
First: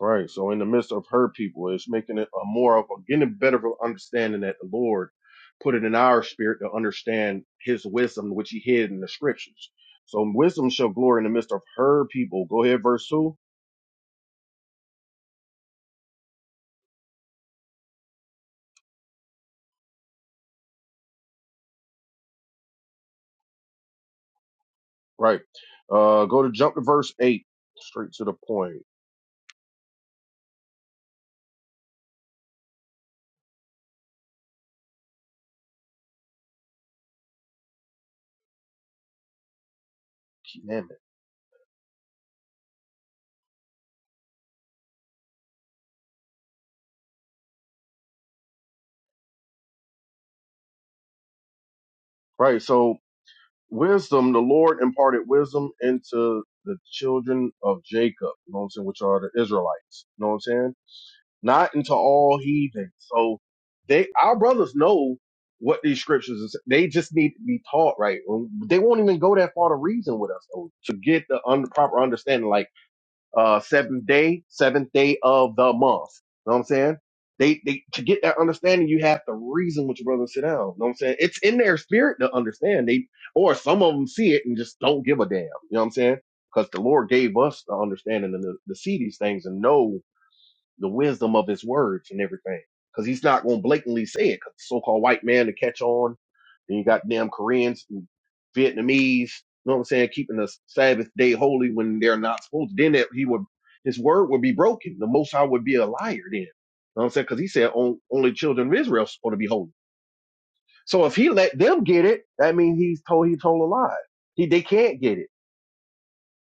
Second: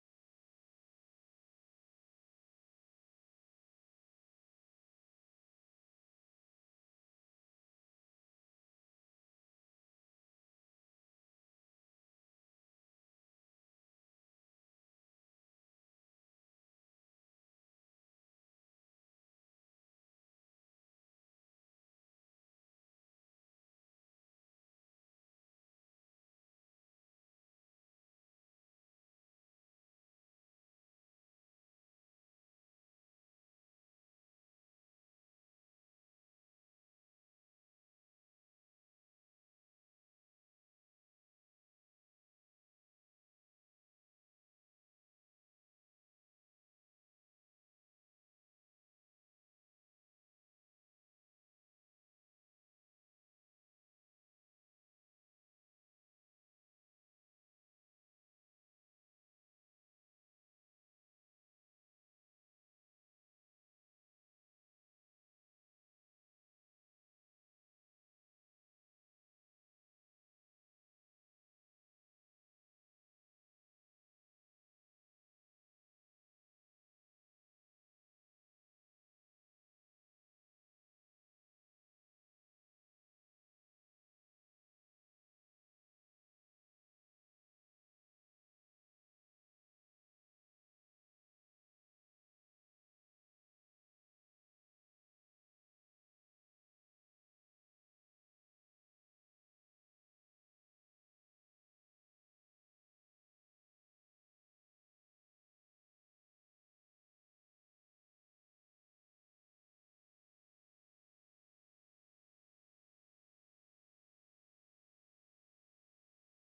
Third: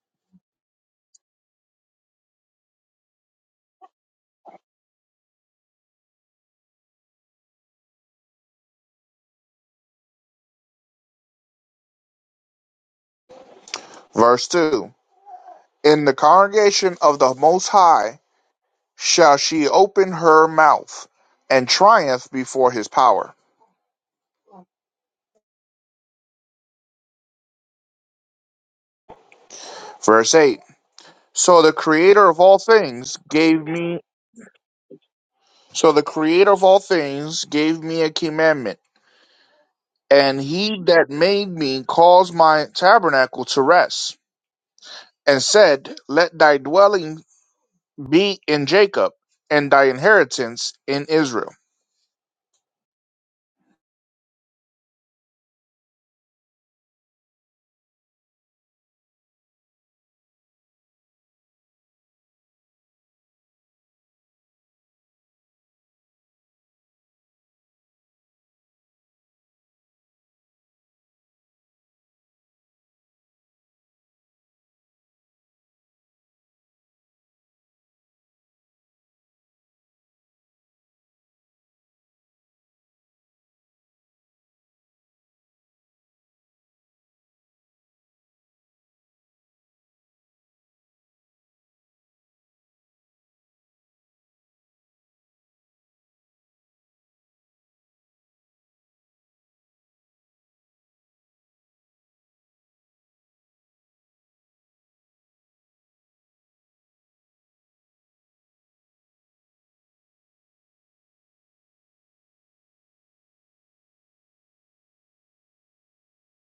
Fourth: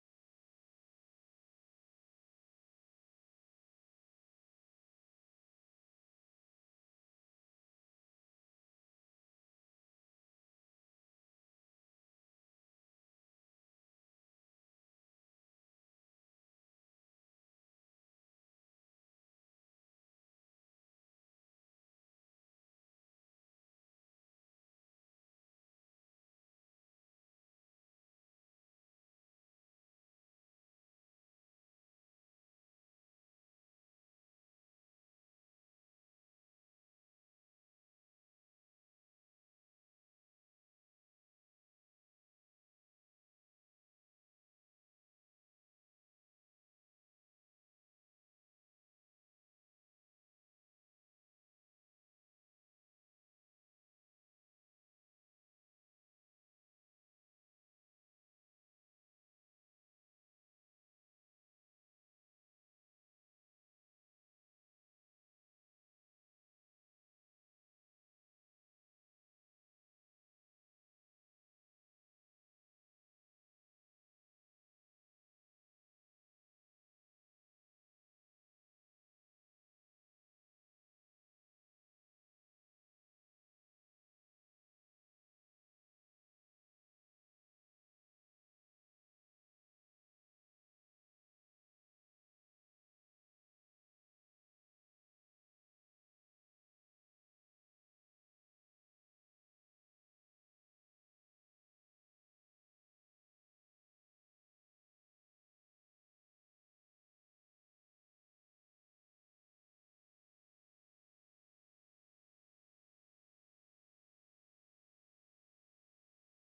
S3: Right. So in the midst of her people, it's making it a more of a getting a better of an understanding that the Lord put it in our spirit to understand his wisdom, which he hid in the scriptures. So wisdom shall glory in the midst of her people. Go ahead, verse two.
S2: Verse 2. In the congregation of the Most High shall she open her mouth and triumph before his power.
S3: Right. Uh go to jump to verse eight. Straight to the point.
S2: Verse 8. So the creator of all things gave me so the creator of all things gave me a commandment, and he
S3: Damn it.
S2: that made me caused my tabernacle to rest, and said, Let thy dwelling be in Jacob, and thy inheritance in Israel.
S3: Right. So wisdom, the Lord imparted wisdom into the children of Jacob, you know what I'm saying, which are the Israelites. You know what I'm saying? not into all heathens. So they, our brothers know what these scriptures is. They just need to be taught right. Um, They won't even go that far to reason with us though, to get the un- proper understanding, like, uh, seventh day, seventh day of the month. Know what I'm saying? They, they, to get that understanding, you have to reason with your brother and sit down. Know what I'm saying? It's in their spirit to understand. They, or some of them see it and just don't give a damn. You know what I'm saying? Because the Lord gave us the understanding and the, to see these things and know the wisdom of his words and everything. Because he's not going to blatantly say it. Cause so-called white man to catch on. Then you got damn Koreans, and Vietnamese. You know what I'm saying? Keeping the Sabbath day holy when they're not supposed. to. Then that he would, his word would be broken. The Most High would be a liar then. You know what I'm saying? Because he said on, only children of Israel are supposed to be holy. So if he let them get it, that means he's told he told a lie. He they can't get it.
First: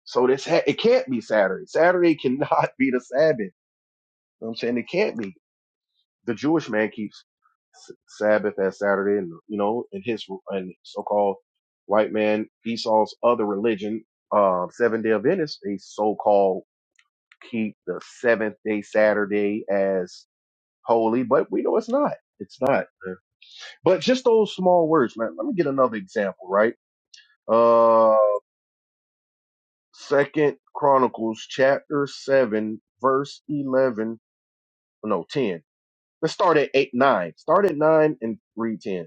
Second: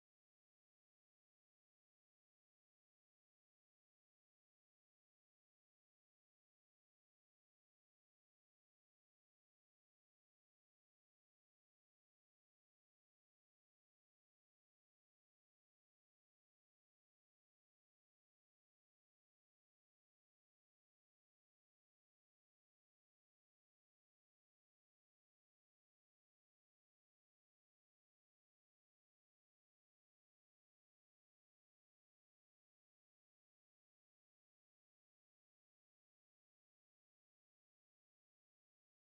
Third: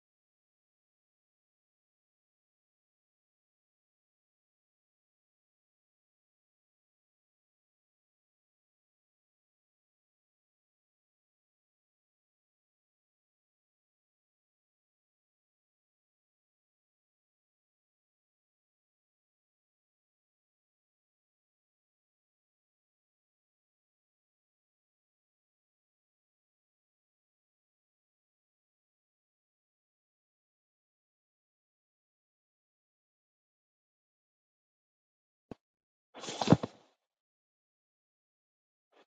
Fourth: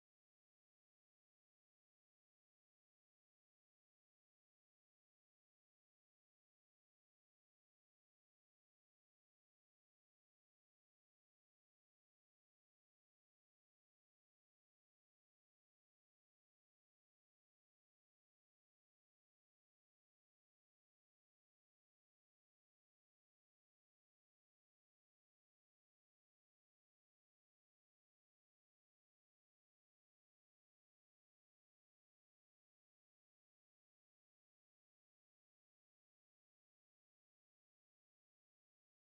S3: So this ha- it can't be Saturday. Saturday cannot be the Sabbath. You know what I'm saying it can't be. the Jewish man keeps Sabbath as Saturday, and you know, in his and so-called white man Esau's other religion, uh, Seven Day Adventists, they so-called keep the seventh day Saturday as holy, but we know it's not. It's not. But just those small words, man. Let me get another example, right? Uh, Second Chronicles chapter seven, verse eleven. No, ten. Let's start at eight, nine. Start at nine and read ten.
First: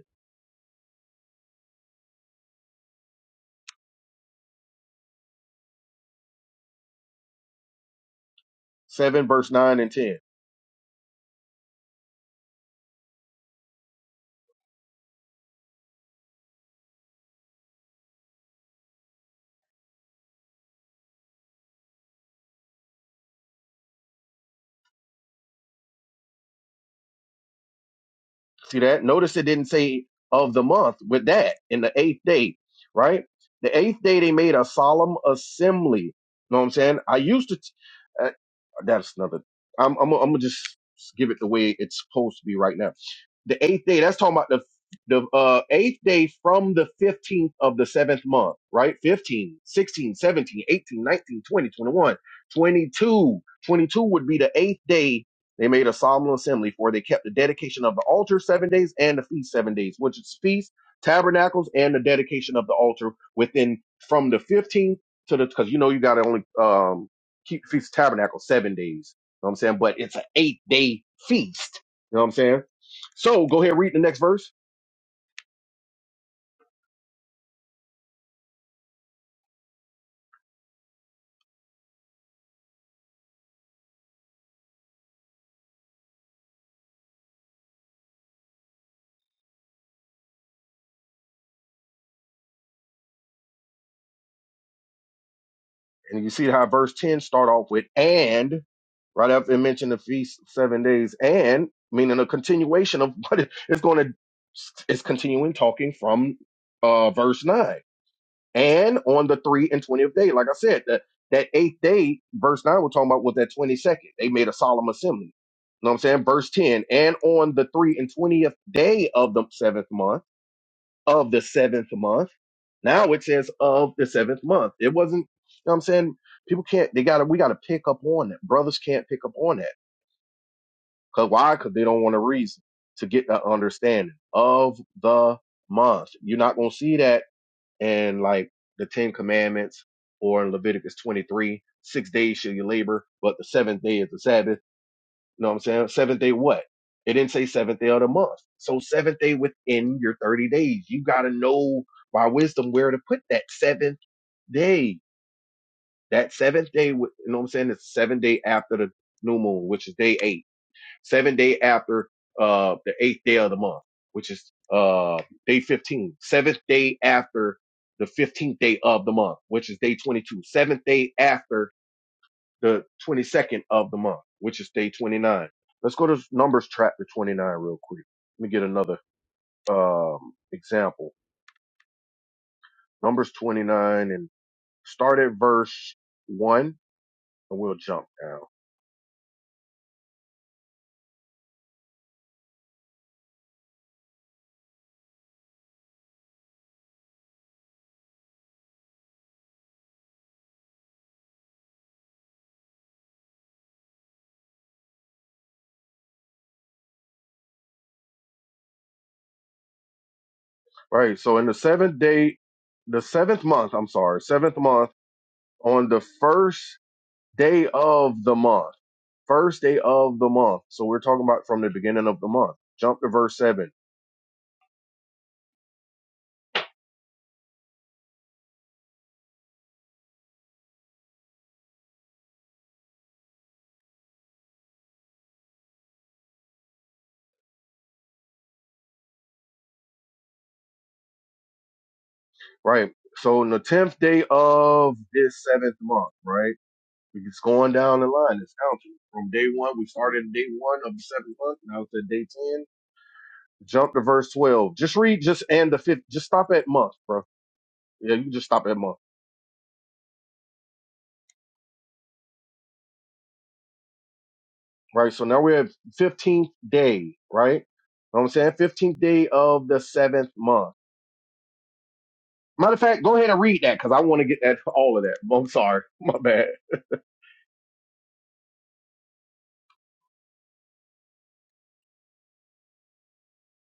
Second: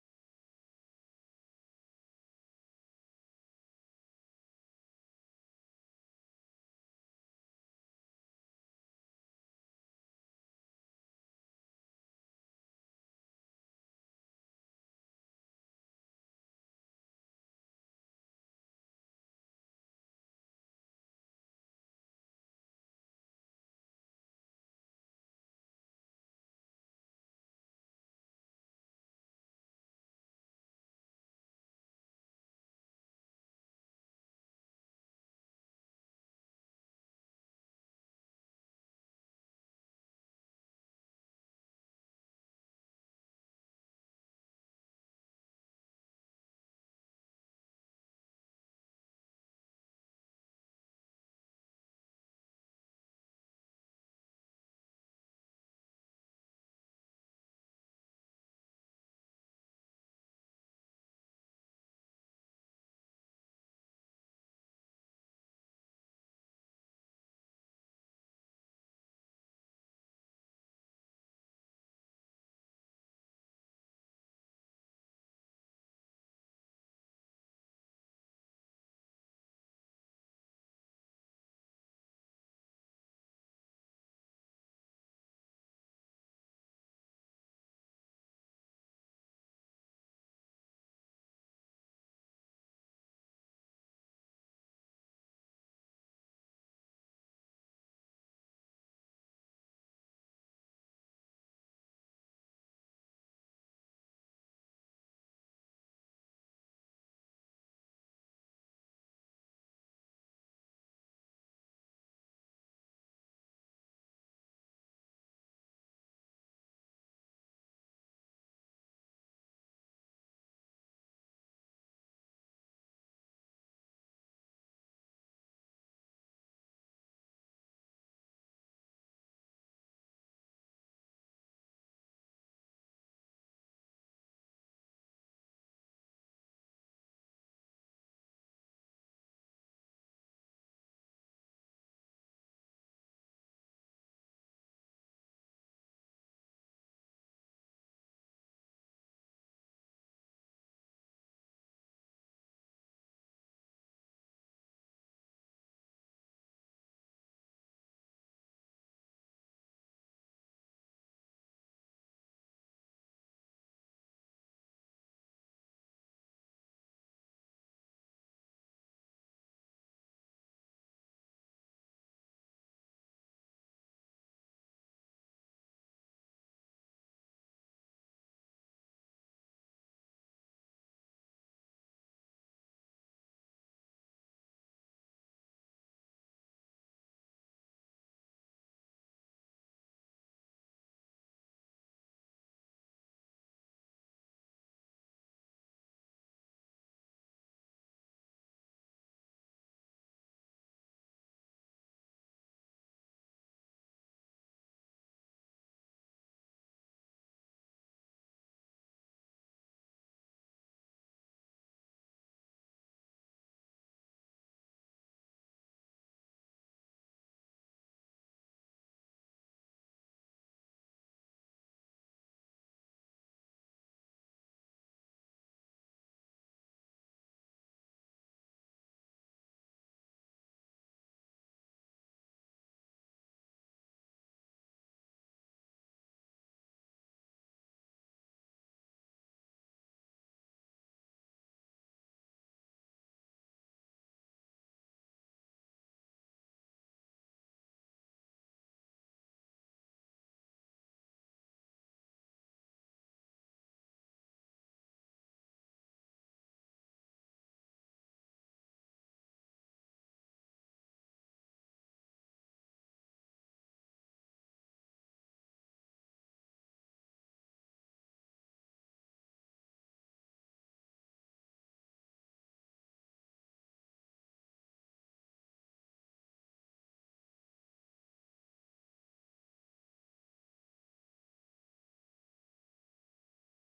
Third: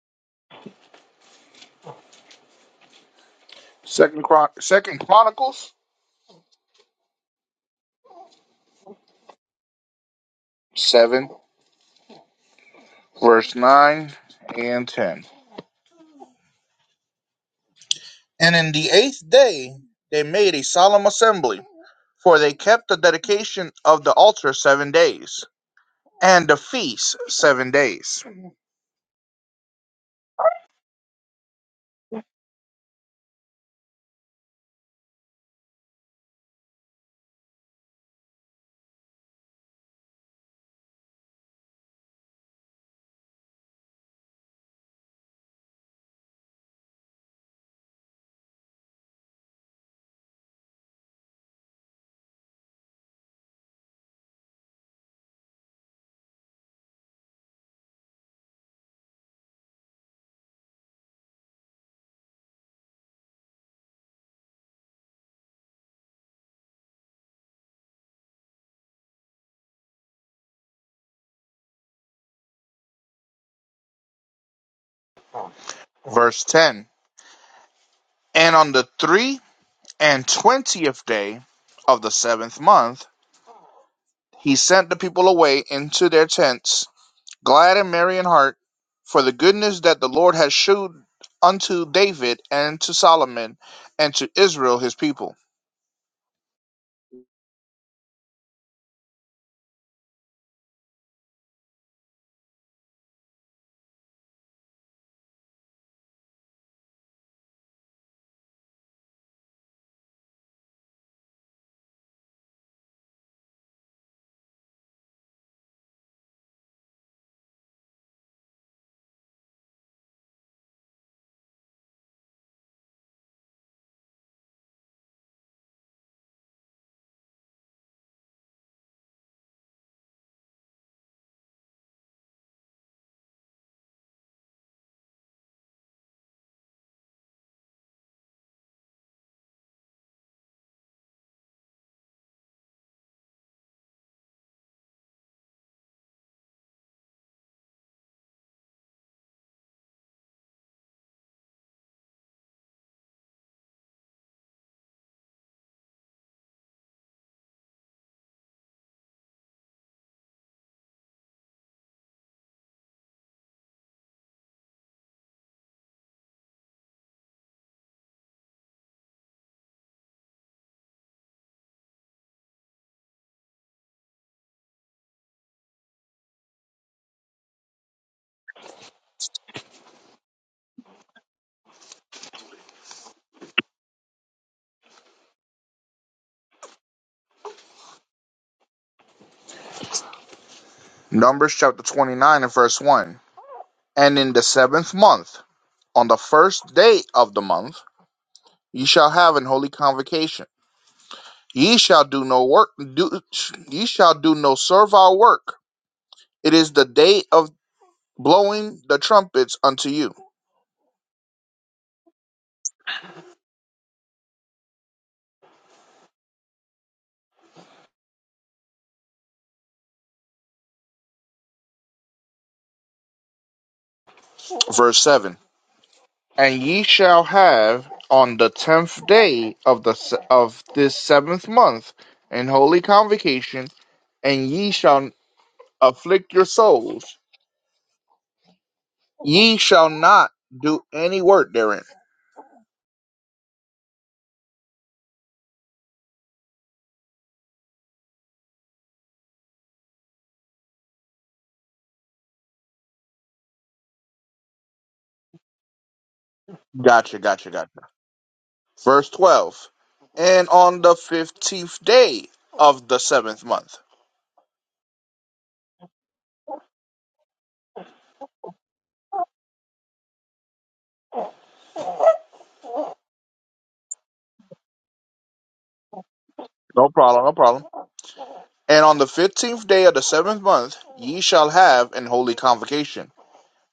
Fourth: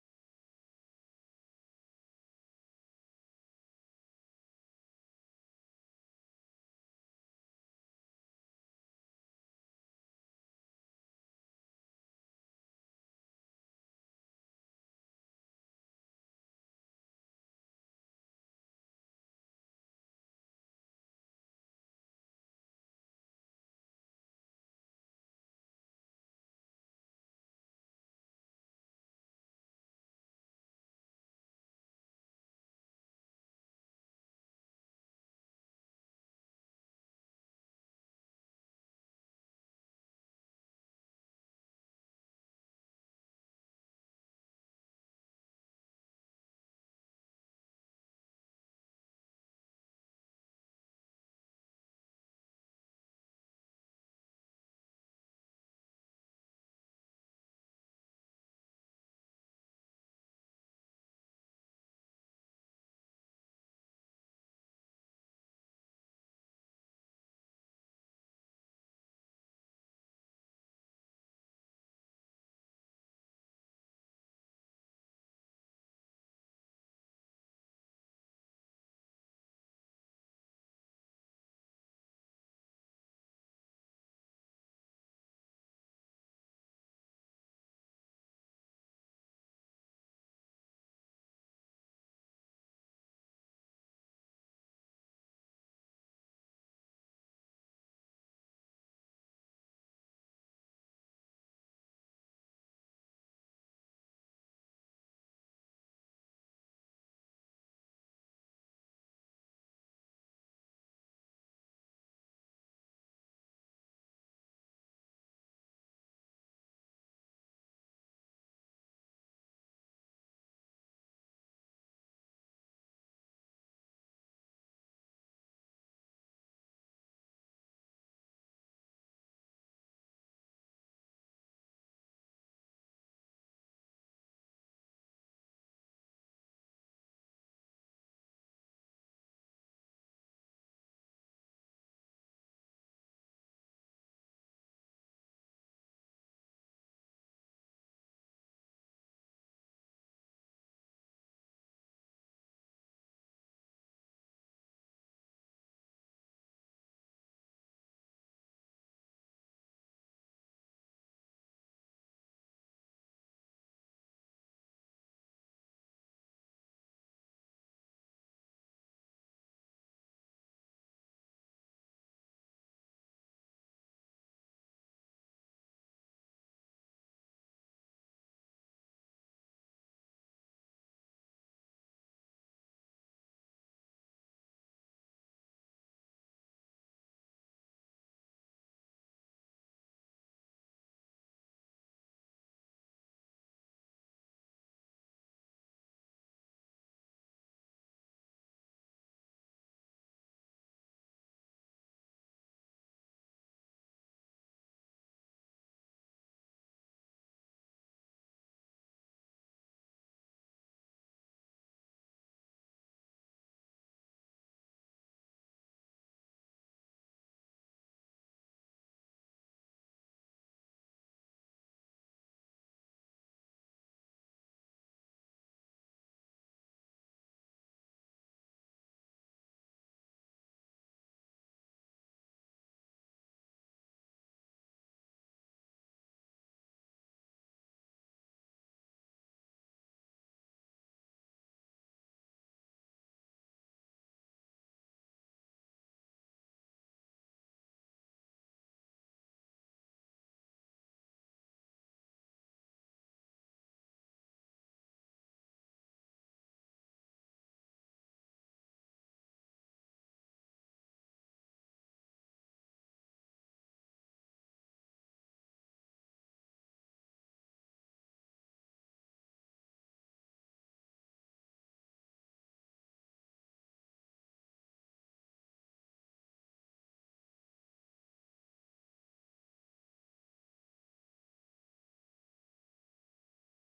S2: Second, Chron- Second Chronicles
S3: 7, verse 9 and 10.
S2: 7, verse 9 and 10. And in the eighth day they made a solemn assembly, for they kept the dedication of the altar seven days, and the feast seven days.
S3: See that? Notice it didn't say of the month with that in the eighth day, right? The eighth day they made a solemn assembly. You know what I'm saying? I used to, uh, that's another, I'm, I'm, I'm going to just give it the way it's supposed to be right now. The eighth day, that's talking about the the uh, eighth day from the 15th of the seventh month, right? 15, sixteen, seventeen, eighteen, nineteen, twenty, twenty-one, 22 twenty-two would be the eighth day they made a solemn assembly for. They kept the dedication of the altar seven days and the feast seven days, which is feast, tabernacles, and the dedication of the altar within from the 15th to the, because you know you got to only um, keep feast tabernacle seven days. You know what I'm saying? But it's an eight day feast. You know what I'm saying? So go ahead, read the next verse,
S2: Verse 10 And on the three and twentieth day of the seventh month, he sent the people away into their tents, glad and merry in heart, for the goodness that the Lord had shewed unto David and to Solomon and to Israel his people.
S3: and you see how verse ten start off with and right after it mentioned the feast of seven days, and meaning a continuation of what it- it's going to. It's continuing talking from uh, verse nine, and on the three and twentieth day, like I said, that that eighth day, verse nine, we're talking about was that twenty second. They made a solemn assembly. You know what I'm saying? Verse ten, and on the three and twentieth day of the seventh month of the seventh month. Now it says of the seventh month. It wasn't, you know what I'm saying? People can't, they gotta, we gotta pick up on that. Brothers can't pick up on that. Cause why? Cause they don't want to reason to get that understanding of the month. You're not gonna see that in like the Ten Commandments or in Leviticus 23. Six days shall you labor, but the seventh day is the Sabbath you know what I'm saying? Seventh day what? It didn't say seventh day of the month. So seventh day within your 30 days. You gotta know by wisdom where to put that seventh day. That seventh day, wi- you know what I'm saying? It's seven day after the new moon, which is day eight. Seven day after uh the eighth day of the month, which is uh day 15. Seventh day after the 15th day of the month, which is day 22. Seventh day after the 22nd of the month, which is day 29. Let's go to Numbers chapter 29 real quick. Let me get another um, example. Numbers 29 and start at verse 1 and we'll jump down.
S2: Numbers chapter 29 and verse 1. And in the seventh month, on the first day of the month, ye shall have an holy convocation. Ye shall do no work. Do, ye shall do no servile work. It is the day of blowing the trumpets unto you.
S3: All right. So in the seventh day, the seventh month, I'm sorry, seventh month on the first day of the month, first day of the month. So we're talking about from the beginning of the month. Jump to verse 7.
S2: Verse seven. And ye shall have on the tenth day of the of this seventh month an holy convocation, and ye shall afflict your souls Ye shall not do any work therein.
S3: Right. So in the 10th day of this seventh month, right? It's going down the line. It's counting from day one. We started at day one of the seventh month. Now it's at day ten. Jump to verse twelve. Just read just and the fifth. Just stop at month,
S2: Gotcha,
S3: bro.
S2: gotcha, gotcha.
S3: Yeah, you just stop at month,
S2: Verse 12. And on the 15th day of the seventh month.
S3: right? So now we're at fifteenth day, right? You know what I'm saying fifteenth day of the seventh month. Matter of fact, go ahead and read that because I want to get that all of that. I'm sorry, my bad.
S2: No problem, no problem. And on the 15th day of the seventh month, ye shall have an holy convocation.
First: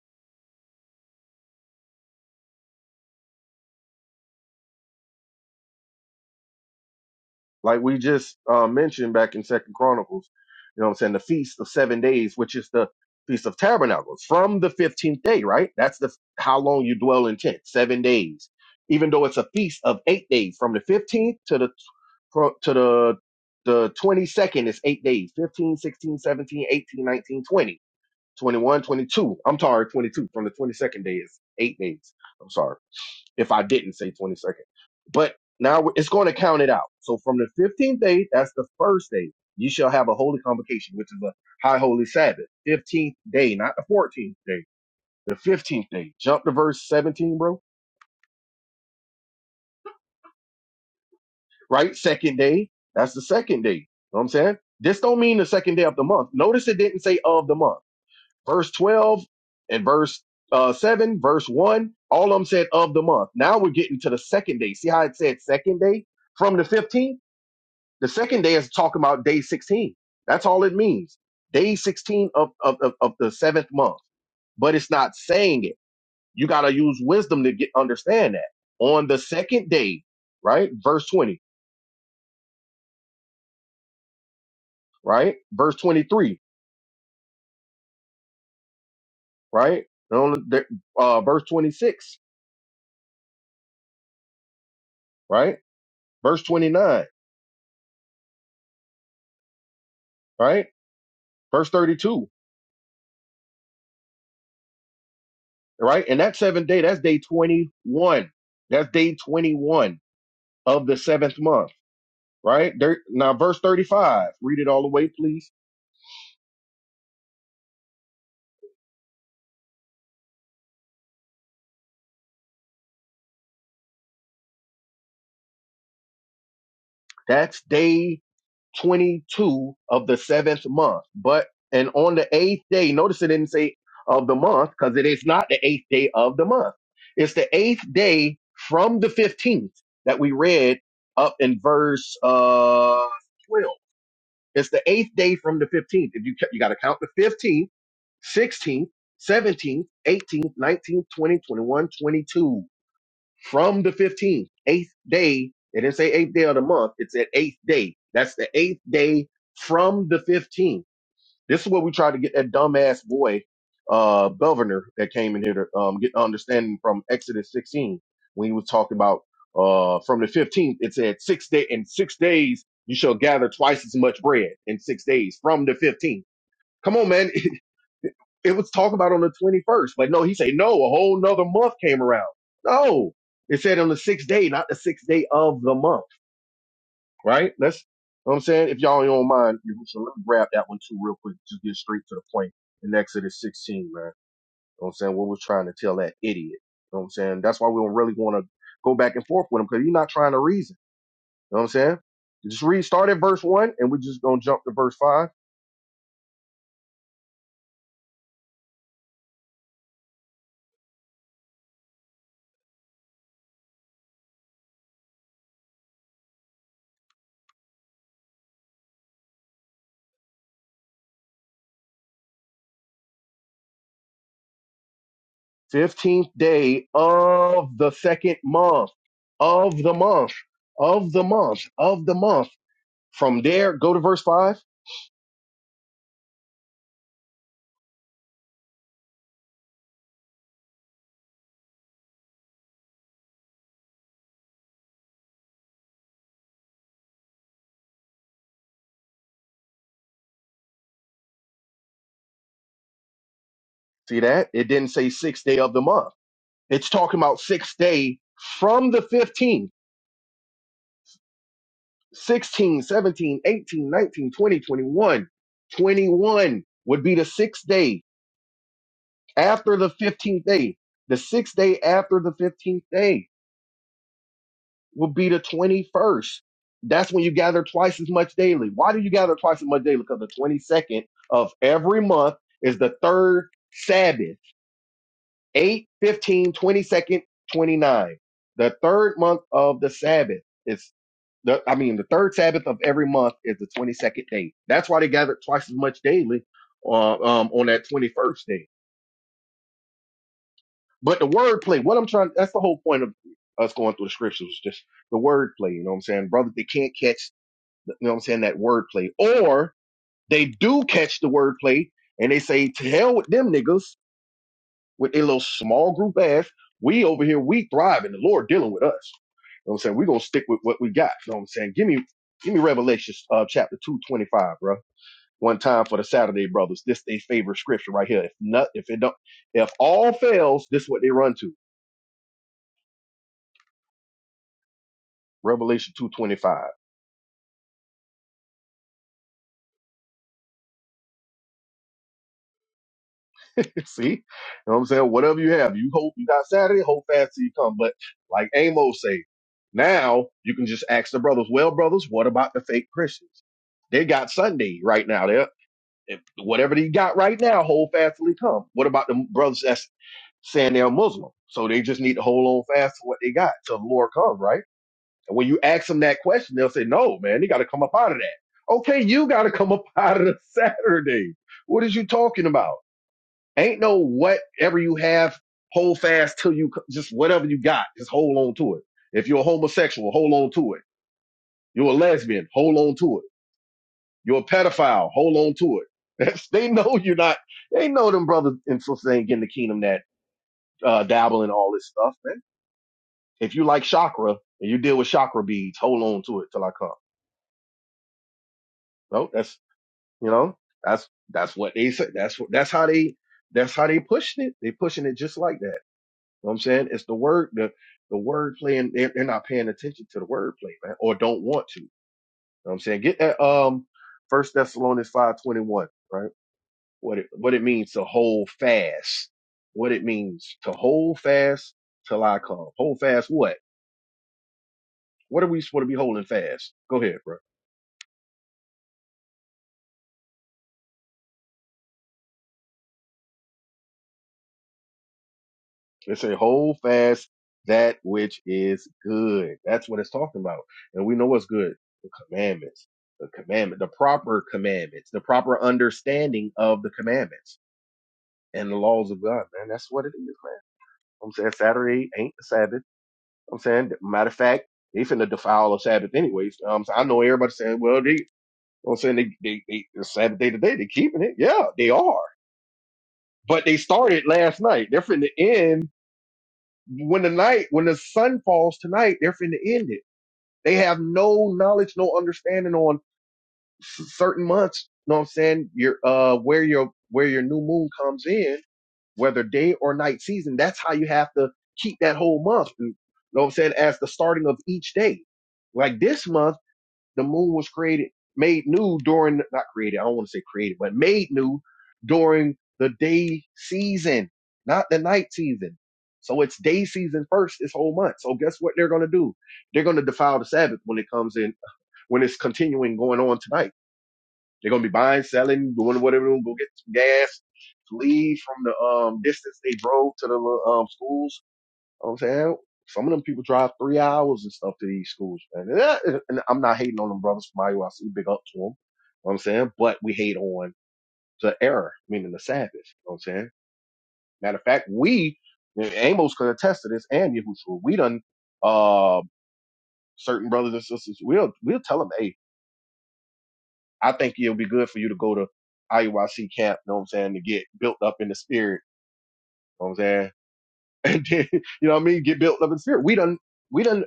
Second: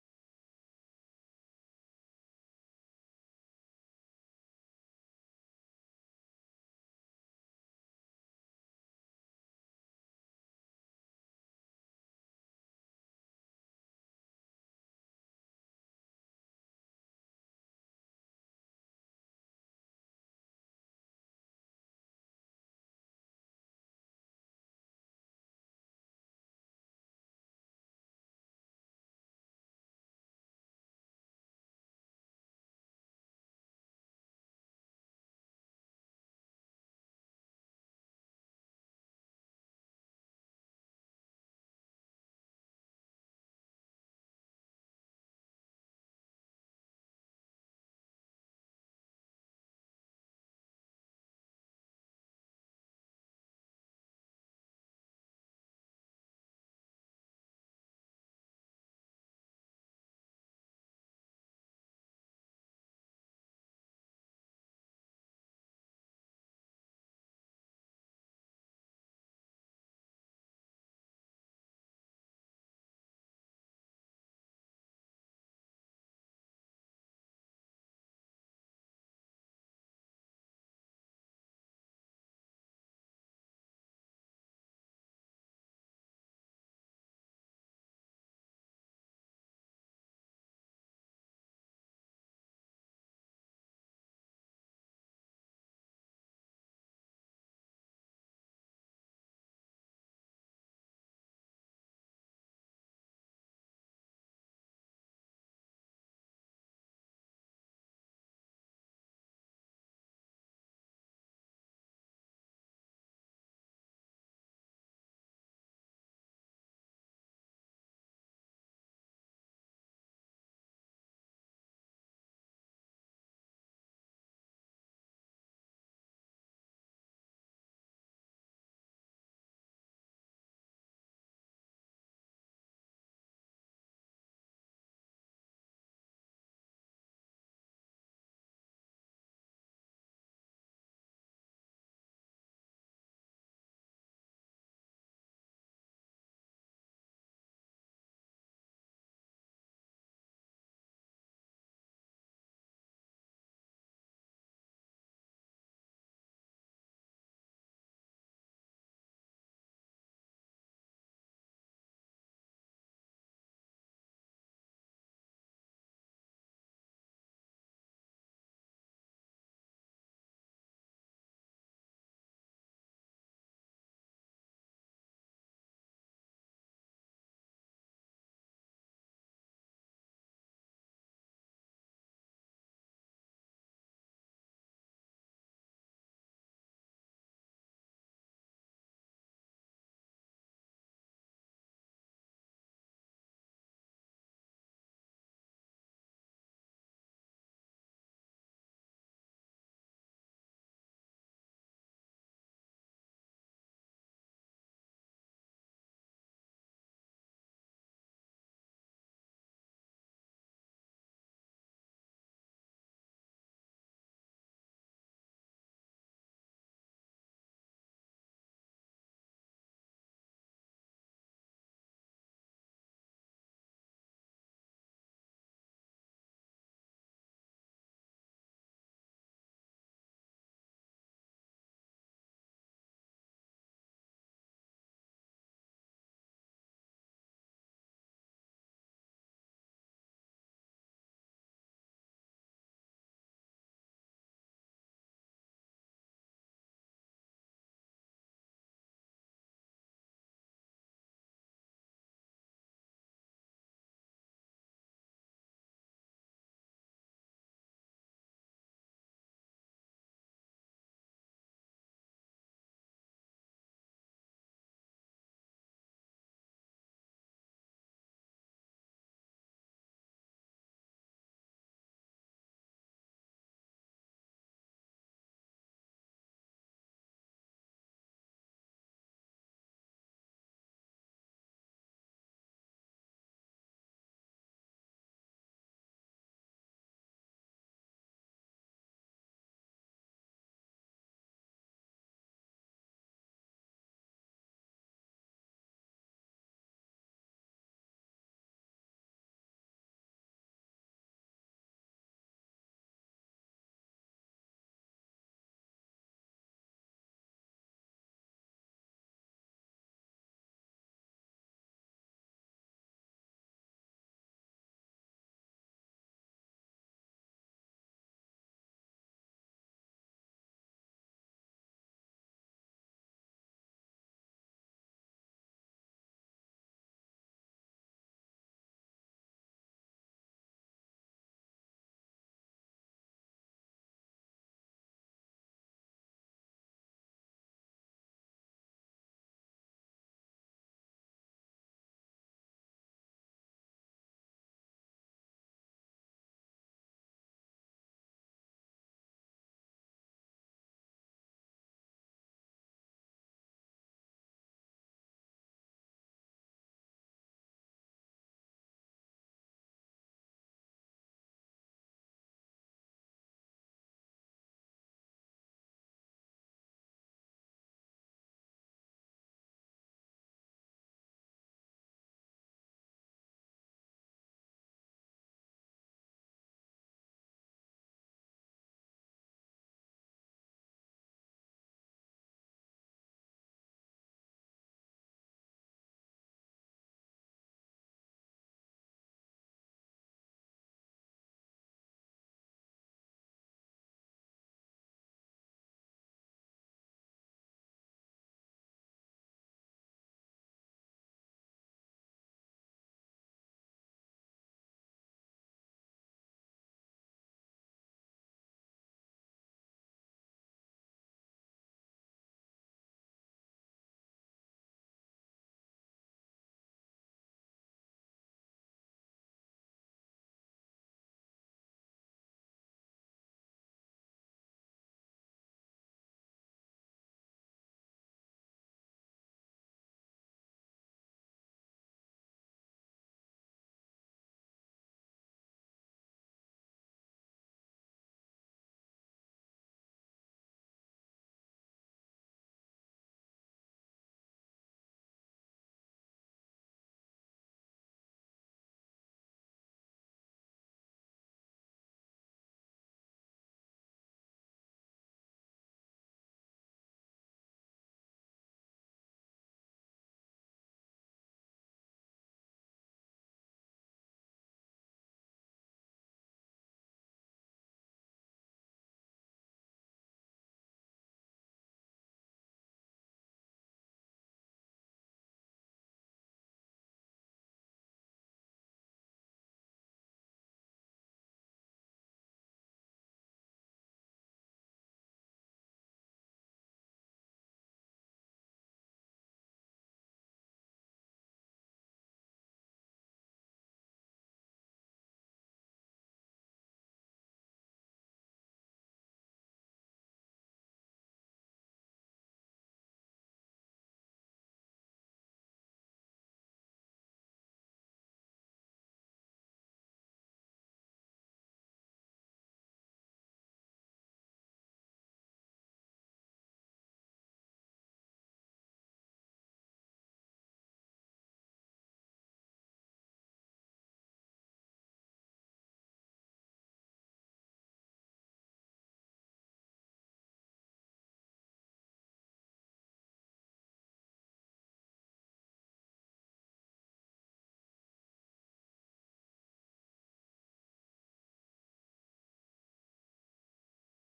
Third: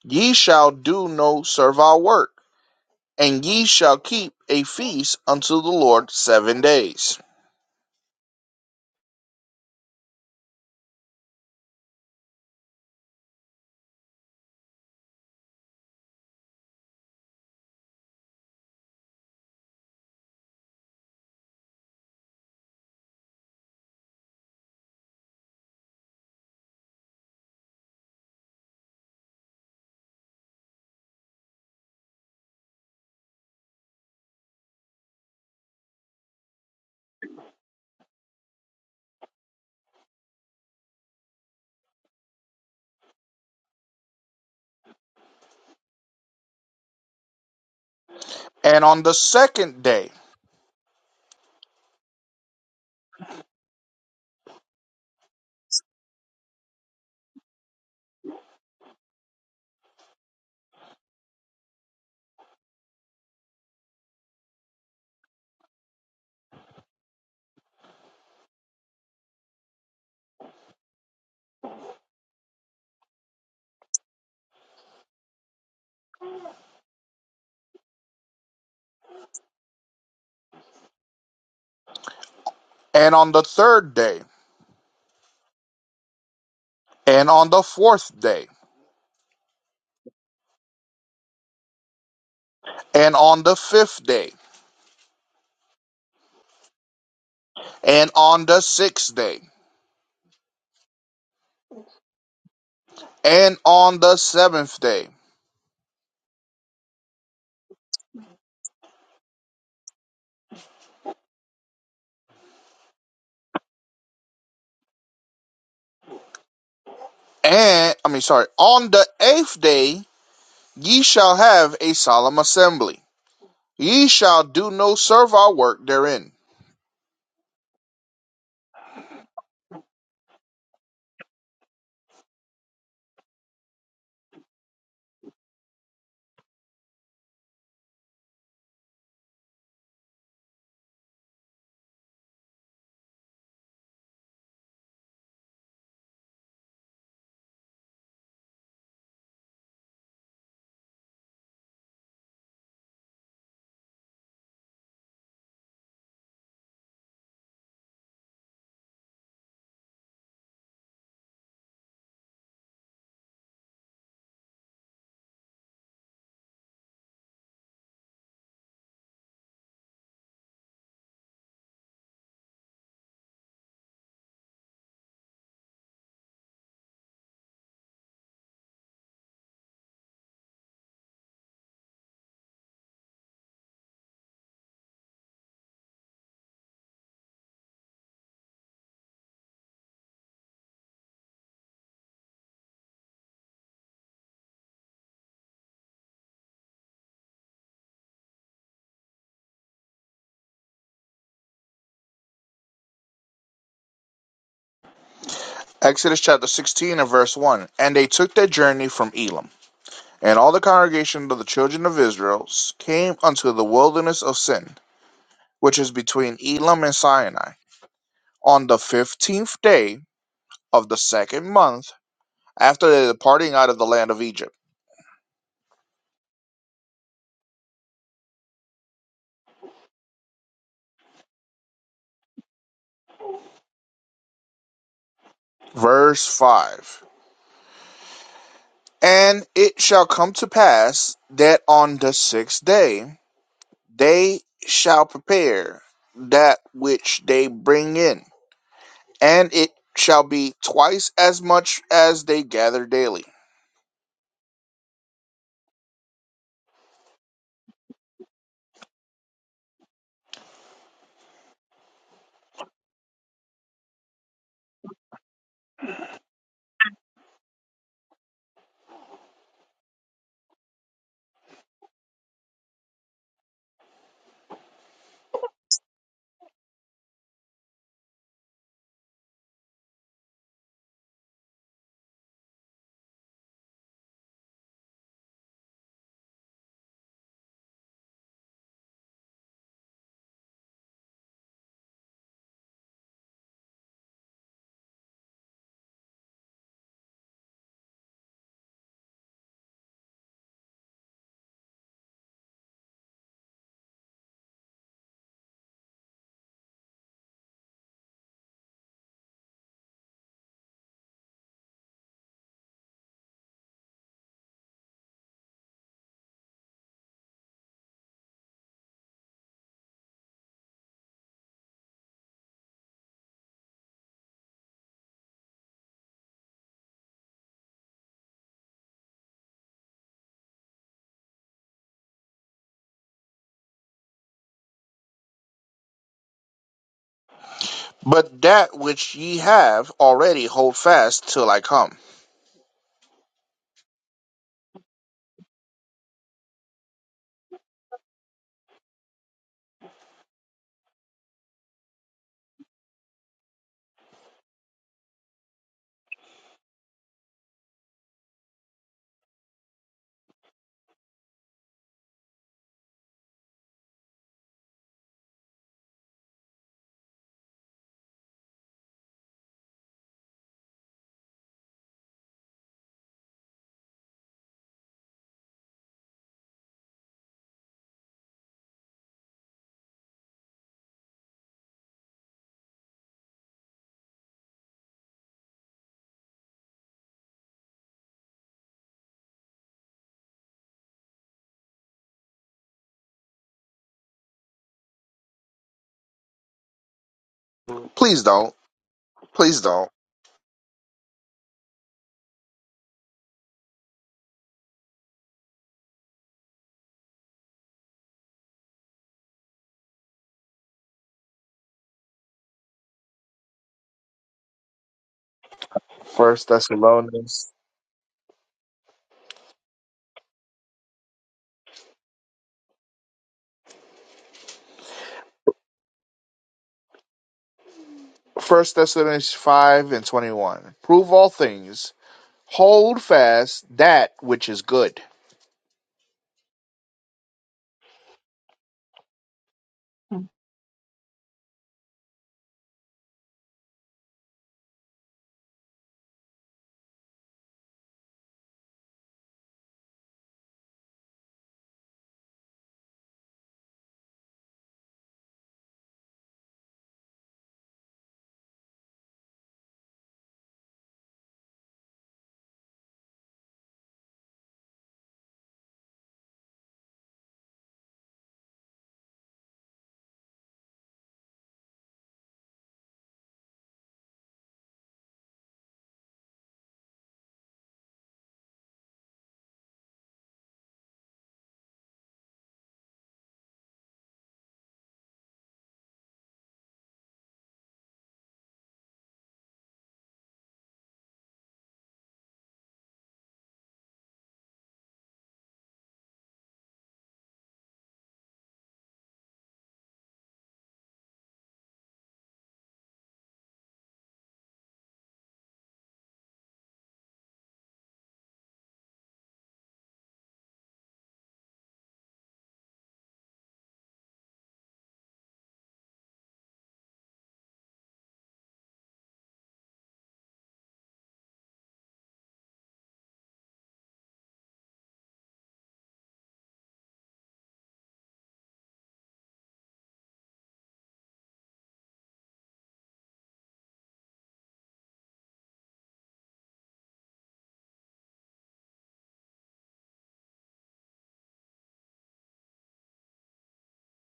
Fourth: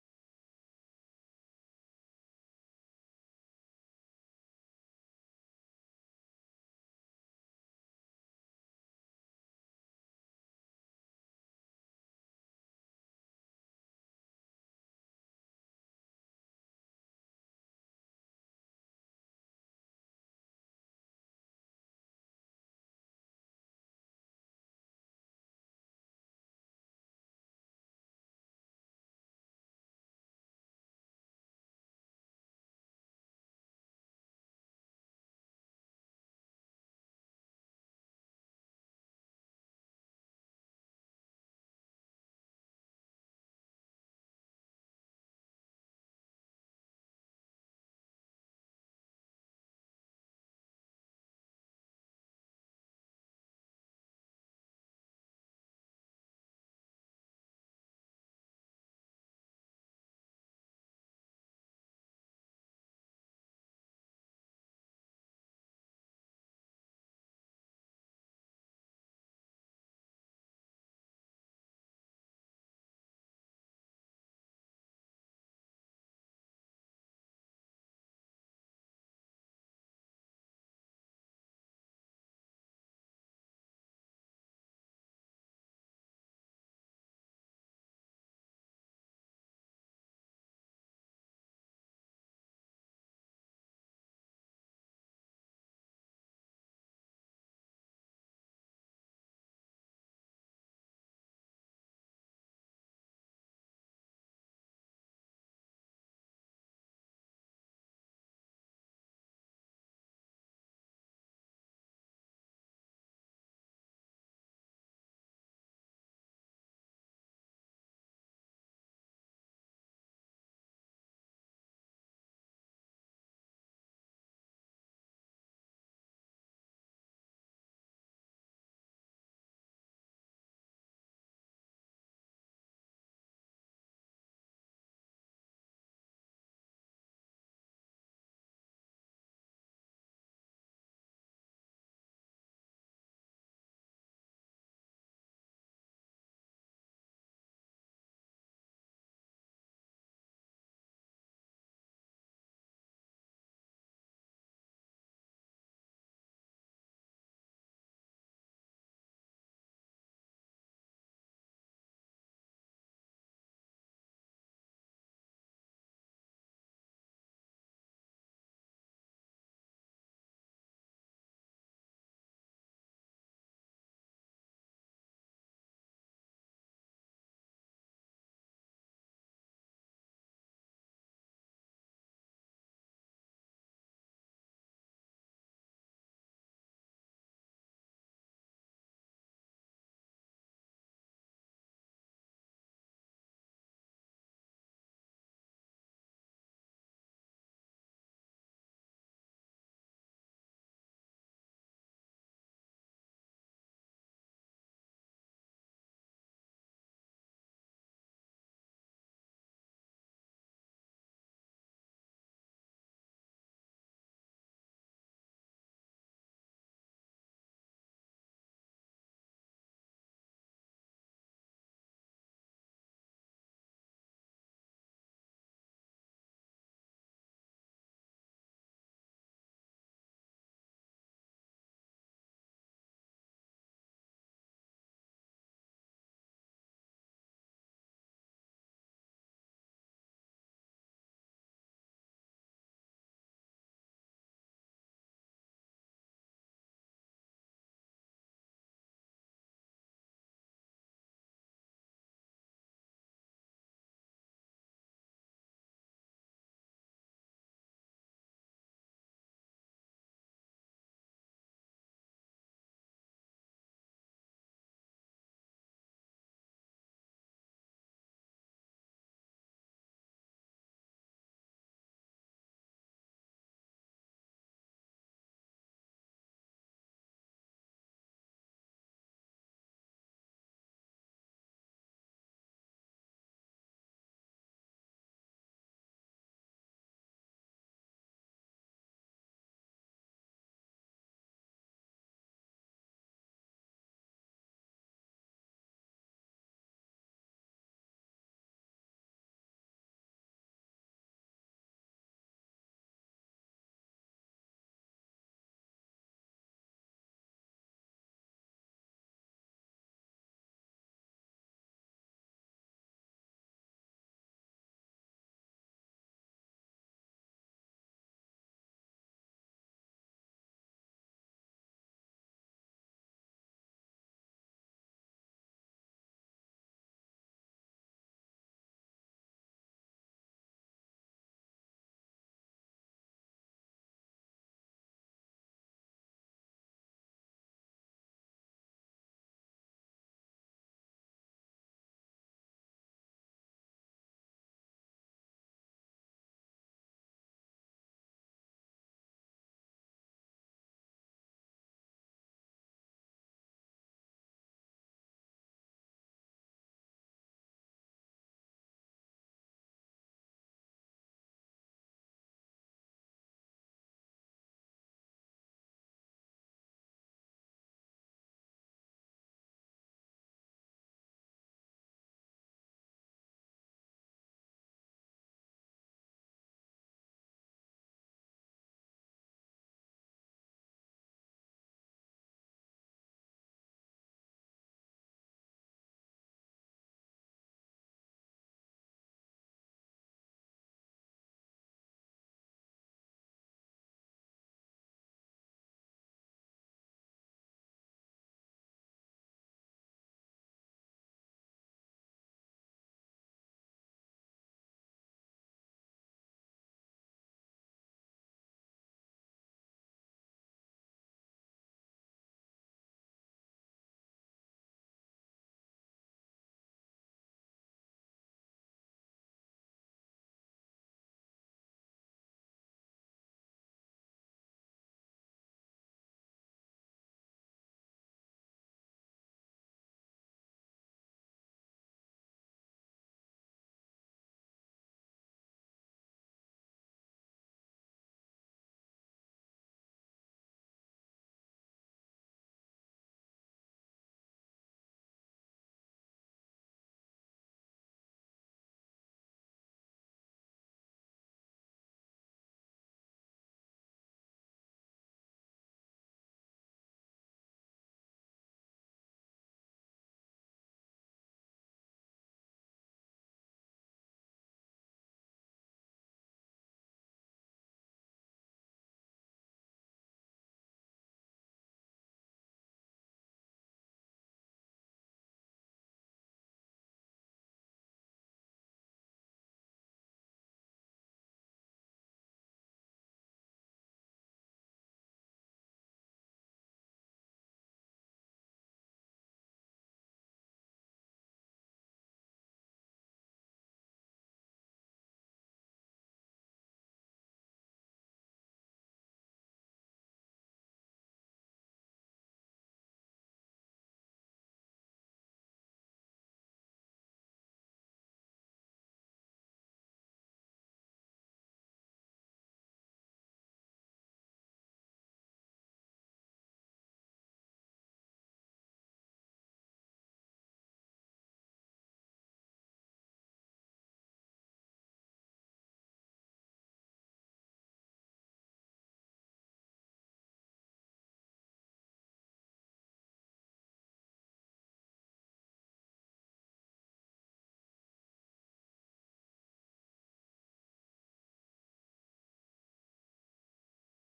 S2: Ye shall do no servile work, and ye shall keep a feast unto the Lord seven days.
S3: like we just uh, mentioned back in second chronicles you know what i'm saying the feast of seven days which is the feast of tabernacles from the 15th day right that's the how long you dwell in tent seven days even though it's a feast of eight days from the 15th to the fro- to the the 22nd is eight days Fifteen, sixteen, seventeen, eighteen, nineteen, twenty, twenty-one, twenty-two. i'm sorry 22 from the 22nd day is eight days i'm sorry if I didn't say 22nd. But now it's going to count it out. So from the 15th day, that's the first day, you shall have a holy convocation, which is a high holy Sabbath. 15th day, not the 14th day, the 15th day. Jump to verse 17, bro.
S2: And on the second day,
S3: Right? Second day, that's the second day. You know what I'm saying? This don't mean the second day of the month. Notice it didn't say of the month. Verse 12 and verse uh, 7, verse 1, all of them said of the month. Now we're getting to the second day. See how it said second day from the 15th? The second day is talking about day 16. That's all it means. Day 16 of, of, of, of the seventh month. But it's not saying it. You got to use wisdom to get understand that. On the second day, right? Verse 20,
S2: and on the third day,
S3: right? Verse 23,
S2: and on the fourth day,
S3: right? And on the, uh, verse 26,
S2: and on the fifth day,
S3: right? Verse 29,
S2: and on the sixth day,
S3: right? Verse 32,
S2: and on the seventh day,
S3: right? And that seventh day, that's day 21. That's day 21 of the seventh month right? There, now, verse 35, read it all the way, please.
S2: and I mean, sorry, on the eighth day, ye shall have a solemn assembly. Ye shall do no servile work therein.
S3: That's day 22 of the seventh month. But, and on the eighth day, notice it didn't say of the month because it is not the eighth day of the month. It's the eighth day from the 15th that we read up in verse uh, 12. It's the eighth day from the 15th. If you, ca- you got to count the 15th, 16th, 17th, 18th, 19th, 20, 21, 22 from the 15th, eighth day. It didn't say eighth day of the month. It said eighth day. That's the eighth day from the 15th. This is what we tried to get that dumbass boy, uh, governor that came in here to um, get understanding from Exodus 16 when he was talking about uh, from the 15th. It said six day in six days you shall gather twice as much bread in six days from the 15th. Come on, man. It was talked about on the 21st, but no, he said, no, a whole nother month came around. No, it said on the sixth day, not the sixth day of the month, right? That's you know what I'm saying. If y'all don't mind, you- so let me grab that one too real quick. Just get straight to the point in Exodus 16, man. You know what I'm saying? What we're trying to tell that idiot. You know what I'm saying? That's why we don't really want to go back and forth with him because you're not trying to reason. You know what I'm saying? Just read, start at verse one, and we're just gonna jump to verse five.
S2: Exodus chapter 16 and verse 1. And they took their journey from Elam. And all the congregation of the children of Israel came unto the wilderness of Sin, which is between Elam and Sinai, on the fifteenth day of the second month after the departing out of the land of Egypt.
S3: 15th day of the second month, of the month, of the month, of the month. From there, go to verse 5.
S2: Verse 5 And it shall come to pass that on the sixth day they shall prepare that which they bring in, and it shall be twice as much as they gather daily
S3: See that? It didn't say sixth day of the month. It's talking about sixth day from the 15th, 16, seventeen, eighteen, nineteen, twenty, 21 twenty-one would be the sixth day after the 15th day. The sixth day after the 15th day. will be the 21st. That's when you gather twice as much daily. Why do you gather twice as much daily? Because the 22nd of every month is the third Sabbath, Eight, fifteen, twenty 29. The third month of the Sabbath is the, I mean, the third Sabbath of every month is the 22nd day. That's why they gather twice as much daily uh, um, on that 21st day. But the wordplay, what I'm trying, that's the whole point of us going through the scriptures, just the wordplay, you know what I'm saying? Brother, they can't catch You know what I'm saying? That wordplay. Or they do catch the wordplay and they say, to hell with them niggas, with their little small group ass. We over here, we thriving. The Lord dealing with us. You know what I'm saying? We're gonna stick with what we got. You know what I'm saying? Give me give me Revelation uh, chapter two twenty five, bro. One time for the Saturday brothers. This they favorite scripture right here. If not if it don't if all fails, this is what they run to. Revelation two twenty five.
S2: But that which ye have already hold fast till I come.
S3: See, you know what I'm saying? Whatever you have, you hope you got Saturday, hold fast till you come. But like Amos say, now you can just ask the brothers, well, brothers, what about the fake Christians? They got Sunday right now. They're, if, whatever they got right now, hold fast till they come. What about the brothers that's saying they're Muslim? So they just need to hold on fast to what they got till the Lord comes, right? And when you ask them that question, they'll say, no, man, they got to come up out of that. Okay, you got to come up out of the Saturday. What is you talking about? Ain't no whatever you have, hold fast till you just whatever you got, just hold on to it. If you're a homosexual, hold on to it. You're a lesbian, hold on to it. You're a pedophile, hold on to it. That's, they know you're not. They know them brothers and sisters ain't getting the kingdom that uh, dabble in all this stuff, man. If you like chakra and you deal with chakra beads, hold on to it till I come.
S2: Please don't.
S3: No, that's
S2: Please don't.
S3: you know that's that's what they say. That's what that's how they that's how they pushing it. They pushing it just like that. know what I'm saying? It's the word, the, the word play, and they're, they're not paying attention to the word play, man, or don't want to. You know what I'm saying? Get that, um, First Thessalonians 5:21, right?
S2: First
S3: What it,
S2: Thessalonians
S3: what it means to hold fast. What it means to hold fast till I come. Hold fast what? What are we supposed to be holding fast? Go ahead, bro.
S2: First Thessalonians five and twenty one. Prove all things. Hold fast that which is good.
S3: It say, hold fast that which is good. That's what it's talking about. And we know what's good. The commandments, the commandment, the proper commandments, the proper understanding of the commandments and the laws of God, man. That's what it is, man. I'm saying Saturday ain't the Sabbath. I'm saying, matter of fact, they finna defile the Sabbath anyways. Um, so I know everybody saying, well, they, I'm saying they, they, they, the Sabbath day today, they keeping it. Yeah, they are. But they started last night. They're finna end. when the night, when the sun falls tonight, they're finna end it. They have no knowledge, no understanding on s- certain months. You know what I'm saying? Your uh, where your where your new moon comes in, whether day or night season. That's how you have to keep that whole month. You know what I'm saying? As the starting of each day, like this month the moon was created, made new during, not created, I don't want to say created, but made new during the day season, not the night season. So it's day season first this whole month. So guess what they're going to do? They're going to defile the Sabbath when it comes in, when it's continuing going on tonight. They're going to be buying, selling, doing whatever, go get some gas, leave from the um, distance they drove to the um, schools you know what I'm saying some of them people drive three hours and stuff to these schools, man. And, that- and I'm not hating on them brothers from IUIC. Big up to them. You know what I'm saying? But we hate on the error, meaning the Sabbath. You know what I'm saying? Matter of fact, we, and Amos could attest to this and Yahushua, we done, uh, certain brothers and sisters, we'll, we'll tell them, hey, I think it'll be good for you to go to IUIC camp, you know what I'm saying, to get built up in the spirit, you know what I'm saying? And then, you know what I mean? Get built up in the spirit. We done, we done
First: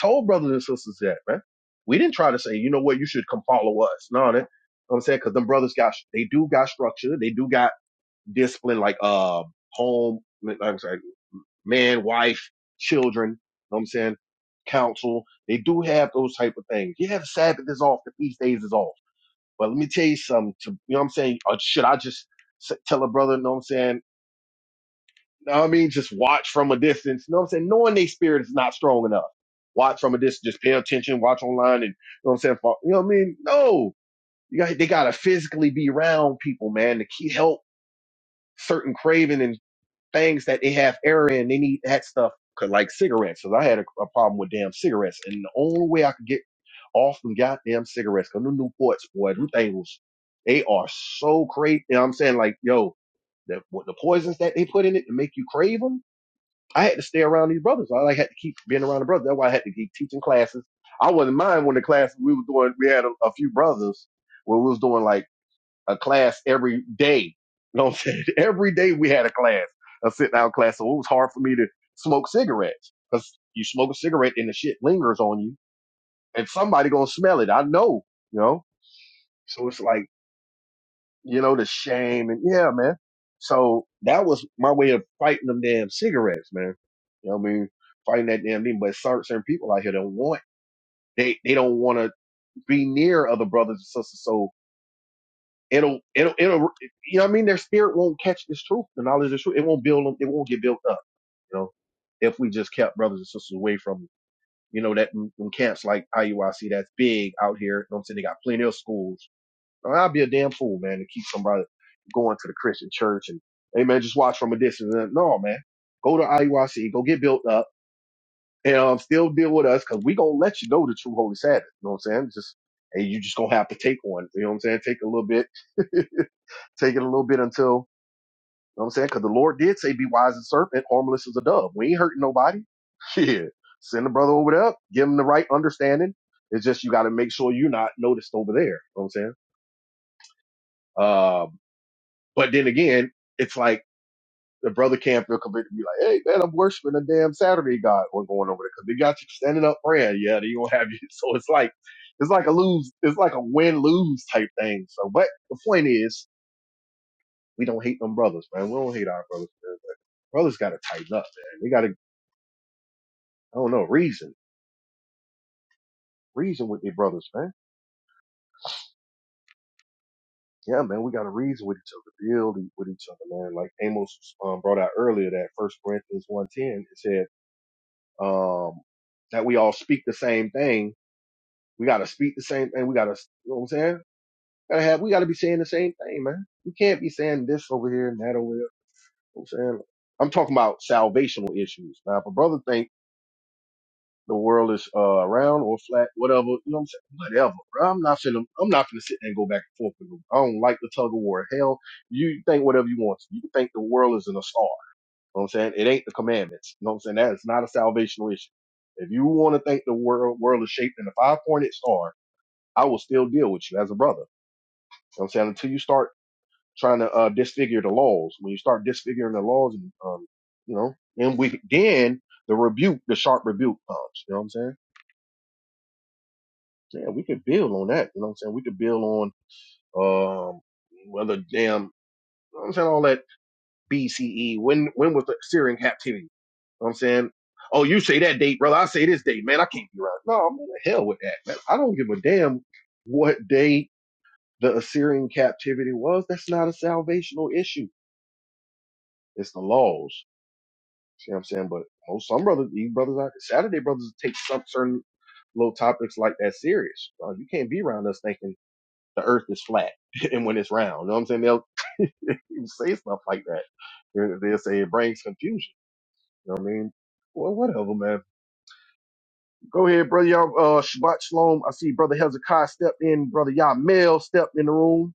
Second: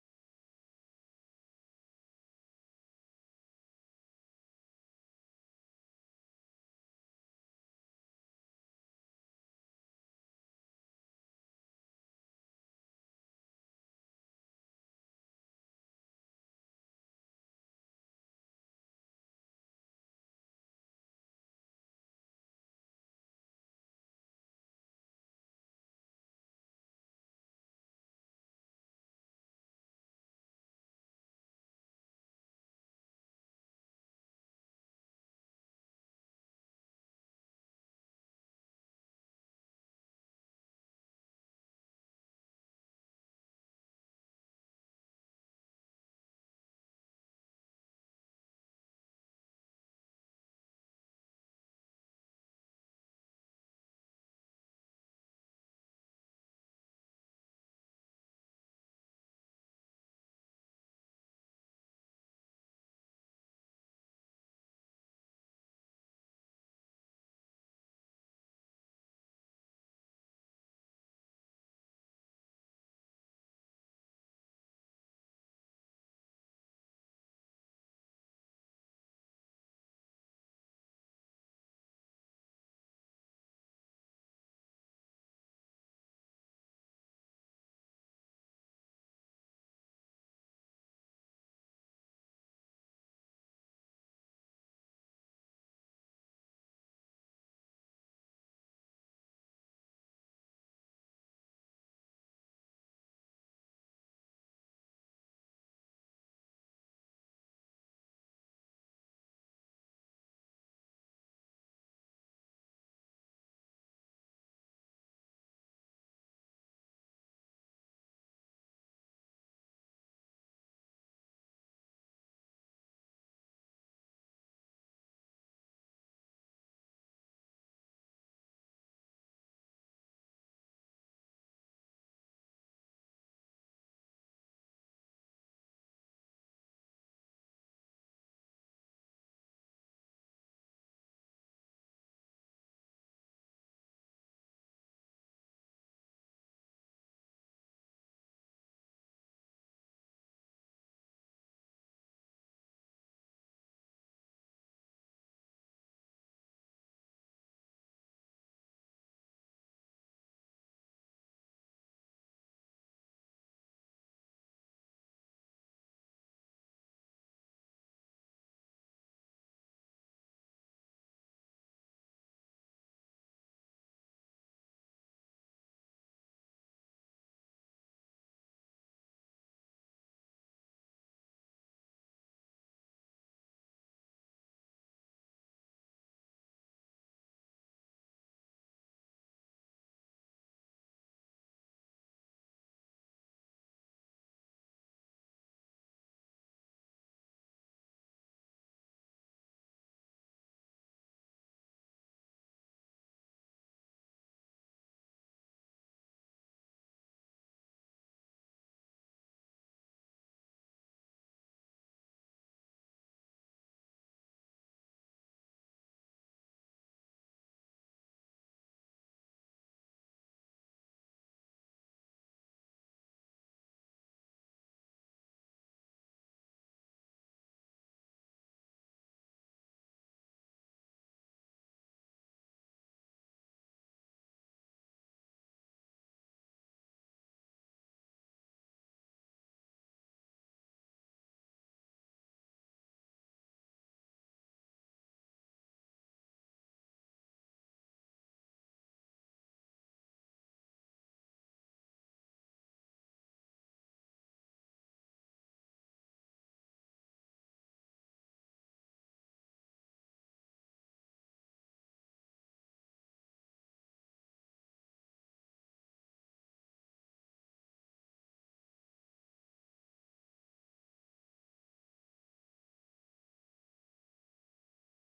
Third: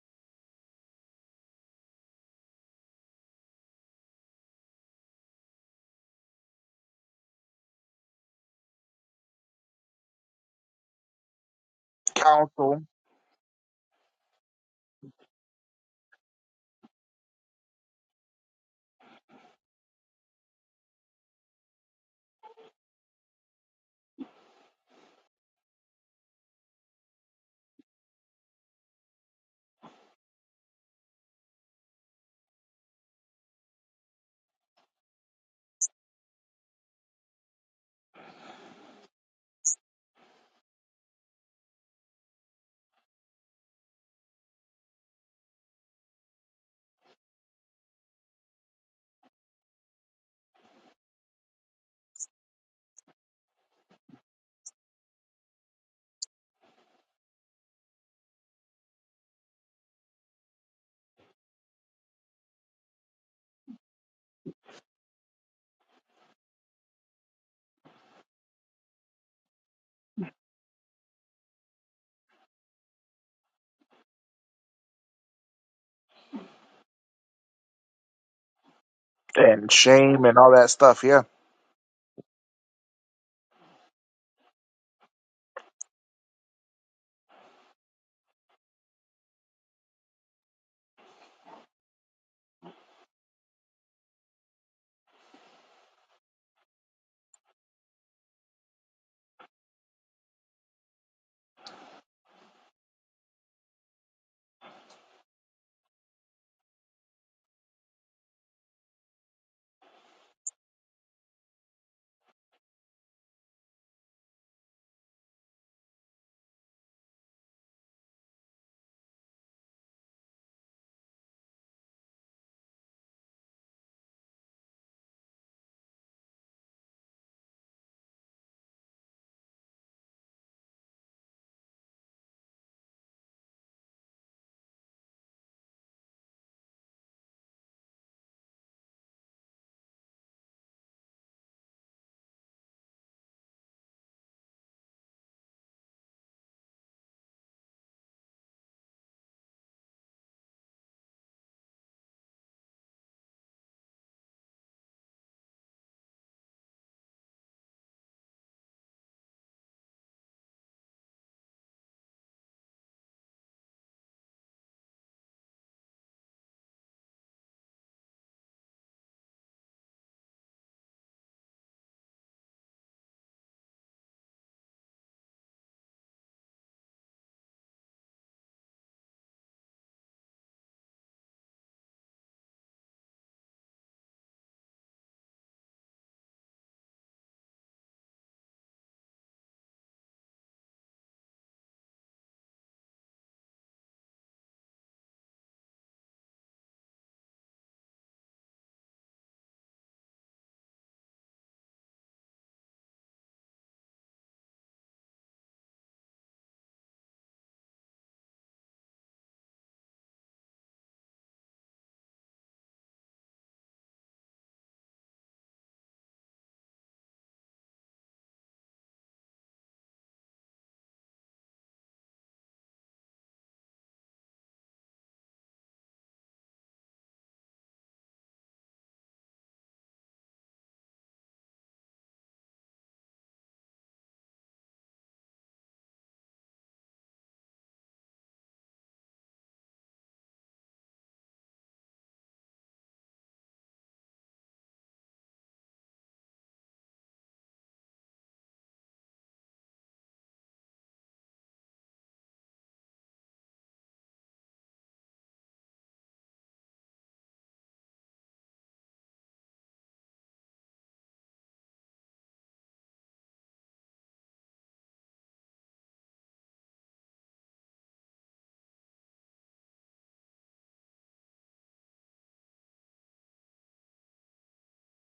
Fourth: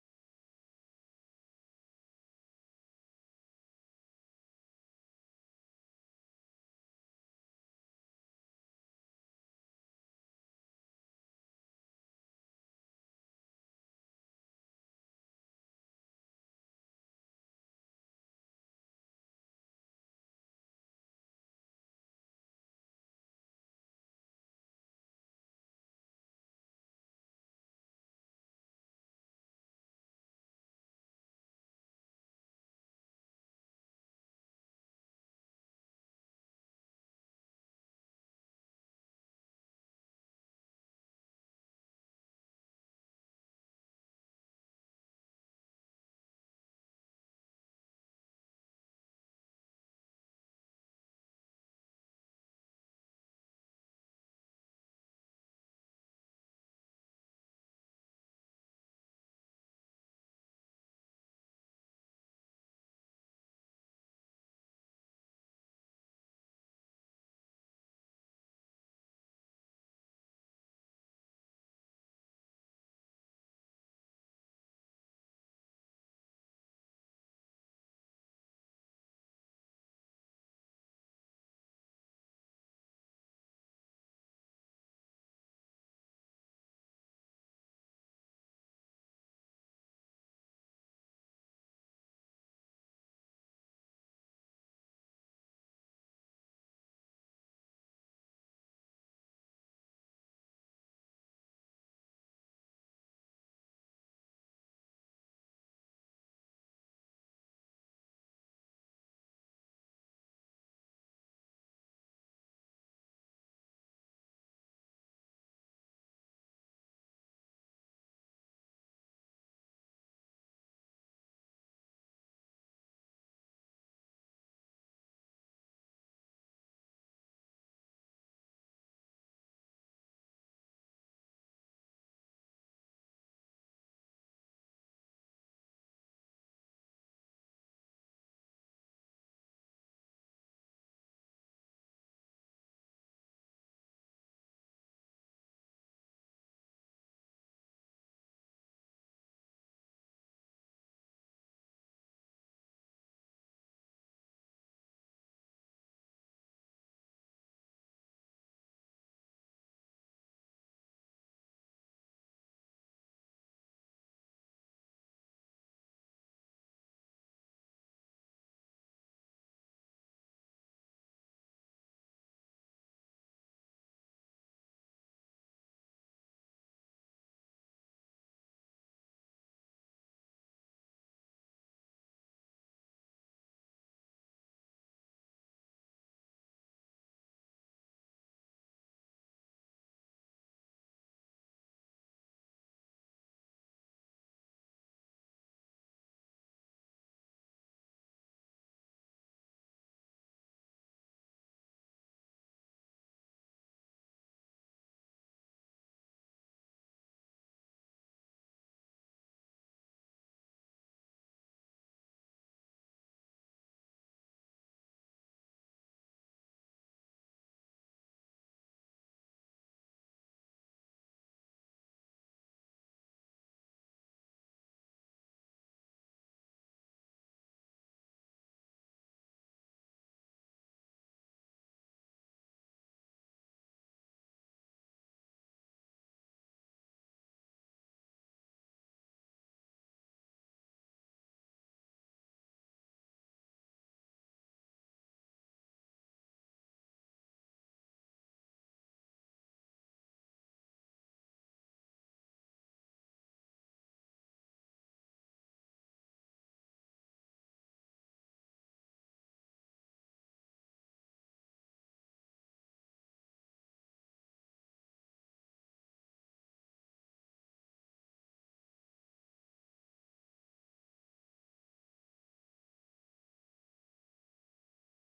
S3: told brothers and sisters that, man. We didn't try to say, you know what, you should come follow us. No, that, you know what I'm saying, cause them brothers got, they do got structure. They do got discipline, like, uh, home, like, I'm sorry, man, wife,
S2: Counsel
S3: children. you know what I'm saying? Counsel. They do have those type of things. Yeah, the Sabbath is off. The feast days is off. But let me tell you something. To, you know what I'm saying? Or should I just tell a brother, you know what I'm saying? know what I mean, just watch from a distance. You know what I'm saying? Knowing their spirit is not strong enough. Watch from a distance, just pay attention, watch online, and you know what I'm saying? You know what I mean? No, you got they gotta physically be around people, man, to keep help certain craving and things that they have error in. They need that stuff, 'cause like cigarettes. Cause I had a, a problem with damn cigarettes, and the only way I could get off them goddamn cigarettes, cause them Newports, boy, them things, they are so crazy. You know what I'm saying? Like, yo, the, what the poisons that they put in it to make you crave them I had to stay around these brothers. I like had to keep being around the brothers. That's why I had to keep teaching classes. I wasn't mind when the class we were doing. We had a, a few brothers where we was doing like a class every day. You know what I'm saying? Every day we had a class, a sit down class. So it was hard for me to smoke cigarettes because you smoke a cigarette and the shit lingers on you, and somebody gonna smell it. I know, you know. So
S2: and
S3: it's like
S2: shame and yeah.
S3: you know, the shame and yeah, man. So that was my way of fighting them damn cigarettes, man. You know what I mean? Fighting that damn thing. But certain, certain people out here don't want they they don't want to be near other brothers and sisters. So it'll it'll it'll you know what I mean? Their spirit won't catch this truth, the knowledge of the truth. It won't build them. It won't get built up. You know, if we just kept brothers and sisters away from you know that them camps like IUIC that's big out here. You know what I'm saying? They got plenty of schools I'd be a damn fool, man, to keep somebody going to the Christian church and, hey, man, just watch from a distance. Uh, No, man. Go to IUIC, go get built up, and um, still deal with us because we going to let you know the true Holy Sabbath. You know what I'm saying? Just, and you just going to have to take one. You know what I'm saying? Take a little bit, take it a little bit until, you know what I'm saying? Because the Lord did say, be wise as a serpent, harmless as a dove. We ain't hurting nobody. Yeah. Send the brother over there, give him the right understanding. It's just you got to make sure you're not noticed over there. You know what I'm saying? um. But then again, it's like the brother can't feel convicted to be like, hey, man, I'm worshiping a damn Saturday God. we going over there because they got you standing up praying. Yeah, they gonna have you. So it's like it's like a lose, it's like a win lose type thing. So, but the point is, we don't hate them brothers, man. We don't hate our brothers. Man. But brothers got to tighten up, man. They got to, I don't know, reason, reason with their brothers, man. Yeah, man, we got to reason with each other, build e, with each other, man. Like Amos um, brought out earlier, that First Corinthians one ten, it said. um, that we all speak the same thing. We got to speak the same thing. We got to, you know what I'm saying? Gotta have, we got to be saying the same thing, man. We can't be saying this over here and that over there. You know what I'm saying? I'm talking about salvational issues. Now, if a brother think the world is, uh, round or flat, whatever, you know what I'm saying? Whatever, bro. I'm not finna, I'm not finna sit there and go back and forth with them. I don't like the tug of war. Hell, you think whatever you want. to. You think the world is an assault. You know what I'm saying? It ain't the commandments. You know what I'm saying? That is not a salvational issue. If you want to think the world world is shaped in a five pointed star, I will still deal with you as a brother. You know what I'm saying? Until you start trying to uh, disfigure the laws. When you start disfiguring the laws and um, you know, then we then the rebuke, the sharp rebuke comes. You know what I'm saying? Yeah, we could build on that. You know what I'm saying? We could build on um whether damn you know what I'm saying all that BCE? When when was the Syrian captivity? You know what I'm saying? Oh, you say that date, brother. I say this date, man. I can't be right. No, I'm in the hell with that, man. I don't give a damn what date the Assyrian captivity was. That's not a salvational issue. It's the laws. See what I'm saying? But most some brothers, these brothers out Saturday brothers take some certain little topics like that serious. Uh, you can't be around us thinking the earth is flat and when it's round. You know what I'm saying? They'll say stuff like that. They'll say it brings confusion. You know what I mean? Well, whatever, man. Go ahead, brother. Y'all, uh, Shabbat Shalom. I see brother Hezekiah stepped in. Brother Yamel stepped in the room.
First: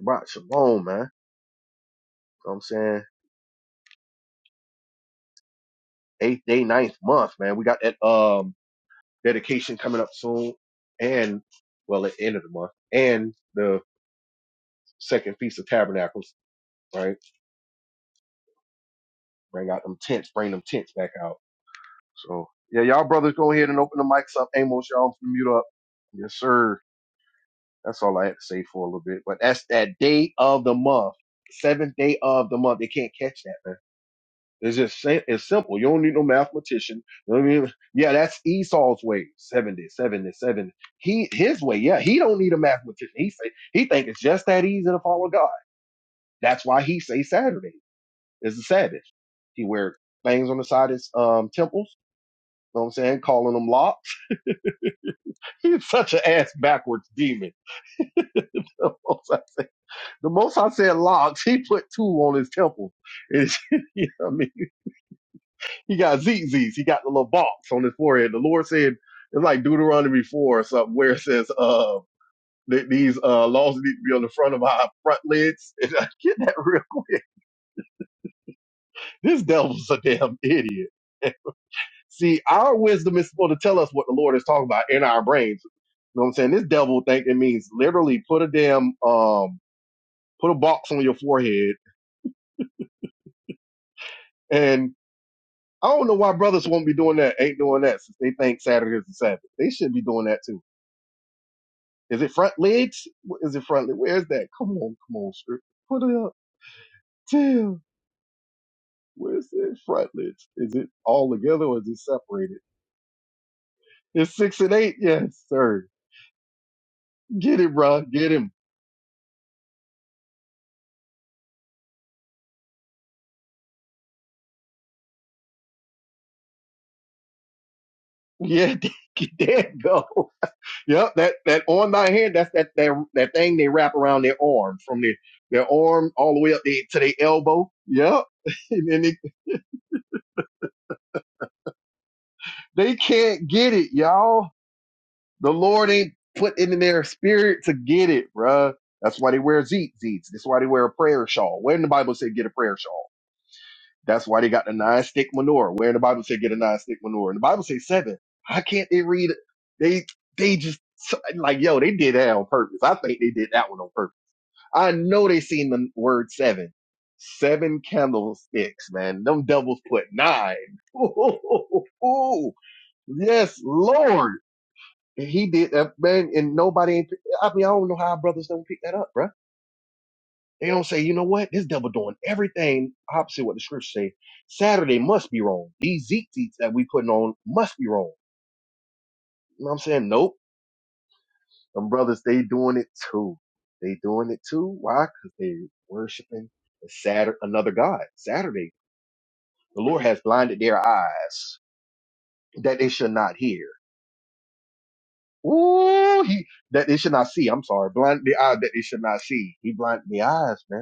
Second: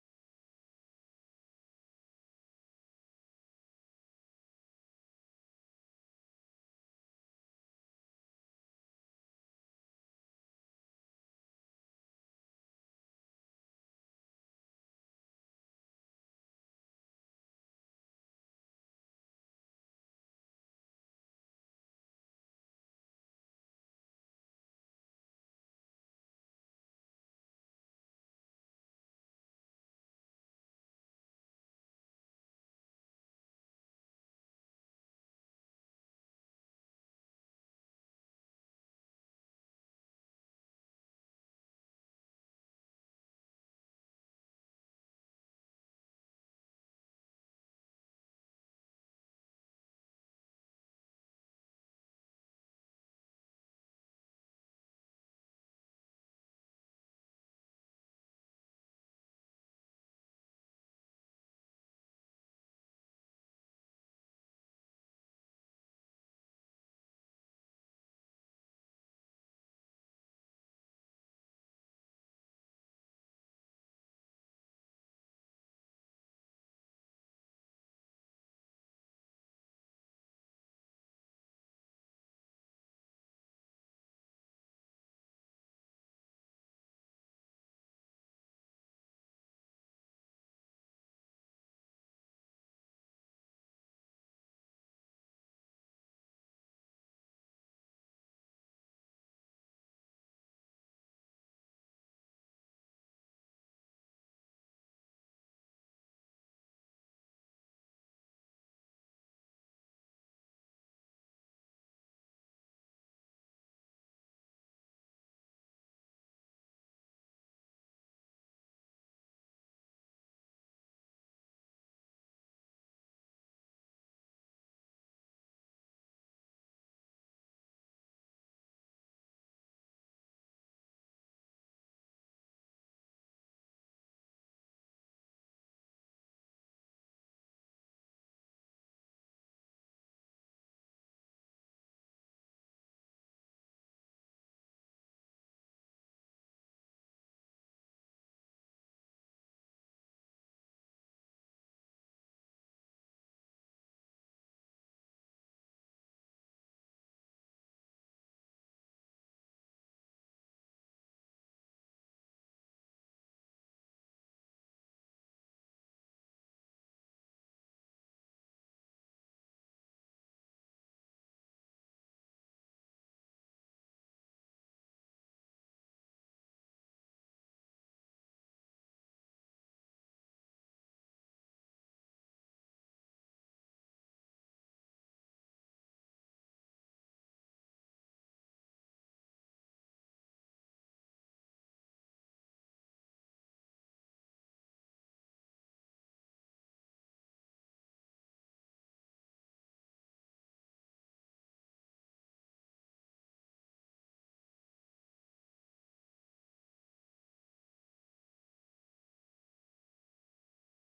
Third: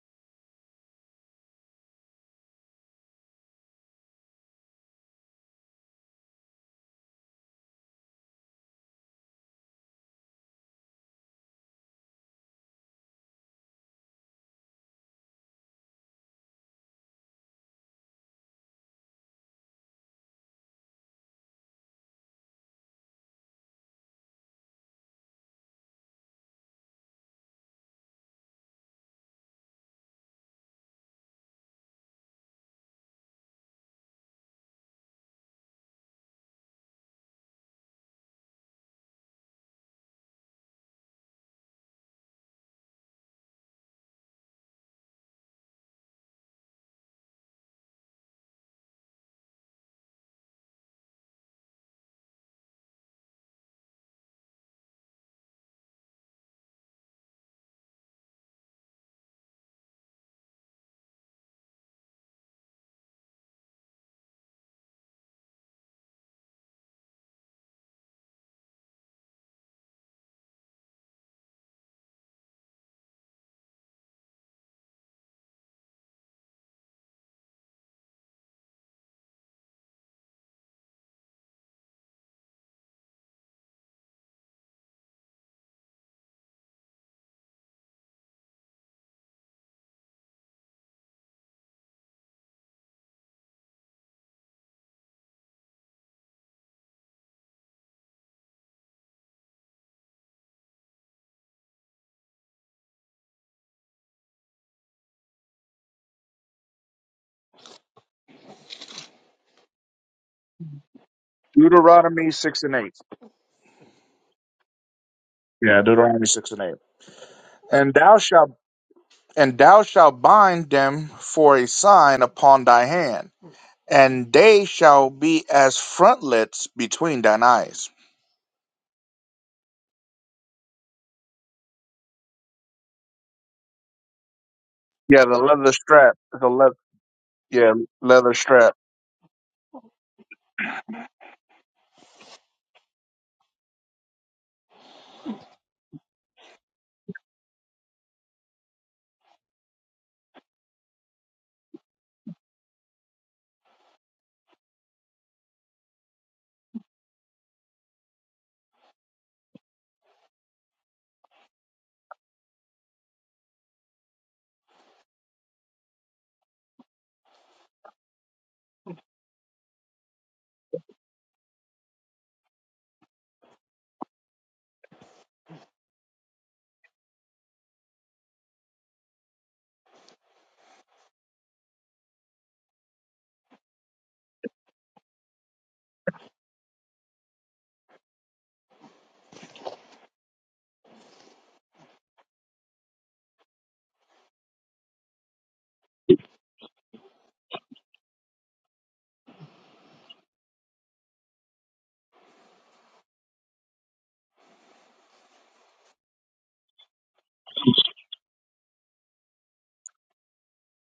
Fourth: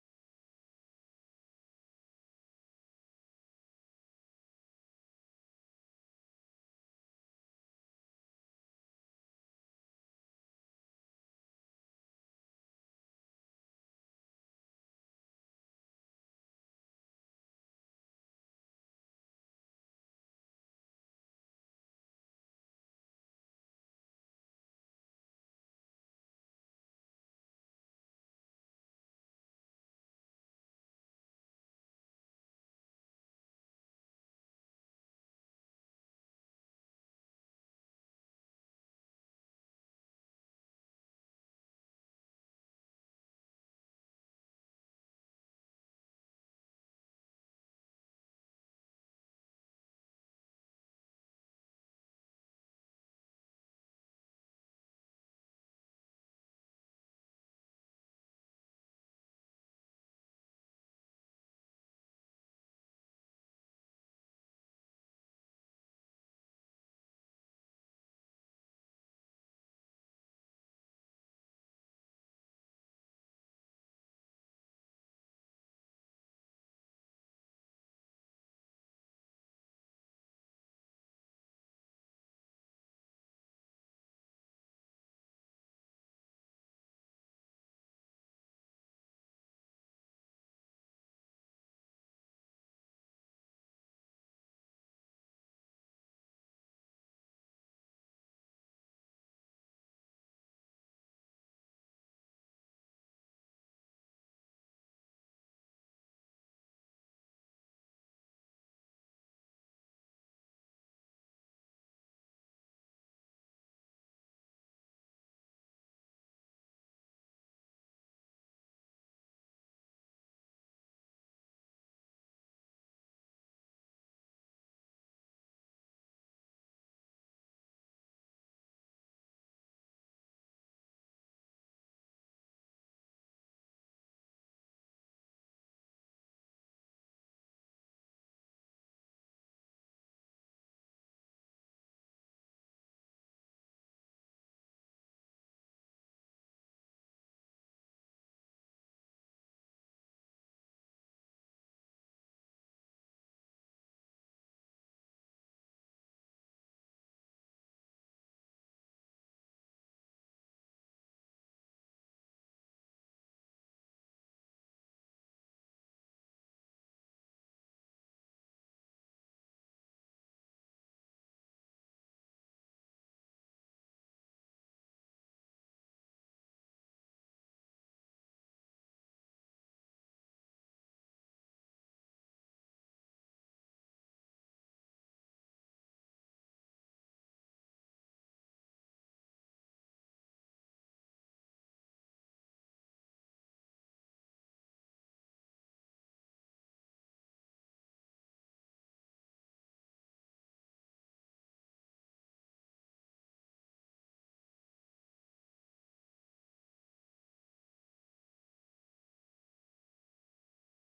S3: Shabbat Shalom, man. You know what I'm saying? Eighth day, ninth month, man. We got that, um, dedication coming up soon. And, well, at the end of the month. And the second Feast of Tabernacles, right? Bring out them tents, bring them tents back out. So, yeah, y'all brothers go ahead and open the mics up. Amos, y'all mute up. Yes, sir. That's all I had to say for a little bit. But that's that day of the month, seventh day of the month. They can't catch that, man. It's just sa- it's simple. You don't need no mathematician. You know what I mean, yeah, that's Esau's way. Seven days, seven days, seven. He his way. Yeah, he don't need a mathematician. He say he think it's just that easy to follow God. That's why he say Saturday is the Sabbath. He wear things on the side of his um, temples. You know what I'm saying? Calling them locks. He's such an ass backwards demon. The most I said locks. he put two on his temple. And, you know what I mean? He got ZZs. He got the little box on his forehead. The Lord said, it's like Deuteronomy 4 or something where it says, uh, that these uh, laws need to be on the front of our front lids. And I get that real quick. This devil's a damn idiot. See, our wisdom is supposed to tell us what the Lord is talking about in our brains. You know what I'm saying? This devil think it means literally put a damn um put a box on your forehead and I don't know why brothers won't be doing that, ain't doing that since they think Saturday is the Sabbath. They should be doing that too. Is it front legs? What Is it front leg? Where's that? Come on, come on, script. Put it up. Damn. Where's that front legs? Is it all together or is it
S2: Deuteronomy
S3: separated?
S2: six and eight.
S3: It's six and eight? Yes,
S2: Yeah,
S3: sir.
S2: Deuteronomy six and eight.
S3: Get it,
S2: And
S3: bro.
S2: thou
S3: Get
S2: shalt
S3: him.
S2: and thou shalt bind them for a sign upon thy hand, and they shall be as frontlets between thine eyes.
S3: Yeah, there you go. Yep, that that on thy hand, that's that that that thing they wrap around their arm from their their arm all the way up there to their
S2: Yeah.
S3: elbow. Yep. and then they. They can't get it, y'all. The Lord ain't put it in their spirit to get it, bruh. That's why they wear zeet zeets. That's why they wear a prayer shawl. Where in the Bible say get a prayer shawl? That's why they got the nine stick menorah. Where in the Bible say get a nine stick menorah? And the Bible say seven. How can't they read? it? They they just like yo, they did that on purpose. I think they did that one on purpose. I know they seen the word seven. Seven candlesticks, man. Them devils put nine. Yes, Lord. He did that, man, and nobody. ain't- I mean, I don't know how brothers don't pick that up, bruh. They don't say, you know what, this devil doing everything opposite what the scriptures say. Saturday must be wrong. These Zeke teats that we putting on must be wrong. You know what I'm saying? Nope. Them brothers, they doing it too. They doing it too. Why? Because they worshiping the Saturday, another god. Saturday, the Lord has blinded their eyes that they should not hear. Ooh, he that they should not see. I'm sorry, blind the eye that they should not see. He blinded the eyes, man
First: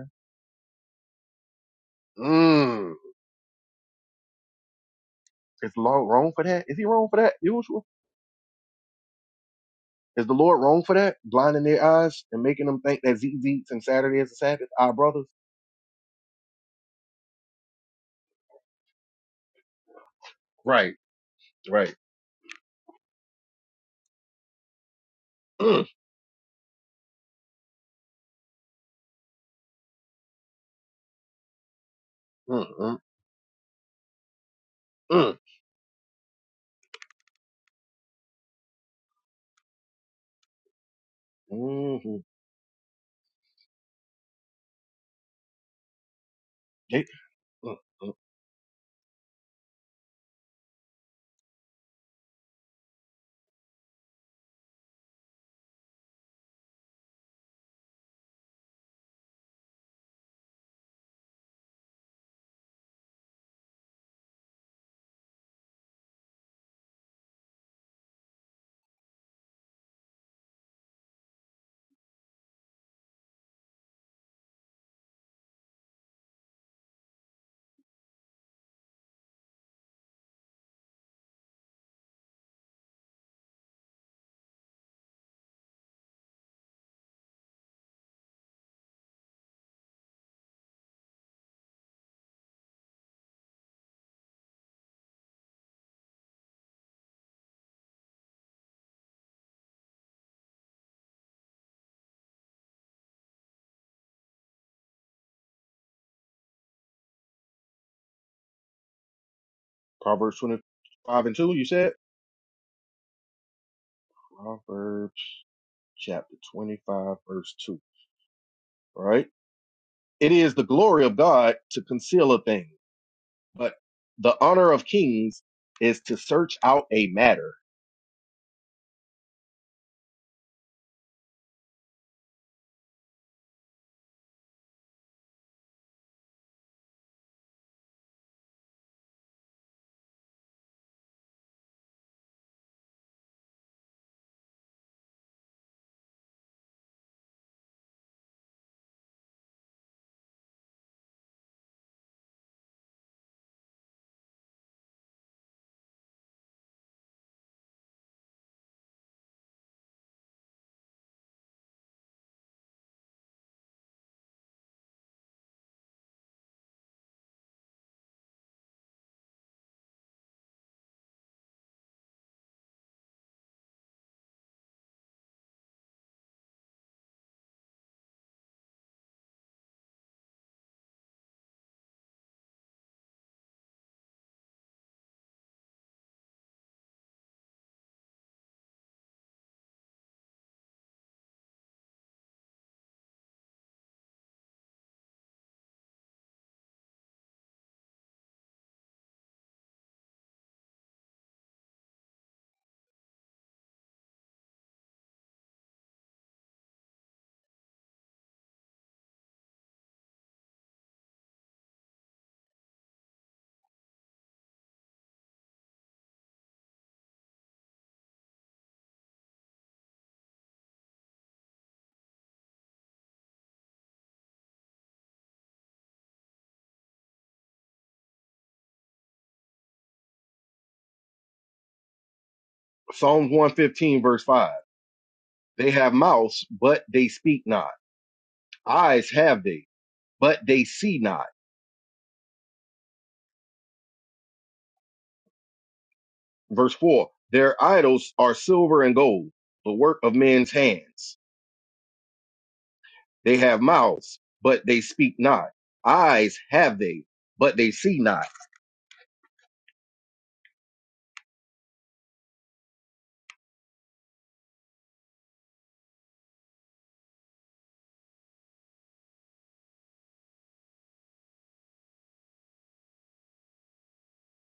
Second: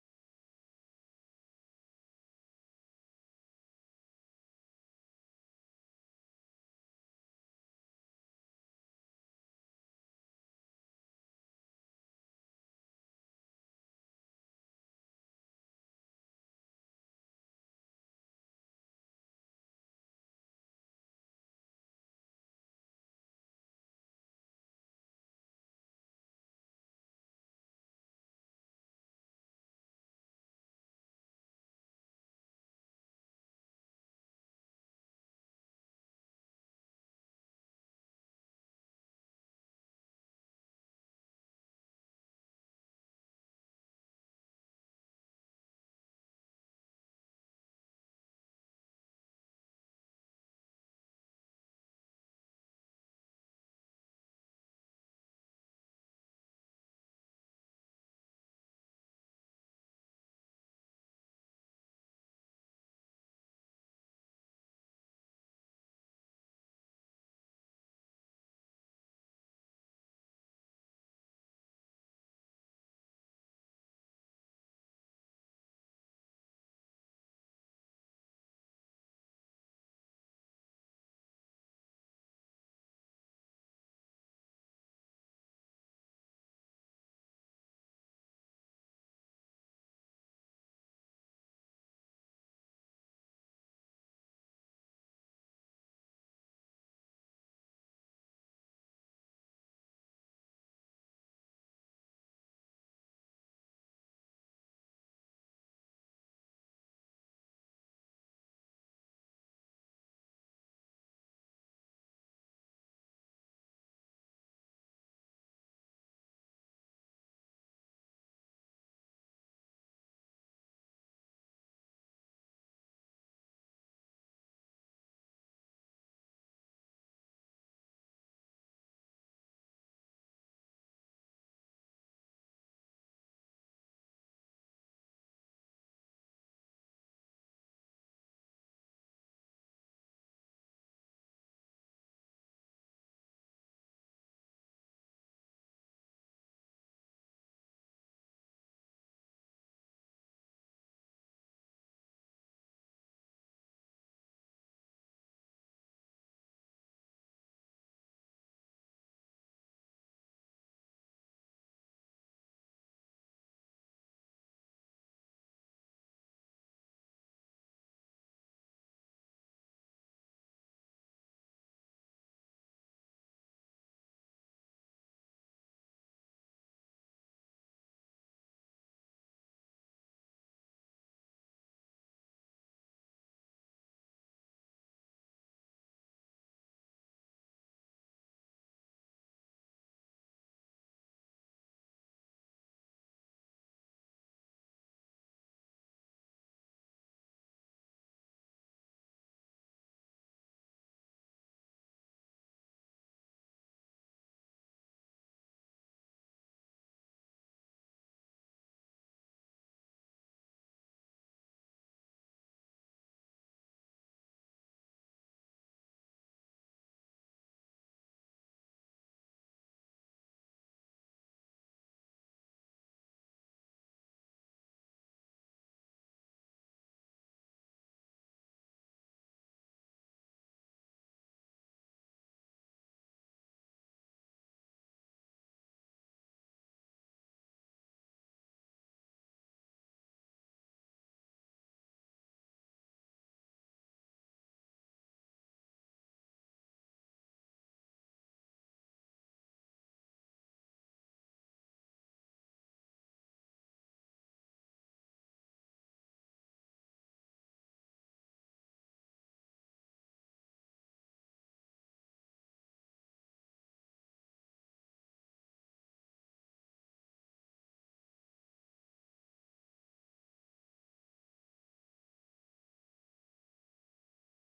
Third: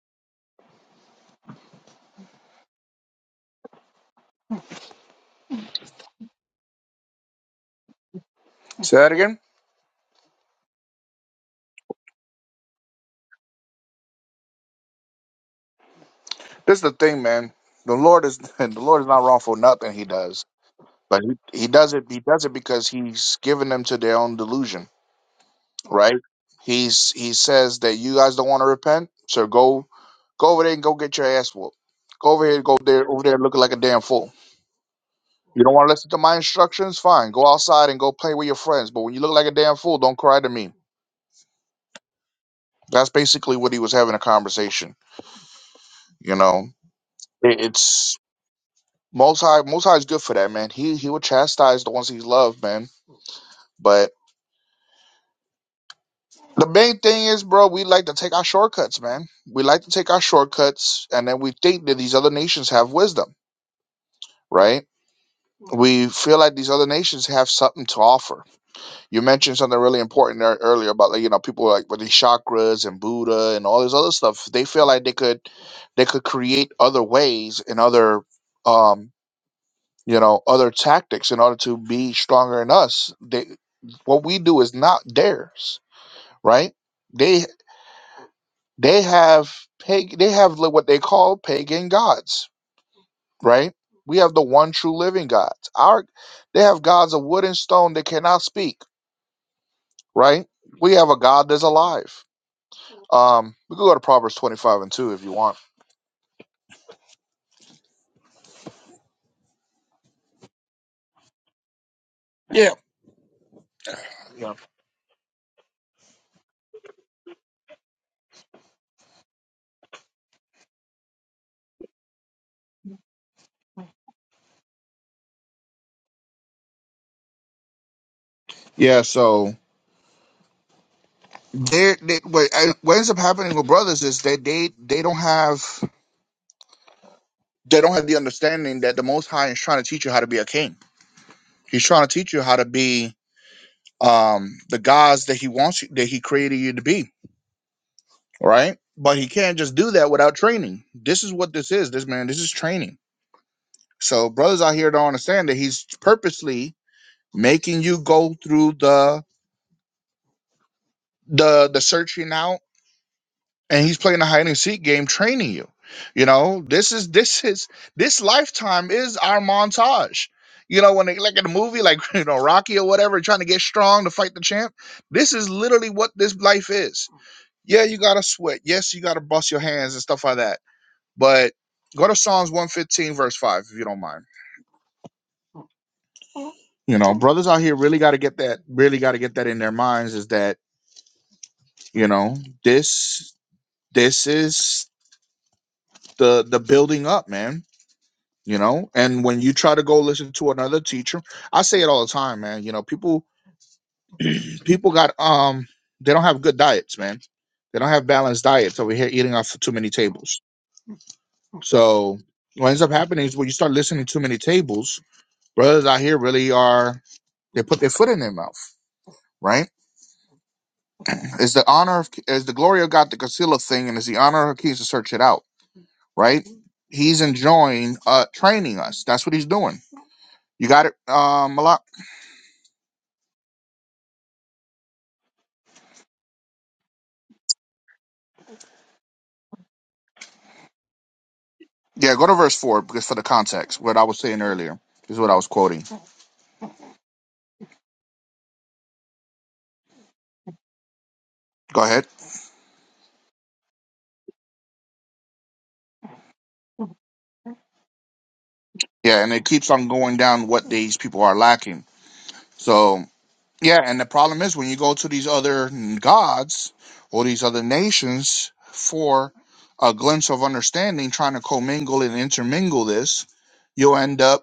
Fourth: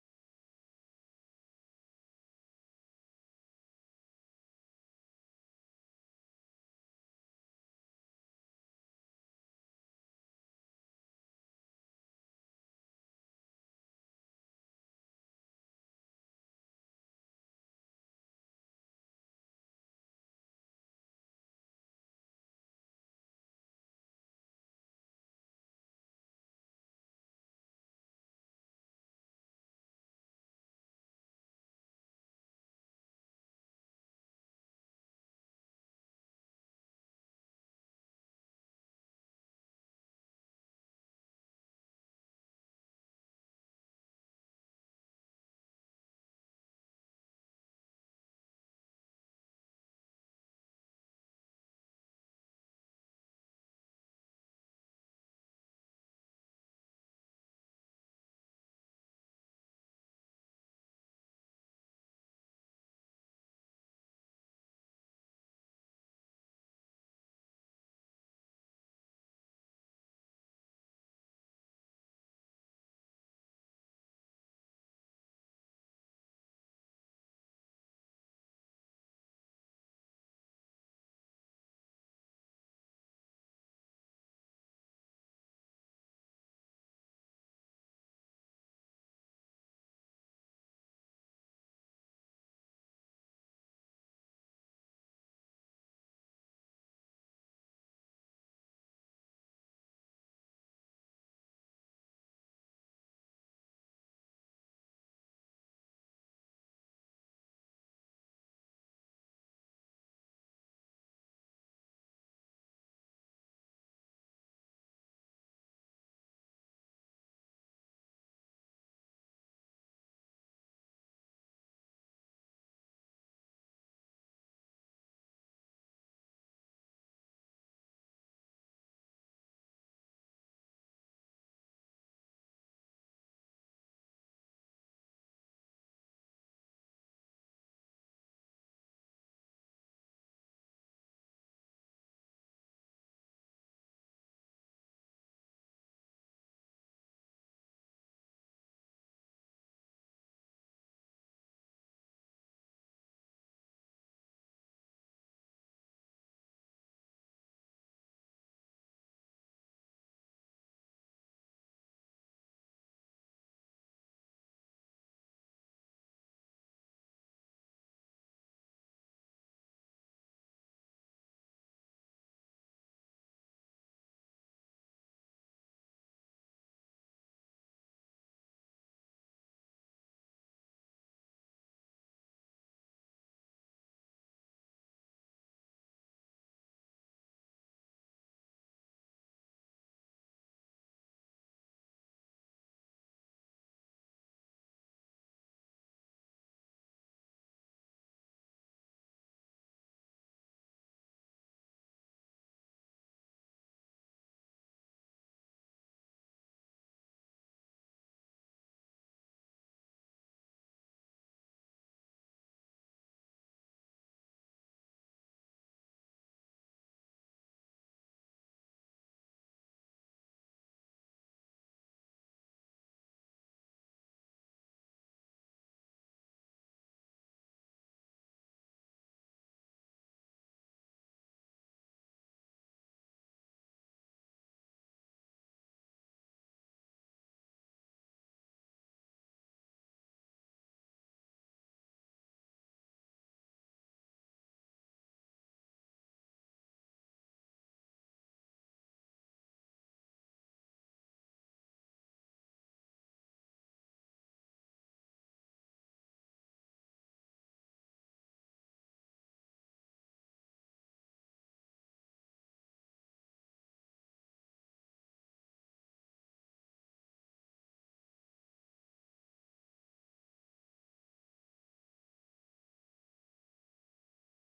S3: Mm. Is the Lord wrong for that? Is he wrong for that? Usual.
S2: Say that again.
S3: Is the Lord wrong for that? Blinding their eyes and making them think that ZZ and Saturday is a Sabbath, our brothers.
S2: This is the thing, man. The Lord is the Lord is not wrong for nothing He does,
S3: Right,
S2: but He, he does
S3: right.
S2: it. He does it because He's given them to their own delusion, right? He's He says that you guys don't want to repent, so go go over there and go get your ass whooped. Go over here,
S3: Mm,
S2: and go
S3: mm,
S2: there, over there, looking like a damn fool.
S3: mm,
S2: You don't want to listen to my instructions? Fine, go outside and go play with your friends. But when you look like a damn fool, don't cry to me.
S3: mm. Mm-hmm.
S2: That's basically what he was having a conversation. You know,
S3: Yeah.
S2: It-
S3: Mm,
S2: it's
S3: mm.
S2: Most High, Most High is good for that, man. He he will chastise the ones he loved, man. But the main thing is, bro, we like to take our shortcuts, man. We like to take our shortcuts, and then we think that these other nations have wisdom, right? We feel like these other nations have something to offer. You mentioned something really important there earlier about, like, you know, people like with these chakras and Buddha and all this other stuff. They feel like they could, they could create other ways and other, um, you know other tactics in order to be stronger than us they what we do is not theirs right they they have pag- they have li- what they call pagan gods right we have the one true living god our they have gods of wood and stone that cannot speak right we have a god that's alive um we could go to proverbs 25 and 2 if you want
S3: Proverbs 25 and 2, you said?
S2: yeah yeah
S3: Proverbs chapter 25, verse 2. All right. It is the glory of God to conceal a thing, but the honor of kings is to search out a matter.
S2: yeah so they, they what, I- what ends up happening with brothers is that they they don't have they don't have the understanding that the Most High is trying to teach you how to be a king. He's trying to teach you how to be um, the gods that He wants you, that He created you to be, right? But He can't just do that without training. This is what this is. This man, this is training. So brothers out here don't understand that He's purposely making you go through the the the searching out and he's playing a hide and seek game training you you know this is this is this lifetime is our montage you know when they like in a movie like you know rocky or whatever trying to get strong to fight the champ this is literally what this life is yeah you gotta sweat yes you gotta bust your hands and stuff like that but go to psalms 115 verse 5 if you don't mind you know brothers out here really got to get that really got to get that in their minds is that you know this this is the the building up man you know and when you try to go listen to another teacher i say it all the time man you know people people got um they don't have good diets man they don't have balanced diets over here eating off too many tables so what ends up happening is when you start listening to too many tables brothers out here really are they put their foot in their mouth right it's the honor of it's the glory of god the Casilla thing and it's the honor of kings to search it out right he's enjoying uh training us that's what he's doing you got it um a
S3: Psalms 115, verse 5 They have mouths, but they speak not. Eyes have they, but they see not.
S2: Yeah, go to verse four because for the context, what I was saying earlier is what I was quoting.
S3: Verse 4 Their idols are silver and gold, the work of men's hands.
S2: Go ahead.
S3: They have mouths, but they speak not. Eyes have they, but they see not.
S2: Yeah, and it keeps on going down what these people are lacking. So yeah, and the problem is when you go to these other gods or these other nations for a glimpse of understanding, trying to commingle and intermingle this, you'll end up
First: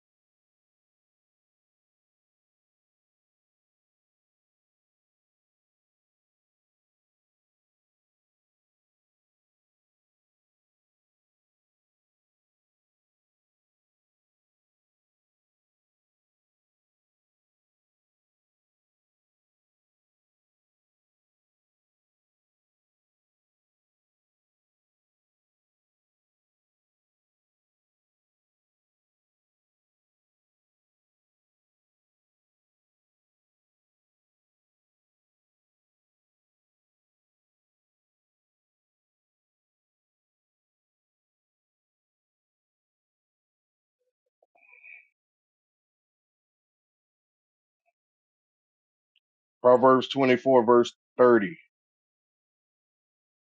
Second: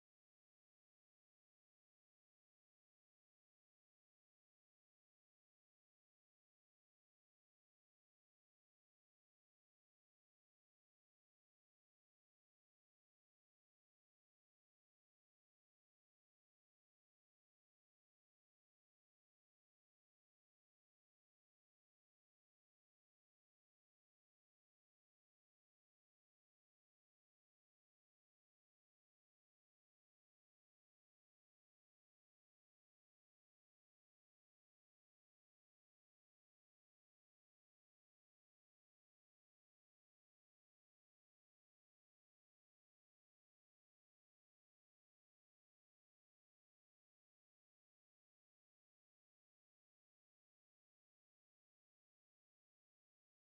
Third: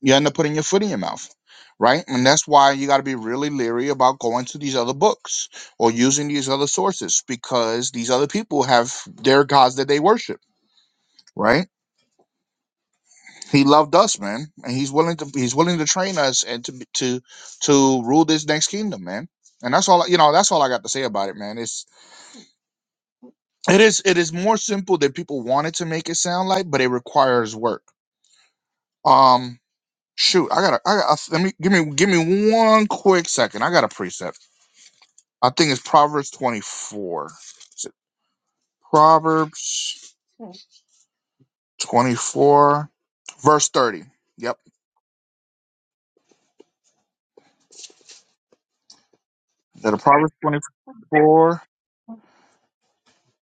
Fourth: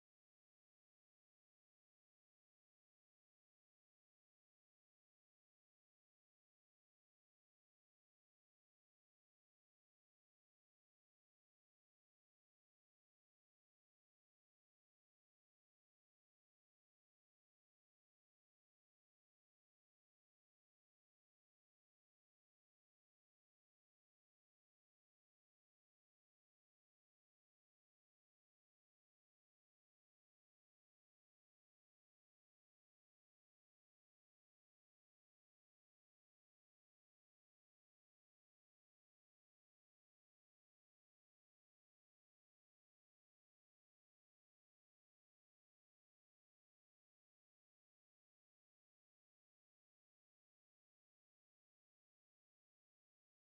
S2: you end up putting your foot in your mouth right and that's why you got to be really leery about going to these other books or using these other sources because these other people have their gods that they worship right he loved us man and he's willing to he's willing to train us and to be- to to rule this next kingdom man and that's all I- you know that's all i got to say about it man it's it is it is more simple than people wanted to make it sound like but it requires work um shoot i gotta i gotta let me give me give me one quick second i got a precept I think it's Proverbs 24. Is it Proverbs 24, verse 30? Yep. Is that a
S3: Proverbs
S2: Proverbs
S3: 24, verse 30.
S2: 24?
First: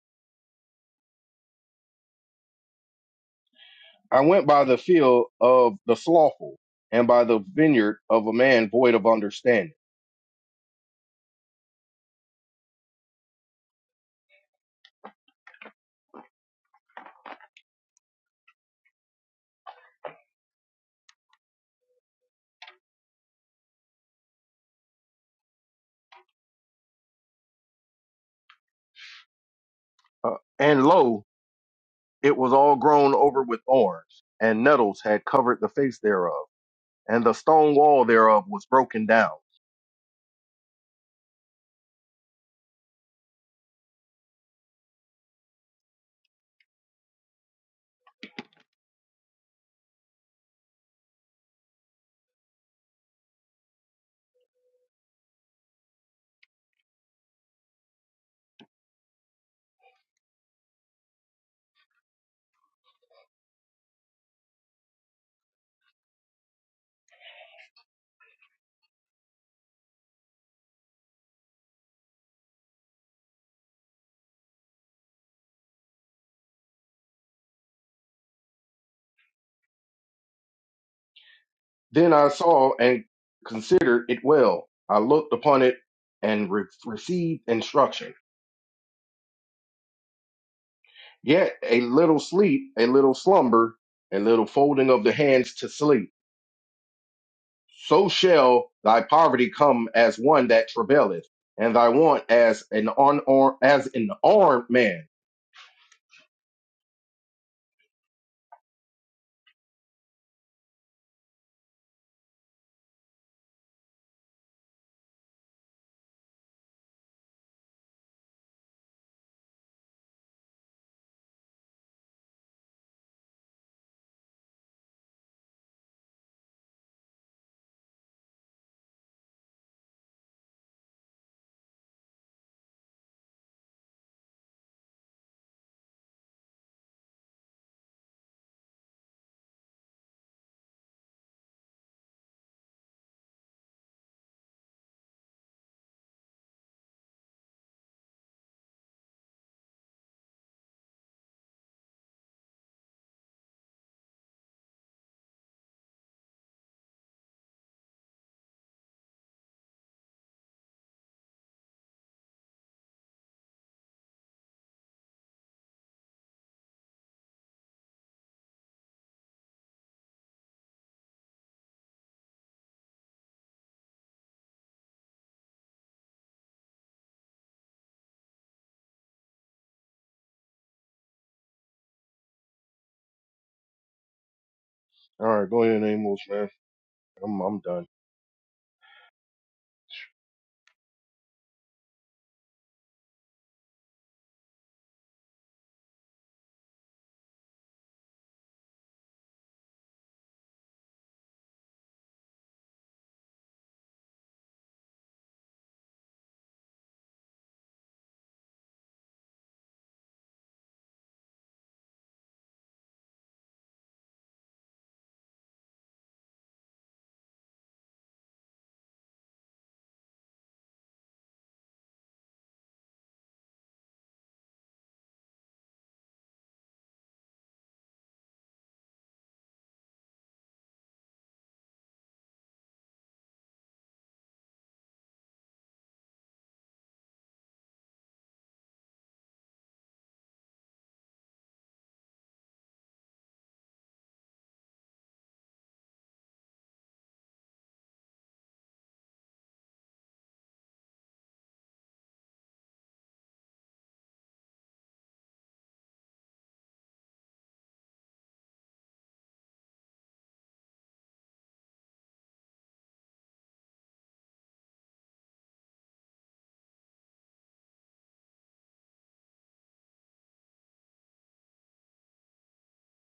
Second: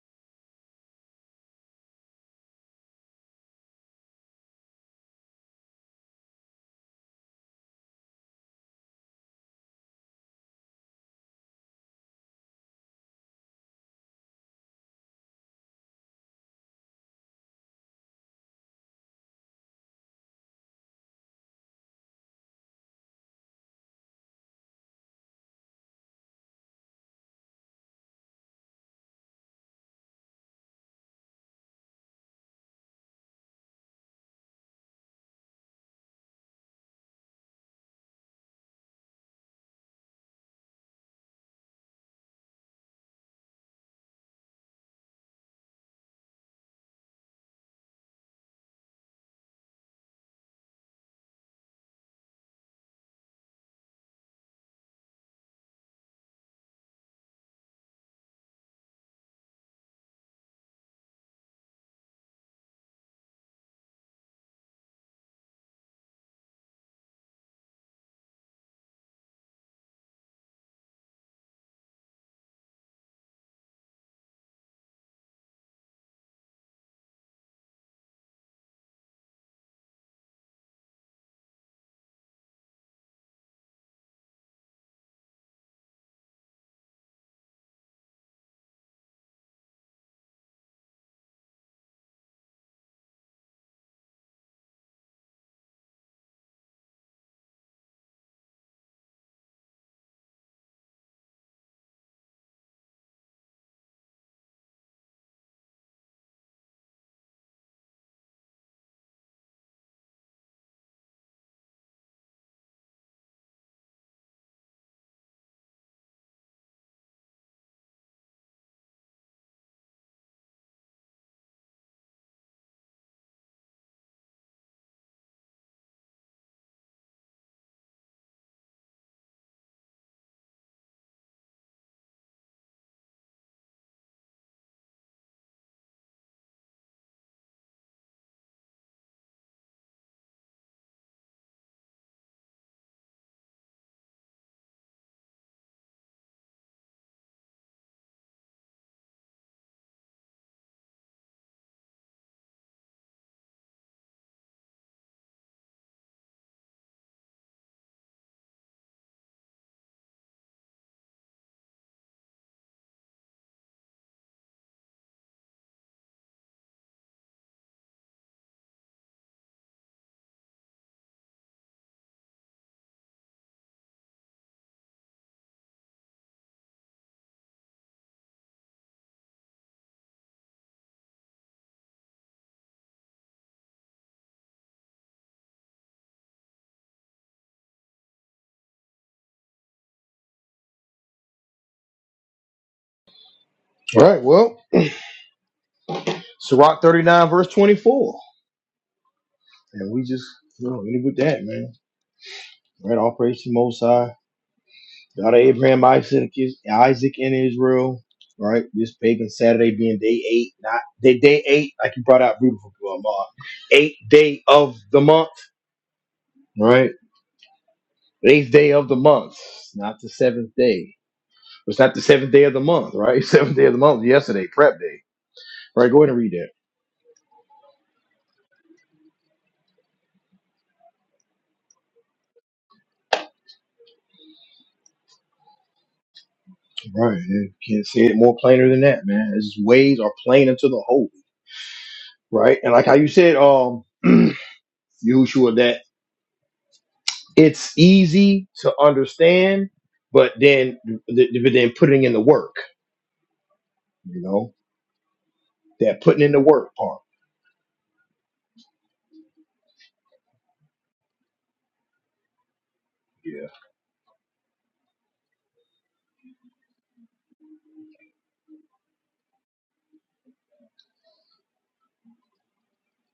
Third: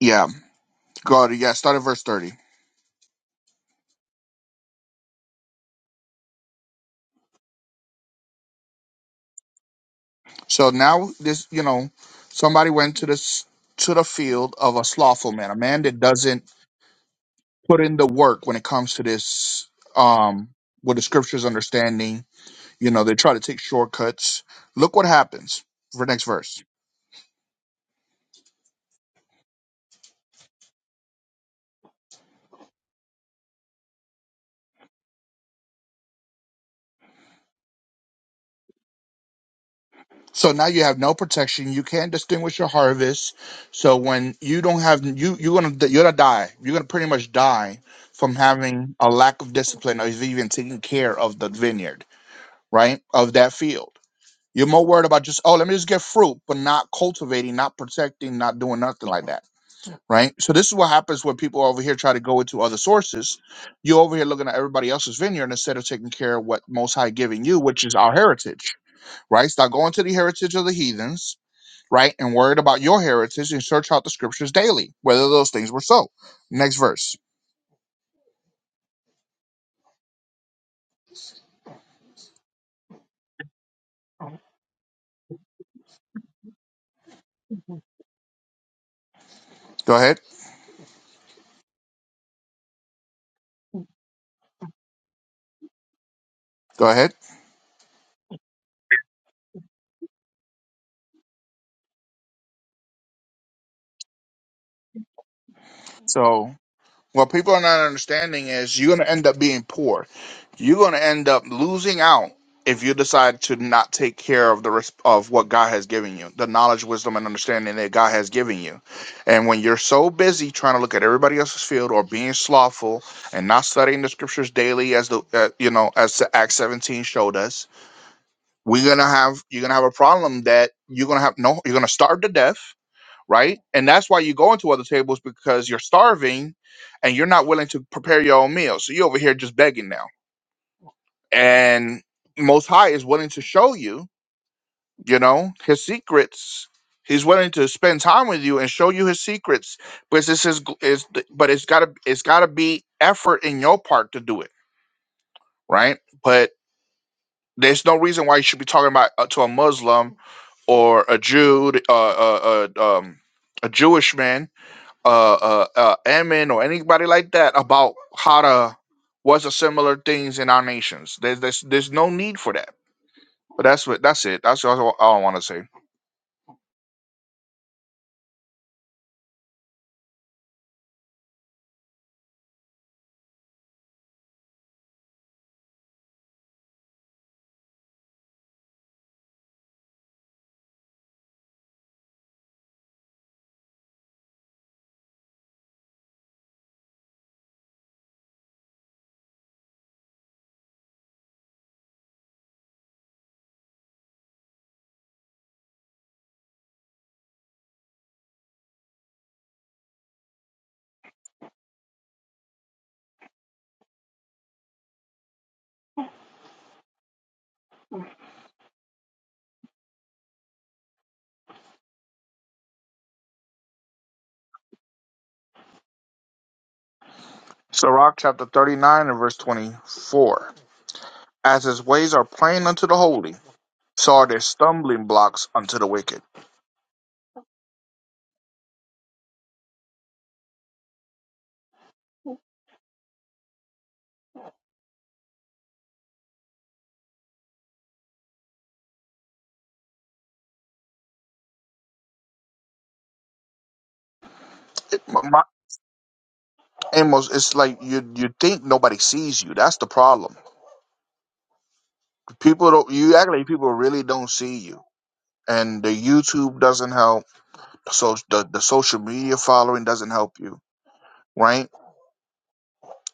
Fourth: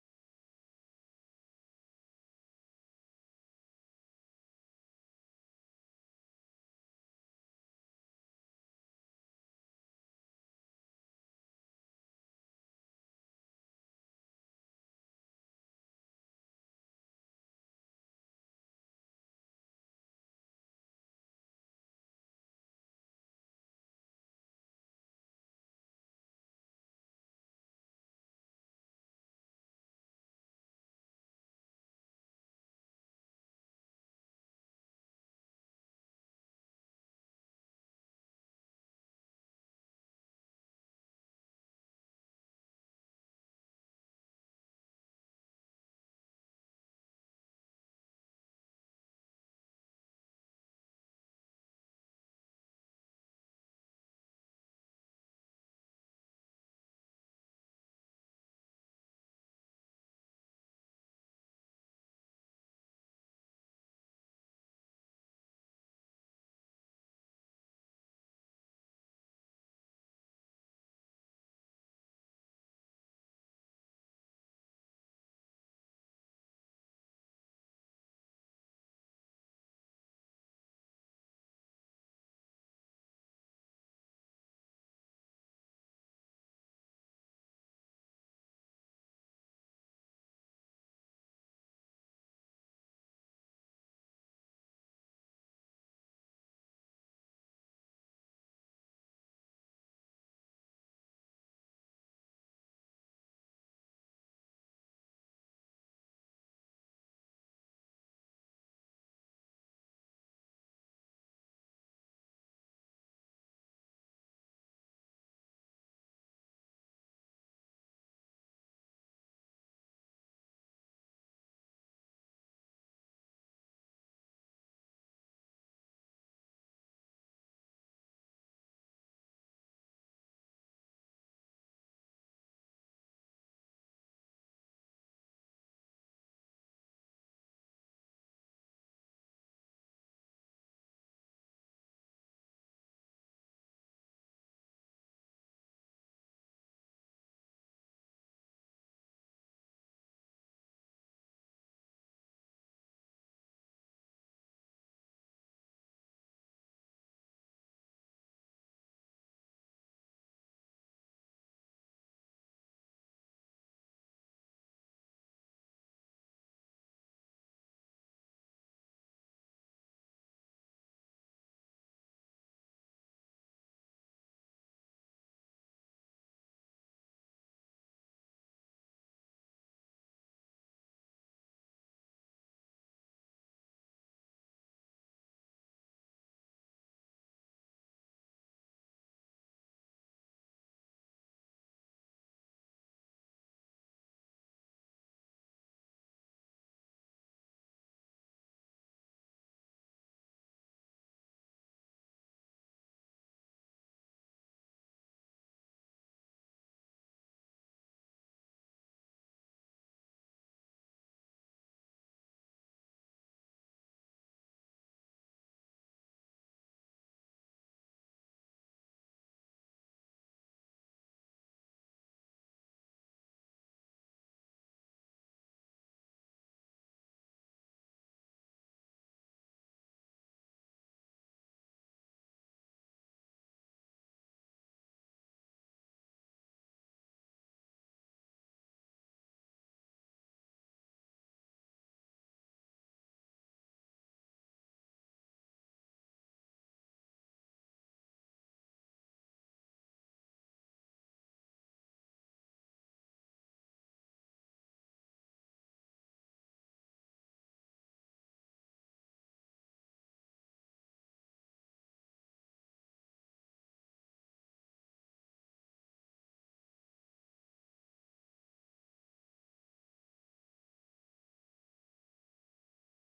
S2: Yeah. Go to, yeah, start at verse 30.
S3: I went by the field of the slothful and by the vineyard of a man void of understanding.
S2: So now this, you know, somebody went to this to the field of a slothful man, a man that doesn't put in the work when it comes to this um with the scriptures understanding. You know, they try to take shortcuts. Look what happens for next verse.
S3: Uh, and lo, it was all grown over with thorns, and nettles had covered the face thereof and the stone wall thereof was broken down.
S2: So now you have no protection. You can't distinguish your harvest. So when you don't have you you're gonna you're gonna die. You're gonna pretty much die from having a lack of discipline or even taking care of the vineyard, right? Of that field. You're more worried about just oh let me just get fruit, but not cultivating, not protecting, not doing nothing like that, right? So this is what happens when people over here try to go into other sources. you over here looking at everybody else's vineyard instead of taking care of what Most High giving you, which is our heritage, right? Start going to the heritage of the heathens right? And worried about your heritage and search out the scriptures daily, whether those things were so. Next verse.
S3: Then I saw and considered it well. I looked upon it and re- received instruction.
S2: Go ahead.
S3: Yet a little sleep, a little slumber, a little folding of the hands to sleep.
S2: Go ahead.
S3: So shall thy poverty come as one that travaileth, and thy want as an unarmed as an armed man.
S2: So, what people are not understanding is you're going to end up being poor. You're going to end up losing out if you decide to not take care of the res- of what God has given you, the knowledge, wisdom, and understanding that God has given you. And when you're so busy trying to look at everybody else's field or being slothful and not studying the scriptures daily, as the uh, you know as Acts 17 showed us, we're gonna have you're gonna have a problem that you're gonna have no you're gonna starve to death right and that's why you go into other tables because you're starving and you're not willing to prepare your own meal so you over here just begging now and most high is willing to show you you know his secrets he's willing to spend time with you and show you his secrets but this is is but it's gotta it's gotta be effort in your part to do it right But There's no reason why you should be talking about uh, to a Muslim or a Jew, uh, uh, uh, um, a Jewish man, uh, uh, uh, Ammon, or anybody like that about how to what's the similar things in our nations. There's there's there's no need for that. But that's what that's it. That's all, all I want to say.
S3: All right, go ahead, Amos, man. I'm I'm done.
S1: All right, well, Sirach 39, verse 24. And we just, you know, ended with that, man. All Right, all praise to Most High. God of Abraham, Isaac, Isaac, and Israel. All right, this pagan Saturday being day eight, not day, day eight, like you brought out beautiful, Mom. Eighth day of the month, All right? Eighth day of the month, not the seventh day. It's not the seventh day of the month, right? Seventh day of the month, yesterday, prep day. Right, go ahead and read that.
S2: Sirach chapter 39 and verse 24. As his ways are plain unto the holy, so are their stumbling blocks unto the wicked.
S1: Right. You can't say it more plainer than that, man. His ways are plain unto the holy. Right. And like how you said, um, Yahushua, that it's easy to understand, but then th- th- but then putting in the work, you know,
S2: It, my,
S1: that putting in the work part.
S2: Amos, it's like you you think nobody sees you. That's the problem. People don't. You act like people really don't see you, and the YouTube doesn't help. So the the social media following doesn't help you, right?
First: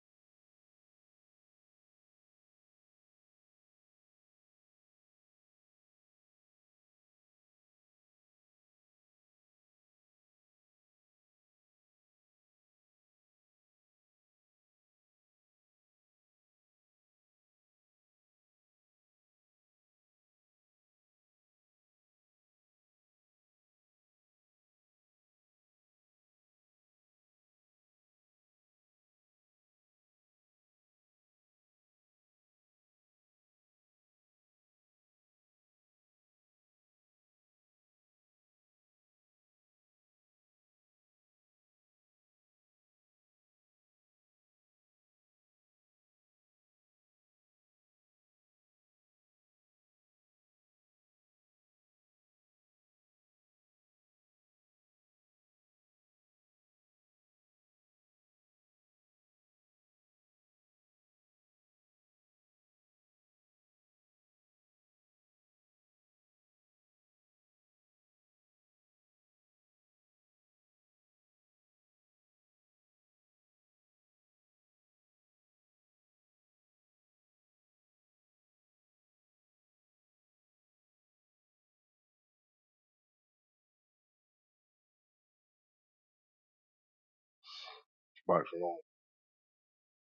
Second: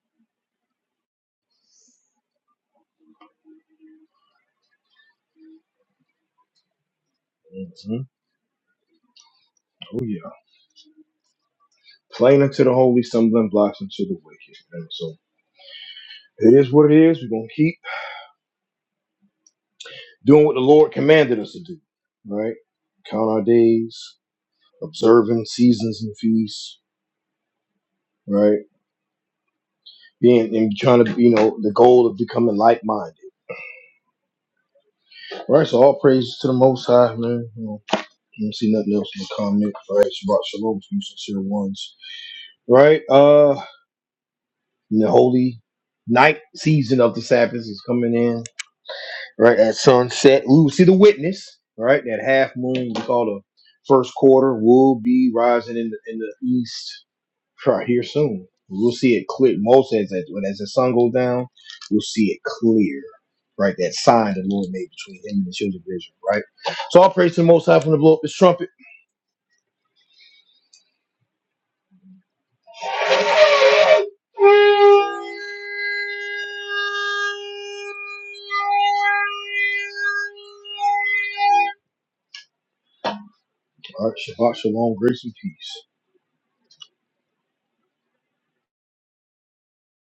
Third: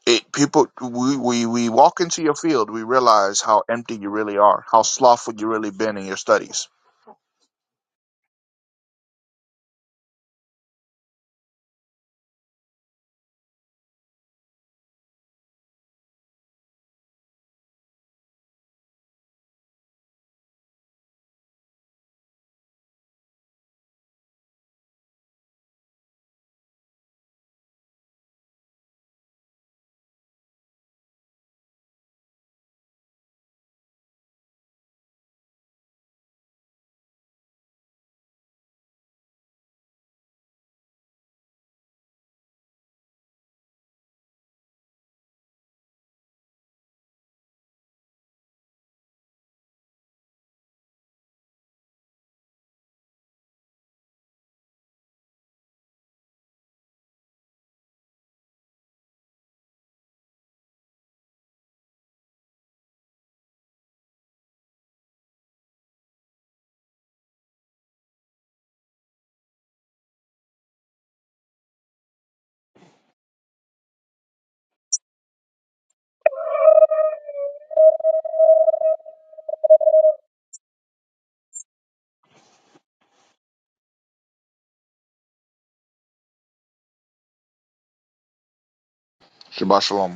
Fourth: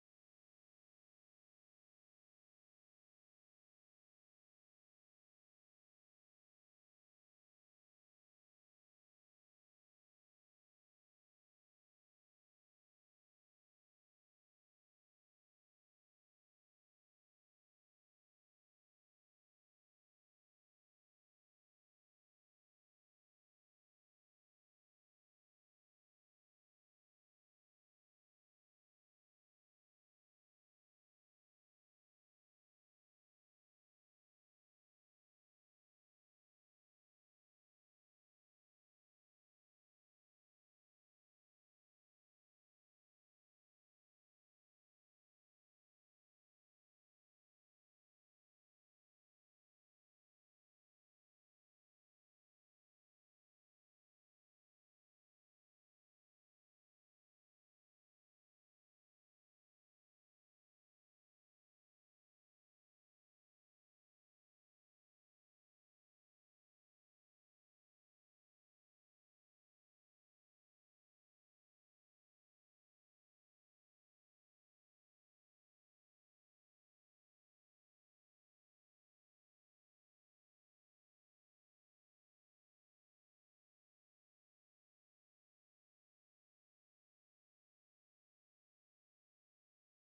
S2: It people we, we we walk into your field, we realize how empty you really are, how slothful you really been in your studies.
S1: hmm Oh yeah. Plain unto the holy, stumbling blocks unto the wicked. And so it is what it is. We're gonna keep doing what the Lord commanded us to do, right? Count our days, observing seasons and feasts, right? Being and trying to, you know, the goal of becoming like minded, right? So all praise to the Most High, man. You know, you don't see nothing else in the comment, right? Shabbat shalom to you sincere ones, right? Uh, and the holy night season of the Sabbath is coming in, right? At sunset, we will see the witness, right? That half moon we call the first quarter will be rising in the in the east Right here soon. We'll see it clear. Most says that when as the sun goes down, we'll see it clear. Right, that sign the Lord made between him and the children of Israel. Right. So I'll praise to the Most High from the blow up his trumpet.
S3: Bye. for now.
S2: Shabbat shalom.